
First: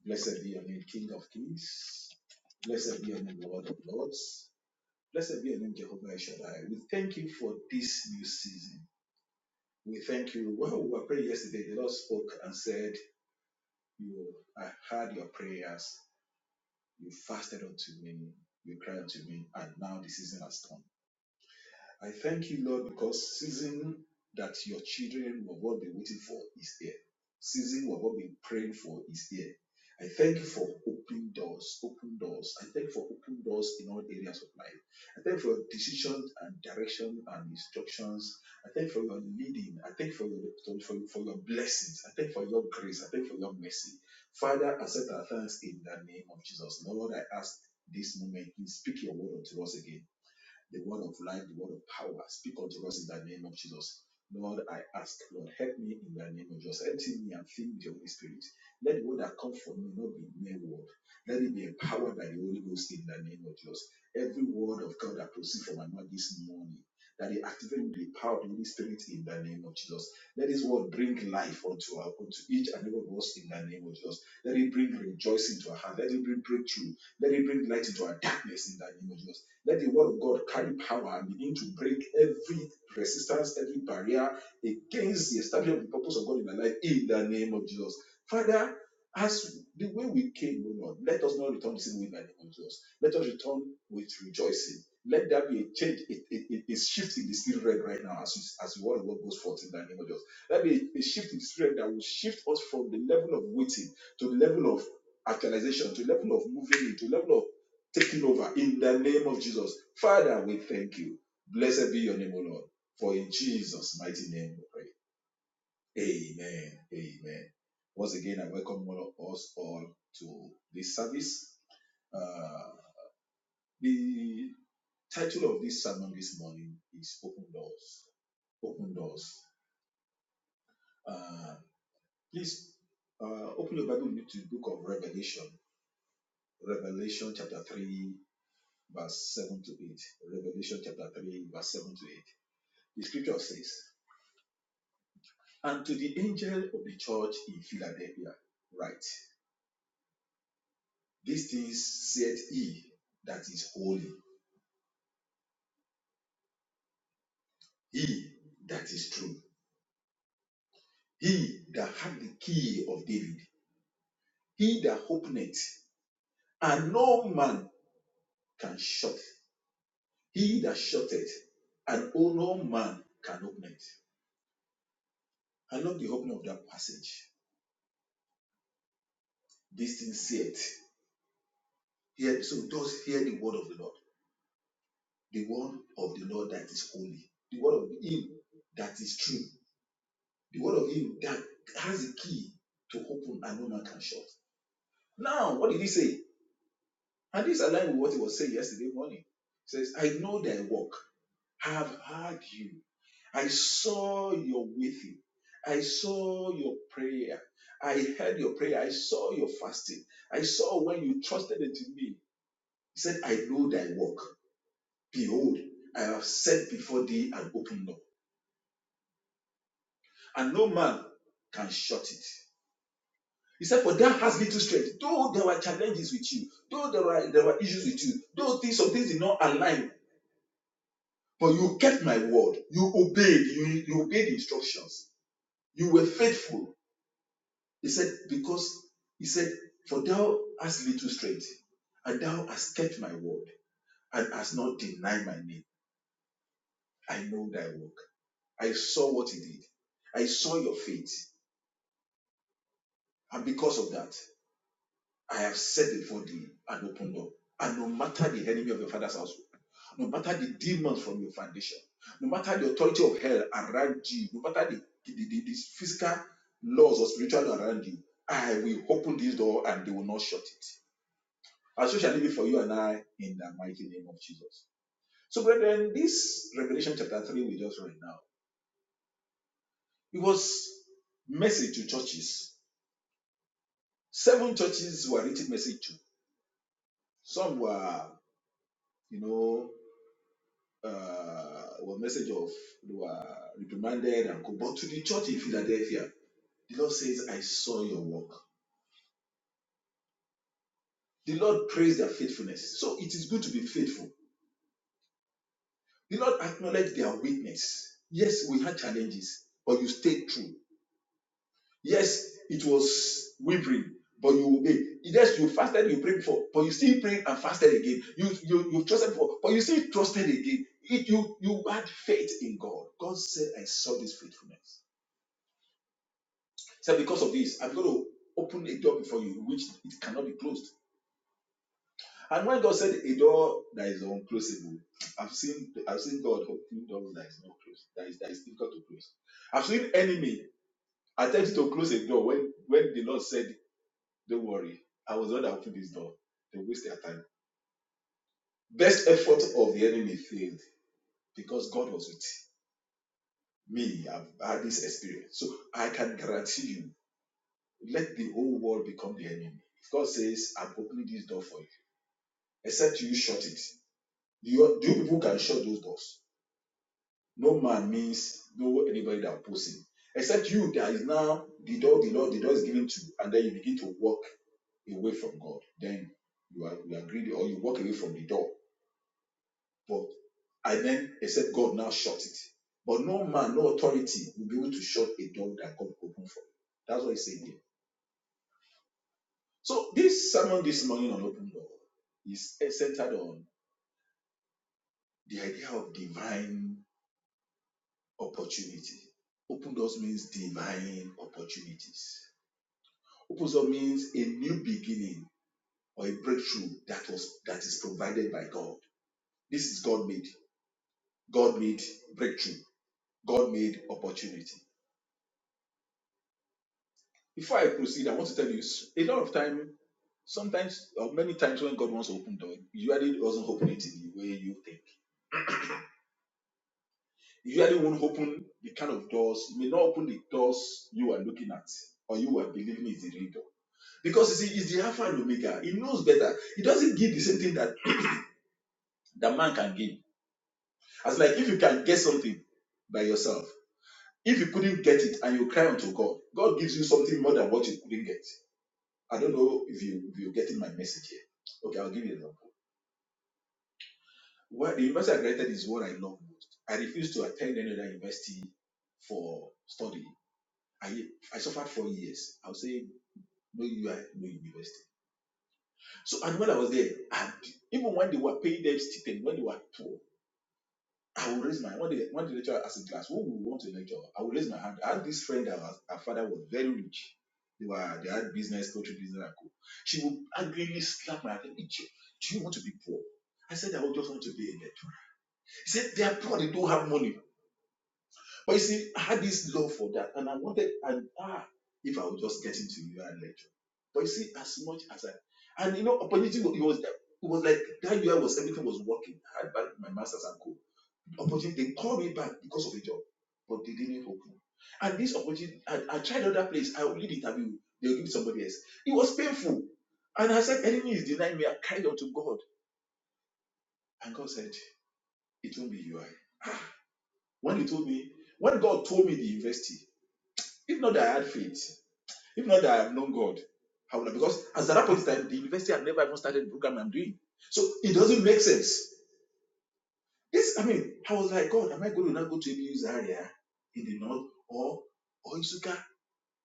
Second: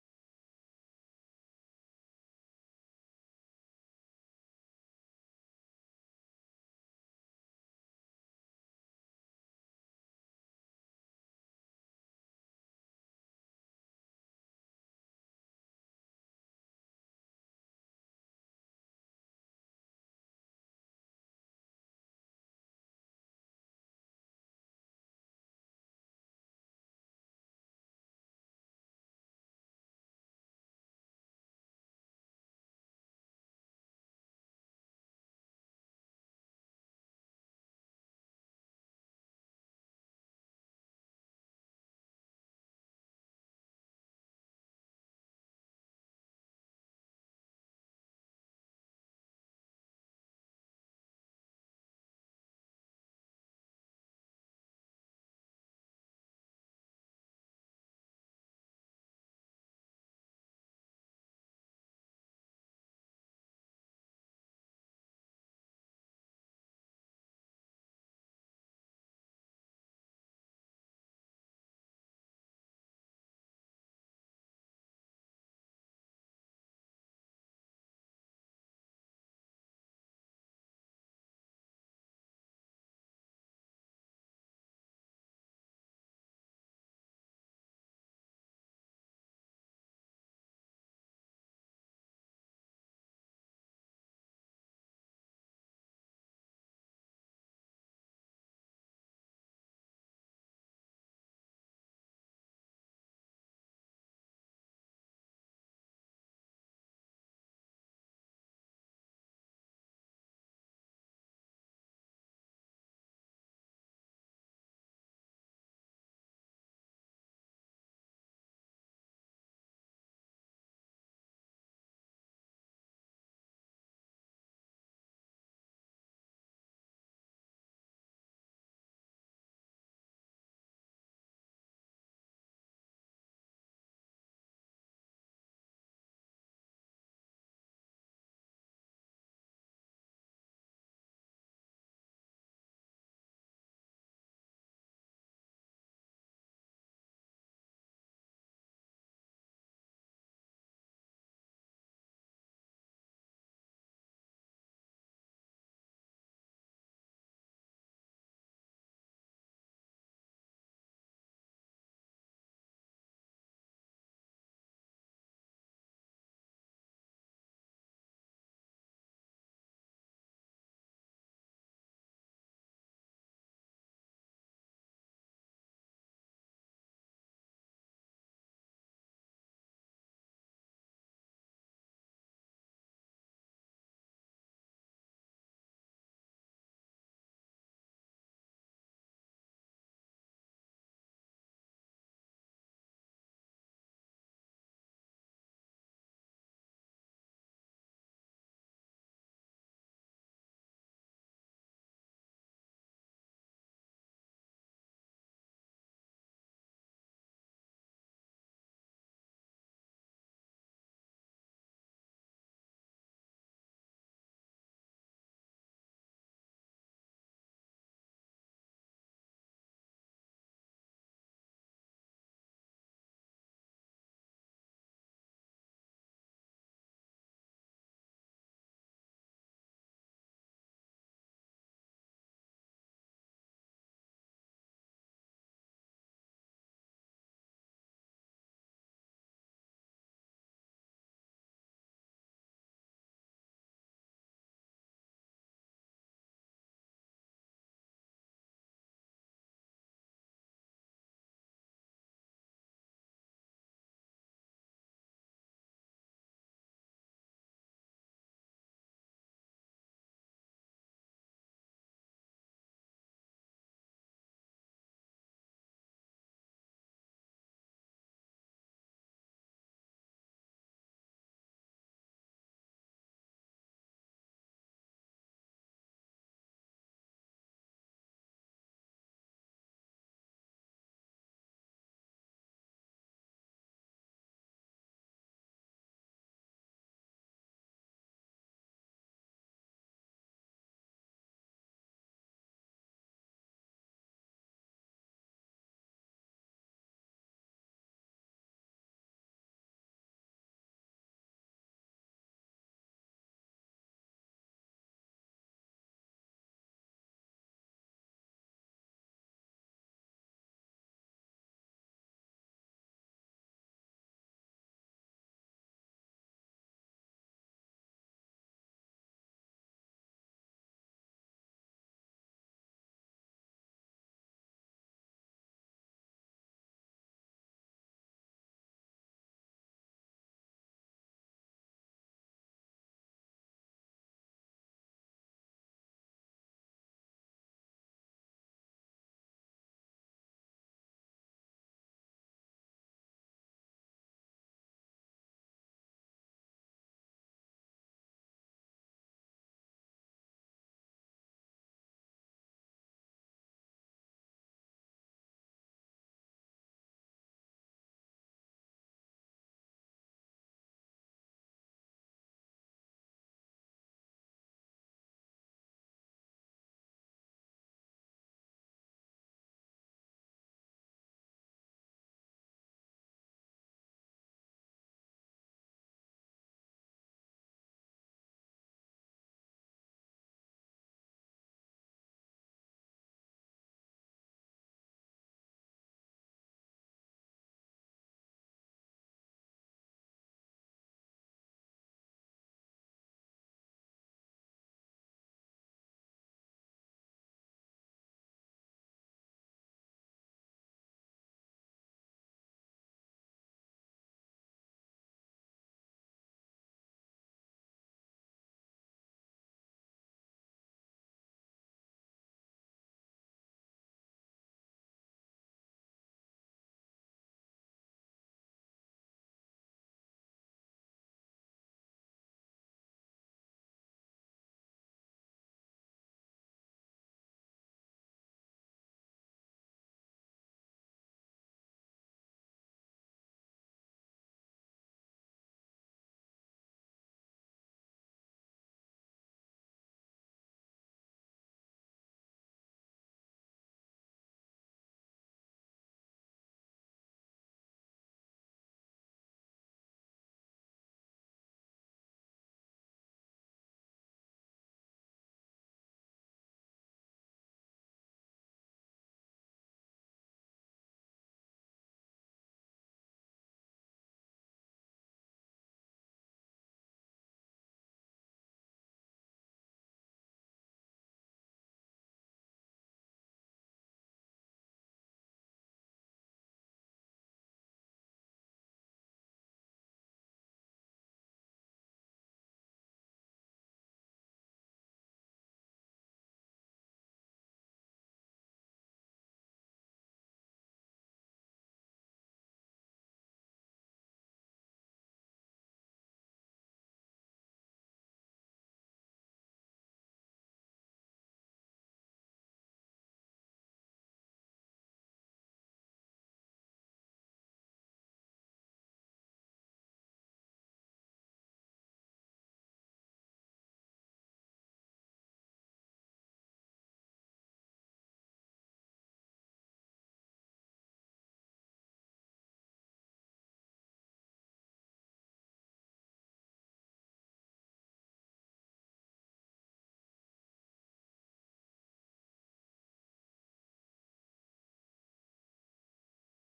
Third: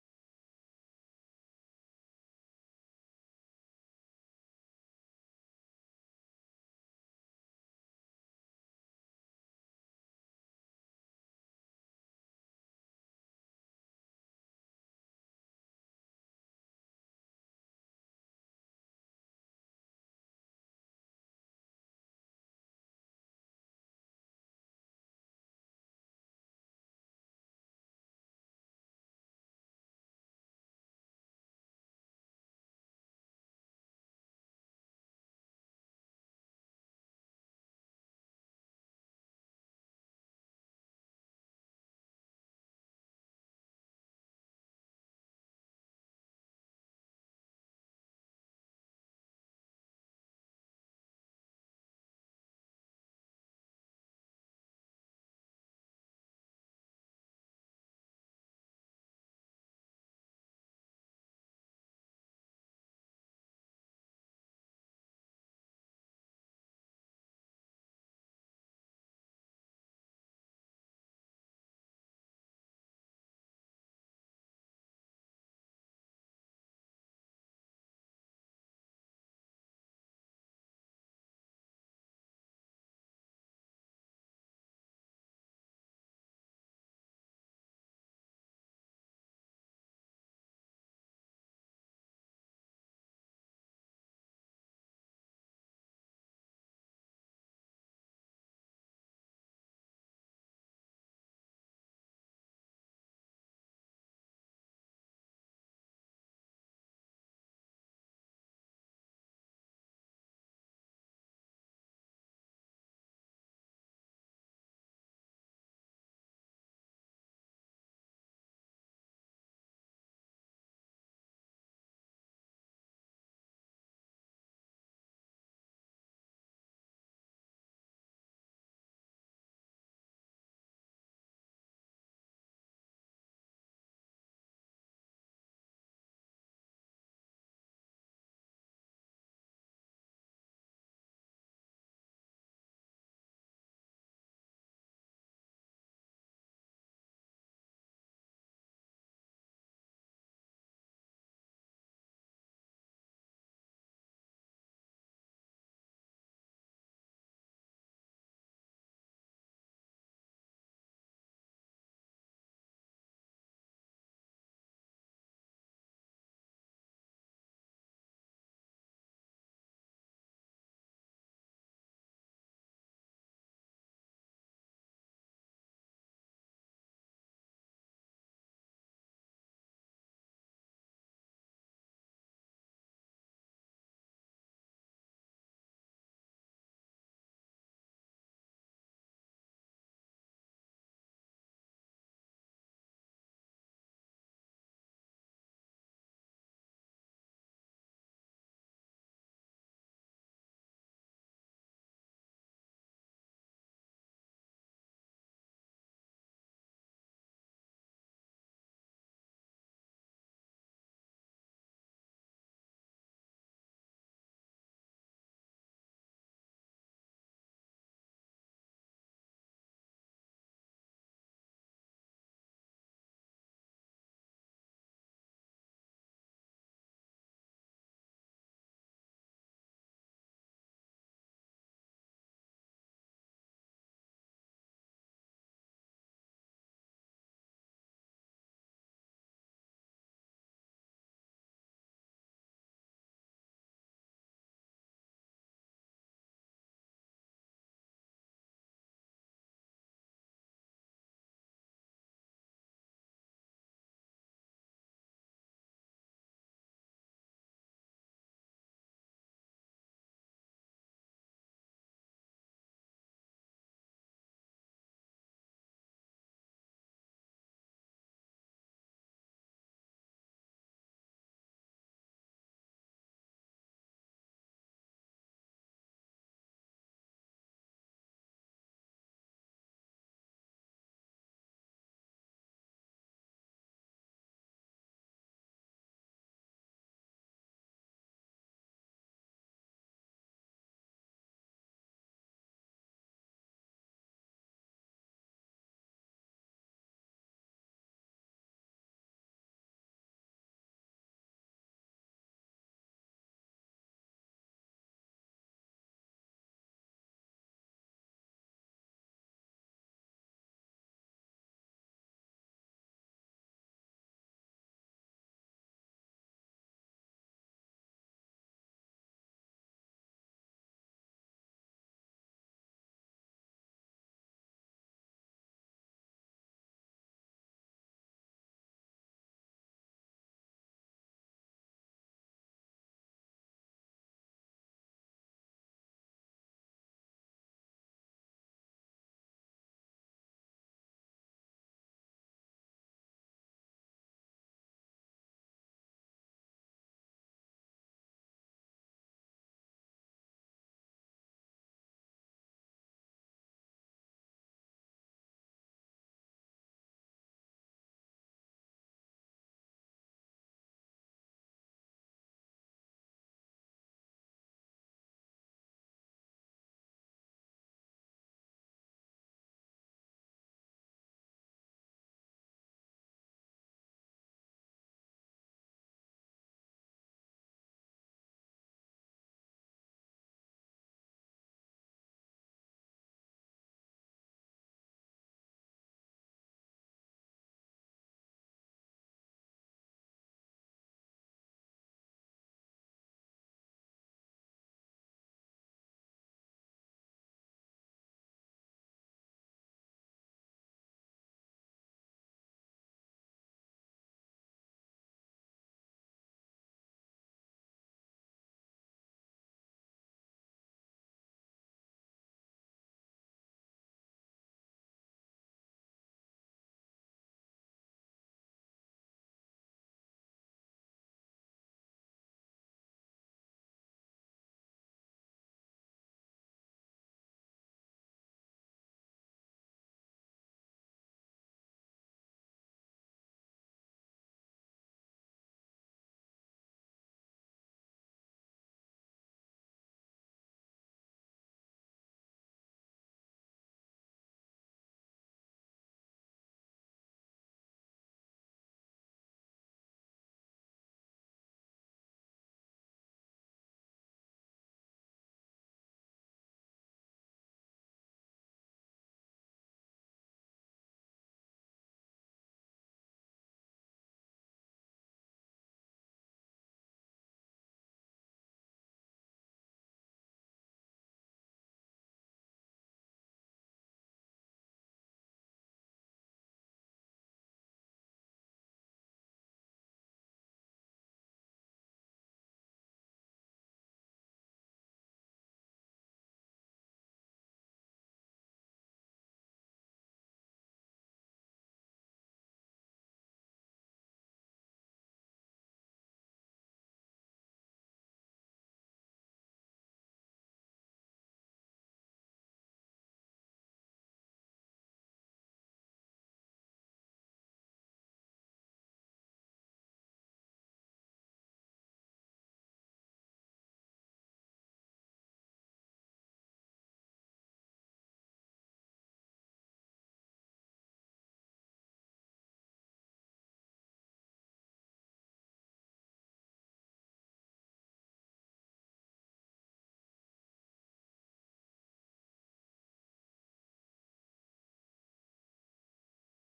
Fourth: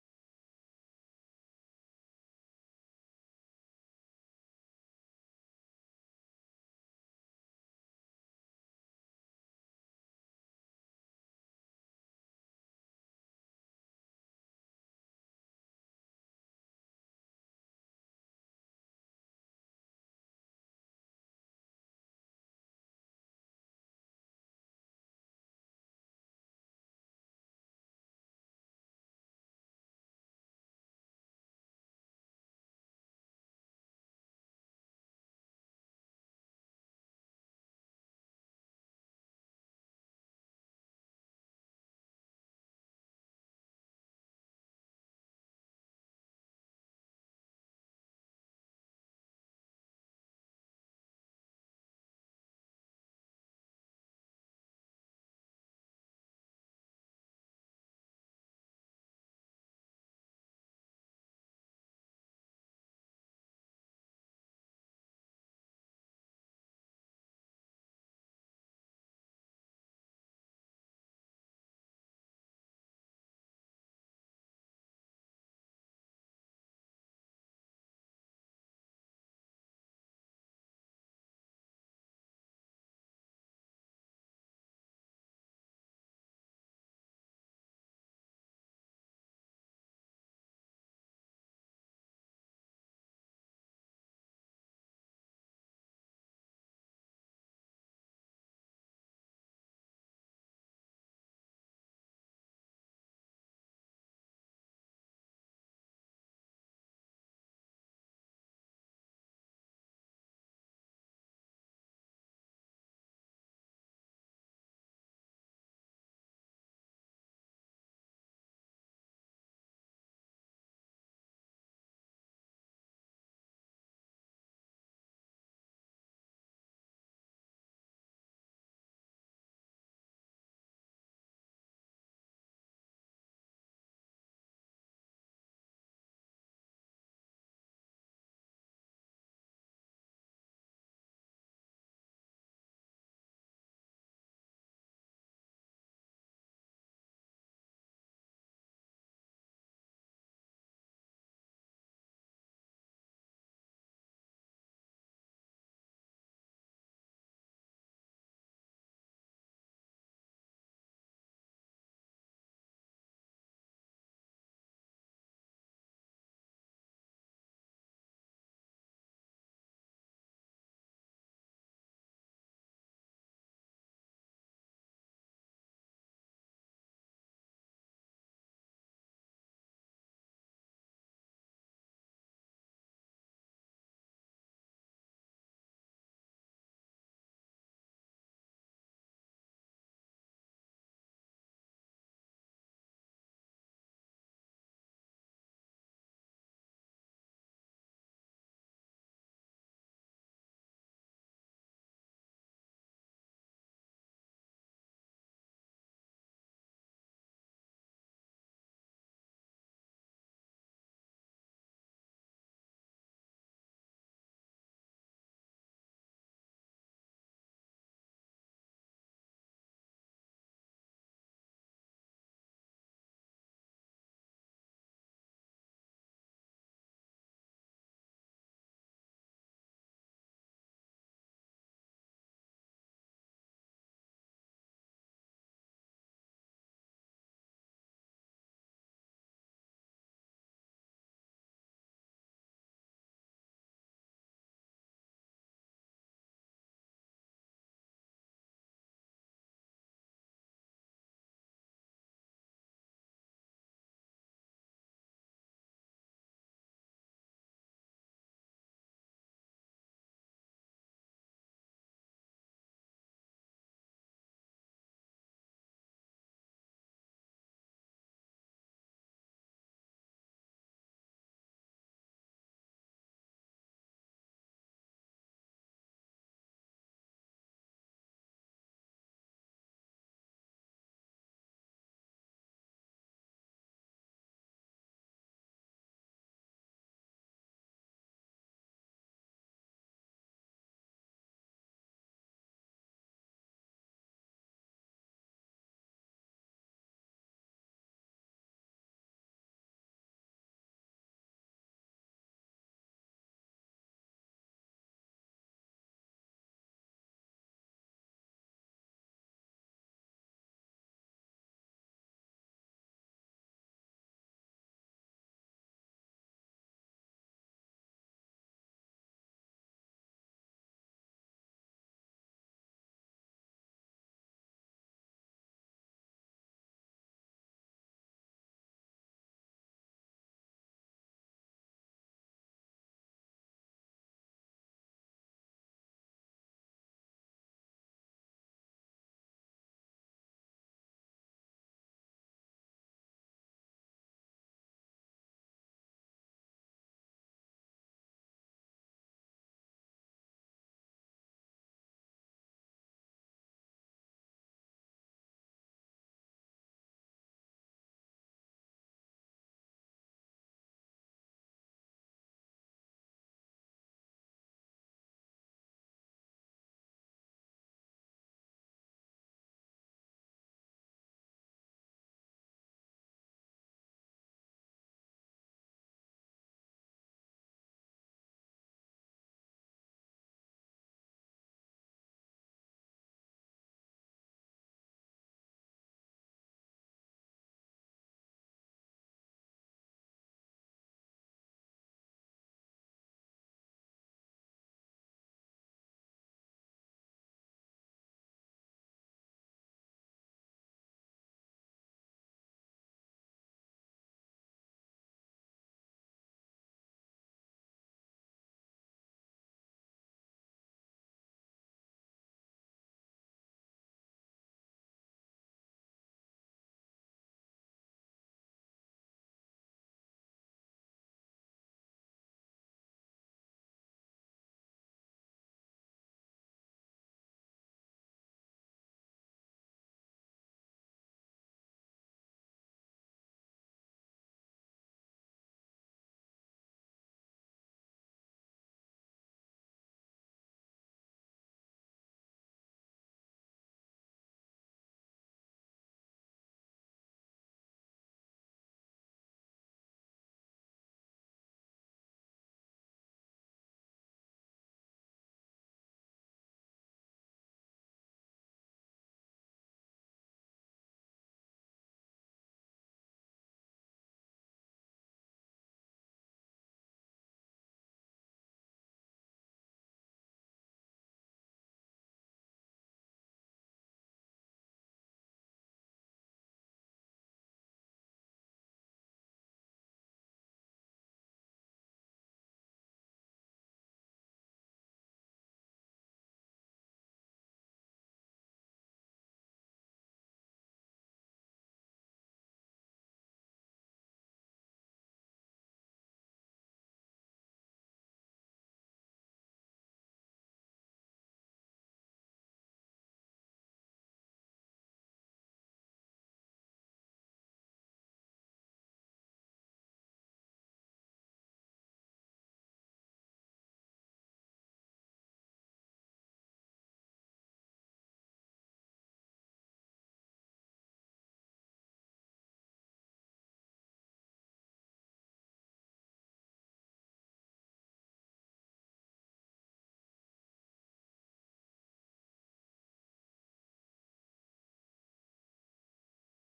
Speaker 4: Blessed be your name, King of kings. Blessed be your name, Lord of lords. Blessed be your name, Jehovah El Shaddai. We thank you for this new season. We thank you. When we were praying yesterday, the Lord spoke and said, You I heard your prayers You fasted unto me. You cried unto me. And now the season has come. I thank you, Lord, because season that your children will not be waiting for is here. Season will not be praying for is here. I thank you for open doors, open doors. I thank you for open doors in all areas of life. I thank you for your decisions and direction and instructions. I thank you for your leading. I thank you for your for, for your blessings. I thank you for your grace. I thank you for your mercy. Father, accept our thanks in the name of Jesus. Lord, I ask this moment, please speak your word unto us again the word of life, the word of power. Speak unto us in the name of Jesus. Lord, I ask, Lord, help me in the name of Jesus. Empty me and fill me with your Holy Spirit. Let the word that comes from me not be mere word. Let it be empowered by the Holy Ghost in the name of Jesus. Every word of God that proceeds from my mouth this morning that they activate the power of the Holy Spirit in the name of Jesus. Let His word bring life unto, our, unto each and every one of us in the name of Jesus. Let it bring rejoicing to our heart. Let it bring breakthrough. Let it bring light into our darkness in the name of Jesus. Let the word of God carry power and begin to break every resistance, every barrier against the establishment of the purpose of God in our life in the name of Jesus. Father, as the way we came, O Lord, let us not return the same way in the name of Jesus. Let us return with rejoicing. Let there be a change, a, a, a- a shift in the spirit realm right now as, you- as the word of God goes forth in the name of Jesus. Let be a, a shift in the spirit realm that will shift us from the level of waiting to the level of actualization, to the level of moving in, to the level of taking over in the name of Jesus. Father, we thank you. Blessed be your name, O Lord. For in Jesus' mighty name we pray. Amen. Amen. Once again, I welcome all of us all to this service. Uh, the title of this sermon this morning is open doors open doors uh, please uh, open your bible to the book of revelation revelation chapter 3 verse 7 to 8 revelation chapter 3 verse 7 to 8 the scripture says and to the angel of the church in philadelphia write these things said he that is holy he that is true he that hath the key of david he that openeth and no man can shut. He that shut it, and oh no man can open it. I love the opening of that passage. These Be sincere. Hear, so just hear the word of the Lord. The word of the Lord that is holy. The word of him that is true. The word of him that has the key to open and no man can shut. Now, what did he say? And this aligns with what he was saying yesterday morning. He says, I know thy work. I have heard you I saw your weeping. I saw your prayer. I heard your prayer. I saw your fasting. I saw when you trusted unto me. He said, I know thy work. Behold, I have set before thee an open door, and no man can shut it. He said, For thou hast little strength. Though there were challenges with you, though there were, there were issues with you, though things, some things did not align, but you kept my word. You obeyed. You, you obeyed instructions. You were faithful He said, Because he said, For thou hast little strength, and thou hast kept my word, and hast not denied my name. I know thy work. I saw what he did. I saw your faith. And because of that, I have set before thee an open door. And no matter the enemy of your father's household, no matter the demons from your foundation, no matter the authority of hell around you, no matter the, the, the, the physical laws or spiritual law around you, I will open this door and they will not shut it. And so shall it be for you and I in the mighty name of Jesus. So, brethren, this Revelation chapter 3 we just read now, it was message to churches. Seven churches were written message to. Some were, you know, uh, were message of, they were reprimanded and co- But to the church in Philadelphia, the Lord says, I saw your work. The Lord praised their faithfulness. So it is good to be faithful. The Lord acknowledged their weakness. Yes, we had challenges, but you stayed true. Yes, it was wavering, but you obey. Yes, you fasted, you prayed before, but you still prayed and fasted again. You you you trusted before, but you still trusted again. It, you you had faith in God. God said, "I saw this faithfulness." So "Because of this, I'm going to open a door before you, which it cannot be closed." And when God said, "A door that is unclosable," I've seen I've seen God open doors that is not closed, that is that is difficult to close. I've seen enemy attempt to close a door when when the Lord said Don't worry. I was the one that opened this door. They waste their time. Best effort of the enemy failed because God was with me. I've had this experience. So I can guarantee you, let the whole world become the enemy. If God says, I'm opening this door for you, except you shut it. You, you people can shut those doors. No man means no anybody that opposes him. Except you that is now the door, the door, the door is given to, you, and then you begin to walk away from God. Then you are you are greedy or you walk away from the door But I then except God now shut it. But no man, no authority will be able to shut a door that God opened for. you. That's what he's saying here. So this sermon this morning on open door is centered on the idea of divine opportunity. Open doors means divine opportunities. Open door means a new beginning or a breakthrough that was that is provided by God. This is God made. God made breakthrough. God made opportunity. Before I proceed, I want to tell you s- a lot of time, sometimes or many times when God wants to open door, He usually doesn't open it in the way you think. He usually won't open the kind of doors, He may not open the doors you are looking at or you are believing is the real door. Because you see, he's the Alpha and Omega. He knows better. He doesn't give the same thing that, *clears throat* that man can give. As like if you can get something by yourself, if you couldn't get it and you cry unto God, God gives you something more than what you couldn't get. I don't know if you if you're getting my message here. Okay, I'll give you an example. Well, the university I graduated is what I love most. I refused to attend any other university for study. I I suffered four years. I would say no UI, no university. So and when I was there, and even when they were paying them stipend, when they were poor, I would raise my hand. when the when the lecturer asked in class, who would want to lecture? I would raise my hand. I had this friend that was her father was very rich. They were they had business, poultry business and co. She would angrily slap my hand. Do you want to be poor? I said I would just want to be a lecturer. He said they are poor, they don't have money. But you see, I had this love for that, and I wanted, and ah, if I would just get into UI lecture. But you see, as much as I, and you know, opportunity wa- it was there. It was like that year was everything was working. I had back my masters and co. Opportunity, they called me back because of a job, but they didn't open. And this opportunity, and I tried other place. I only did interview. They'll give it somebody else. It was painful. And I said, enemy is denying me. I cried out to God. And God said, it won't be UI. When he told me, when God told me the university, if not that I had faith, If not that I have known God, I would have, because as at that point in time, the university had never even started the program I'm doing. So it doesn't make sense. This, I mean, I was like, God, am I going to now go to ABU's area in the north or or Isuka?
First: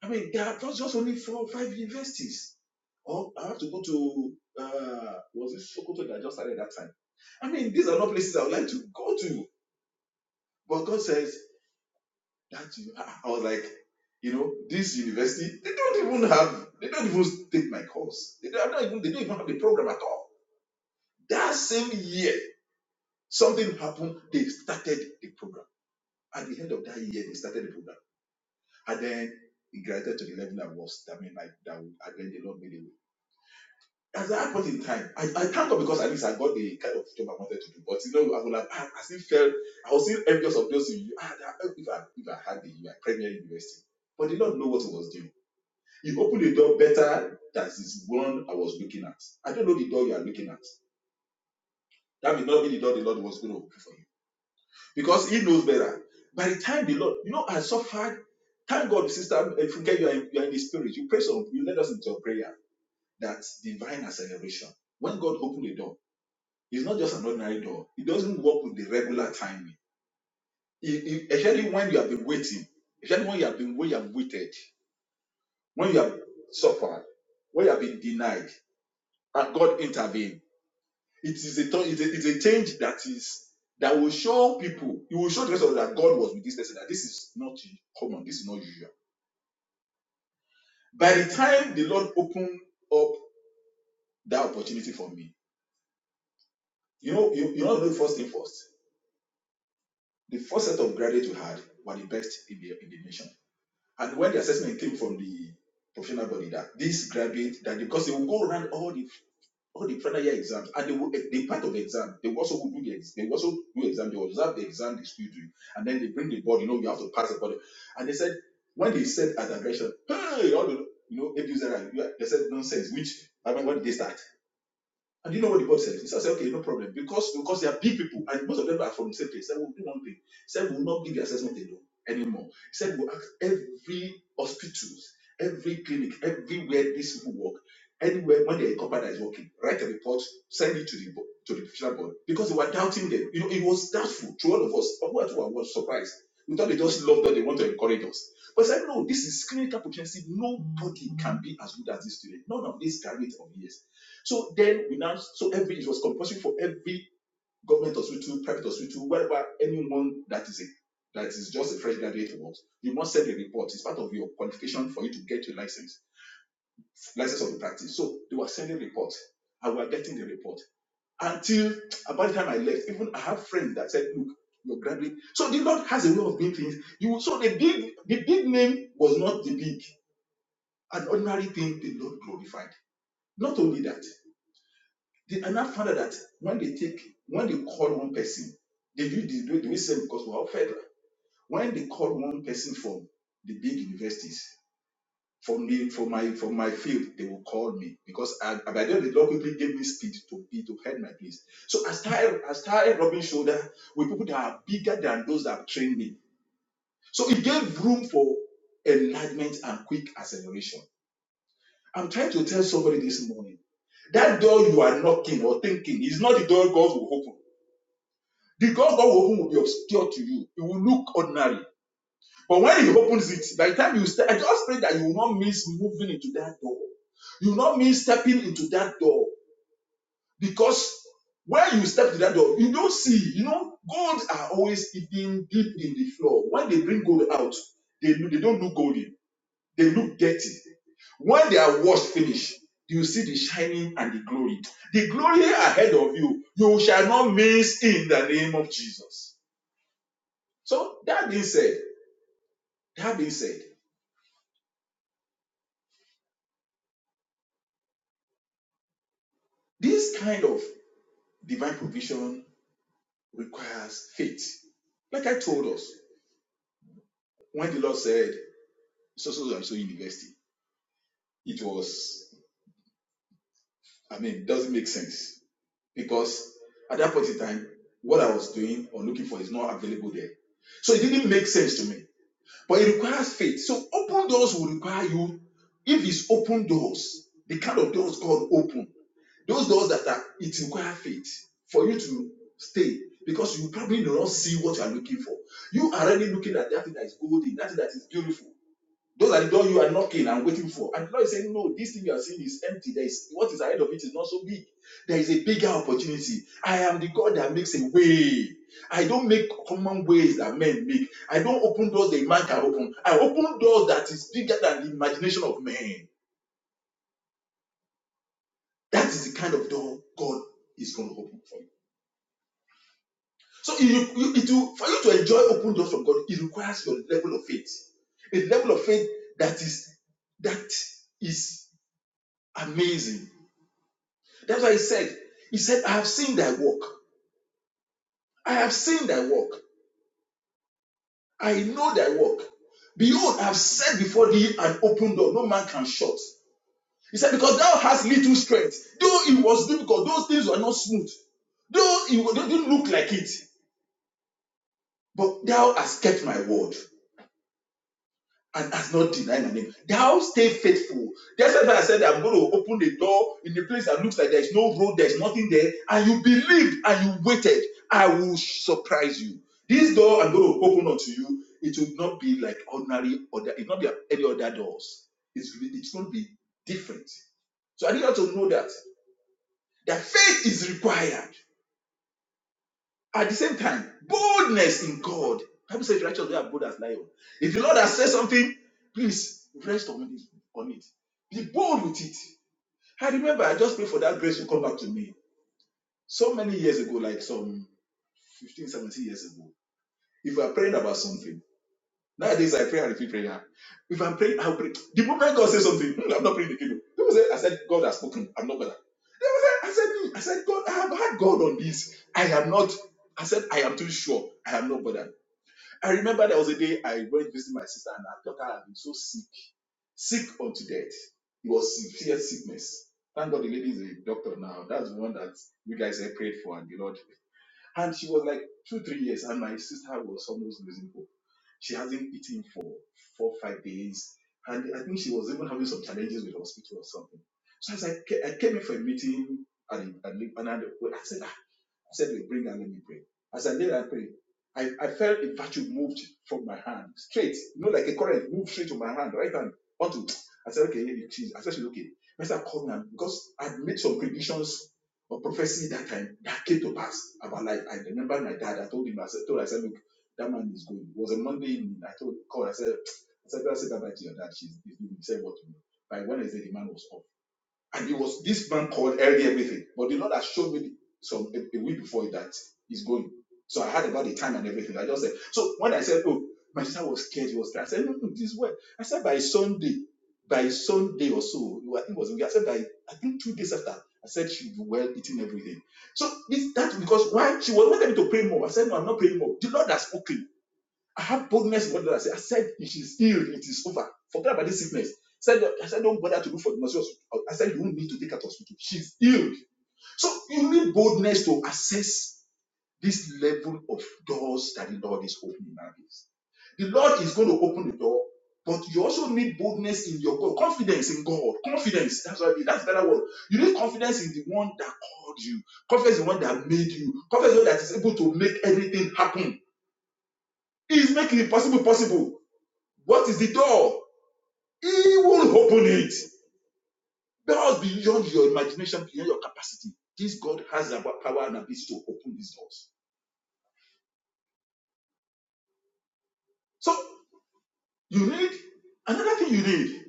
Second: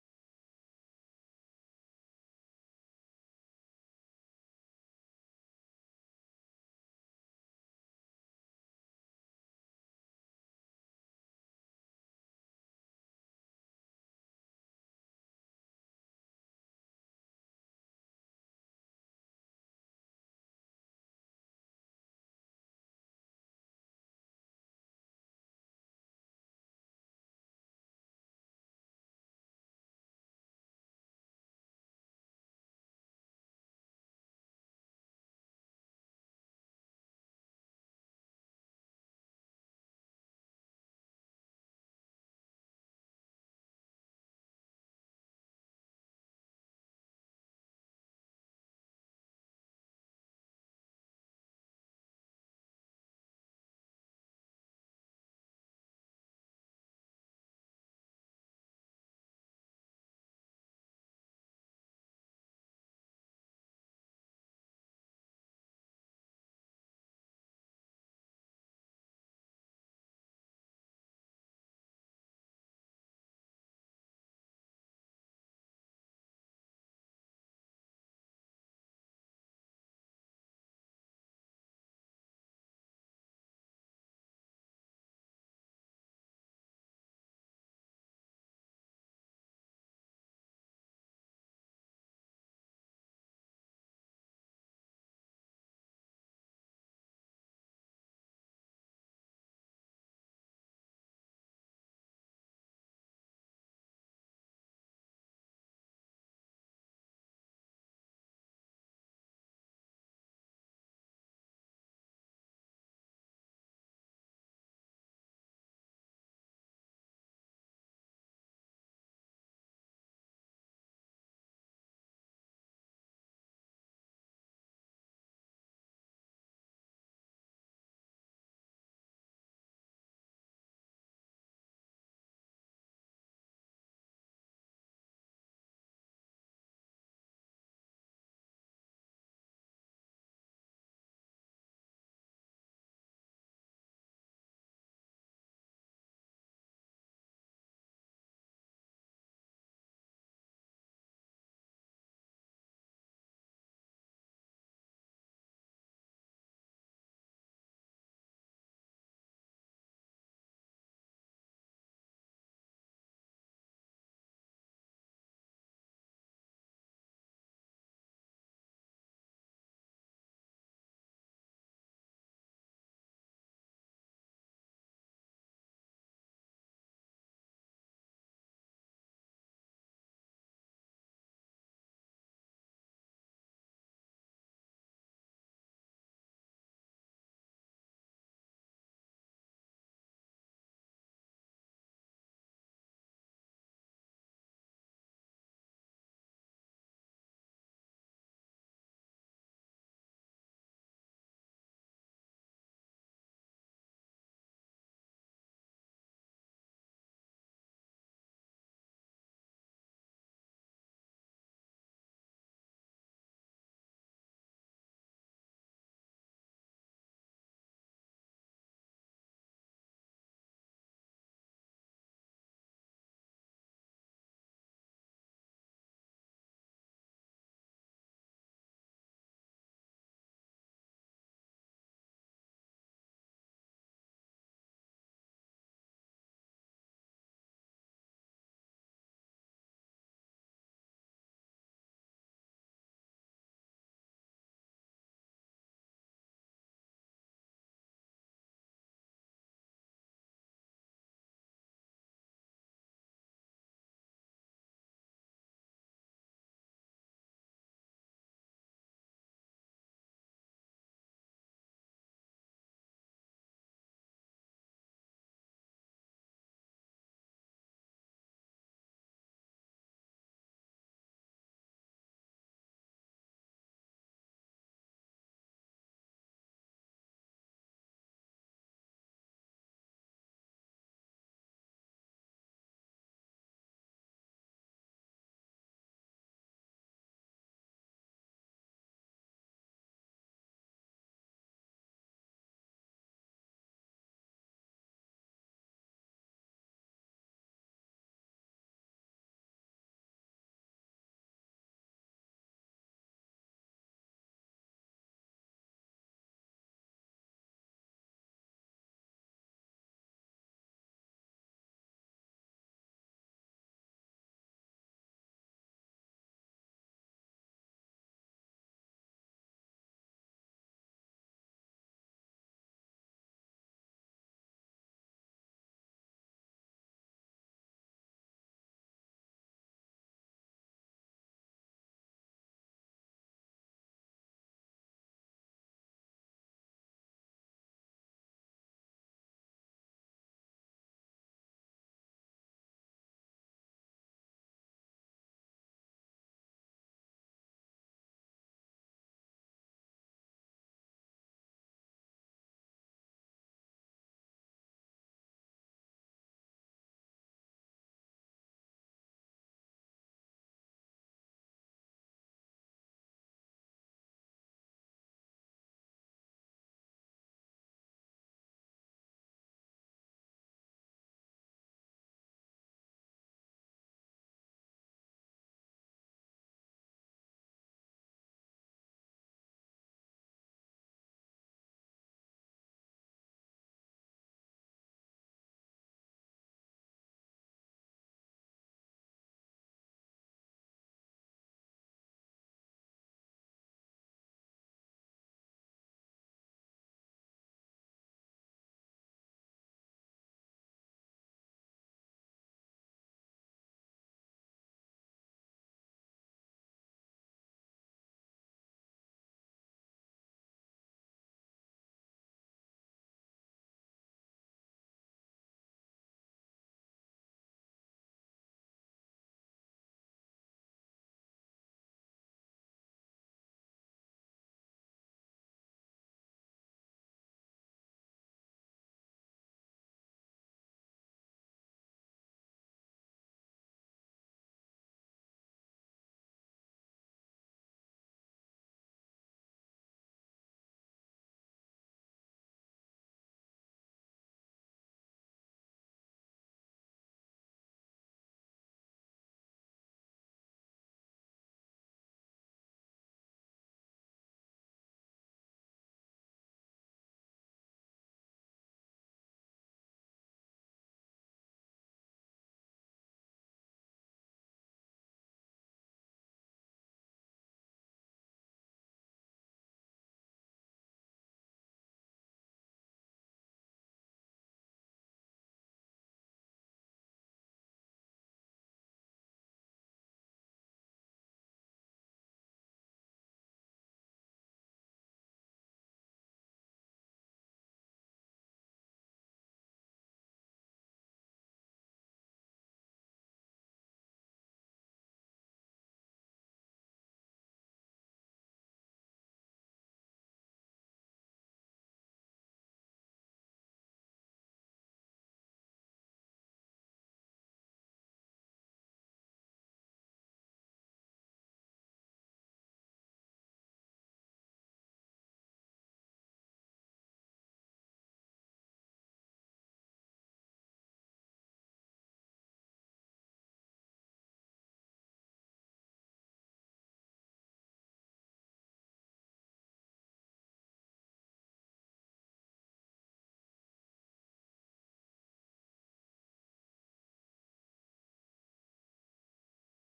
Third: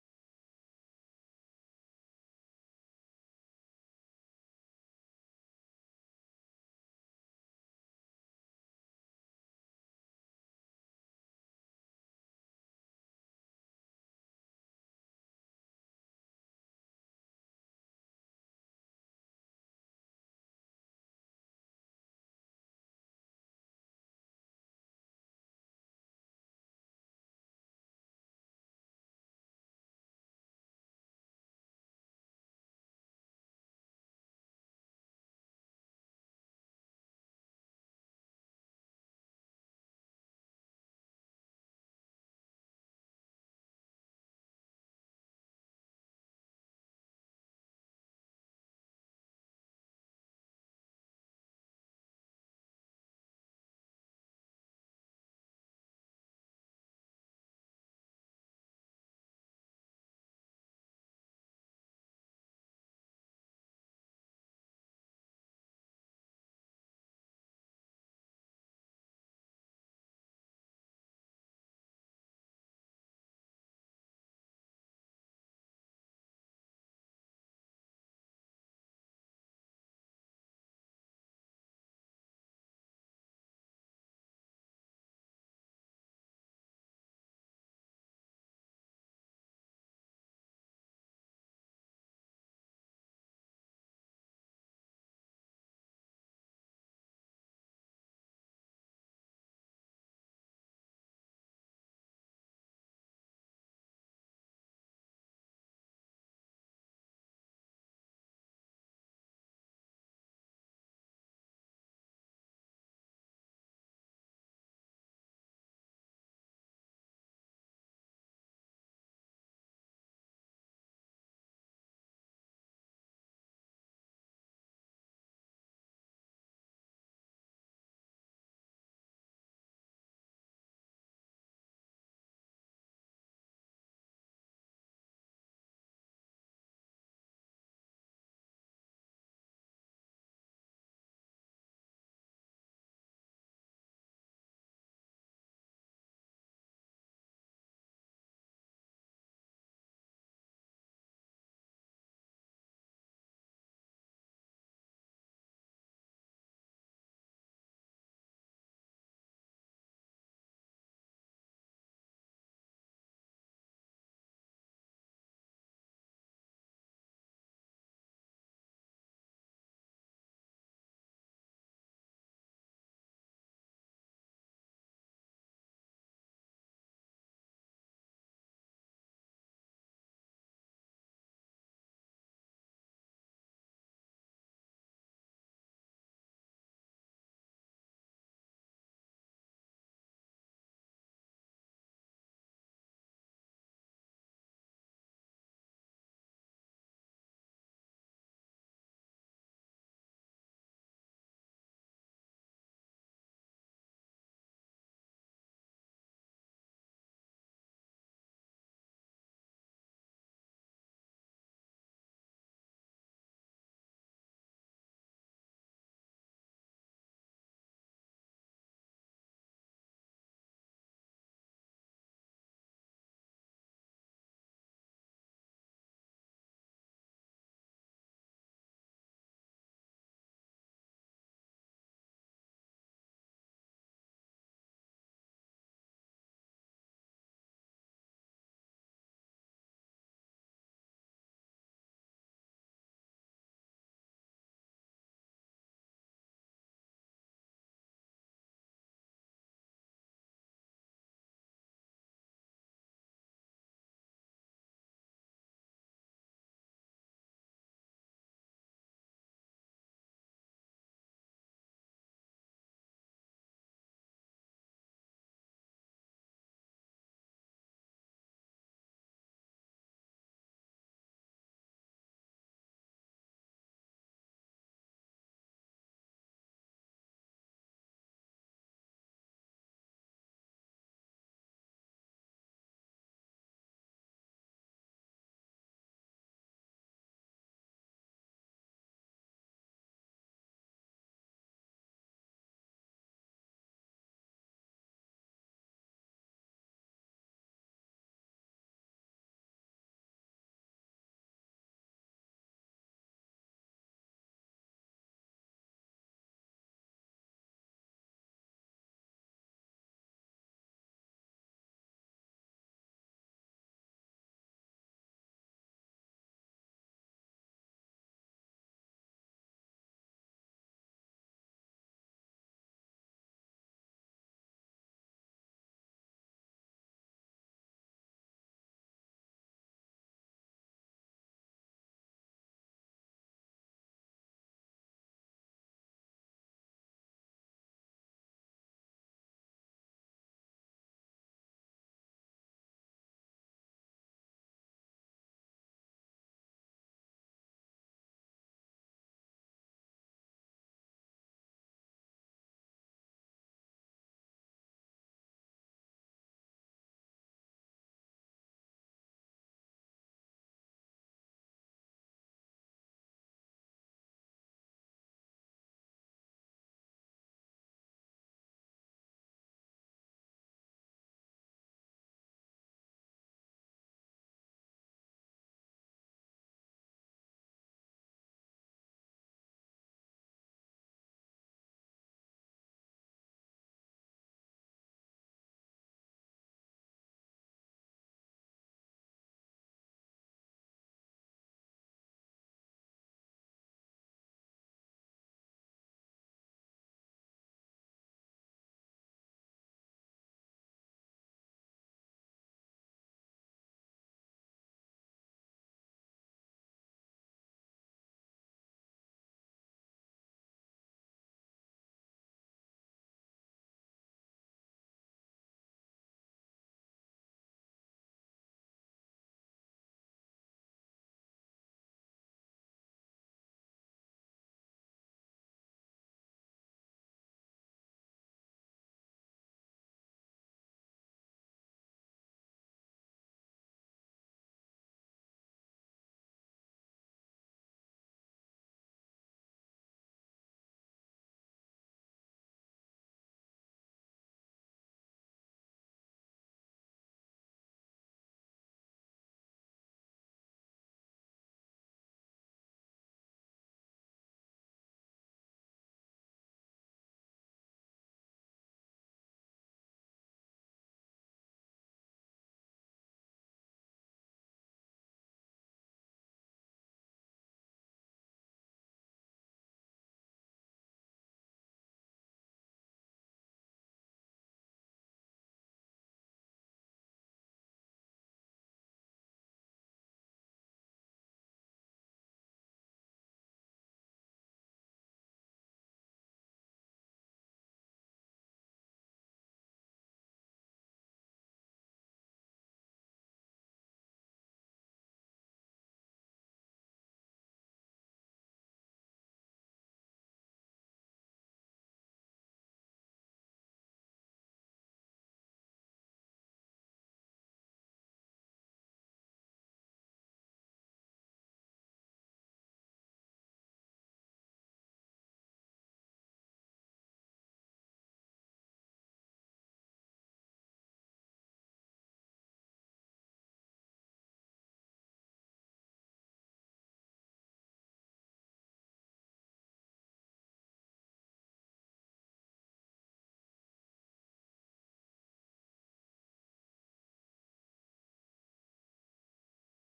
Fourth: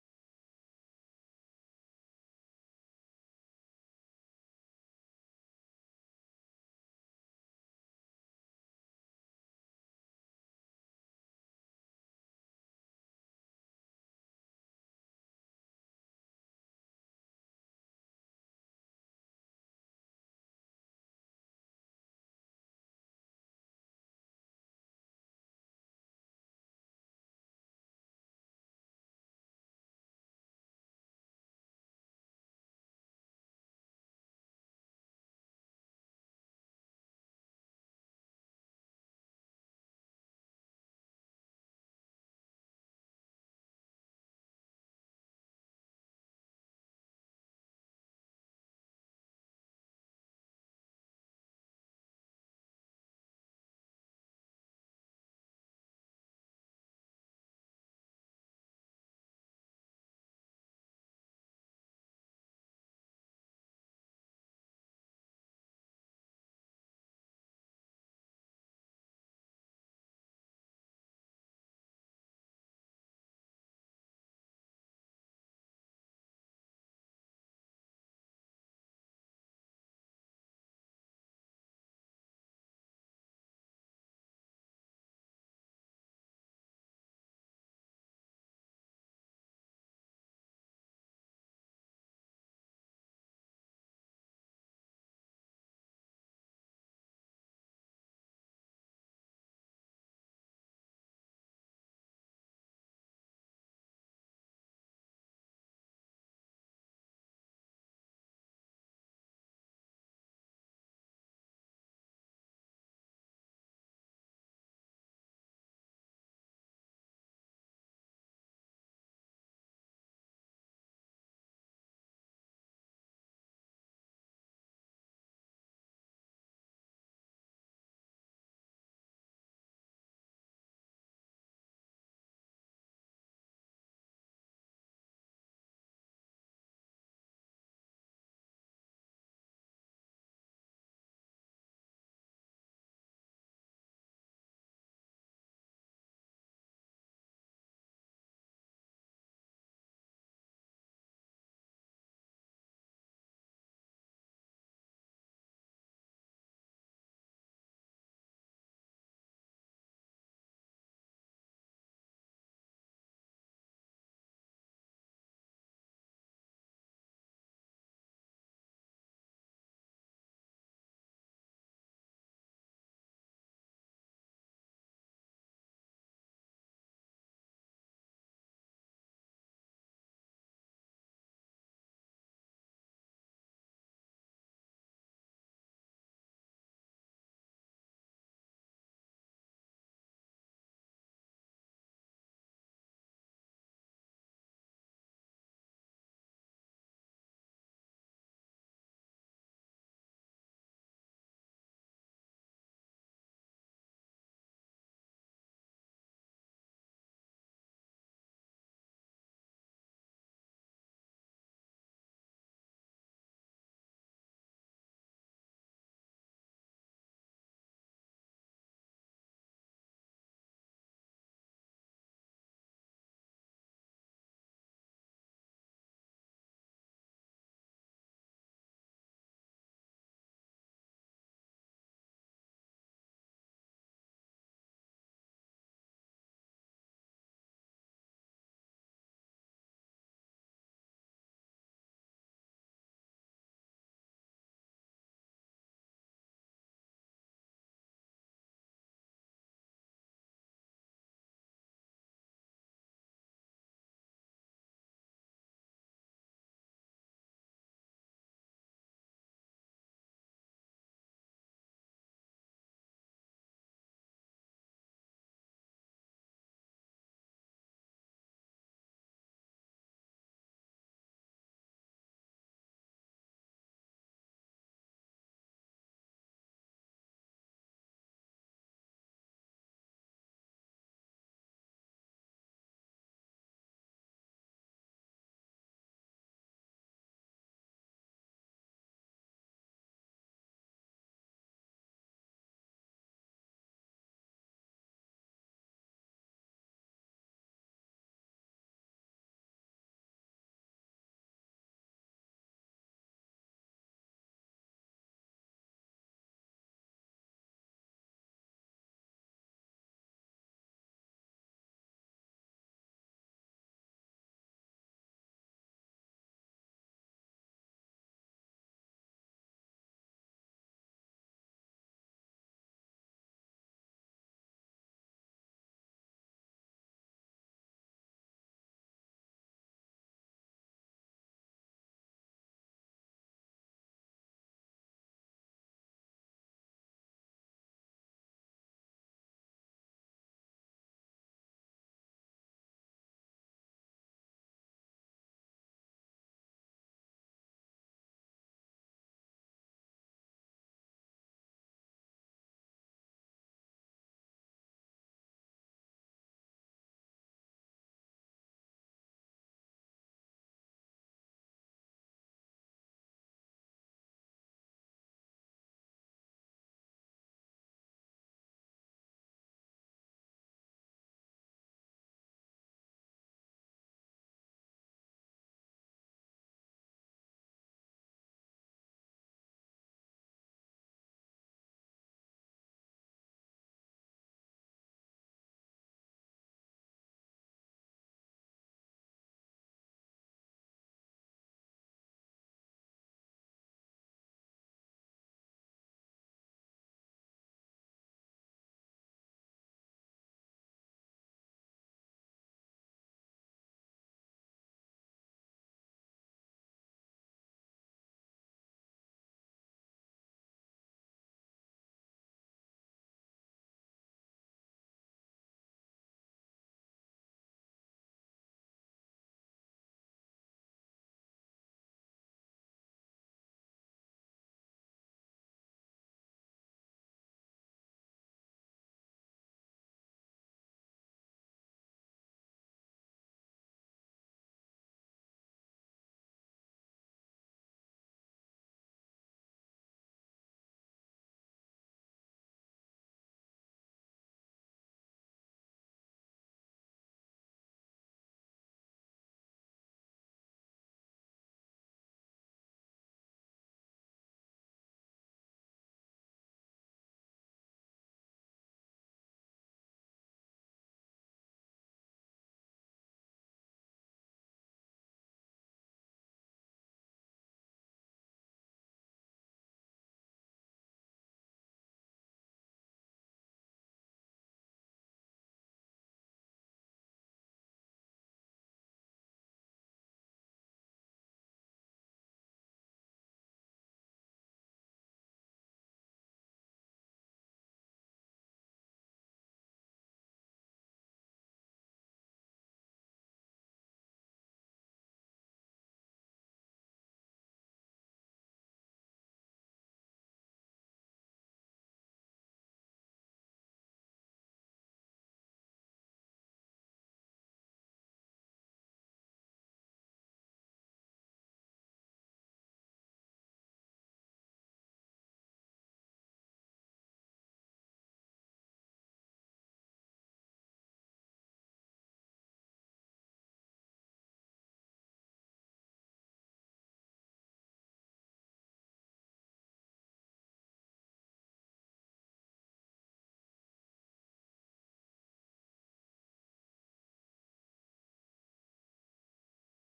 Speaker 4: I mean, there are just, only four or five universities. Or I have to go to uh was it Sokoto that I just started that time? I mean, these are not places I would like to go to. But God says that you ah, *laughs* I was like, you know, this university, they don't even have, they don't even take my course. They don't, even, they don't even have a program at all. That same year, something happened. They started the program. At the end of that year, they started the program. And then it graduated to the level that was. I mean, like that and then the Lord made it. As that point in time, I, I thank God because at least I got the kind of job I wanted to do. But you know, I would have I, I still felt I was still envious of those in you. Ah, if I if I had the like, Premier University. But they do not know what it was doing You open the door better than this one I was looking at. I don't know the door you are looking at. That may not be the door the Lord was going to open for you because He knows better. By the time the Lord, you know, I suffered. Thank God, sister, if you get you are in, you are in the spirit, you pray some, you let us into a prayer that divine acceleration. When God opened the door, it's not just an ordinary door. It doesn't work with the regular timing. It- it- especially when you have been waiting, especially when you have been when you have waited, when you have suffered, when you have been denied, and God intervened It is a it's a, it's a change that is that will show people, it will show the rest of us that God was with this person, that this is not common, this is not usual. By the time the Lord opened up that opportunity for me, you know, you, you know the first thing first. The first set of graduates we had were the best in the, in the nation. And when the assessment came from the professional body that this graduate, that because they will go around all the all the final year exams and they will they part of the exam they will also will do the ex, they also do exam they will observe the exam they still do and then they bring the board you know you have to pass the board and they said when they said at the direction hey all the you know abusers they said nonsense which I mean when did they start and you know what the board said? He said, okay, no problem. Because because they are big people and most of them are from the same place. He said, we'll do one thing. He said, we'll not give the assessment alone anymore. He said, we'll ask every hospitals, every clinic, everywhere these people work, anywhere when their company that is working, write a report, send it to the bo- to the professional board. Because they were doubting them. You know, it was doubtful to all of us. But we were was surprised. We thought they just loved us, they want to encourage us. But I said, no, this is clinical proficiency. Nobody can be as good as this student. None of these graduates of years. So then we now, so every, it was compulsory for every government hospital, private hospital, wherever anyone that is a, that is just a fresh graduate works, you must send a report. It's part of your qualification for you to get your license, license of the practice. So they were sending reports and we were getting the report until about the time I left, even I have friends that said, look, you're graduate. So the Lord has a way of doing things. You, so the big, the big name was not the big, an ordinary thing the Lord glorified. Not only that. They, and I found out that when they take, when they call one person, they do the do the same because we are federal. When they call one person from the big universities, from me, from my from my field, they will call me because I, I by then the law quickly gave me speed to be to head my place. So I started I started rubbing shoulder with people that are bigger than those that have trained me. So it gave room for enlargement and quick acceleration. I'm trying to tell somebody this morning that door you are knocking or thinking is not the door God will open. The God God will open will be obscure to you. It will look ordinary. But when He opens it, by the time you step, I just pray that you will not miss moving into that door. You will not miss stepping into that door. Because when you step to that door, you don't see, you know, gold are always hidden deep in the floor. When they bring gold out, they, they don't look golden, they look dirty. When they are washed finished, you see the shining and the glory. The glory ahead of you, you shall not miss in the name of Jesus. So that being said, that being said, this kind of divine provision requires faith. Like I told us, when the Lord said so so and so university, it was I mean doesn't make sense because at that point in time, what I was doing or looking for is not available there. So it didn't make sense to me. But it requires faith. So open doors will require you. If it's open doors, the kind of doors God opens. Those doors that are it requires faith for you to stay because you probably do not see what you are looking for. You are already looking at that thing that is golden, that thing that is beautiful. Those are the doors you are knocking and waiting for. And the Lord is saying, No, this thing you are seeing is empty. There is what is ahead of it is not so big. There is a bigger opportunity. I am the God that makes a way. I don't make common ways that men make. I don't open doors that man can open. I open doors that is bigger than the imagination of man. That is the kind of door God is going to open for you. So it, it will, for you to enjoy open doors from God, it requires your level of faith. A level of faith that is that is amazing. That's why he said, He said, I have seen thy work. I have seen thy work. I know thy work. Behold, I have set before thee an open door, no man can shut. He said, Because thou hast little strength. Though it was difficult, those things were not smooth. Though it didn't look like it, but thou hast kept my word. and has not denied my name. Thou stay faithful. That's why I said I'm going to open the door in the place that looks like there's no road, there's nothing there, and you believed and you waited. I will surprise you. This door I'm going to open unto you. It will not be like ordinary other. It will not be like any other doors. It's it's going to be different. So I need you to know that that faith is required. At the same time, boldness in God. Bible says righteous we are bold as lion. If the Lord has said something, please rest on it. On it. Be bold with it. I remember I just prayed for that grace to come back to me so many years ago, like some 15, 17 years ago. If I'm praying about something, nowadays I pray and repeat prayer. If I'm praying, I'll pray. The moment God says something, "Hmm, I'm not praying the kingdom. People say, I said, God has spoken. I'm not gonna. They were like, I said, "Hmm." I said, God, I have had God on this. I am not. I said, I am too sure. I am not bothered. I remember there was a day I went to visit my sister and I thought I had been so sick, sick unto death. It was severe sickness. Thank God the lady is a doctor now. That's the one that you guys have prayed for and the Lord. And she was like two, three years, and my sister was almost losing hope. She hasn't eaten for four, five days, and I think she was even having some challenges with the hospital or something. So as I, ca- I came in for a meeting and a, and I, said, "Ah, I said, "Look, bring her, let me pray. As I laid and prayed, I, I felt a virtue moved from my hand straight, you know, like a current moved straight to my hand, right hand, onto. I said, okay, here it is. I said, okay. Mr. called me because I'd made some predictions but prophecy that time that came to pass about life. I remember my dad, I told him, I said, told her, I said, look, that man is going. It was a Monday evening. I told called, I said, *tsk* I said, I said bye bye to your dad. She's he's leaving." He said what to me. By Wednesday, the man was up. And it was this man called early everything. But the Lord has shown me some a, a week before that he's going. So I heard about the time and everything. I just said, so when I said, oh, my sister was scared, he was scared. I said, no, no, this way. I said, by Sunday, by Sunday or so, I think it was, I said, by, I think two days after, I said, she'll be well eating everything. So this, that's because why she was wanting me to pray more. I said, no, I'm not praying more. The Lord has spoken. I have boldness in what I said. I said it is healed, it is over. Forget about this sickness. Said I said don't bother to look for the nurse. I said you won't need to take her to hospital. She's healed. So you need boldness to assess this level of doors that the Lord is opening nowadays. The Lord is going to open the door, but you also need boldness in your God, confidence in God, confidence. That's what I mean. That's a better word. You need confidence in the one that called you, confidence in the one that made you, confidence in the one that is able to make everything happen. He is making the possible possible. What is the door? He will open it. Doors beyond your imagination, beyond your capacity. This God has the power and ability to open these doors. So you need another thing you need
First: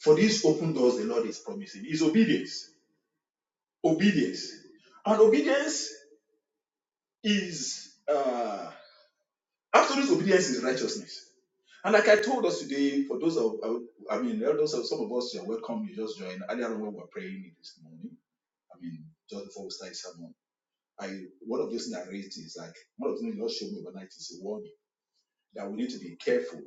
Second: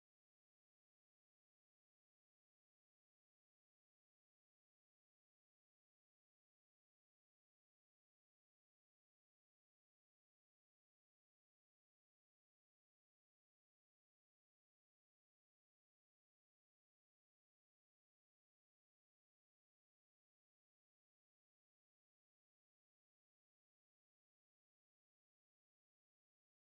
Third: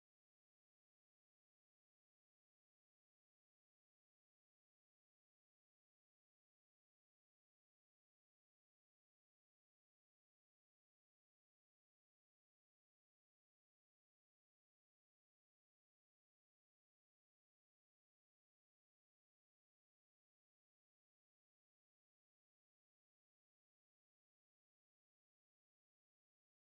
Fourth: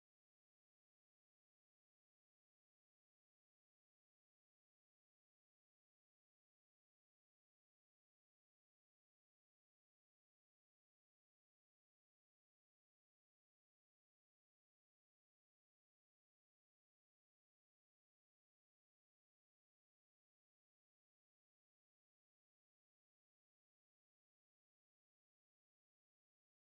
Speaker 4: for these open doors the Lord is promising is obedience. Obedience. And obedience is uh absolute obedience is righteousness. And like I told us today, for those of uh, I mean those of some of us you are welcome, you just joined earlier on when we were praying this morning. I mean, just before we started sermon I one of those things I raised is like one of the things God showed me overnight is a warning that we need to be careful.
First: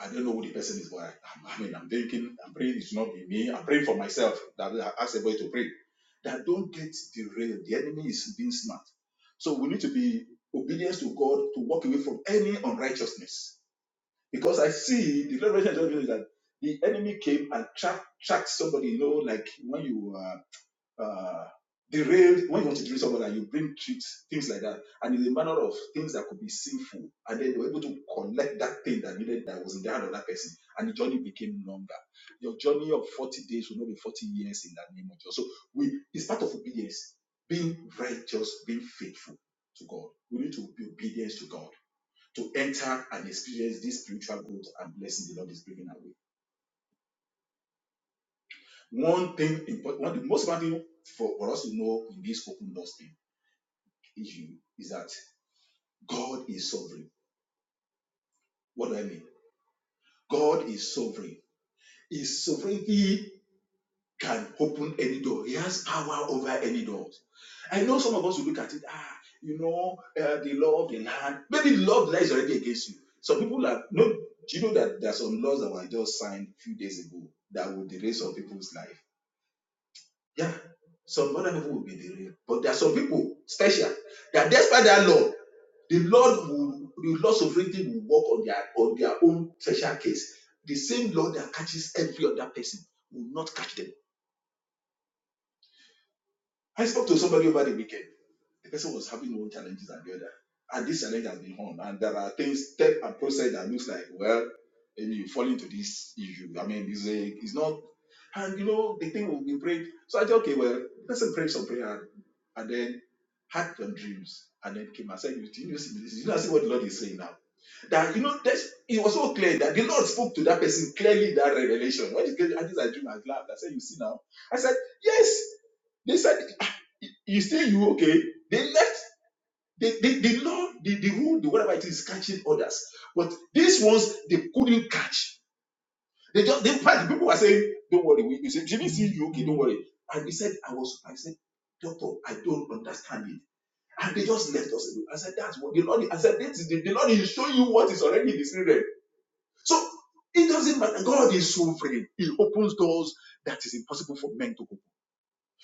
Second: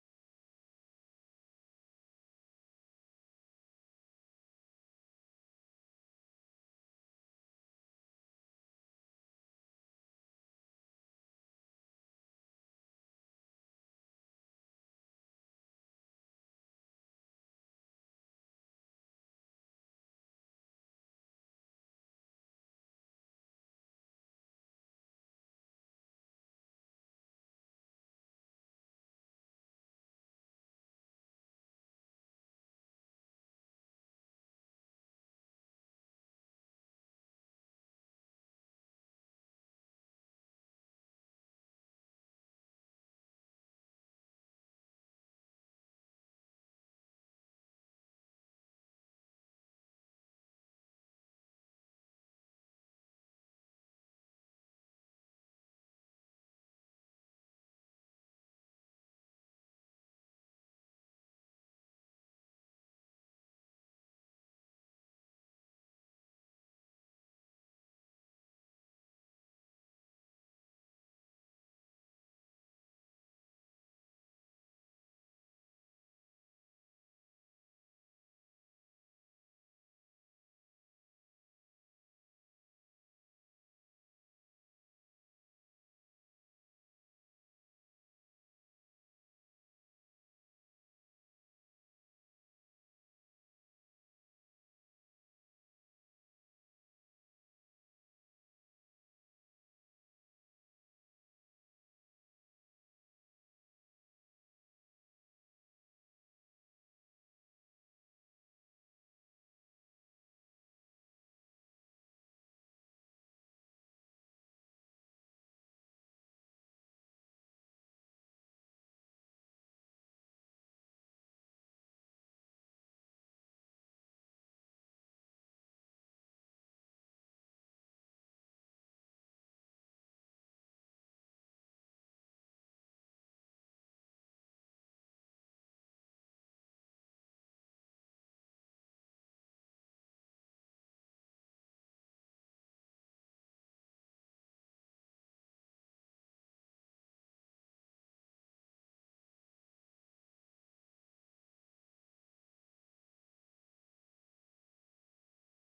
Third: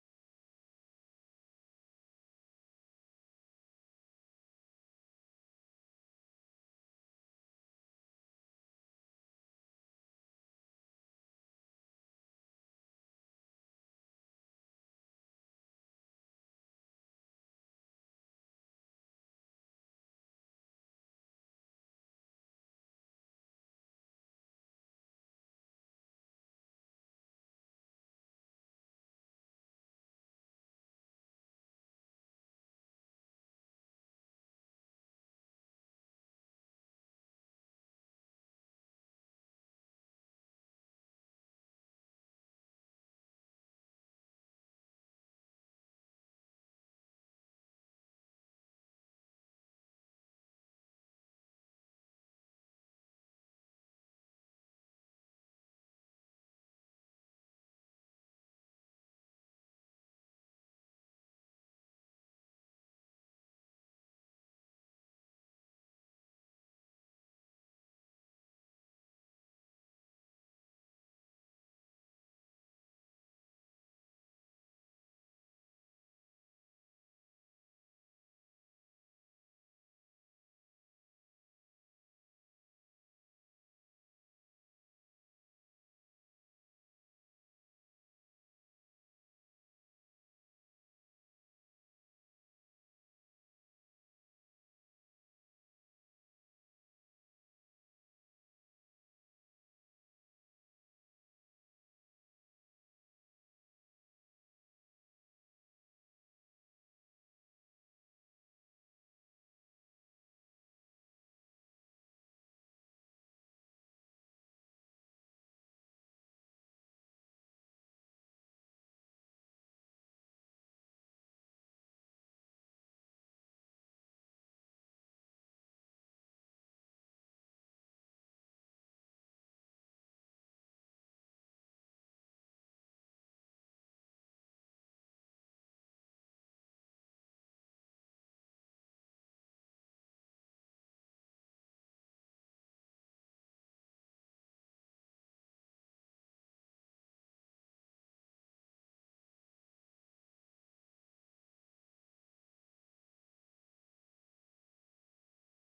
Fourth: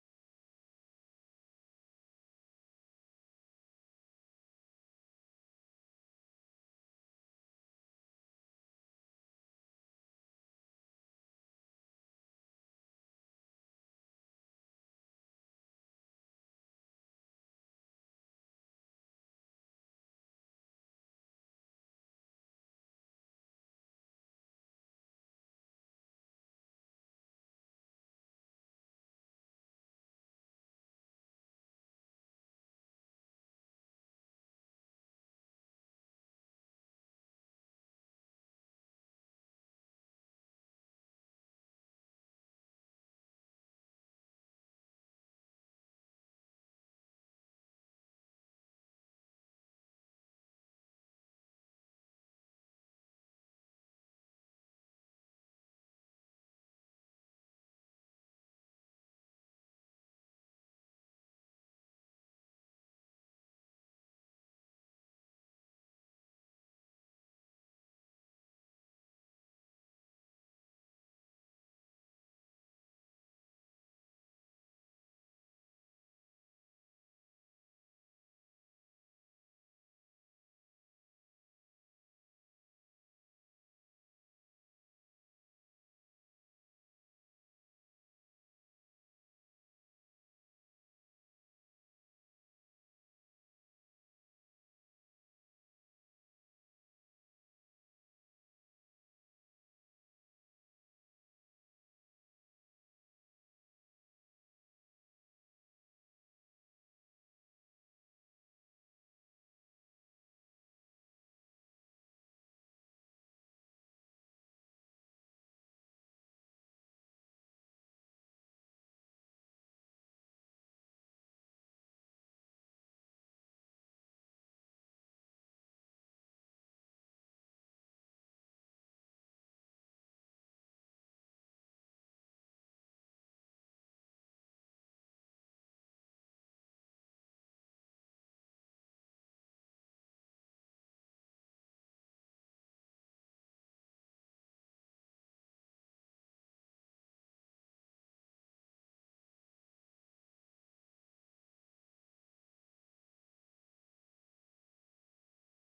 Speaker 4: I don't know who the person is, but I, I mean, I'm thinking, I'm praying it should not be me. I'm praying for myself. That I ask everybody to pray. That don't get derailed. The enemy is being smart. So we need to be obedient to God to walk away from any unrighteousness. Because I see the revelation I just got is that the enemy came and tracked tracked somebody. You know, like when you uh, uh, derailed when you want to derail someone you bring tricks, things like that, and in a manner of things that could be sinful, and then they were able to collect that thing that needed that was in the hand of that person, and the journey became longer. Your journey of 40 days will not be 40 years in that name of Jesus. So we it's part of obedience, being righteous, being faithful to God. We need to be obedient to God to enter and experience this spiritual growth and blessing the Lord is bringing our way. One thing important, one of the most important thing for, for us to know in this open doors thing issue is that God is sovereign. What do I mean? God is sovereign. His sovereignty can open any door. He has power over any doors. I know some of us will look at it, ah, you know, uh, the law of the land. Maybe the law of the land is already against you. Some people are, no, do you know that there are some laws that were just signed a few days ago that would erase some people's life? Yeah. Some other people will be the But there are some people special that despite that law, the Lord will the Lord's sovereignty will work on their on their own special case. The same law that catches every other person will not catch them. I spoke to somebody over the weekend. The person was having one challenges and the other. And this challenge has been on. And there are things, step and process that looks like, well, maybe you fall into this issue. I mean, it's, a, it's not. And you know, the thing will be prayed. So I said, okay, well, the person prayed some prayer and then had some dreams. And then came and said, you, did see this? Did you not see what the Lord is saying now? That, you know, that's, it was so clear that the Lord spoke to that person clearly in that revelation. When he gave, I just I dream, I laughed. I said, you see now? I said, yes, they said you say you okay they left the the, the law the, the rule the whatever it is is catching others but these ones they couldn't catch they just they the people were saying don't worry we you say jimmy see you okay don't worry and he said i was i said doctor i don't understand it and they just left us alone i said that's what the lord i said this is the, the lord is showing you what is already in the spirit so it doesn't matter god is sovereign he opens doors that is impossible for men to open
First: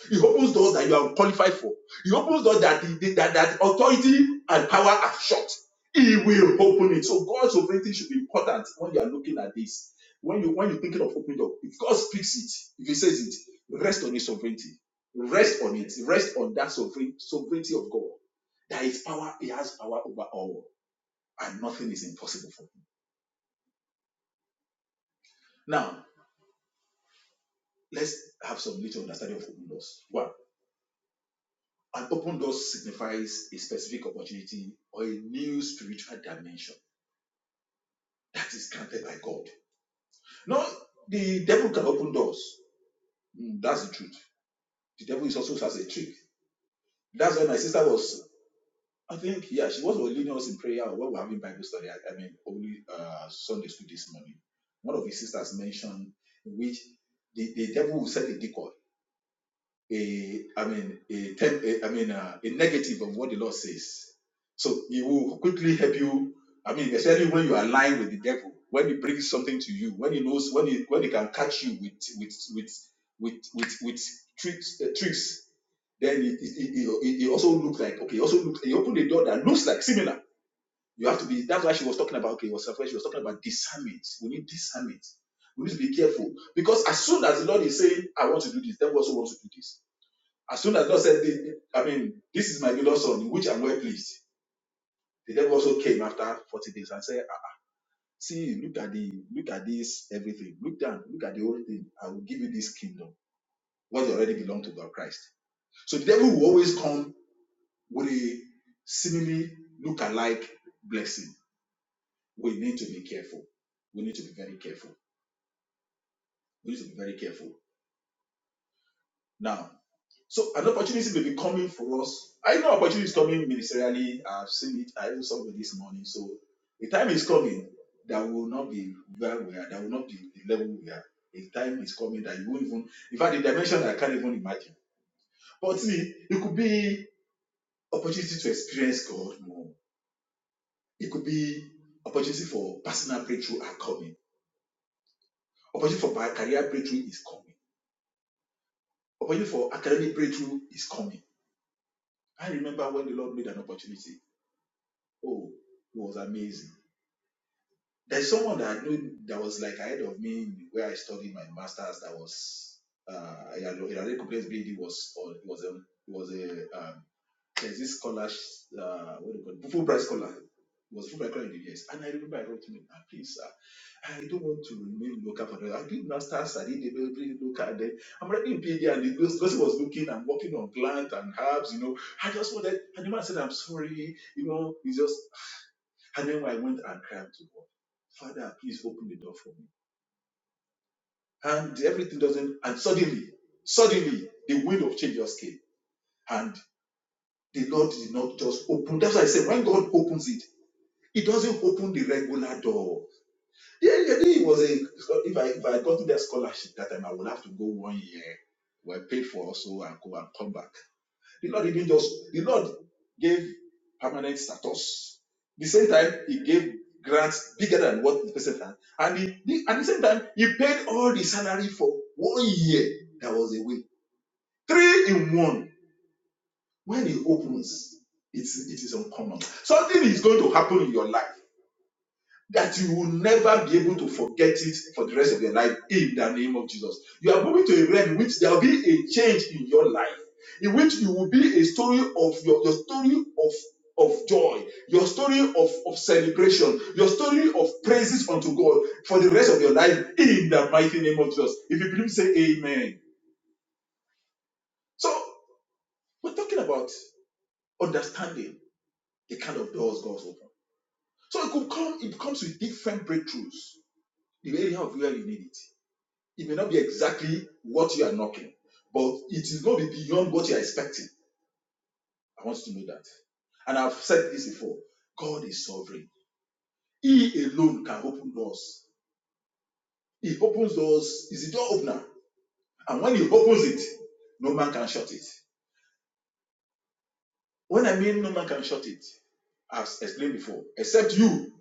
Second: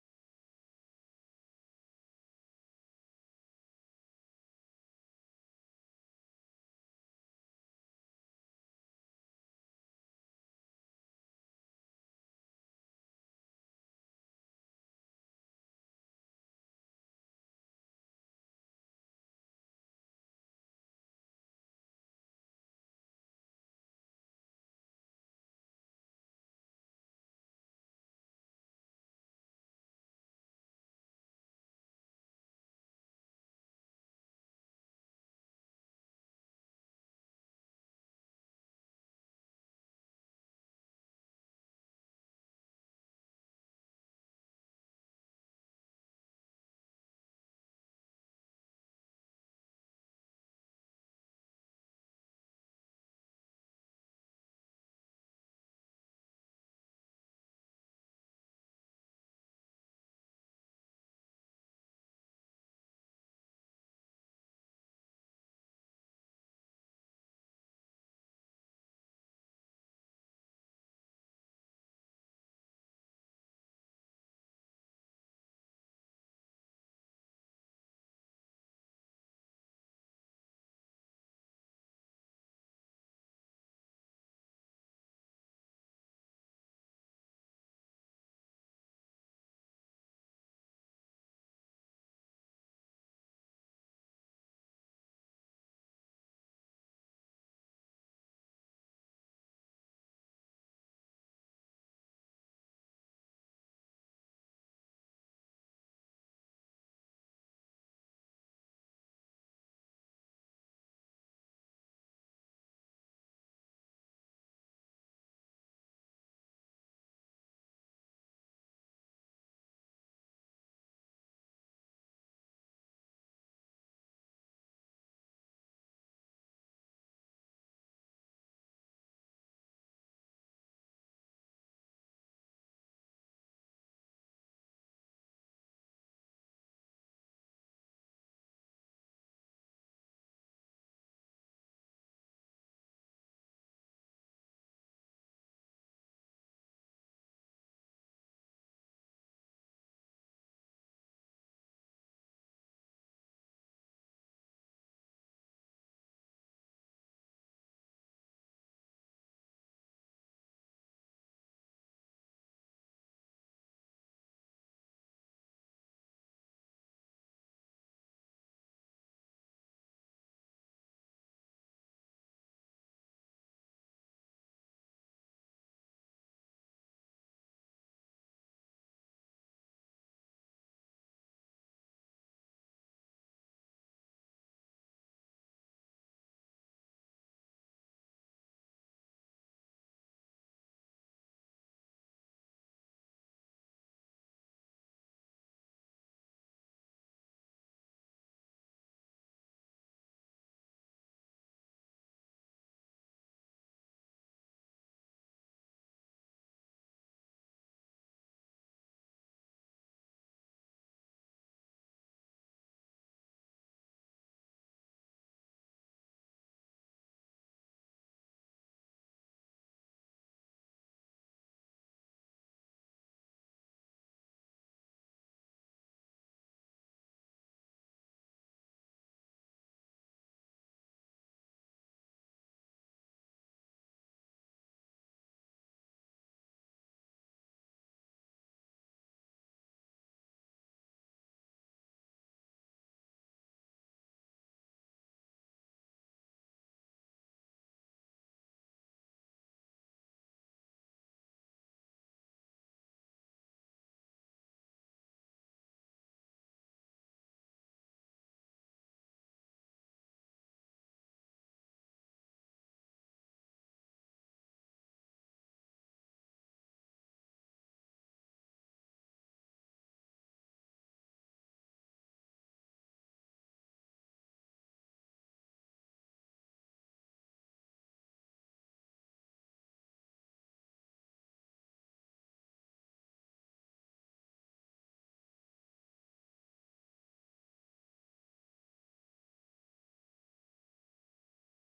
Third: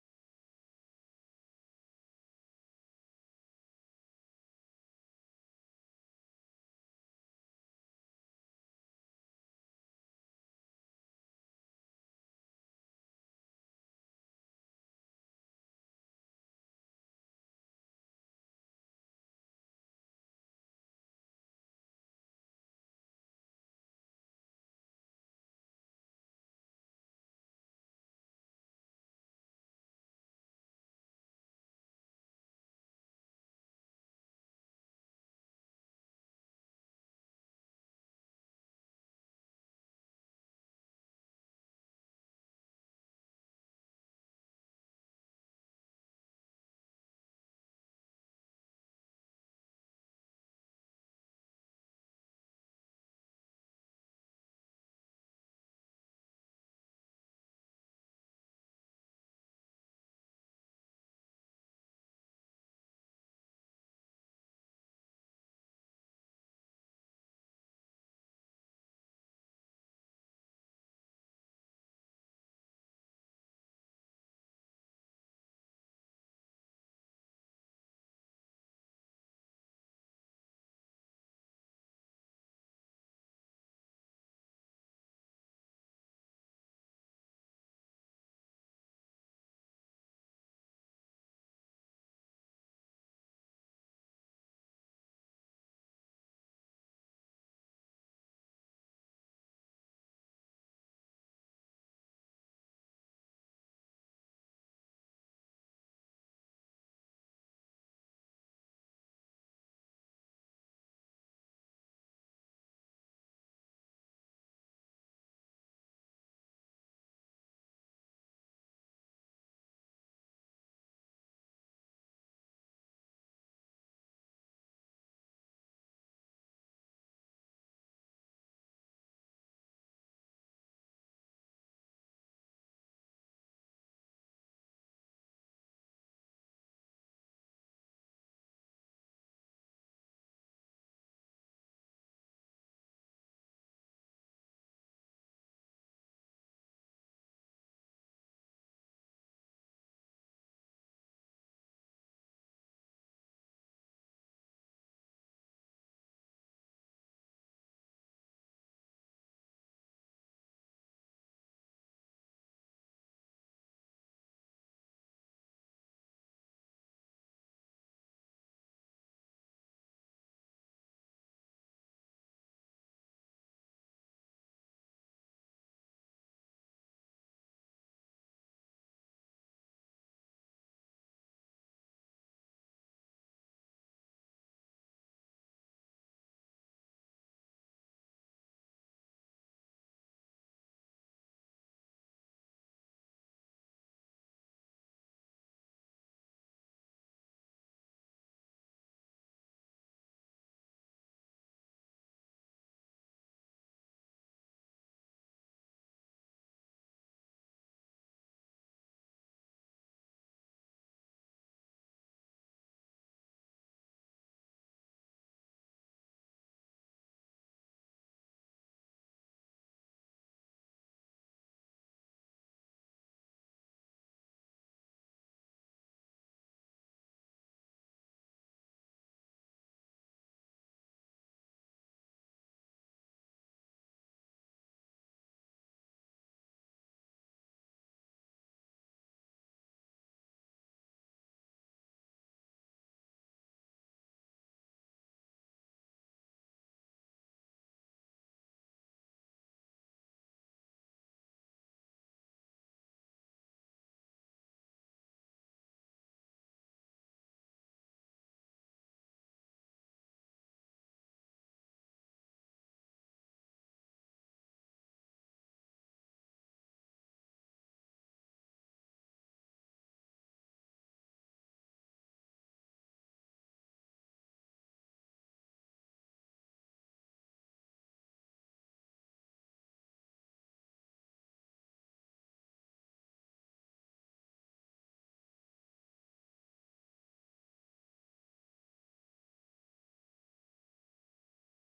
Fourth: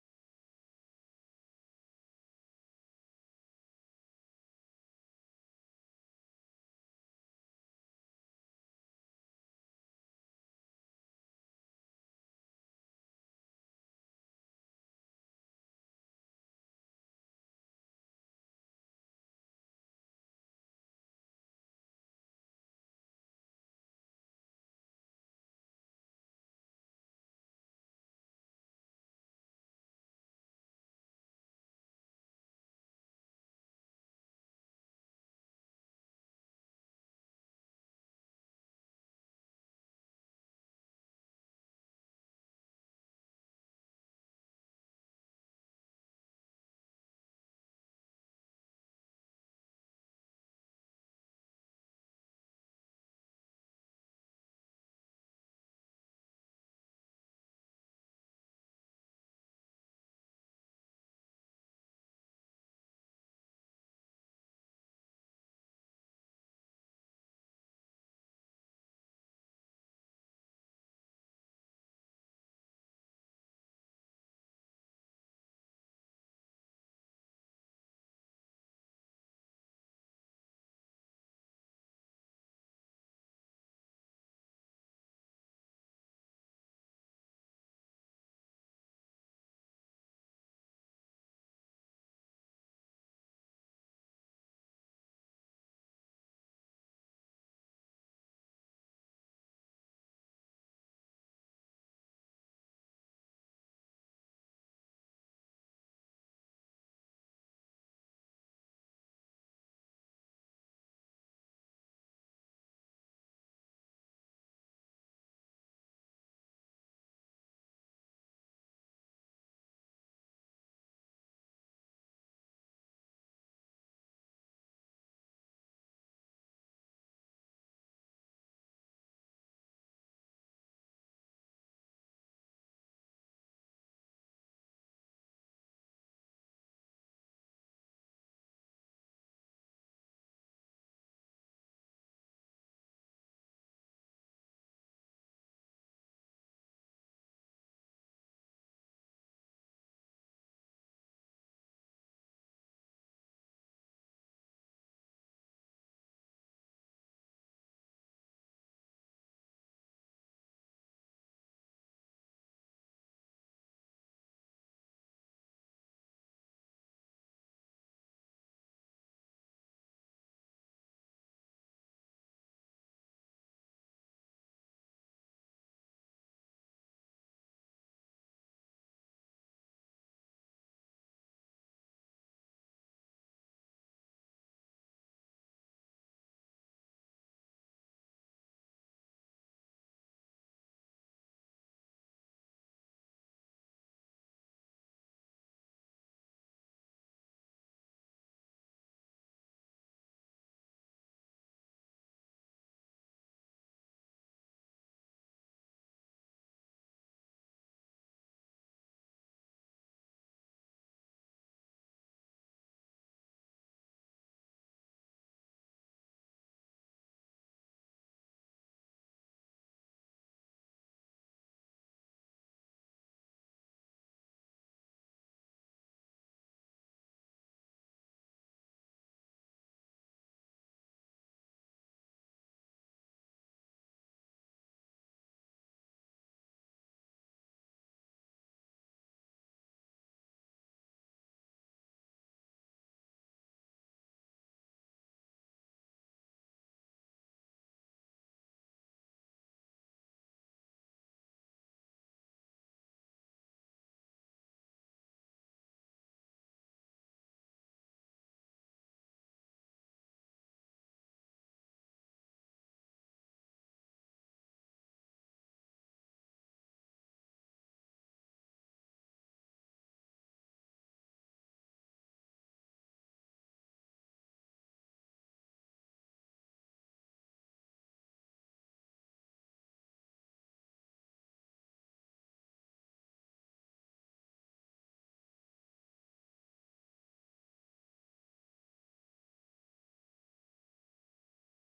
Speaker 4: he opens doors that you are qualified for. He opens doors that the, that, that authority and power are shut. He will open it. So God's sovereignty should be important when you are looking at this. When you when you're thinking of opening door, if God speaks it, if He says it, rest on His sovereignty. Rest on it. Rest on that sovereign sovereignty of God. That is power. He has power over all, and nothing is impossible for Him. Now let's have some little understanding of open doors. One. An open door signifies a specific opportunity or a new spiritual dimension that is granted by God. No, the devil can open doors. Mm, that's the truth. The devil is also has a trick. That's why my sister was, I think, yeah, she was leading us in prayer when we were having Bible study. I, I mean, only uh, Sunday school this morning. One of his sisters mentioned in which the, the devil will set a decoy a I mean a, ten, a I mean a, a negative of what the Lord says. So He will quickly help you. I mean, especially when you align with the devil, when he brings something to you, when he knows, when he when he can catch you with with with with with, with tricks uh, tricks, then it it, it, it it also looks like okay, It also looks he opened a door that looks like similar. You have to be. That's why she was talking about okay, it was afraid. She was talking about discernment. We need discernment. We need to be careful because as soon as the Lord is saying, "I want to do this," devil also wants to do this as soon as God said, I mean, this is my beloved son, in which I'm well pleased, the devil also came after 40 days and said, "Ah, ah, See, look at the look at this everything. Look down, look at the whole thing. I will give you this kingdom. What you already belong to God Christ. So the devil will always come with a seemingly look-alike blessing. We need to be careful. We need to be very careful. We need to be very careful. Now So an opportunity may be coming for us. I know opportunity is coming ministerially. I've seen it. I even saw it this morning. So the time is coming that we will not be where we are. That will not be the level we are. The time is coming that you won't even. In fact, the dimension I can't even imagine. But see, it could be opportunity to experience God more. It could be opportunity for personal breakthrough are coming. Opportunity for career breakthrough is coming. Opportunity for academic breakthrough is coming. I remember when the Lord made an opportunity. Oh, it was amazing There's someone that I knew that was like ahead of me where I studied my masters. That was uh, Yadore Kukule's BD was on. It was a it was a um, there's this scholar. Uh, what do you call it? Fulbright scholar. It was Fulbright scholar in the US. And I remember I wrote to him, ah, please, sir, I don't want to remain local for the I did masters. I did everything local. Then I'm already in PhD, and the person was looking and working on plant and herbs. You know, I just wanted. And the man said, I'm sorry. You know, it's just. And then I went and cried to God, Father, please open the door for me. And everything doesn't, and suddenly, suddenly, the wind of change just came. And the Lord did not just open. That's why I said, when God opens it, it doesn't open the regular door. Yeah, yeah, it was a, if I, if I got to that scholarship that time, I would have to go one year. We're paid for also and go and come back. The Lord didn't just, the Lord gave permanent status. The same time, He gave grants bigger than what the person had. And he, he- at the same time, He paid all the salary for one year that was away. Three in one. When He opens, it's, it is uncommon. Something is going to happen in your life that you will never be able to forget it for the rest of your life in the name of Jesus. You are moving to a realm in which there will be a change in your life, in which you will be a story of your, your story of of joy, your story of, of celebration, your story of praises unto God for the rest of your life in the mighty name of Jesus. If you believe, say amen. So we're talking about understanding the kind of doors God's open. So it could come, it comes with different breakthroughs, the area of where you need it. It may not be exactly what you are knocking, but it is going to be beyond what you are expecting. I want you to know that. And I've said this before God is sovereign. He alone can open doors. He opens doors, is a door opener. And when He opens it, no man can shut it. When I mean no man can shut it, as explained before, except you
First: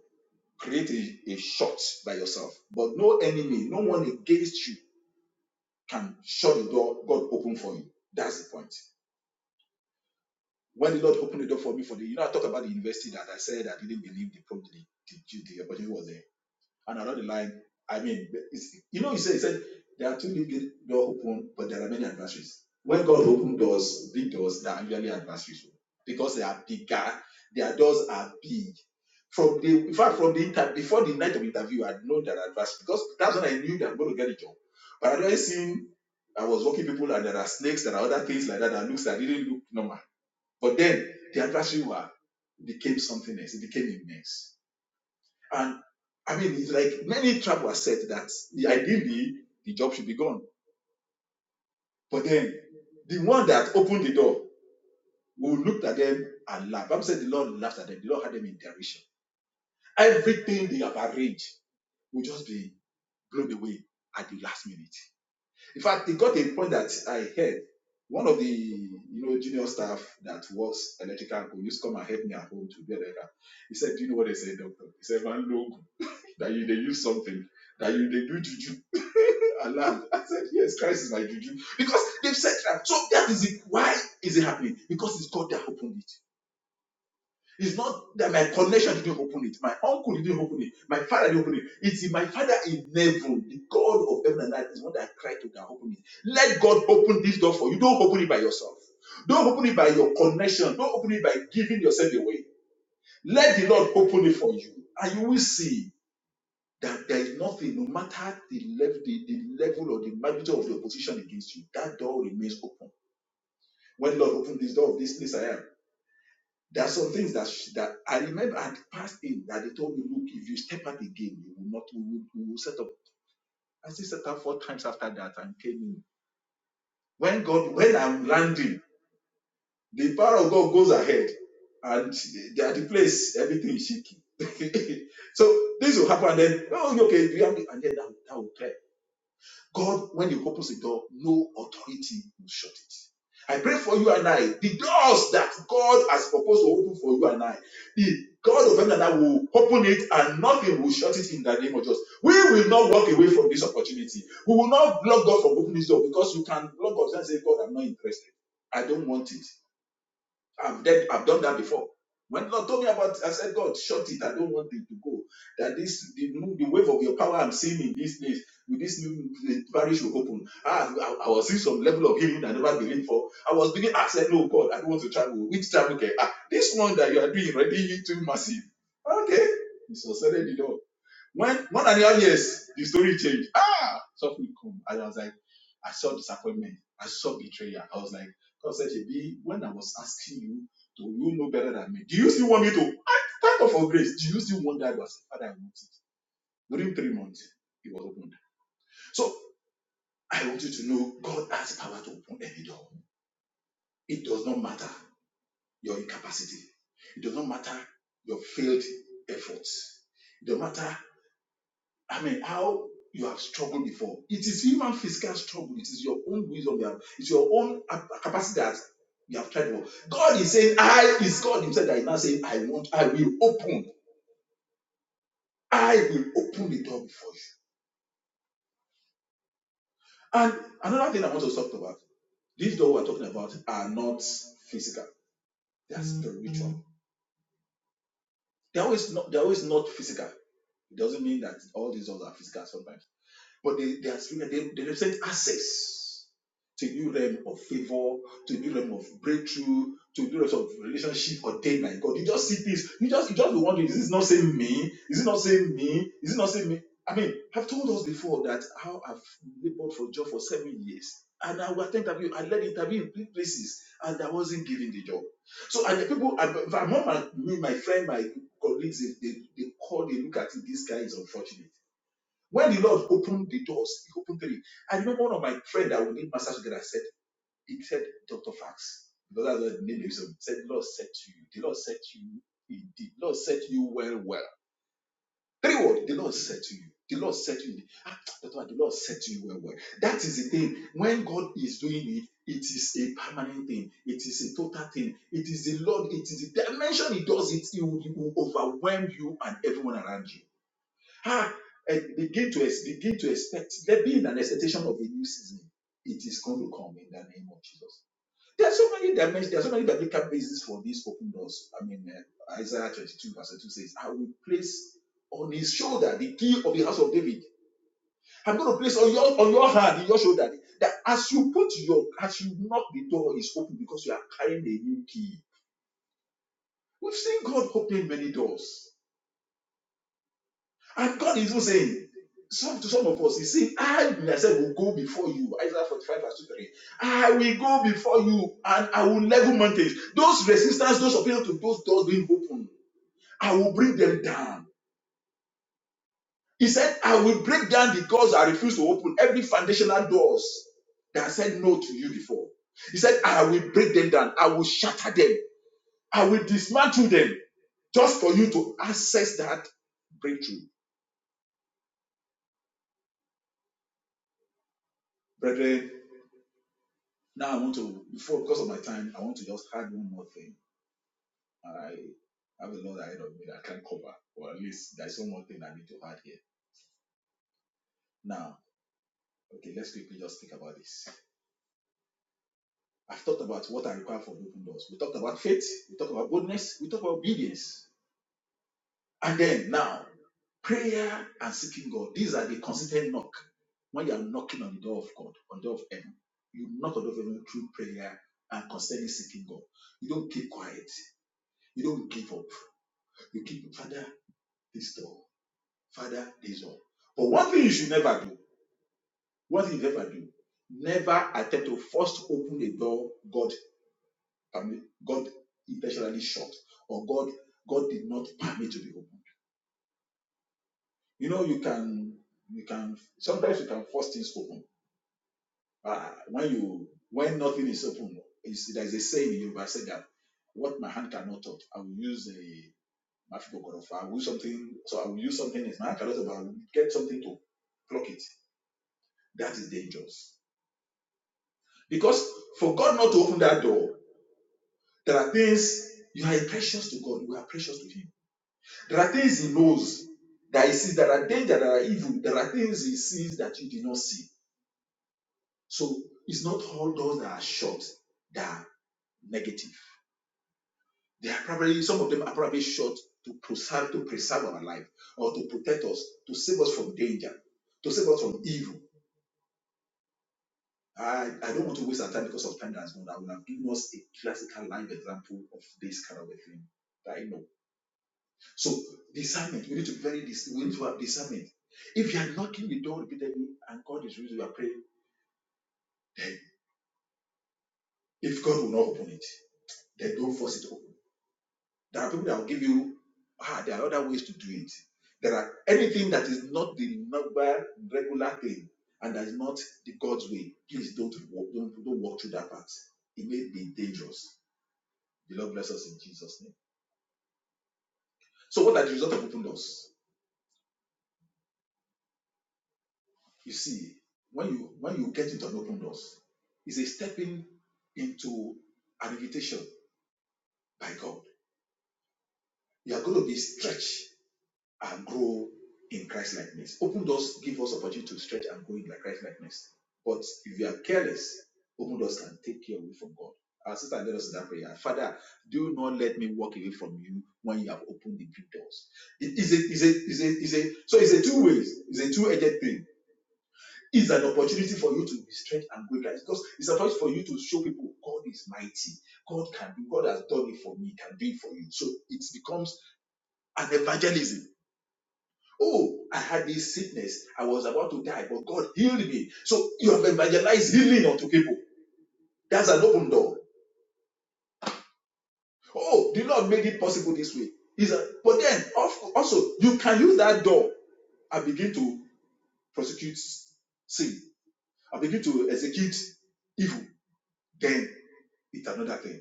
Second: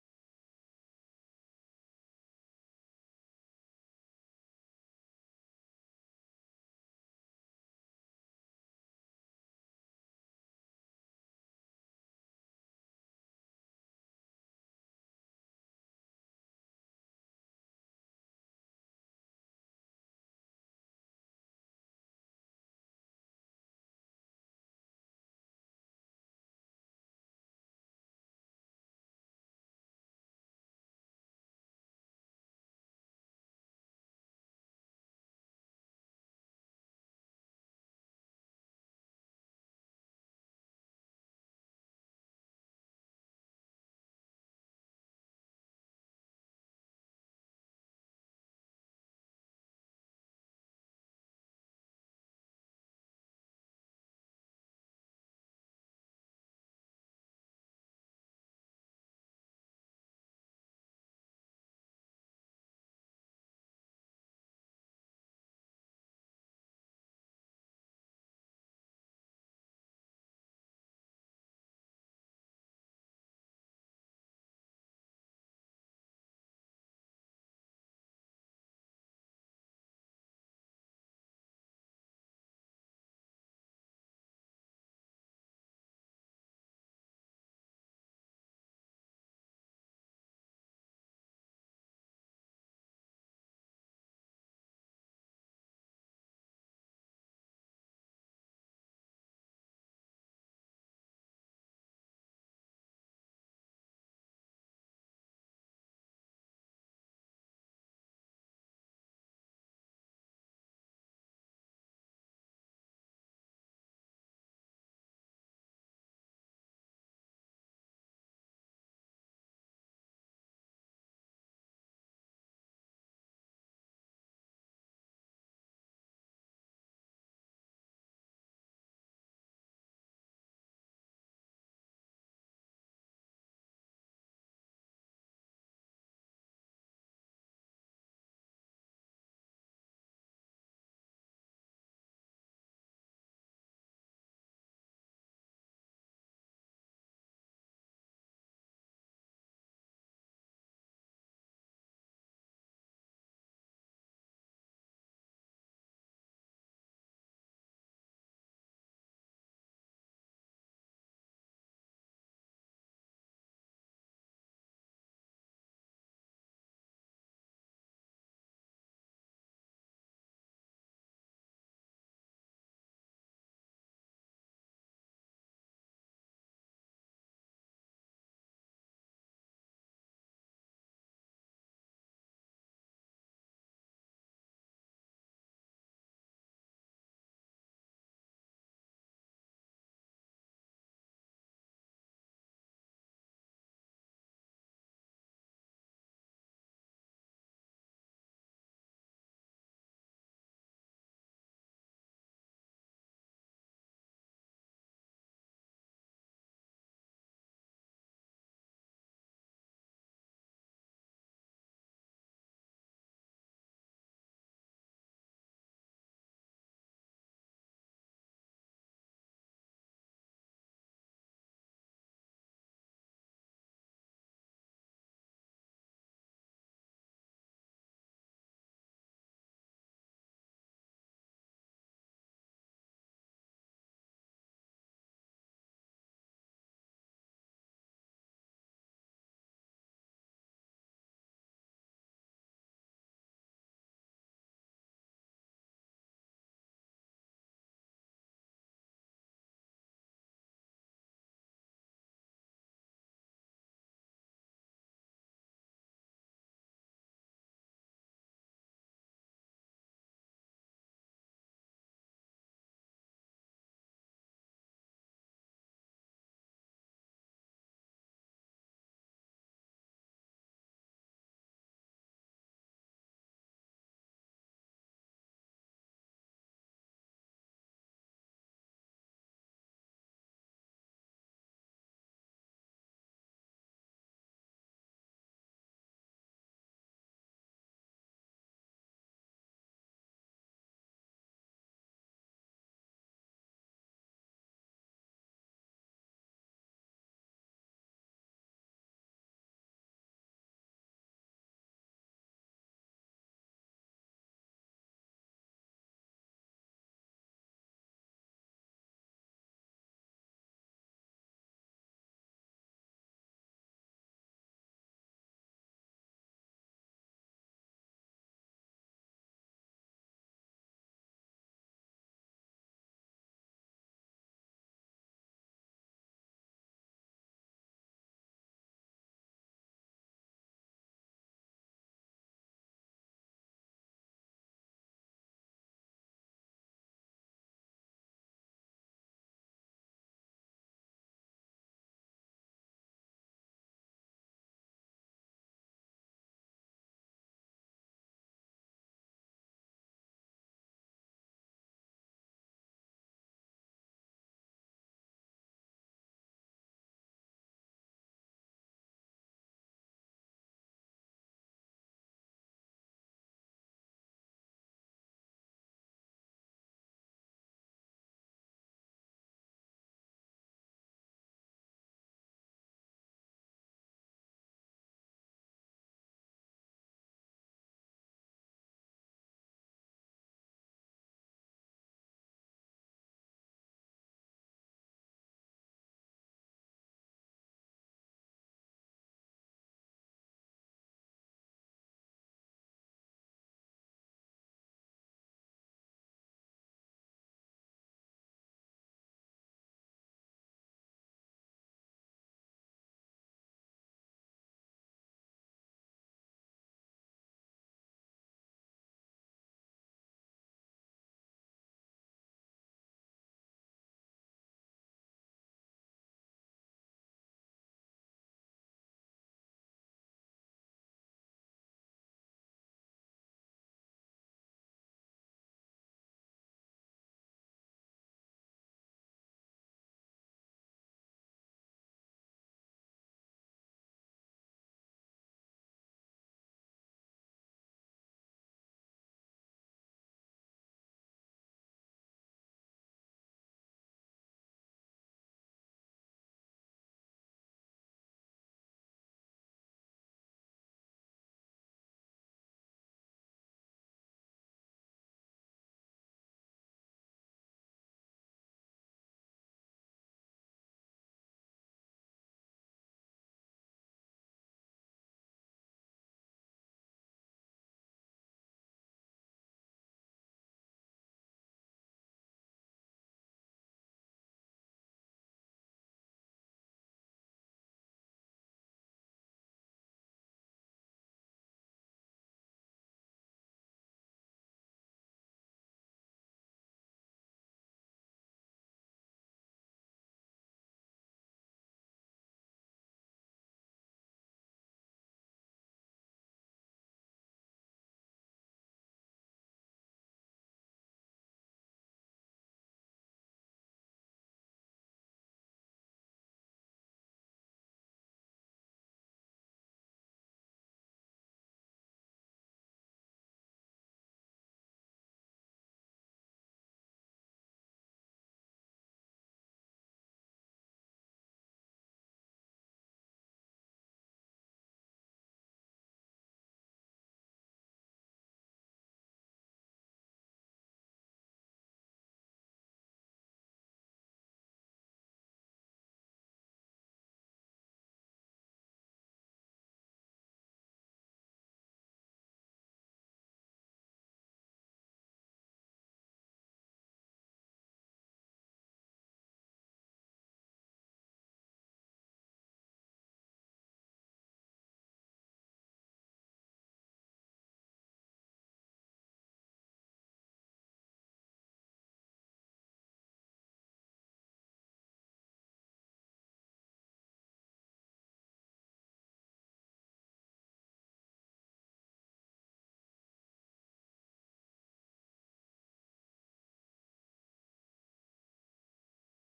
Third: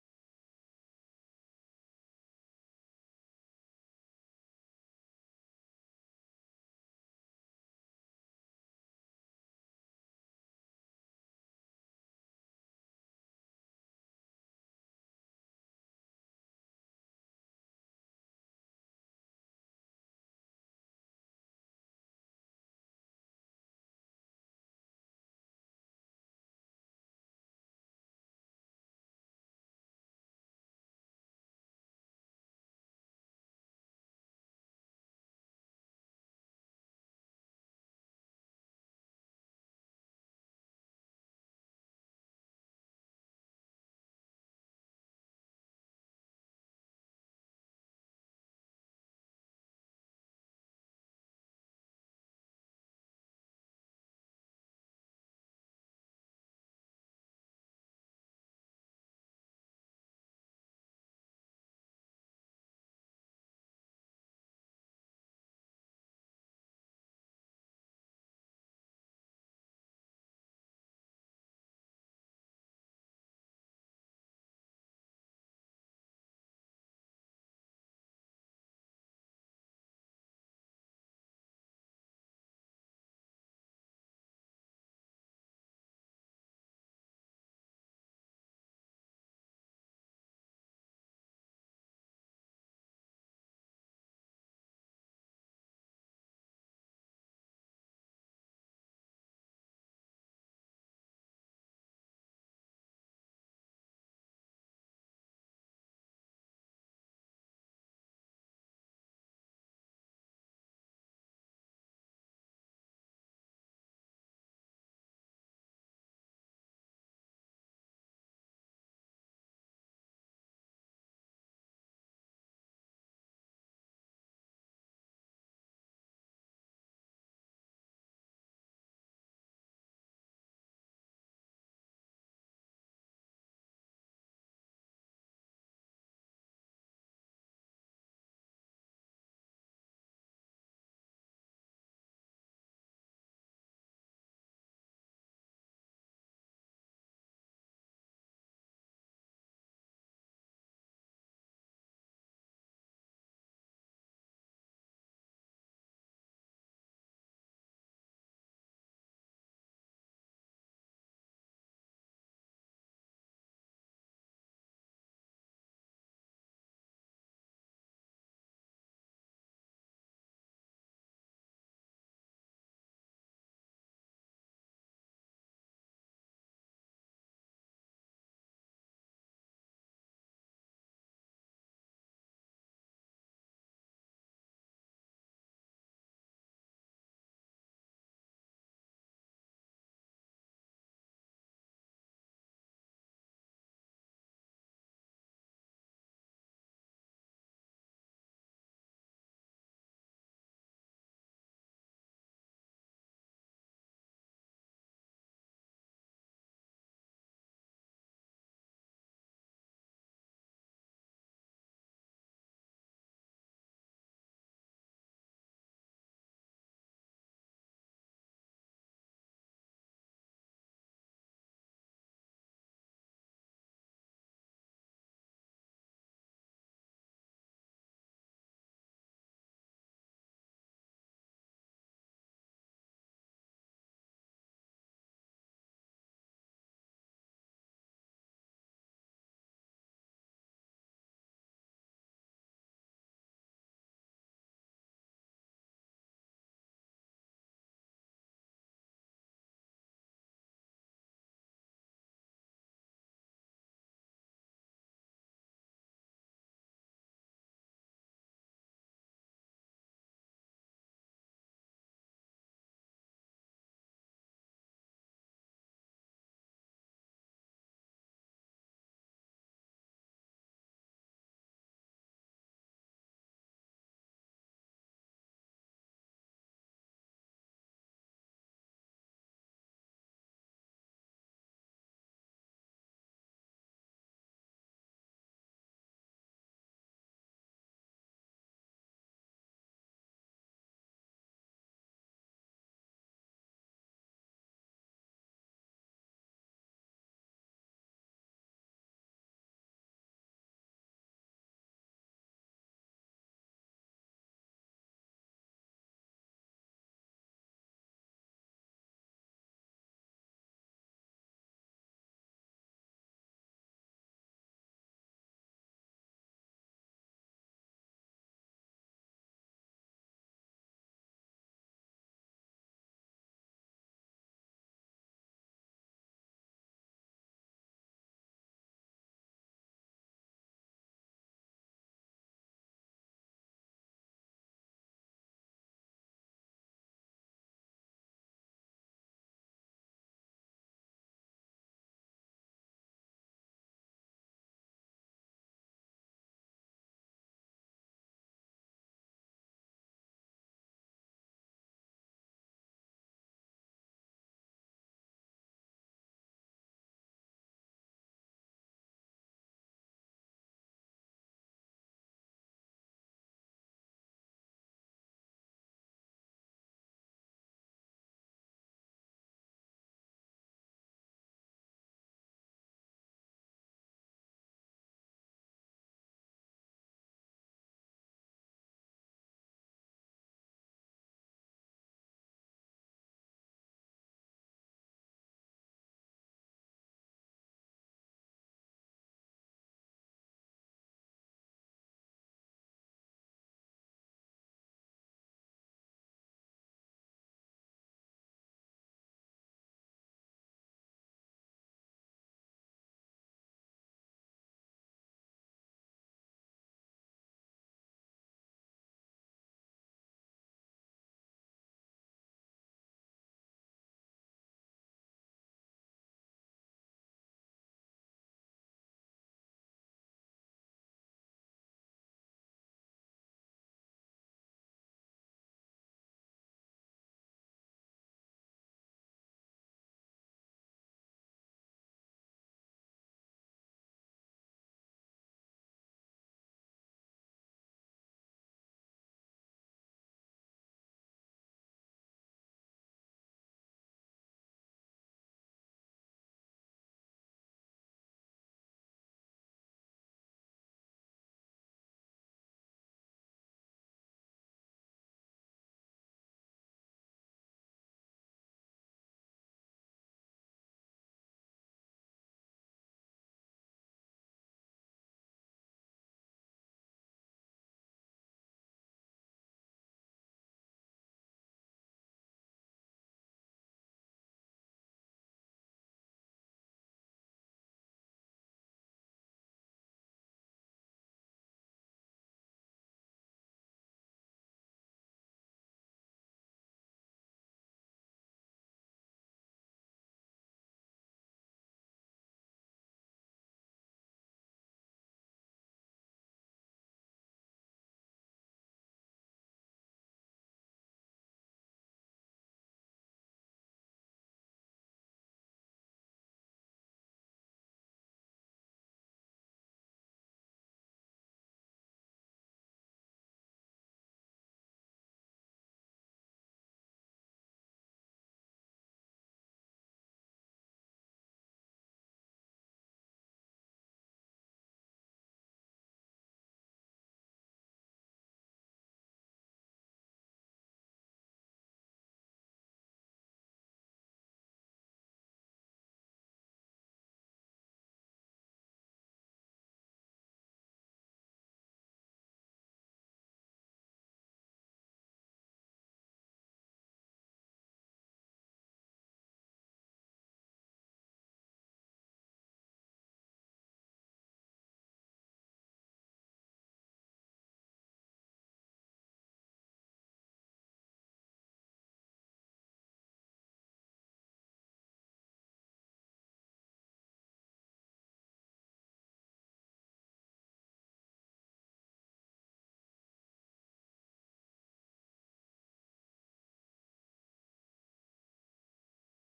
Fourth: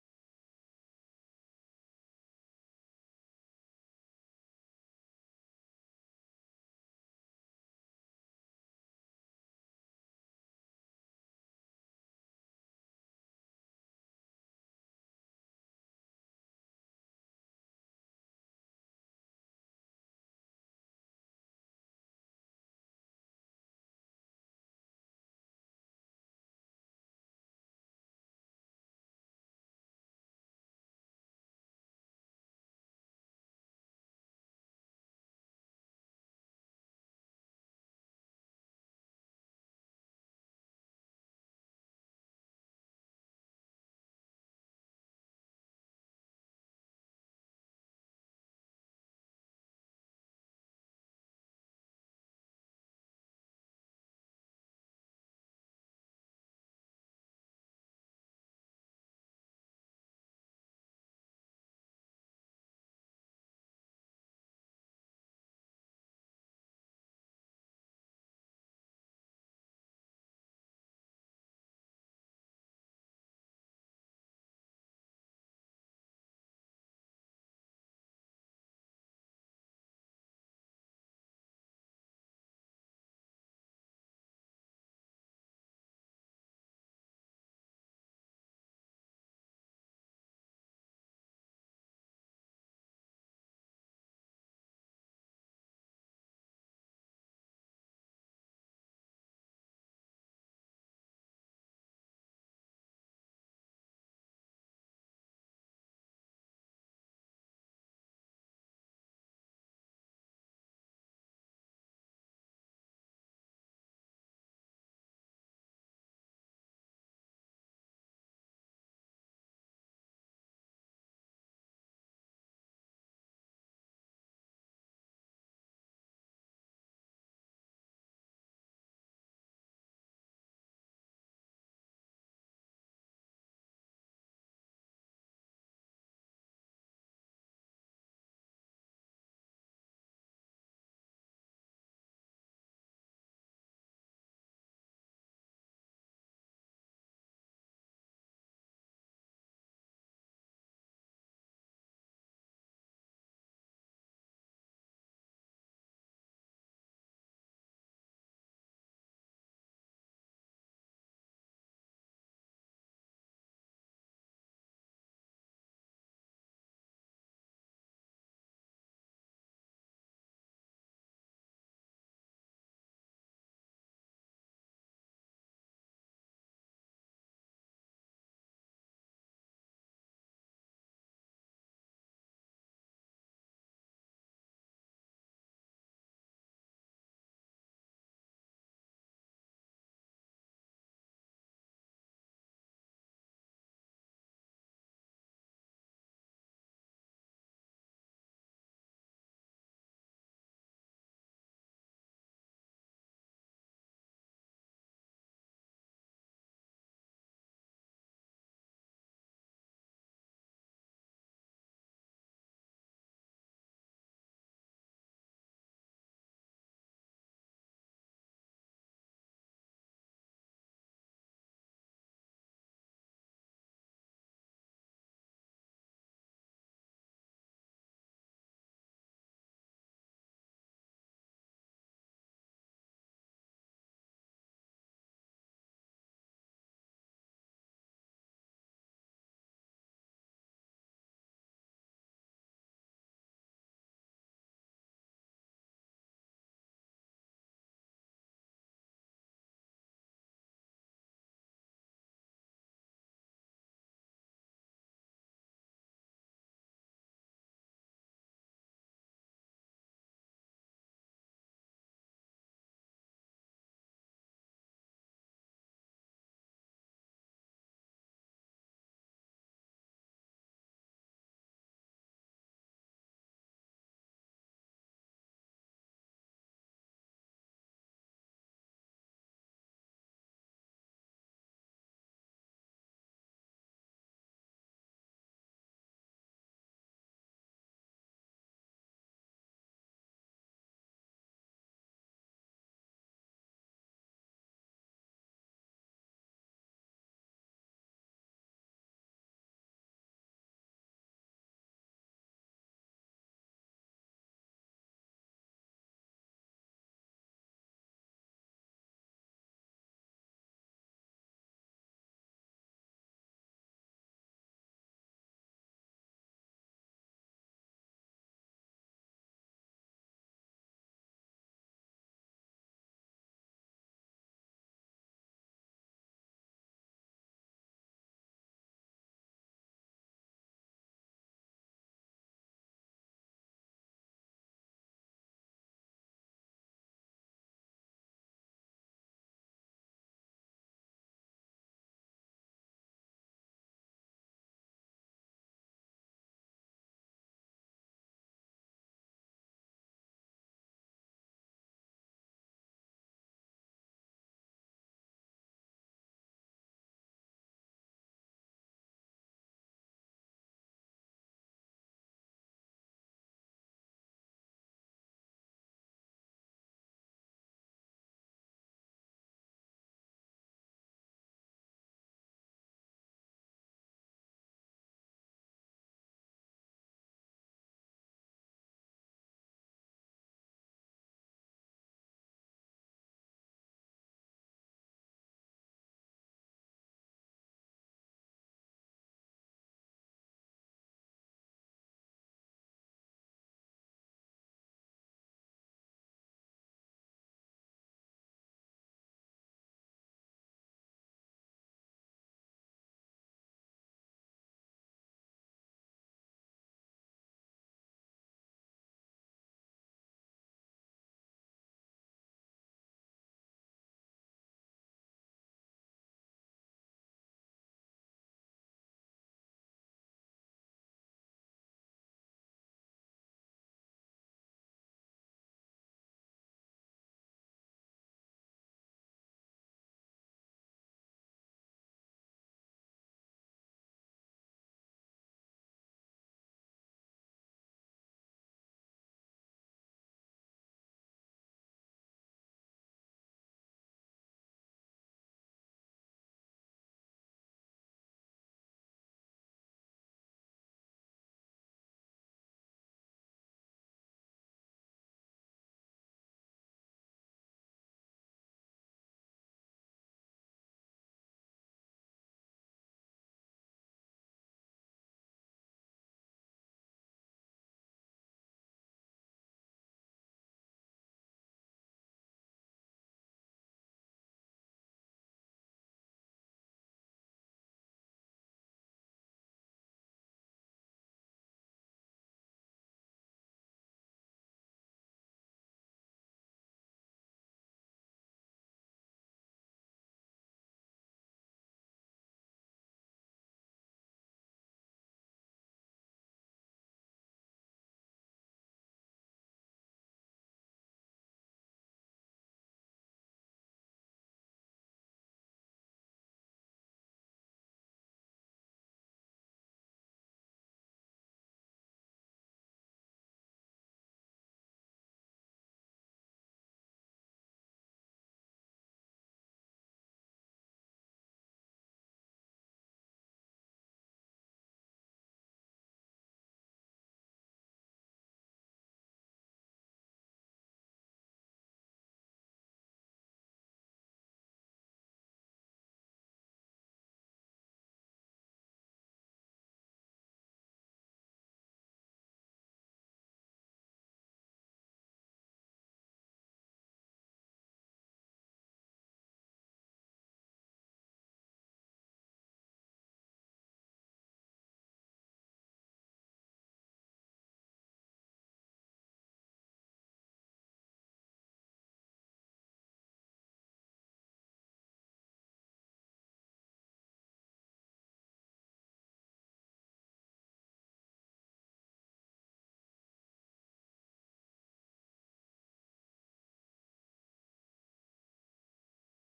Speaker 4: create a, a shot by yourself. But no enemy, no one against you can shut the door God opened for you. That's the point. when the Lord opened the door for me for the, you know, I talked about the university that I said I didn't believe the problem, the, the, the opportunity was there. And along the line, I mean, it's, you know, he said, he said, there are two big doors open, but there are many adversaries. When God opens doors, big doors, there are usually adversaries because they are bigger, their doors are big. From the, in fact, from the inter, before the night of interview, I know that adversaries because that's when I knew that I'm going to get a job. But I'd already seen, I was working people and there are snakes, there are other things like that that looks that didn't look normal but then the adversary were became something else. It became immense. And I mean, it's like many travelers said that ideally the job should be gone. But then the one that opened the door, we looked at them and laughed. Bible said the Lord laughed at them. The Lord had them in derision. Everything they have arranged will just be blown away at the last minute. In fact, it got a point that I heard one of the you know junior staff that works electrical who used to come and help me at home to do electrical. He said, Do you know what they say, doctor? He said, Man, look, that you they use something, that you they do juju. *laughs* I laughed. I said, Yes, Christ is my juju. Because they've said that. So that is it. Why is it happening? Because it's God that opened it. It's not that my connection didn't open it. My uncle didn't open it. My father didn't open it. It's my father in heaven, the God of heaven and earth, is what I cry to can open it. Let God open this door for you. Don't open it by yourself. Don't open it by your connection. Don't open it by giving yourself away. Let the Lord open it for you. And you will see that there is nothing, no matter the level, the, the level or the magnitude of the opposition against you, that door remains open. When Lord open this door of this place, I am. There are some things that she, that I remember I had passed in that they told me, look, if you step out again, you will not, we will, we will set up. I still set up four times after that and came in. When God, when I'm landing, the power of God goes ahead and they are the place, everything is shaking. *laughs* so this will happen then, oh, okay, we have, and then that, that will clear God, when He opens the door, no authority will shut it. I pray for you and I, the doors that God has proposed to open for you and I, the God of heaven and I will open it and nothing will shut it in the name of Jesus. We will not walk away from this opportunity. We will not block God from opening this door because you can block God and say, God, I'm not interested. I don't want it. I've done, I've done that before. When God told me about, I said, God, shut it. I don't want it to go. That this the, move, the wave of your power I'm seeing in this place with this new the parish will open. Ah, I, I was seeing some level of healing I never believed for. I was beginning. I said, No, God, I don't want to travel. Which travel? Okay, ah, this one that you are doing already too massive. Okay, so I said, it all. When one and a half years, the story changed. Ah, something come. And I was like, I saw disappointment. I saw betrayal. I was like, God said, Shebi, when I was asking you, do you know better than me? Do you still want me to? Thank of for grace. Do you still want that? I said, Father, I want it. During three months, it was opened. So I want you to know God has power to open any door. It does not matter your incapacity. It does not matter your failed efforts. It don't matter. I mean, how you have struggled before. It is human physical struggle. It is your own wisdom. You have, it's your own capacity that you have tried for. God is saying, I is God Himself that is now saying, I want, I will open, I will open the door before you. And another thing I want to talk about, these doors we're talking about are not physical. They are spiritual. They're always not they're always not physical. It doesn't mean that all these doors are physical sometimes But they, they, are, they, they represent access to new realm of favor, to new realm of breakthrough, to new realm of relationship ordained by God. You just see this. you just you just be wondering, is this not saying me? Is it not saying me? Is it not saying me? I mean, I've told us before that how I've labored for job for seven years. And I would attend interview, I led interview in three places, and I wasn't given the job. So and the people and among my, me, my friend, my colleagues, if they, they call, they look at it, this guy is unfortunate. When the Lord opened the doors, He opened three. I remember one of my friends that we did massage together said, He said, Dr. Fax, because that's the name of him. said, The Lord said to you, The Lord said to you, The Lord said to you well, well. Three words, the Lord said to you. The Lord said to you, ah, Dr. the Lord said to you well, well. That is the thing. When God is doing it, it is a permanent thing. It is a total thing. It is the Lord. It is the dimension He does it. He will, he will overwhelm you and everyone around you. *sighs* Ah, eh, begin to ex- begin to expect. There being an expectation of a new season. It is going to come in the name of Jesus. There are so many dimensions. There are so many biblical bases for these open doors. I mean, uh, Isaiah 22 verse 2 says, "I will place on his shoulder the key of the house of David. I'm going to place on your on your hand, in your shoulder, that as you put your as you knock, the door is open because you are carrying a new key. We've seen God open many doors. And God is even saying, some to some of us, He's saying, I myself will go before you. Isaiah 45, verse 2 3. I will go before you and I will level mountains. Those resistance, those appeal to those doors being open, I will bring them down. He said, I will break down the doors I refuse to open, every foundational doors that I said no to you before. He said, I will break them down. I will shatter them. I will dismantle them just for you to access that breakthrough. Brethren, Now I want to, before because of my time, I want to just add one more thing. I have a lot ahead of me that I can't cover, or at least there's one more thing I need to add here. Now, okay, let's quickly just think about this. I've talked about what I require for open doors. We talked about faith, we talked about boldness, we talked about obedience. And then now, prayer and seeking God. These are the consistent knock. When you are knocking on the door of God, on the door of heaven, you knock on the door of heaven through prayer and constantly seeking God. You don't keep quiet. You don't give up. You keep, Father, this door. Father, this door. But one thing you should never do, What you never do, never attempt to first open a door God God intentionally shut or God God did not permit to be opened. You know, you can you can sometimes you can force things open. Uh, when you when nothing is open, it's, there's a saying in Yoruba said that what my hand cannot touch, I will use a I will use something, so I will use something as my hand cannot touch, but I will get something to block it. That is dangerous. Because for God not to open that door, there are things you are precious to God, you are precious to Him. There are things He knows that He sees, there are danger, there are evil, there are things He sees that you did not see. So it's not all doors that are shut that are negative. They are probably some of them are probably shut to preserve to preserve our life or to protect us, to save us from danger, to save us from evil I, I don't want to waste our time because of time that's gone. I will have given us a classical live example of this kind of a thing that I know. So discernment, we need to be very dis- we need to have discernment. If you are knocking the door repeatedly and God is using your prayer, then if God will not open it, then don't force it open. There are people that will give you ah, there are other ways to do it. There are anything that is not the normal regular thing and that is not the God's way, please don't walk, don't, don't walk through that path. It may be dangerous The Lord bless us in Jesus' name. So what are the result of open doors? You see, when you when you get into an open doors, it's a stepping into an invitation by God. You are going to be stretched and grow in Christ likeness. Open doors give us opportunity to stretch and grow in like Christ likeness. But if you are careless, open doors can take you away from God. Our sister led us in that prayer. Father, do not let me walk away from you when you have opened the big doors. It is a, is a, is a, is a, so it's a two ways. It's a two-edged thing. It's an opportunity for you to be stretched and grow in because it's an opportunity for you to show people God is mighty. God can do. God has done it for me. Can do it for you. So it becomes an evangelism Oh, I had this sickness. I was about to die, but God healed me. So you have evangelized healing unto people. That's an open door. Oh, the Lord made it possible this way. Is a, but then of- also you can use that door and begin to prosecute sin. and begin to execute evil. Then it's another thing.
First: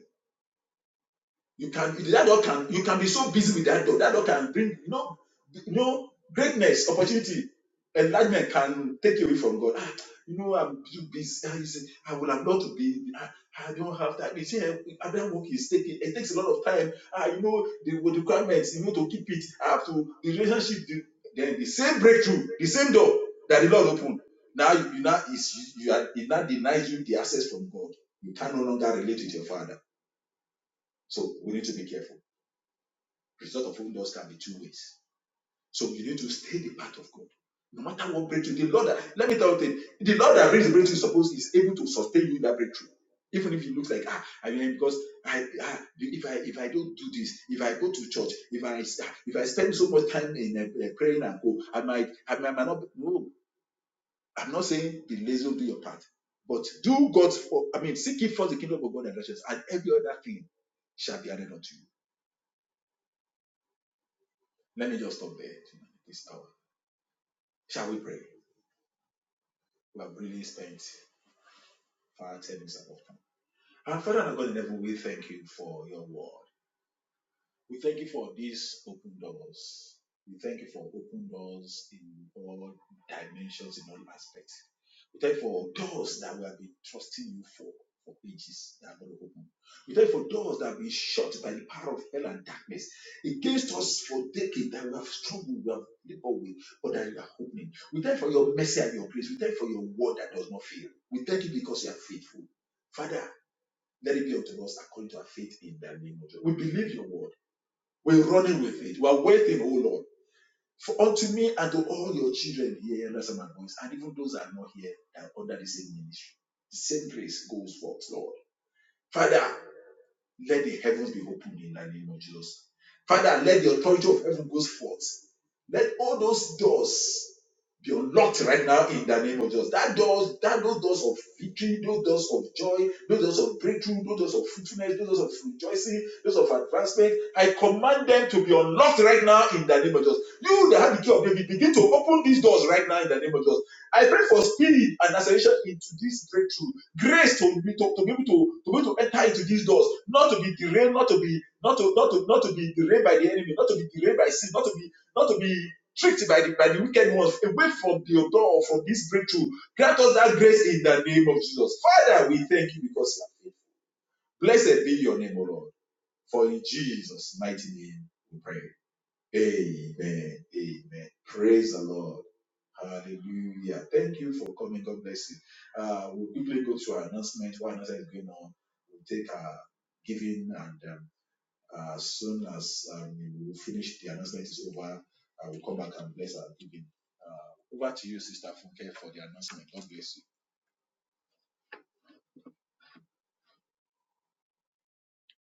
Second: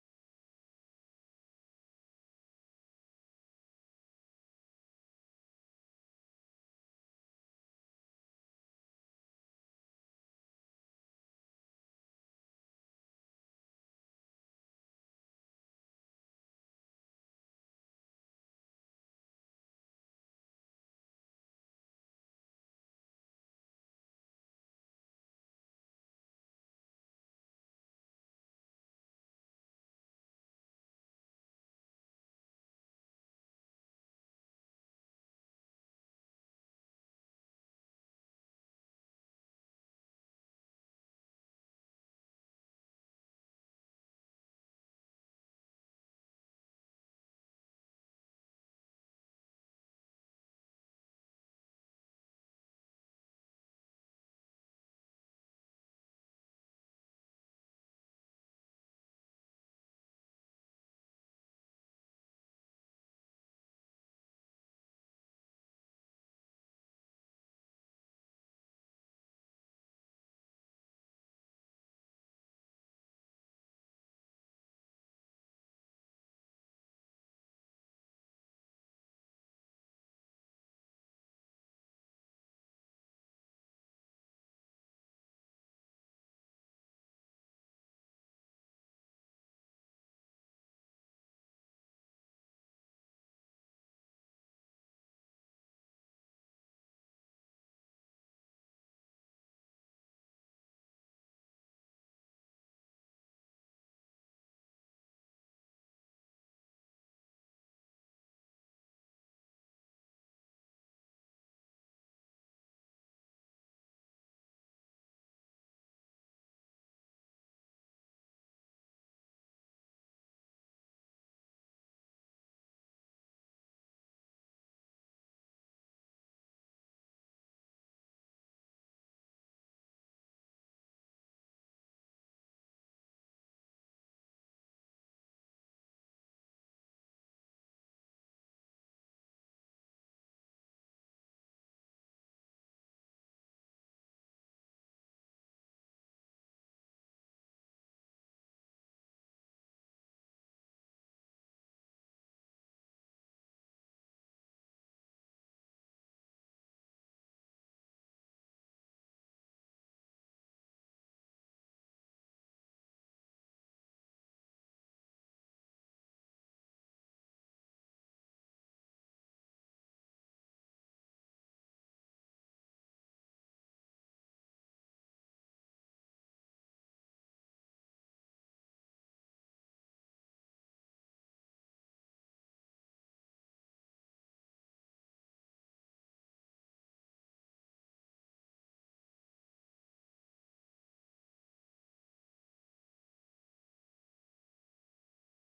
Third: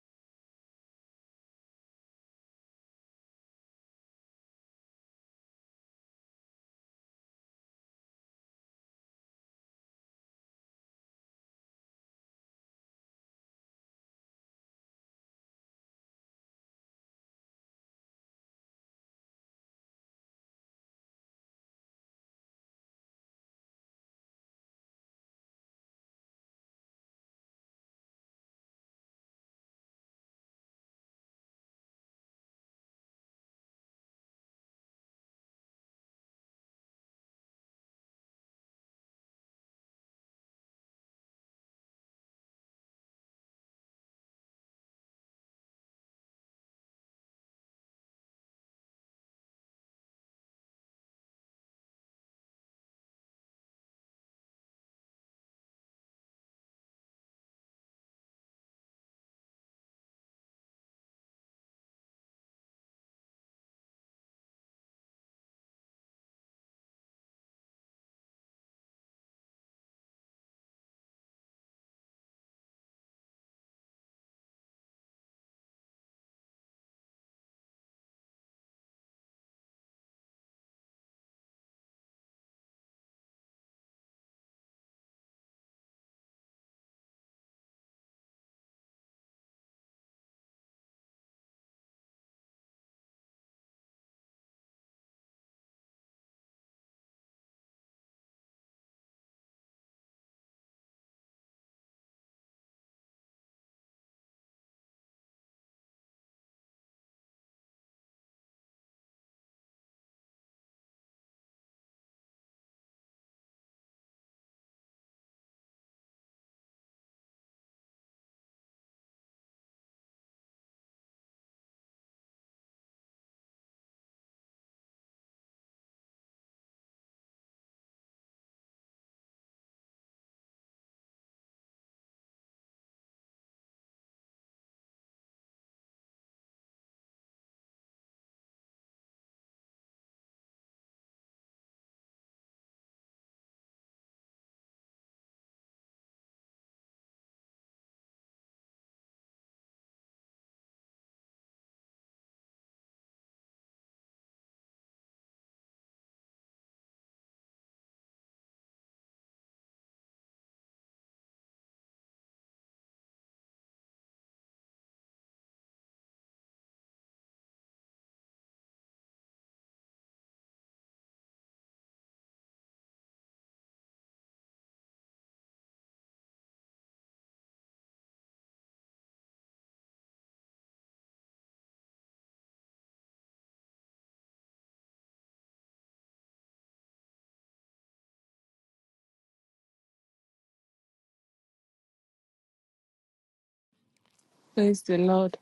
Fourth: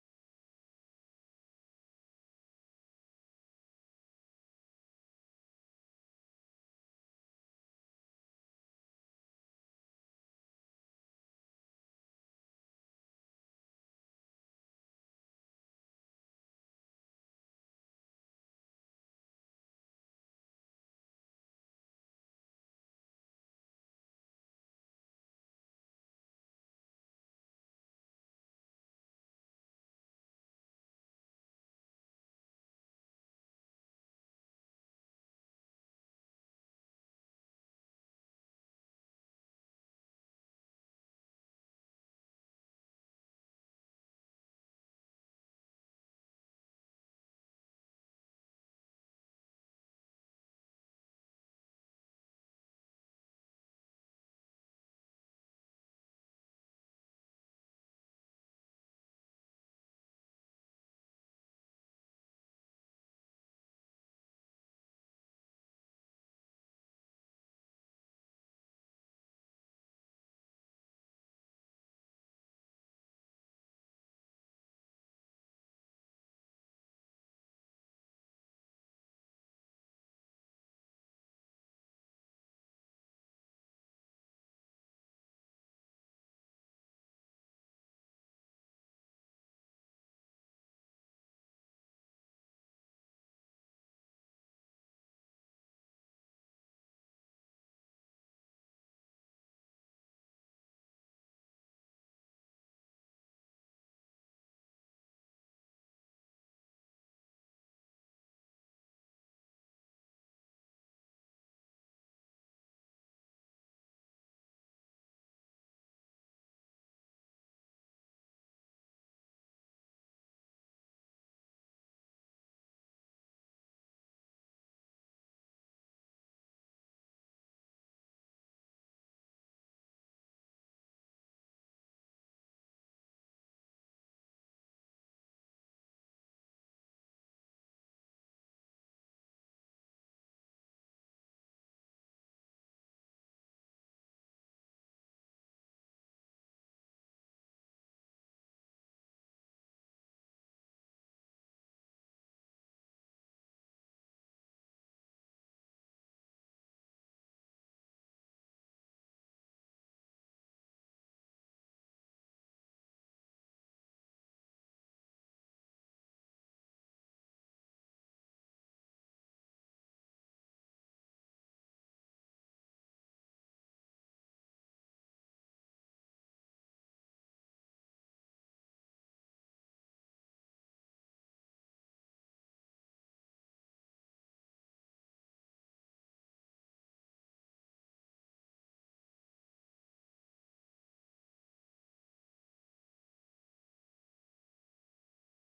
Speaker 4: You can that door can you can be so busy with that door. That door can bring you know you know greatness, opportunity, enlargement can take you away from God. Ah, you know I'm too busy. Ah, you say I would have loved to be. Ah, I don't have time. You see, eh, Abraham work is taking. It takes a lot of time. Ah, you know the, with the requirements. You know to keep it. I have to the relationship. The, then the same breakthrough, the same door that the Lord opened. Now you, you now is you are it now denies you the access from God. You can no longer relate with your Father. So we need to be careful. Result of open doors can be two ways. So you need to stay the path of God. No matter what breakthrough, the Lord, that, let me tell you, thing, the Lord that brings the breakthrough is supposed is able to sustain you in that breakthrough. Even if it looks like ah, I mean, because I, ah, if I if I don't do this, if I go to church, if I ah, if I spend so much time in uh, praying and go, I might I might, I might not. No, I'm not saying be lazy, do your part, but do God's. For, I mean, seek ye first the kingdom of God and righteousness, and every other thing shall be added unto you. Let me just stop there tonight, this hour. Shall we pray? We have really spent far 10 minutes of our time. And Father and God in heaven, we thank you for your word. We thank you for these open doors. We thank you for open doors in all dimensions, in all aspects. We thank you for doors that we have been trusting you for for ages that are going to open. We thank you for doors that have been shut by the power of hell and darkness against us for decades that we have struggled, we have labored with, but that you are opening. We thank you for your mercy and your grace. We thank you for your word that does not fail. We thank you because you are faithful. Father, let it be unto us according to our faith in the name of Jesus. We believe your word. We're running with it. We're waiting, oh Lord. For unto me and to all your children here, understand my voice, and even those that are not here, that are under the same ministry. The same grace goes forth, Lord. Father, let the heavens be opened in the name of Jesus. Father, let the authority of heaven go forth. Let all those doors be unlocked right now in the name of Jesus. That doors, that those doors of victory, those doors of joy, those doors of breakthrough, those doors of fruitfulness, those doors of rejoicing, those of advancement. I command them to be unlocked right now in the name of Jesus. You that have the key of David, begin to open these doors right now in the name of Jesus. I pray for speed and acceleration into this breakthrough. Grace to be to, to be able to, to be able to enter into these doors, not to be derailed, not to be not to not to not to be derailed by the enemy, not to be derailed by sin, not to be not to be tricked by the by the wicked ones, away from your door from this breakthrough. Grant us that grace in the name of Jesus. Father, we thank you because you are faithful. Blessed be your name, O Lord. For in Jesus' mighty name we pray. Amen. Amen. Praise the Lord. Hallelujah. Thank you for coming. God bless you. Uh, we'll quickly go to our announcement. Why announcement is going on? We'll take our giving and um, uh, as soon as um, we finish the announcement is over, I will come back and bless our giving. Uh, over to you, Sister Funke, for the announcement. God bless you.
Speaker 2: Praise the Lord.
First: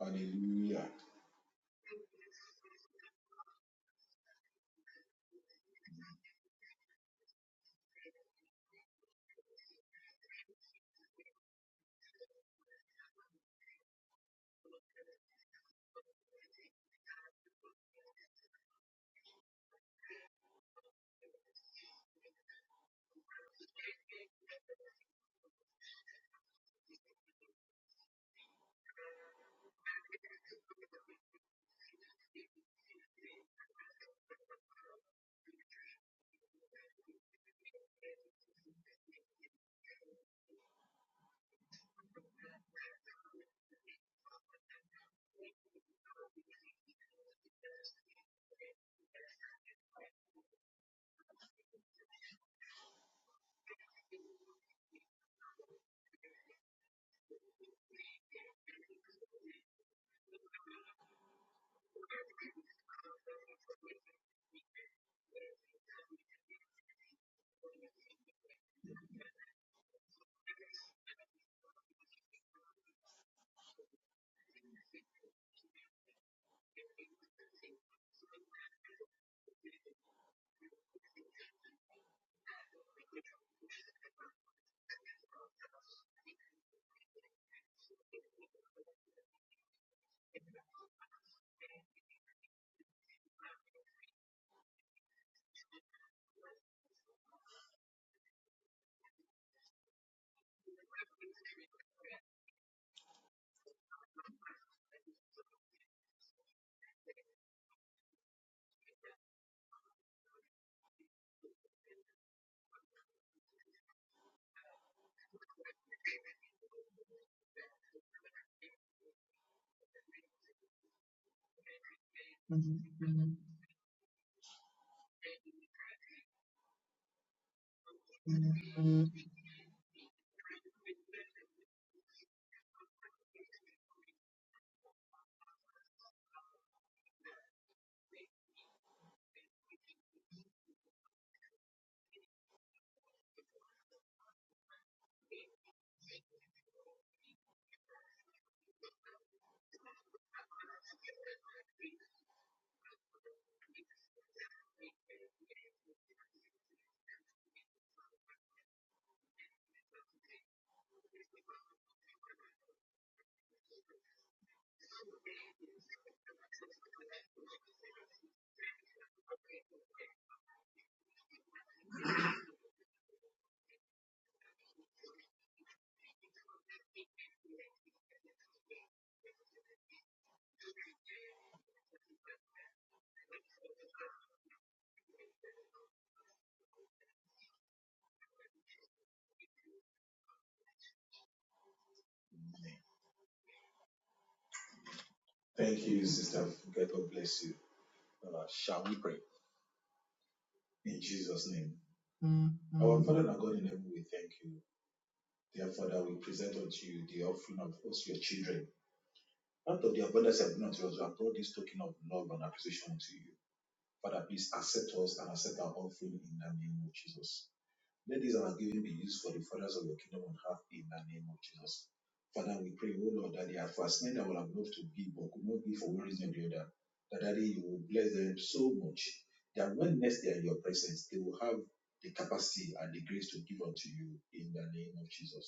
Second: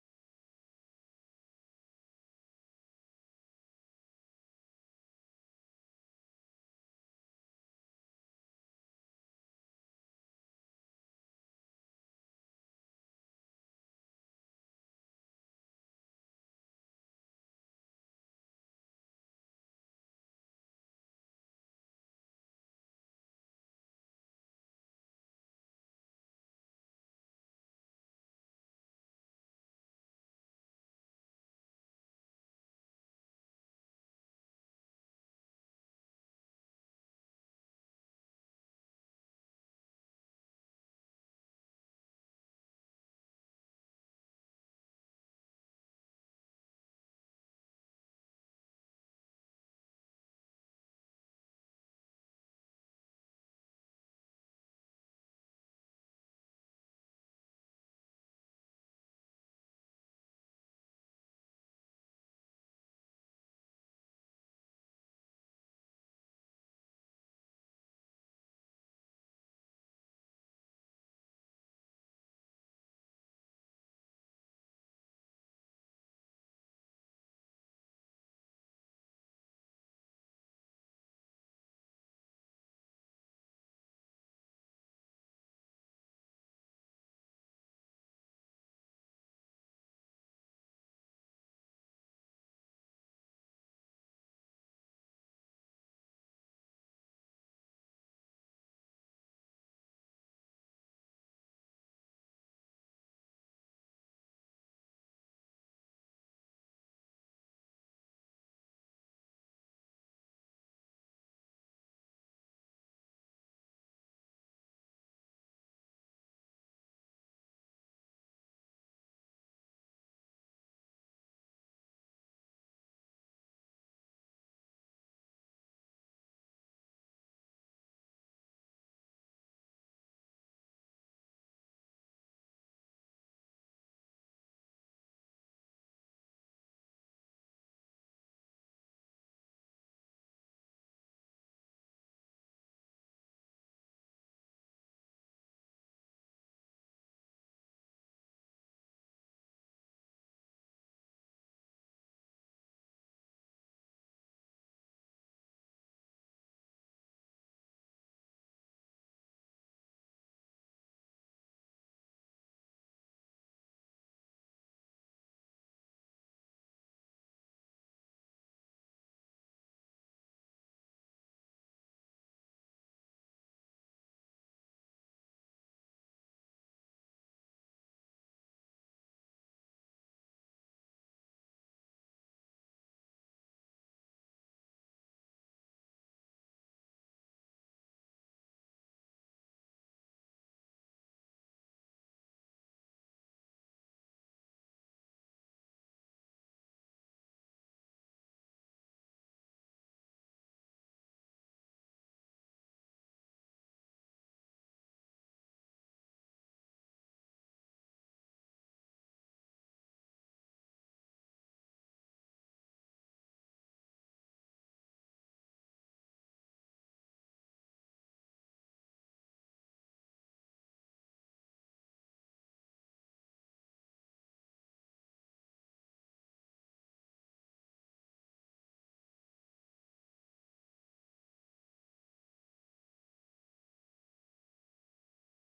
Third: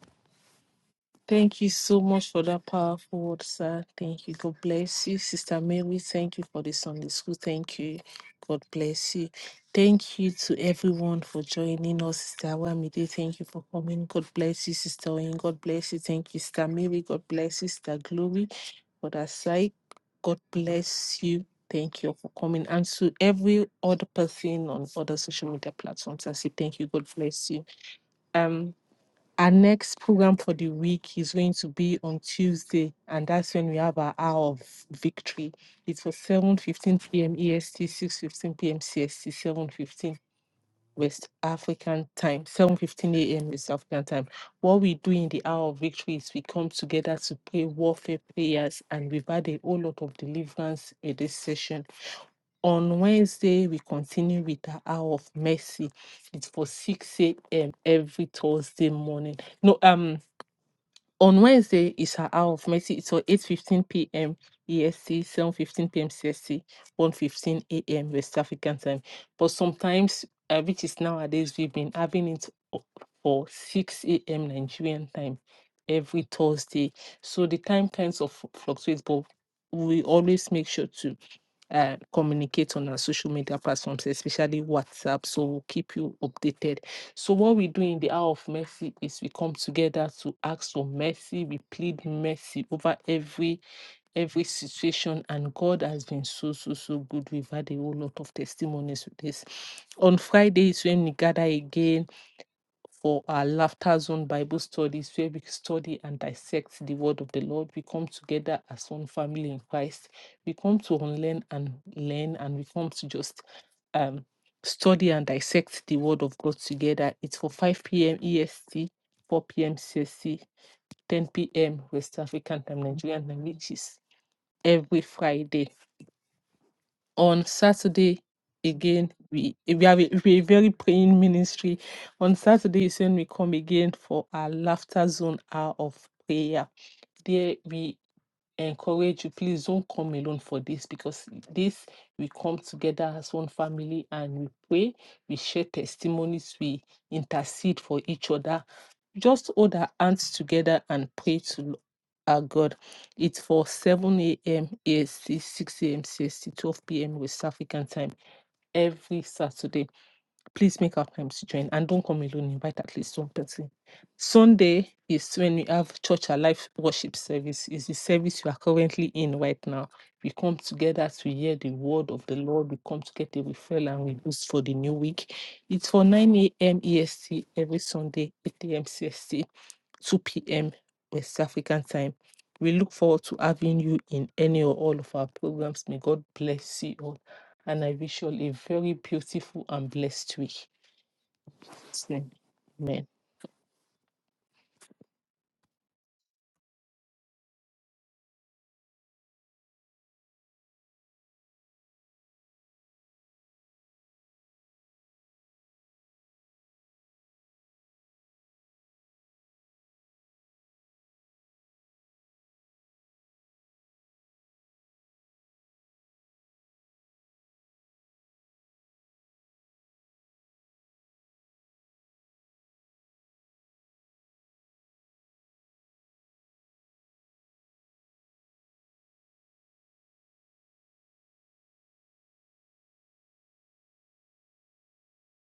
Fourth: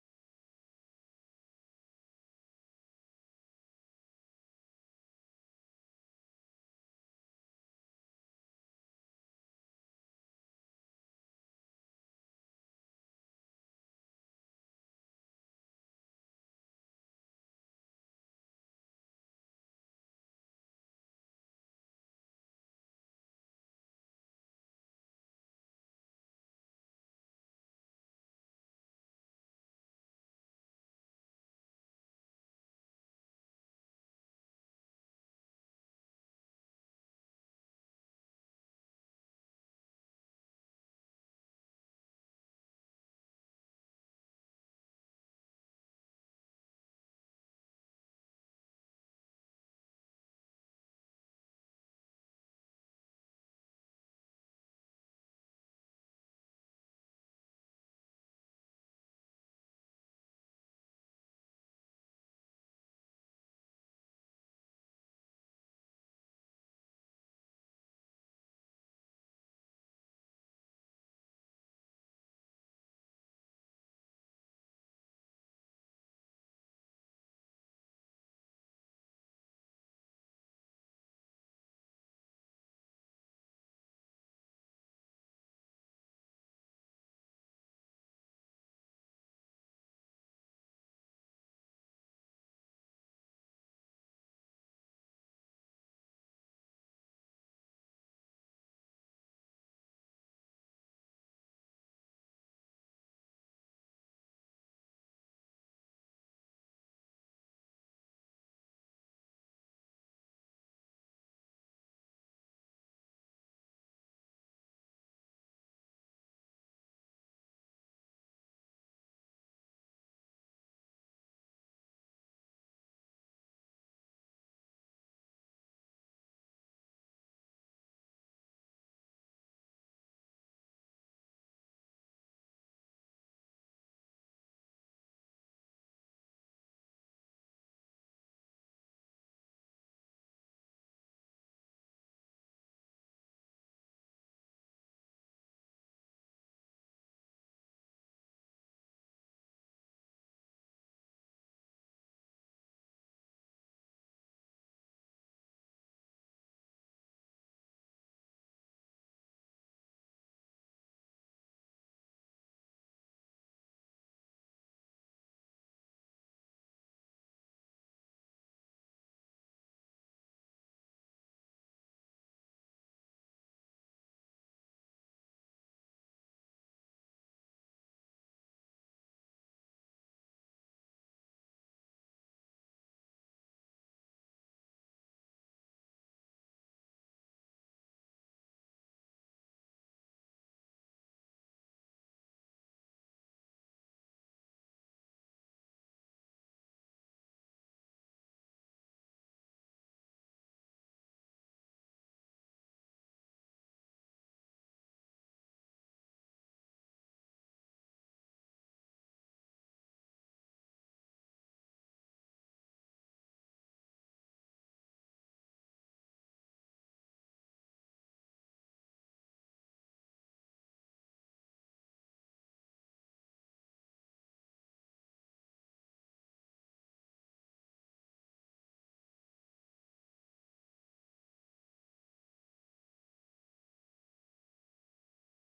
Speaker 4: Hallelujah.
Speaker 2: Thank you so much for that powerful word, sir. Thank you. God bless you. Sister Mary, thank you for the Sunday school. Thank you. God bless you. Thank you to everyone for joining us, Sister Wamide. Thank you for coming. God bless you, Sister Oyin. God bless you. Thank you, Sister Mary. God bless you, Sister Glory, for that side. God bless you. Thank you for coming. And to every other person on other social media platforms, I say thank you. God bless you. Our next program for the week is going to be on Tuesday, and that's when we have our hour of victory. It's for 7:15 p.m. EST, 6:15 p.m. CST, 7:15 West African time, 7:15 a.m. West African time. What we do in the hour of victory is we come together to pray warfare prayers, and we've had a whole lot of deliverance in this session. On Wednesday, we continue with the hour of mercy. It's for 6 a.m. every Thursday morning. No, um. On Wednesday is her hour of mercy. So 8.15 p.m. EST, 7.15 p.m. CST, 1.15 a.m. West African time. But sometimes, uh, which is nowadays, we've been having it o- for 6 a.m. Nigerian time every Thursday. So the time kinds of fluctuates, but we always make sure to uh, communicate on our social media platforms, especially WhatsApp. So we'll keep you updated. So what we do in the hour of mercy is we come together to ask for mercy. We plead mercy over every every situation and god has been so so so good we've had a whole lot of testimonies with this on fridays when we gather again for our Laughter Zone Bible studies, where we study and dissect the word of the Lord. We come together as one family in Christ. We come to unlearn and learn, and we come to just um, study and dissect the word of God together. It's for 5 p.m. EST, 4 p.m. CST, 10 p.m. West African time, Nigerian time, which is every Friday on Saturday again we we have a, we a very praying ministry. On Saturday is when we come again for our laughter zone hour of prayer. There we encourage you please don't come alone for this because this we come together as one family and we pray we share testimonies we intercede for each other just hold our hands together and pray to our god it's for 7 a.m ast 6 a.m cst 12 p.m west african time every saturday Please make our time to join and don't come alone. Invite at least one person. Sunday is when we have church alive worship service. Is the service you are currently in right now. We come together to hear the word of the Lord. We come together, we fell and we boost for the new week. It's for 9 a.m. EST every Sunday, 8 a.m. CST, 2 p.m. West African time. We look forward to having you in any or all of our programs. May God bless you all and I wish you all a very beautiful and blessed week. Amen.
Speaker 4: Thank you, Sister Funke. God bless you. Uh, shall we pray? In Jesus' name. Our Father and our God in heaven, we thank you. Therefore, that we present unto you the offering of us, your children. Out of the abundance of not we have brought this token of love and appreciation unto you. Father, please accept us and accept our offering in the name of Jesus. Let this our giving be used for the furtherance of your kingdom on earth in the name of Jesus. Father, we pray, O Lord, that they are fascinated that will have loved to give but could not give for one reason or the other. That, Daddy, you will bless them so much that when next they are in your presence, they will have the capacity and the grace to give unto you in the name of Jesus.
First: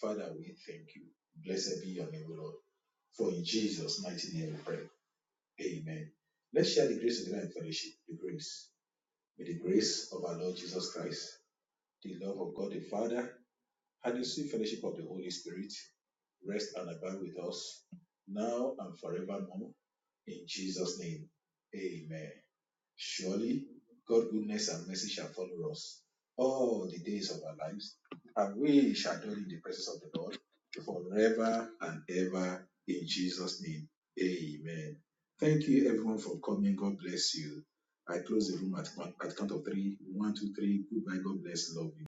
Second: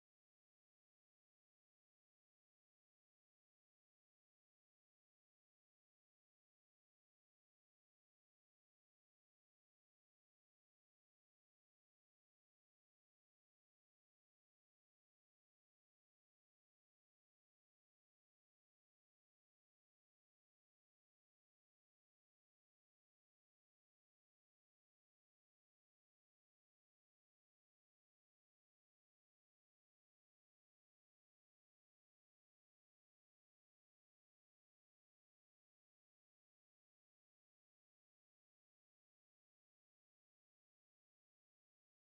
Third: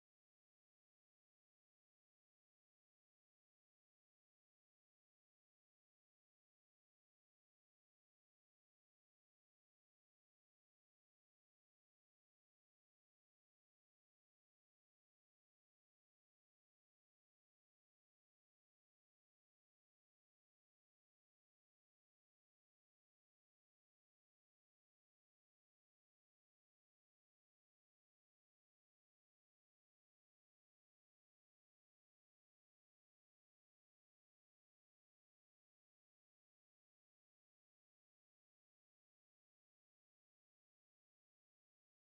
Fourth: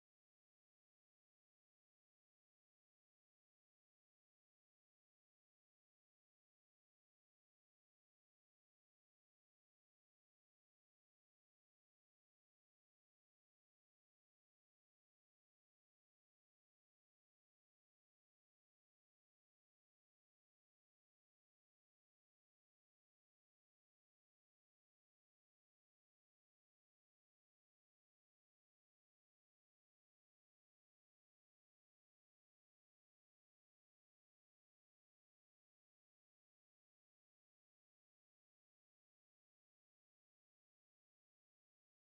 Speaker 4: Father, we thank you. Blessed be your name, O Lord. For in Jesus' mighty name we pray. Amen. Let's share the grace of the Lord in fellowship. The grace. May the grace of our Lord Jesus Christ, the love of God the Father, and the sweet fellowship of the Holy Spirit rest and abide with us now and forevermore. In Jesus' name. Amen. Surely God's goodness and mercy shall follow us all the days of our lives, and we shall dwell in the presence of the Lord forever and ever in Jesus' name. Amen. Thank you everyone for coming. God bless you. I close the room at, one, at count of three. One, two, three. Goodbye. God bless. Love you.